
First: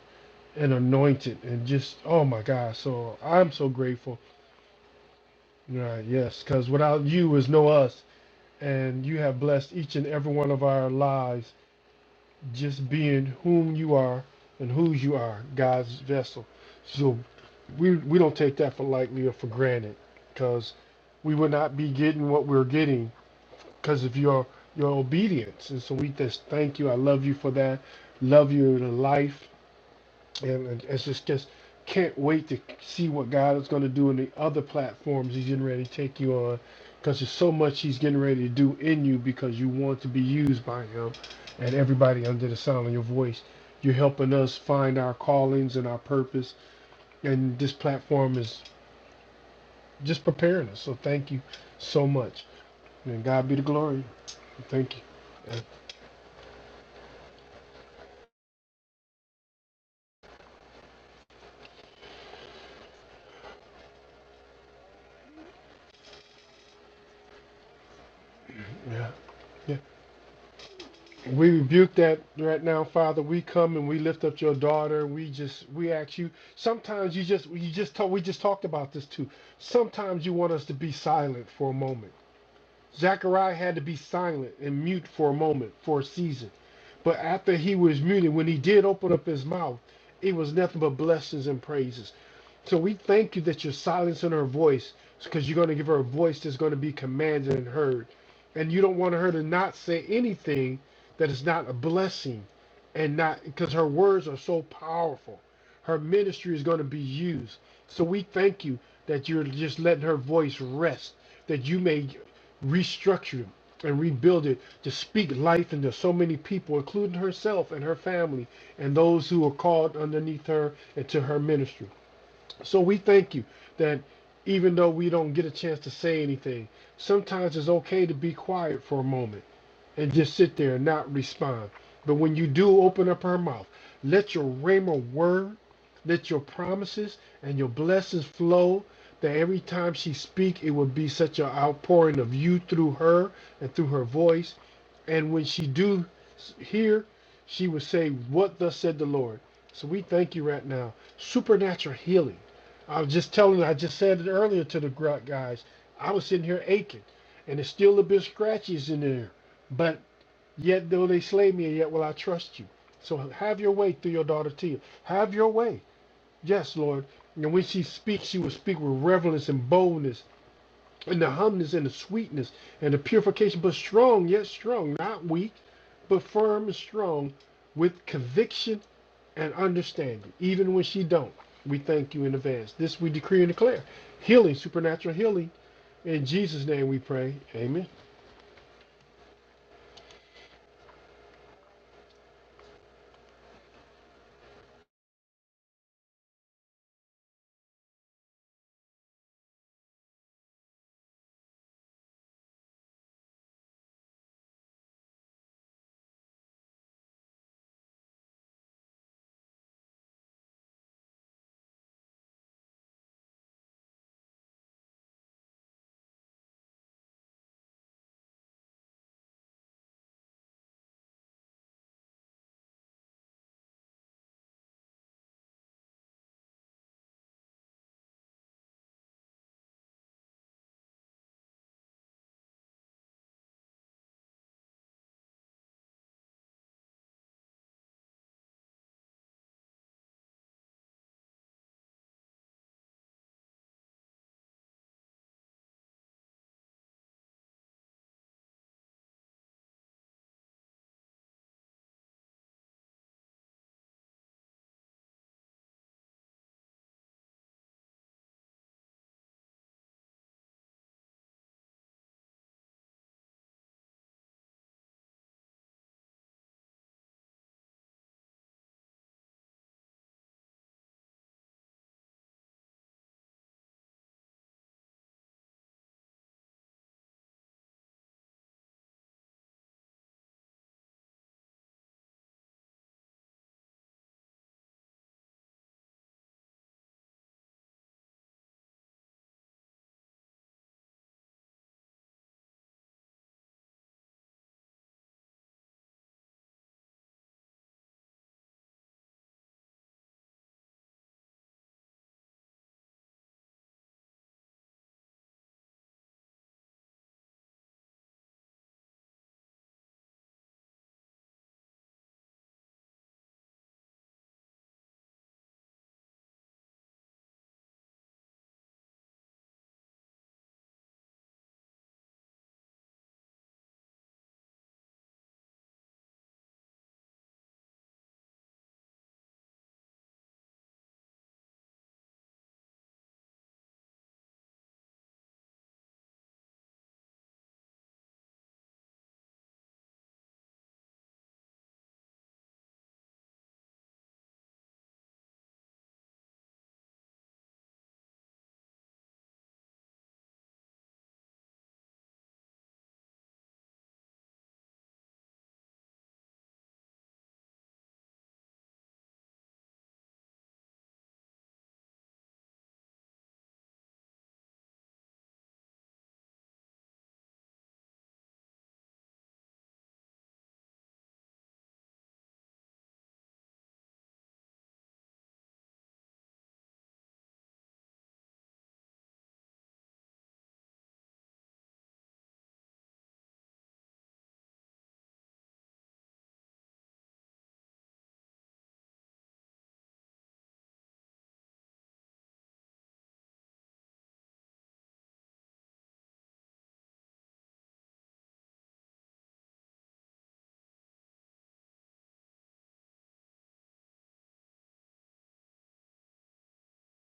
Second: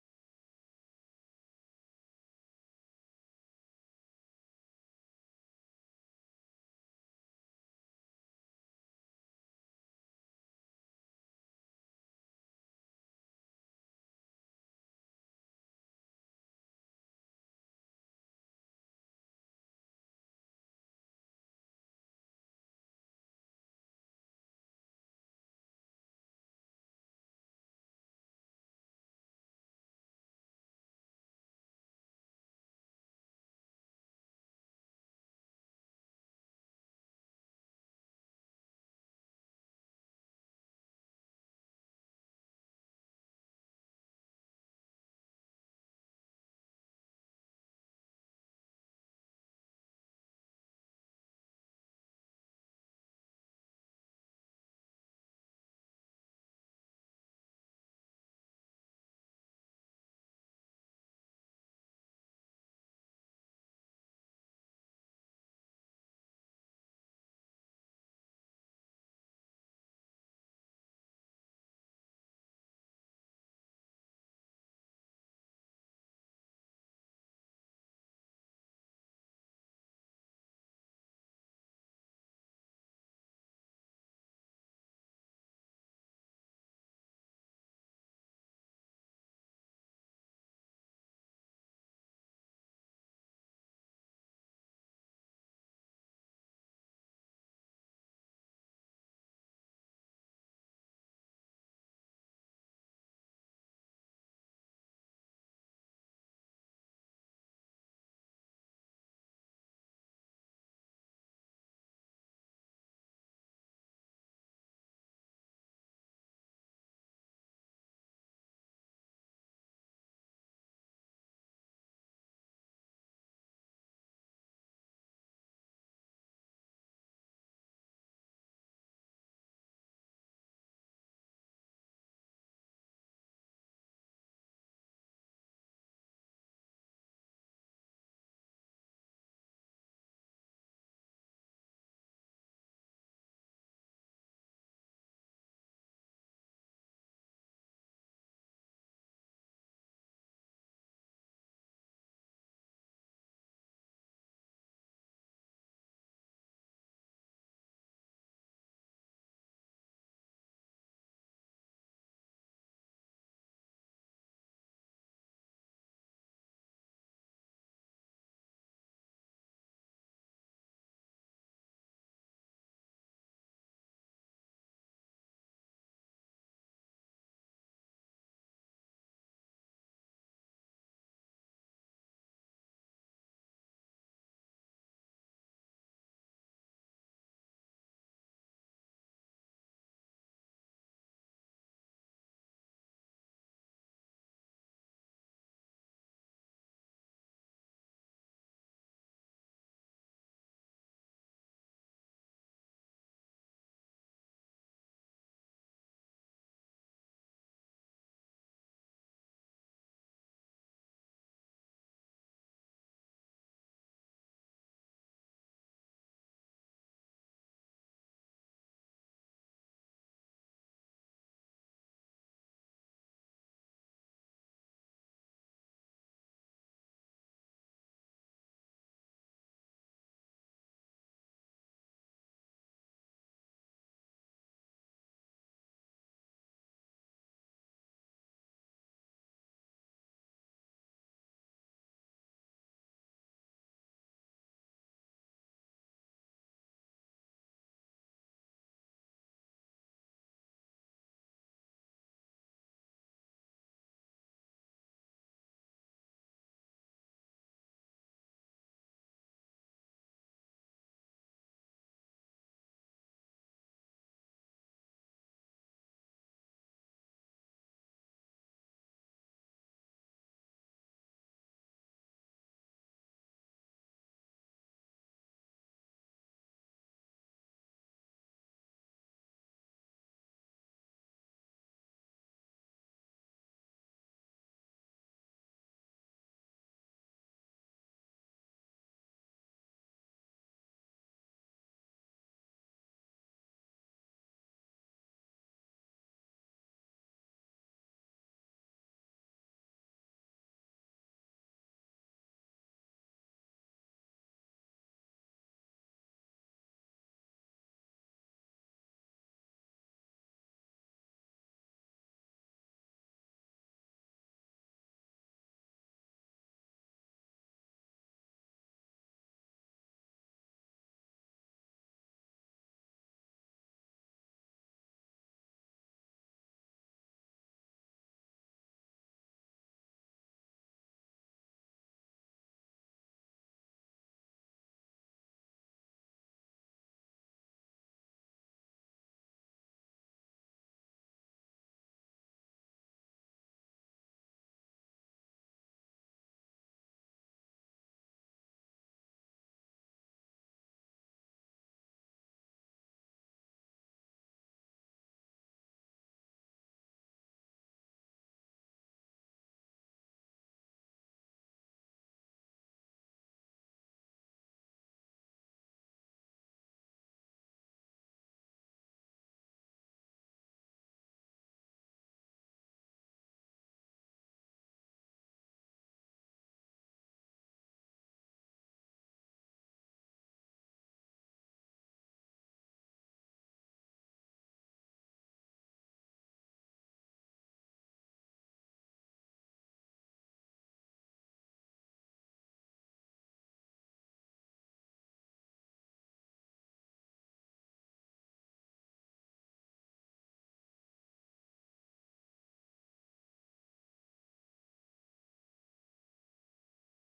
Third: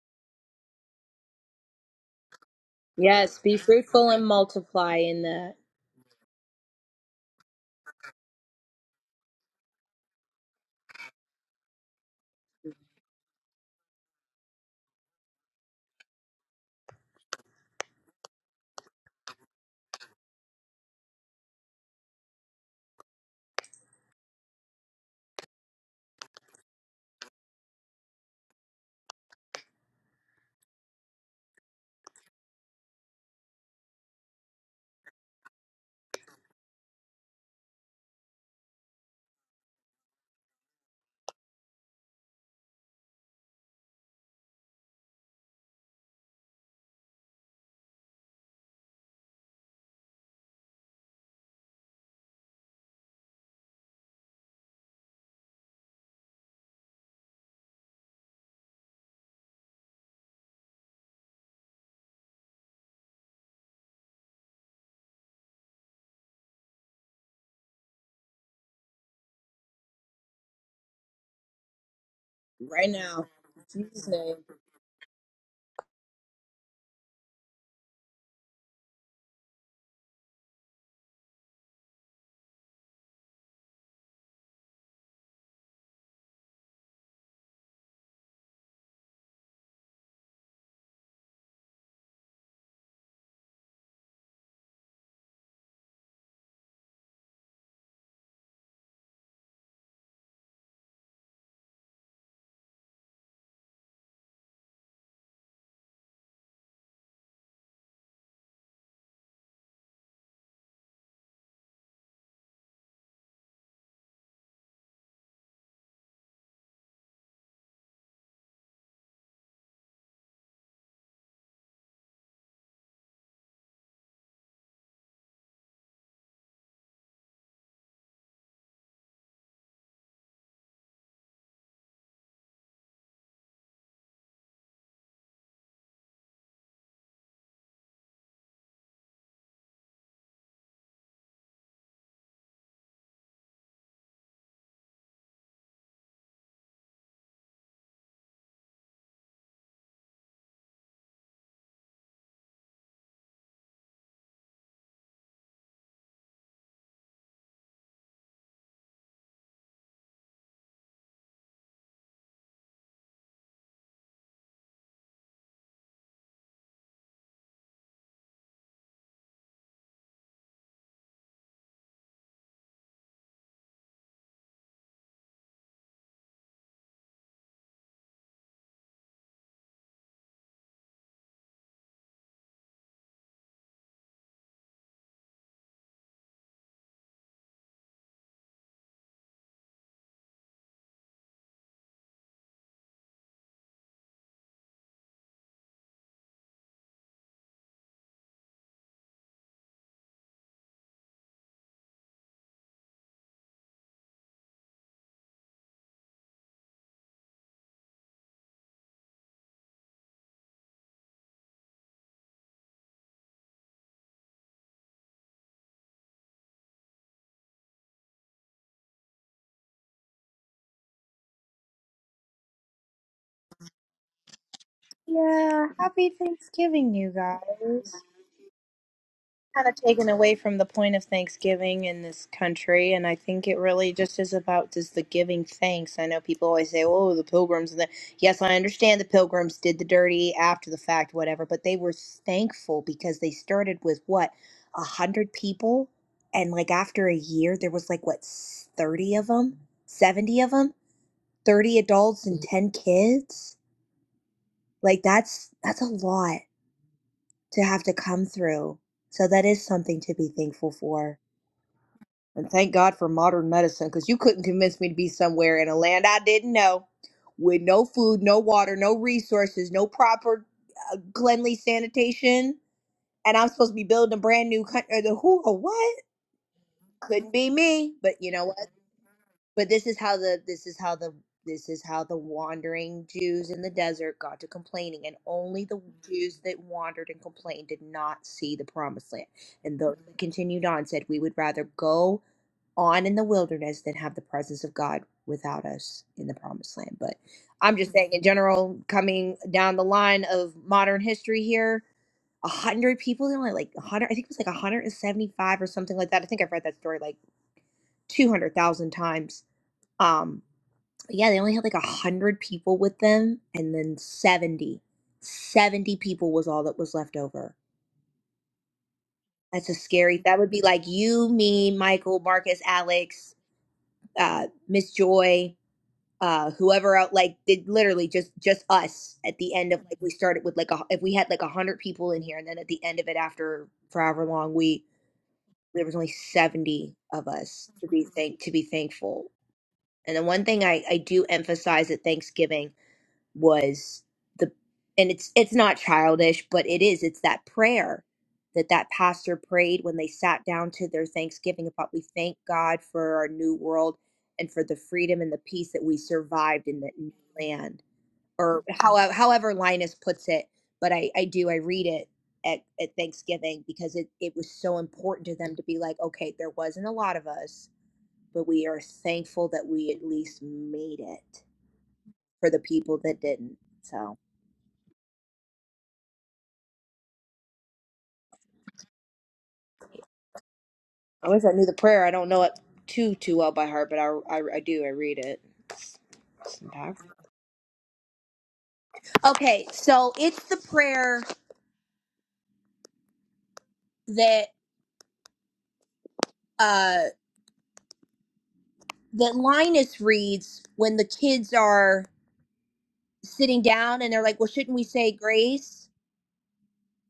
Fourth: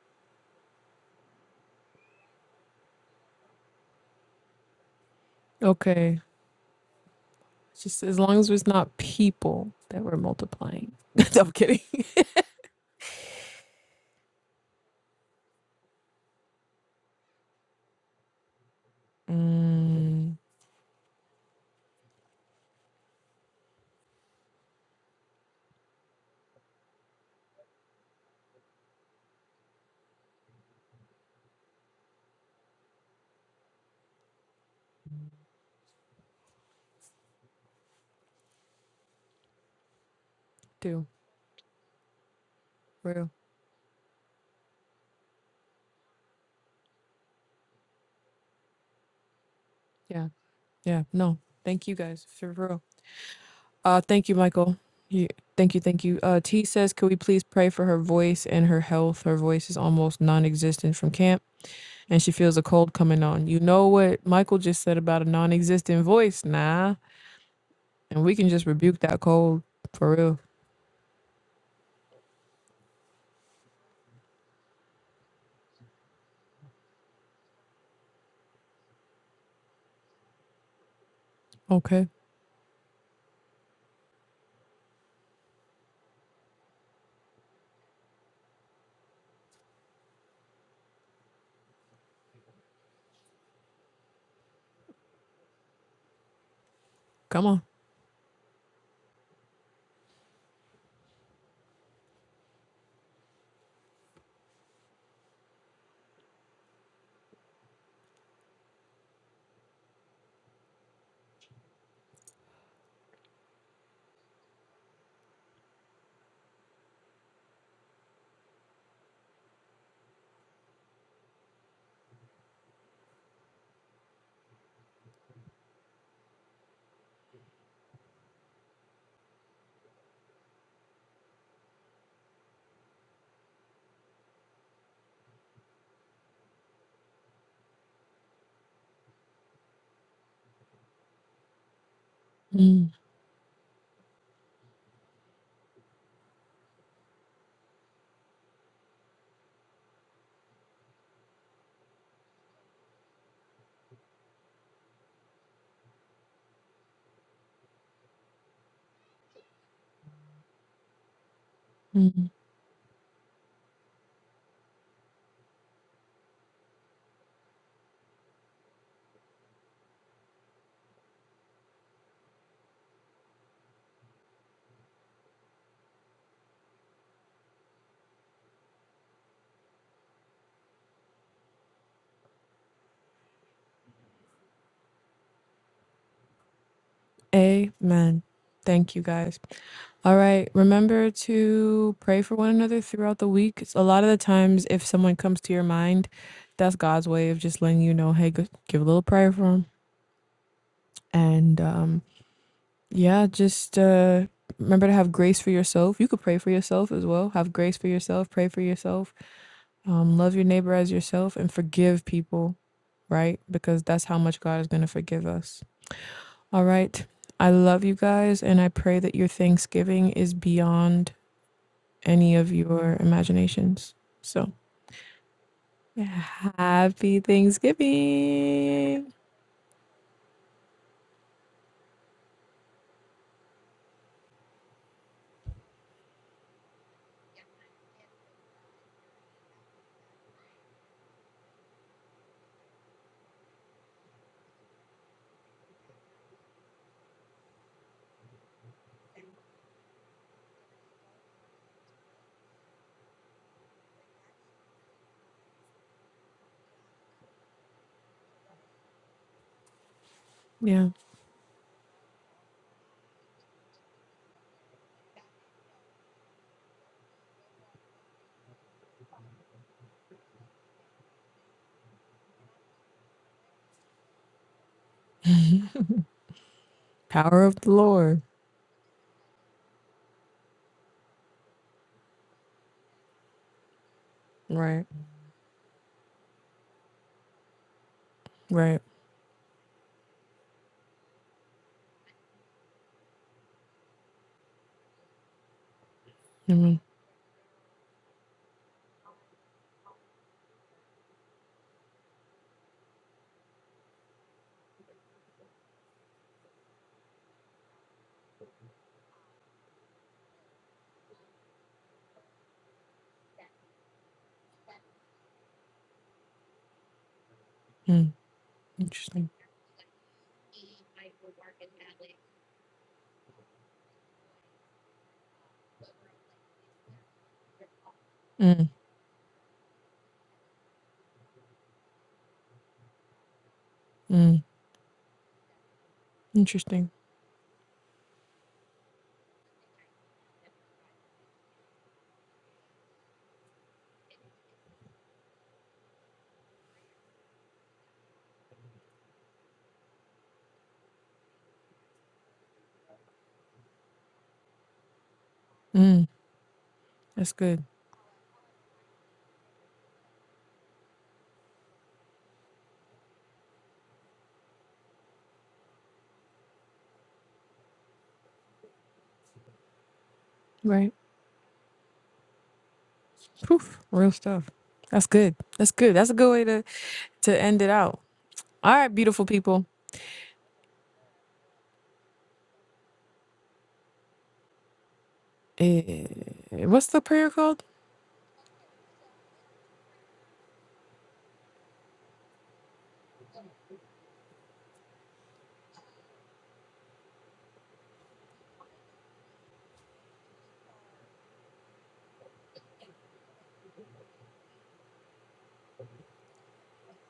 S1: and anointed and just oh my God. So
S3: Yes,
S1: I'm
S3: be
S1: so
S3: fruitful
S1: grateful.
S3: and multiply in that
S1: Right,
S2: Okay.
S1: yes, because without you is no us.
S2: Just as long as it's not
S1: And you have
S2: people
S1: blessed each
S2: that
S1: and
S2: we're
S1: every one of our
S2: multiplying. no, I'm
S1: lives
S2: kidding.
S1: just being whom you are and whose you are, God's vessel. So we we don't take that for lightly or for granted,
S2: Mm,
S1: because we would not be getting what we're getting because of your your obedience. And so we just thank you. I love you for that. Love you in life. And it's just, just can't wait to see what God is going to do in the other platforms He's getting ready to take you on because there's so much He's getting ready to do in you because you want to be used by
S2: do
S1: Him and everybody under the sound of your
S2: real.
S1: voice. You're helping us find our callings and our purpose, and this platform is just
S2: Yeah.
S1: preparing us. So
S2: Yeah.
S1: thank
S2: No.
S1: you
S2: Thank you
S1: so
S2: guys
S1: much.
S2: for real.
S1: And God be the
S2: Uh
S1: glory.
S2: thank you, Michael.
S1: Thank
S2: You,
S1: you.
S2: thank you, thank you. Uh T says, could we please pray for her voice and her health? Her voice is almost non existent from camp and she feels a cold coming on. You know what Michael just said about a non existent voice, nah. And we can just rebuke
S1: Yeah.
S2: that cold
S1: Yeah.
S2: for real.
S1: We rebuke that right now,
S3: right
S1: Father.
S3: now.
S1: We come
S3: In
S1: and we
S3: Jesus'
S1: lift
S3: name.
S1: up your daughter. We just we ask you. Sometimes you just you just talk, we just talked about this too. Sometimes you want us to be silent for a
S2: Okay.
S1: moment. Zechariah had to be silent and mute for a moment, for a season. But after he was muted, when he did open up his mouth, it was nothing but blessings and praises. So we thank you that you're silencing her voice because you're going to give her a voice that's going to be
S2: Come
S1: commanded
S2: on.
S1: and heard. And you don't want her to not say anything that is not a blessing and not because her words are so powerful. Her ministry is going to be used. So we thank you that you're just letting her voice rest, that you may restructure and rebuild it to speak life into so many people, including herself and her family and those who are called underneath her and to her ministry. So we thank you that even though we don't get a chance to say anything, sometimes it's okay to be quiet for a moment and just sit there and not respond. But when you do open up her mouth, let your rhema word, let your promises and your blessings flow. That every time she speak, it will be such an outpouring of you
S2: Mm,
S1: through her and through her voice. And when she do s- hear, she will say, "What thus said the Lord." So we thank you right now, supernatural healing. I was just telling, I just said it earlier to the gr- guys. I was sitting here aching, and it's still a bit scratches in there. Yet though they slay me, yet will I
S2: mm.
S1: trust you. So have your way through your daughter Tia. Have your way. Yes, Lord. And when she speaks, she will speak with reverence and boldness, and the humbleness and the sweetness and the purification, but strong, yet strong, not weak, but firm and strong, with conviction and understanding, even when she don't. We thank you in advance. This we decree and declare. Healing, supernatural healing. In Jesus' name we pray. Amen.
S2: Amen. Thank you guys. All right. Remember to pray for one another throughout the week. It's a lot of the times, if someone comes to your mind, that's God's way of just letting you know, hey, go, give a little prayer for them. And um, yeah, just uh, remember to have grace for yourself. You could pray for yourself as well. Have grace for yourself. Pray for yourself. Um, love your neighbor as yourself and forgive people, right? Because that's how much God is going to forgive us. All right. I love you guys, and I pray that your Thanksgiving is beyond any of your imaginations. So
S3: Yeah, happy
S2: yeah,
S3: Thanksgiving, you
S2: happy
S3: guys.
S2: Thanksgiving.
S3: kind of taken away from the point of Thanksgiving in this country, and I think it really just is about just the giving thanks. I know people always say, "Oh, the pilgrims," and the yes, I understand the pilgrims did the dirty after the fact, whatever, but they were thankful because they started with what a hundred people, and like after a year, there was like what thirty of them, seventy of them, thirty adults and ten kids. Like that's that's a lot to have to come through. So that is something to be thankful
S2: Yeah.
S3: for. And thank God for modern medicine because you couldn't convince me to be somewhere in a land I didn't know with no food, no water, no resources, no proper uh, cleanly sanitation. And I'm supposed to be building a brand new country. The who or what? Couldn't
S2: Power
S3: be
S2: of the
S3: me. But
S2: Lord.
S3: you know what? But this is how the this is how the this is how the wandering Jews in the desert got to
S2: Right.
S3: complaining, and only the Jews that wandered and complained did not see the
S2: Right.
S3: promised land. And those that continued on said, "We would rather go." on in the wilderness than have the presence of God without us in the promised
S2: Mhm.
S3: land. But I'm just saying, in general, coming down the line of modern history here, a hundred people, you know, like like a hundred, I think it was like 175 or something like that. I think I've read that story like 200,000 times. Um, but yeah, they only had like a hundred people with them, and then 70, 70 people was all that was left over.
S2: Mm. Interesting.
S3: That's a scary. That would be like you, me, Michael, Marcus, Alex, uh, Miss Joy, uh whoever out like did literally just just
S2: Mm.
S3: us at the end of like we started with like a, if we had like a hundred people in here and then at the end of it after for however
S2: Mm.
S3: long we there was only
S2: Interesting.
S3: 70 of us to be thank to be thankful and the one thing i i do emphasize at thanksgiving was the and it's it's not childish but it is it's that prayer that that pastor prayed when they sat down to their thanksgiving about we thank god for our new world and for the freedom and the peace that we
S2: Mm.
S3: survived in the new
S2: That's good.
S3: land or however however linus puts it but i i do i read it at, at thanksgiving because it, it was so important to them to be like okay there wasn't a lot of us but we are thankful that we at least
S2: Right.
S3: made it for the people that didn't
S2: Poof. Real
S3: so
S2: stuff. That's good. That's good. That's a good way to to end it out. All right, beautiful people.
S3: I wish I knew the prayer. I don't know it too too well by heart, but I I, I do. I read it. It's,
S2: Eh,
S3: it's
S2: what's the
S3: powerful.
S2: prayer called?
S3: Okay, so it's the prayer that uh that Linus reads when the kids are sitting down and they're like, "Well, shouldn't we say grace?"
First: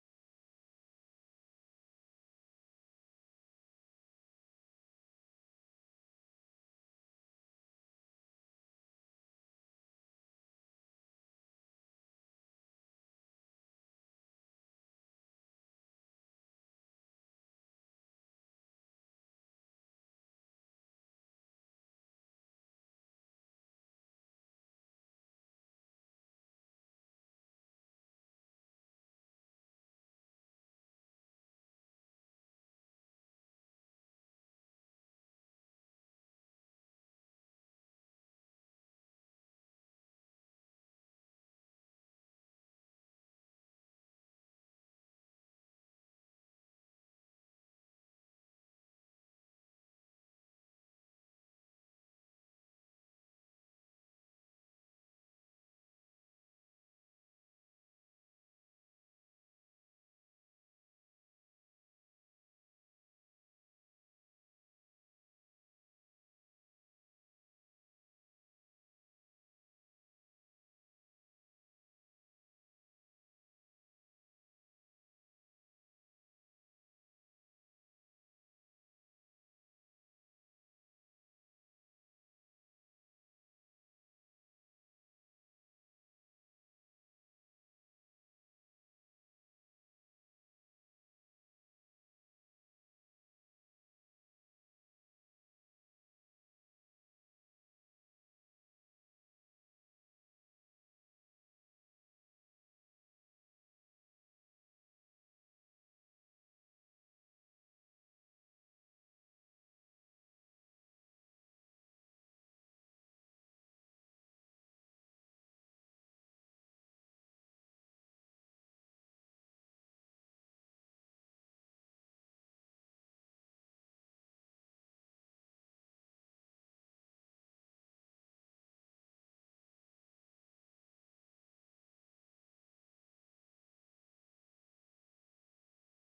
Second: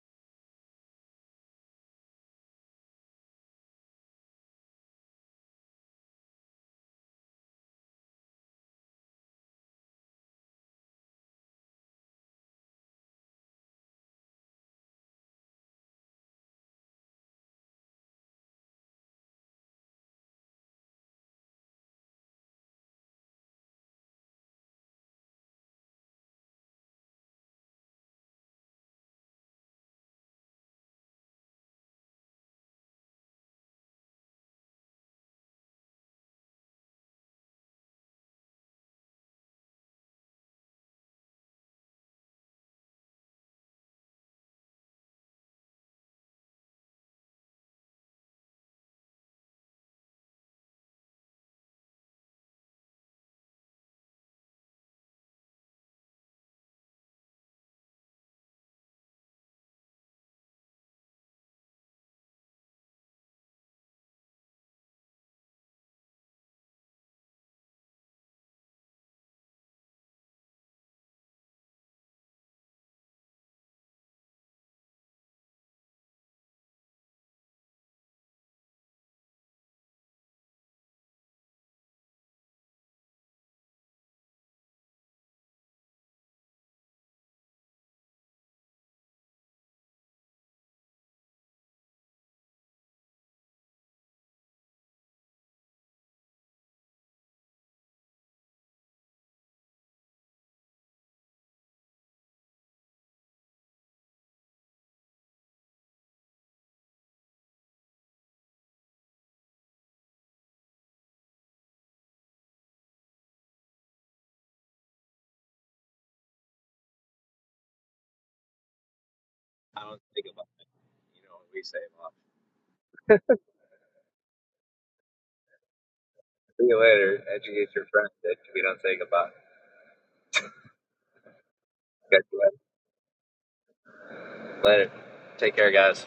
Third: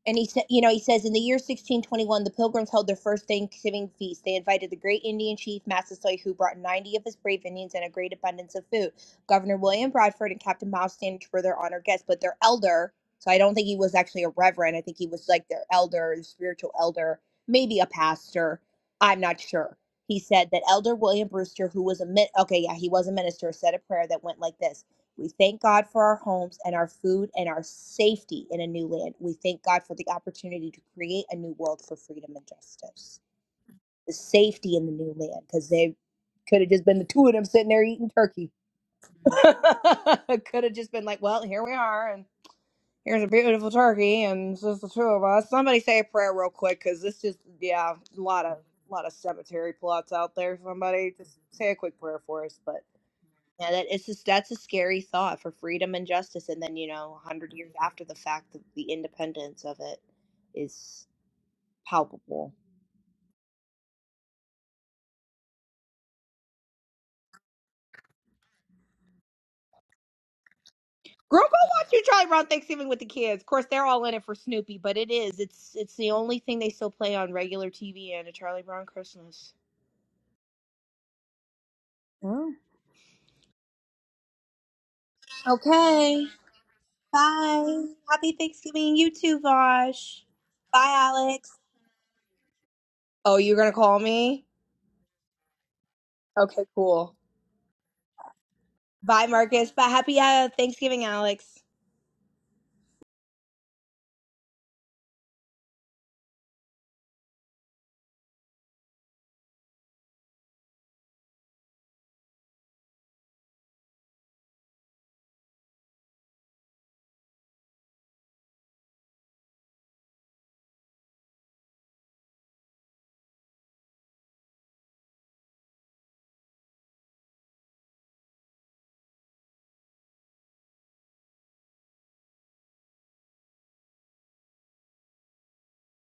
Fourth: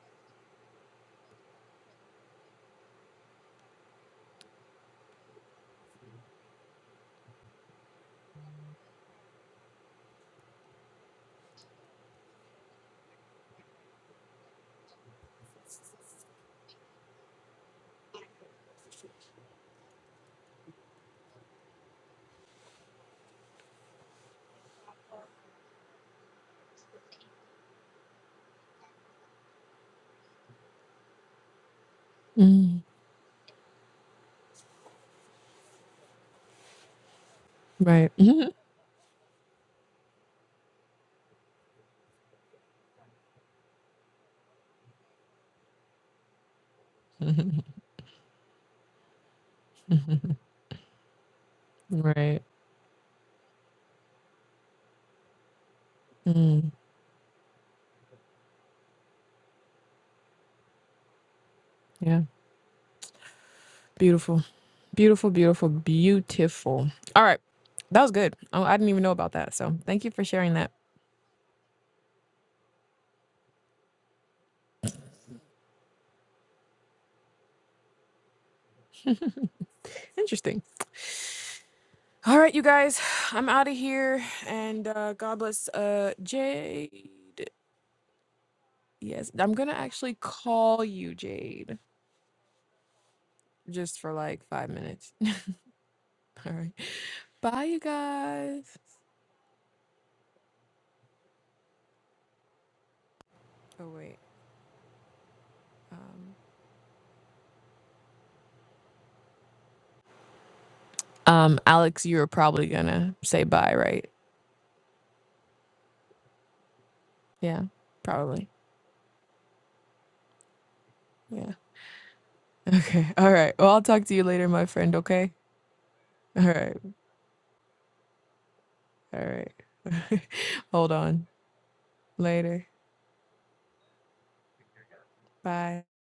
S3: and he said, you know, he says, in the year 1621, the Pilgrims held their first Thanksgiving feast. They invited the great Indian chief Massasoit, who brought 90 of his brave Indians and a great abundance of food. Governor William Bradford and Captain Miles Standish were their honored guests, but their elder, so I don't think he was actually a reverend. I think he was like their elder, the spiritual elder, maybe a pastor. I'm not sure. He said that Elder William Brewster, who was a min- okay, yeah, he was a minister, said a prayer that went like this. We thank God for our homes and our food and our safety in a new land. We thank God for the opportunity to create a new world for freedom and
S2: Mm.
S3: justice. The safety in the new land, because they could have just been the two of them sitting there eating
S2: Right. Mhm.
S3: turkey. could have just been like, well, here we are, and here's a beautiful turkey, and it's just the two of us. Somebody say a prayer real quick, because this just, yeah, a lot of, lot of cemetery plots out there. Somebody just say a quick prayer
S2: Right.
S3: for us, but. Yeah, that it's just that's a scary thought for freedom and justice, and
S2: Mm.
S3: then you know, a hundred years after the fact, the, the independence of it is
S2: Yeah.
S3: palpable.
S2: Beautiful. Beautiful, beautiful, beautiful. All right. That was good. Oh, I didn't even know about that. So thank you for sharing that.
S3: Girl, go watch you Charlie Brown Thanksgiving with the kids. Of course, they're all in it for Snoopy, but it is. It's it's the only thing they still play on regular TV and a Charlie Brown Christmas.
S2: Interesting. All right,
S3: Oh.
S2: you guys. I'm out of here. And uh, God bless uh,
S3: Okay,
S2: Jade.
S3: bye. Happy Thanksgiving, you
S2: Yes,
S3: too,
S2: I'm going to actually
S3: Vosh.
S2: call
S3: Bye,
S2: you,
S3: Alex.
S2: Jade,
S3: Oh, you're gonna call
S2: just for like
S3: me?
S2: five minutes. All
S3: Okay,
S2: right.
S3: cool.
S2: Bye, you guys.
S3: Bye, Marcus. Bye. happy uh, Thanksgiving, Alex.
S2: Oh, wait. Um, um, Alex, you were probably going to say bye, right? Yeah, probably.
S4: I don't think about it. You know what
S2: Yeah.
S4: we say, Mom.
S2: Okay. All right. Well, I'll talk to you later, my friend. Okay. All
S4: See
S2: right.
S4: you later. Educate your friends that we don't think
S2: All
S4: about.
S2: right. Hold on.
S4: it. Catch you later.
S2: Later.
S4: Later. Take care,
S2: Bye.
S4: guys.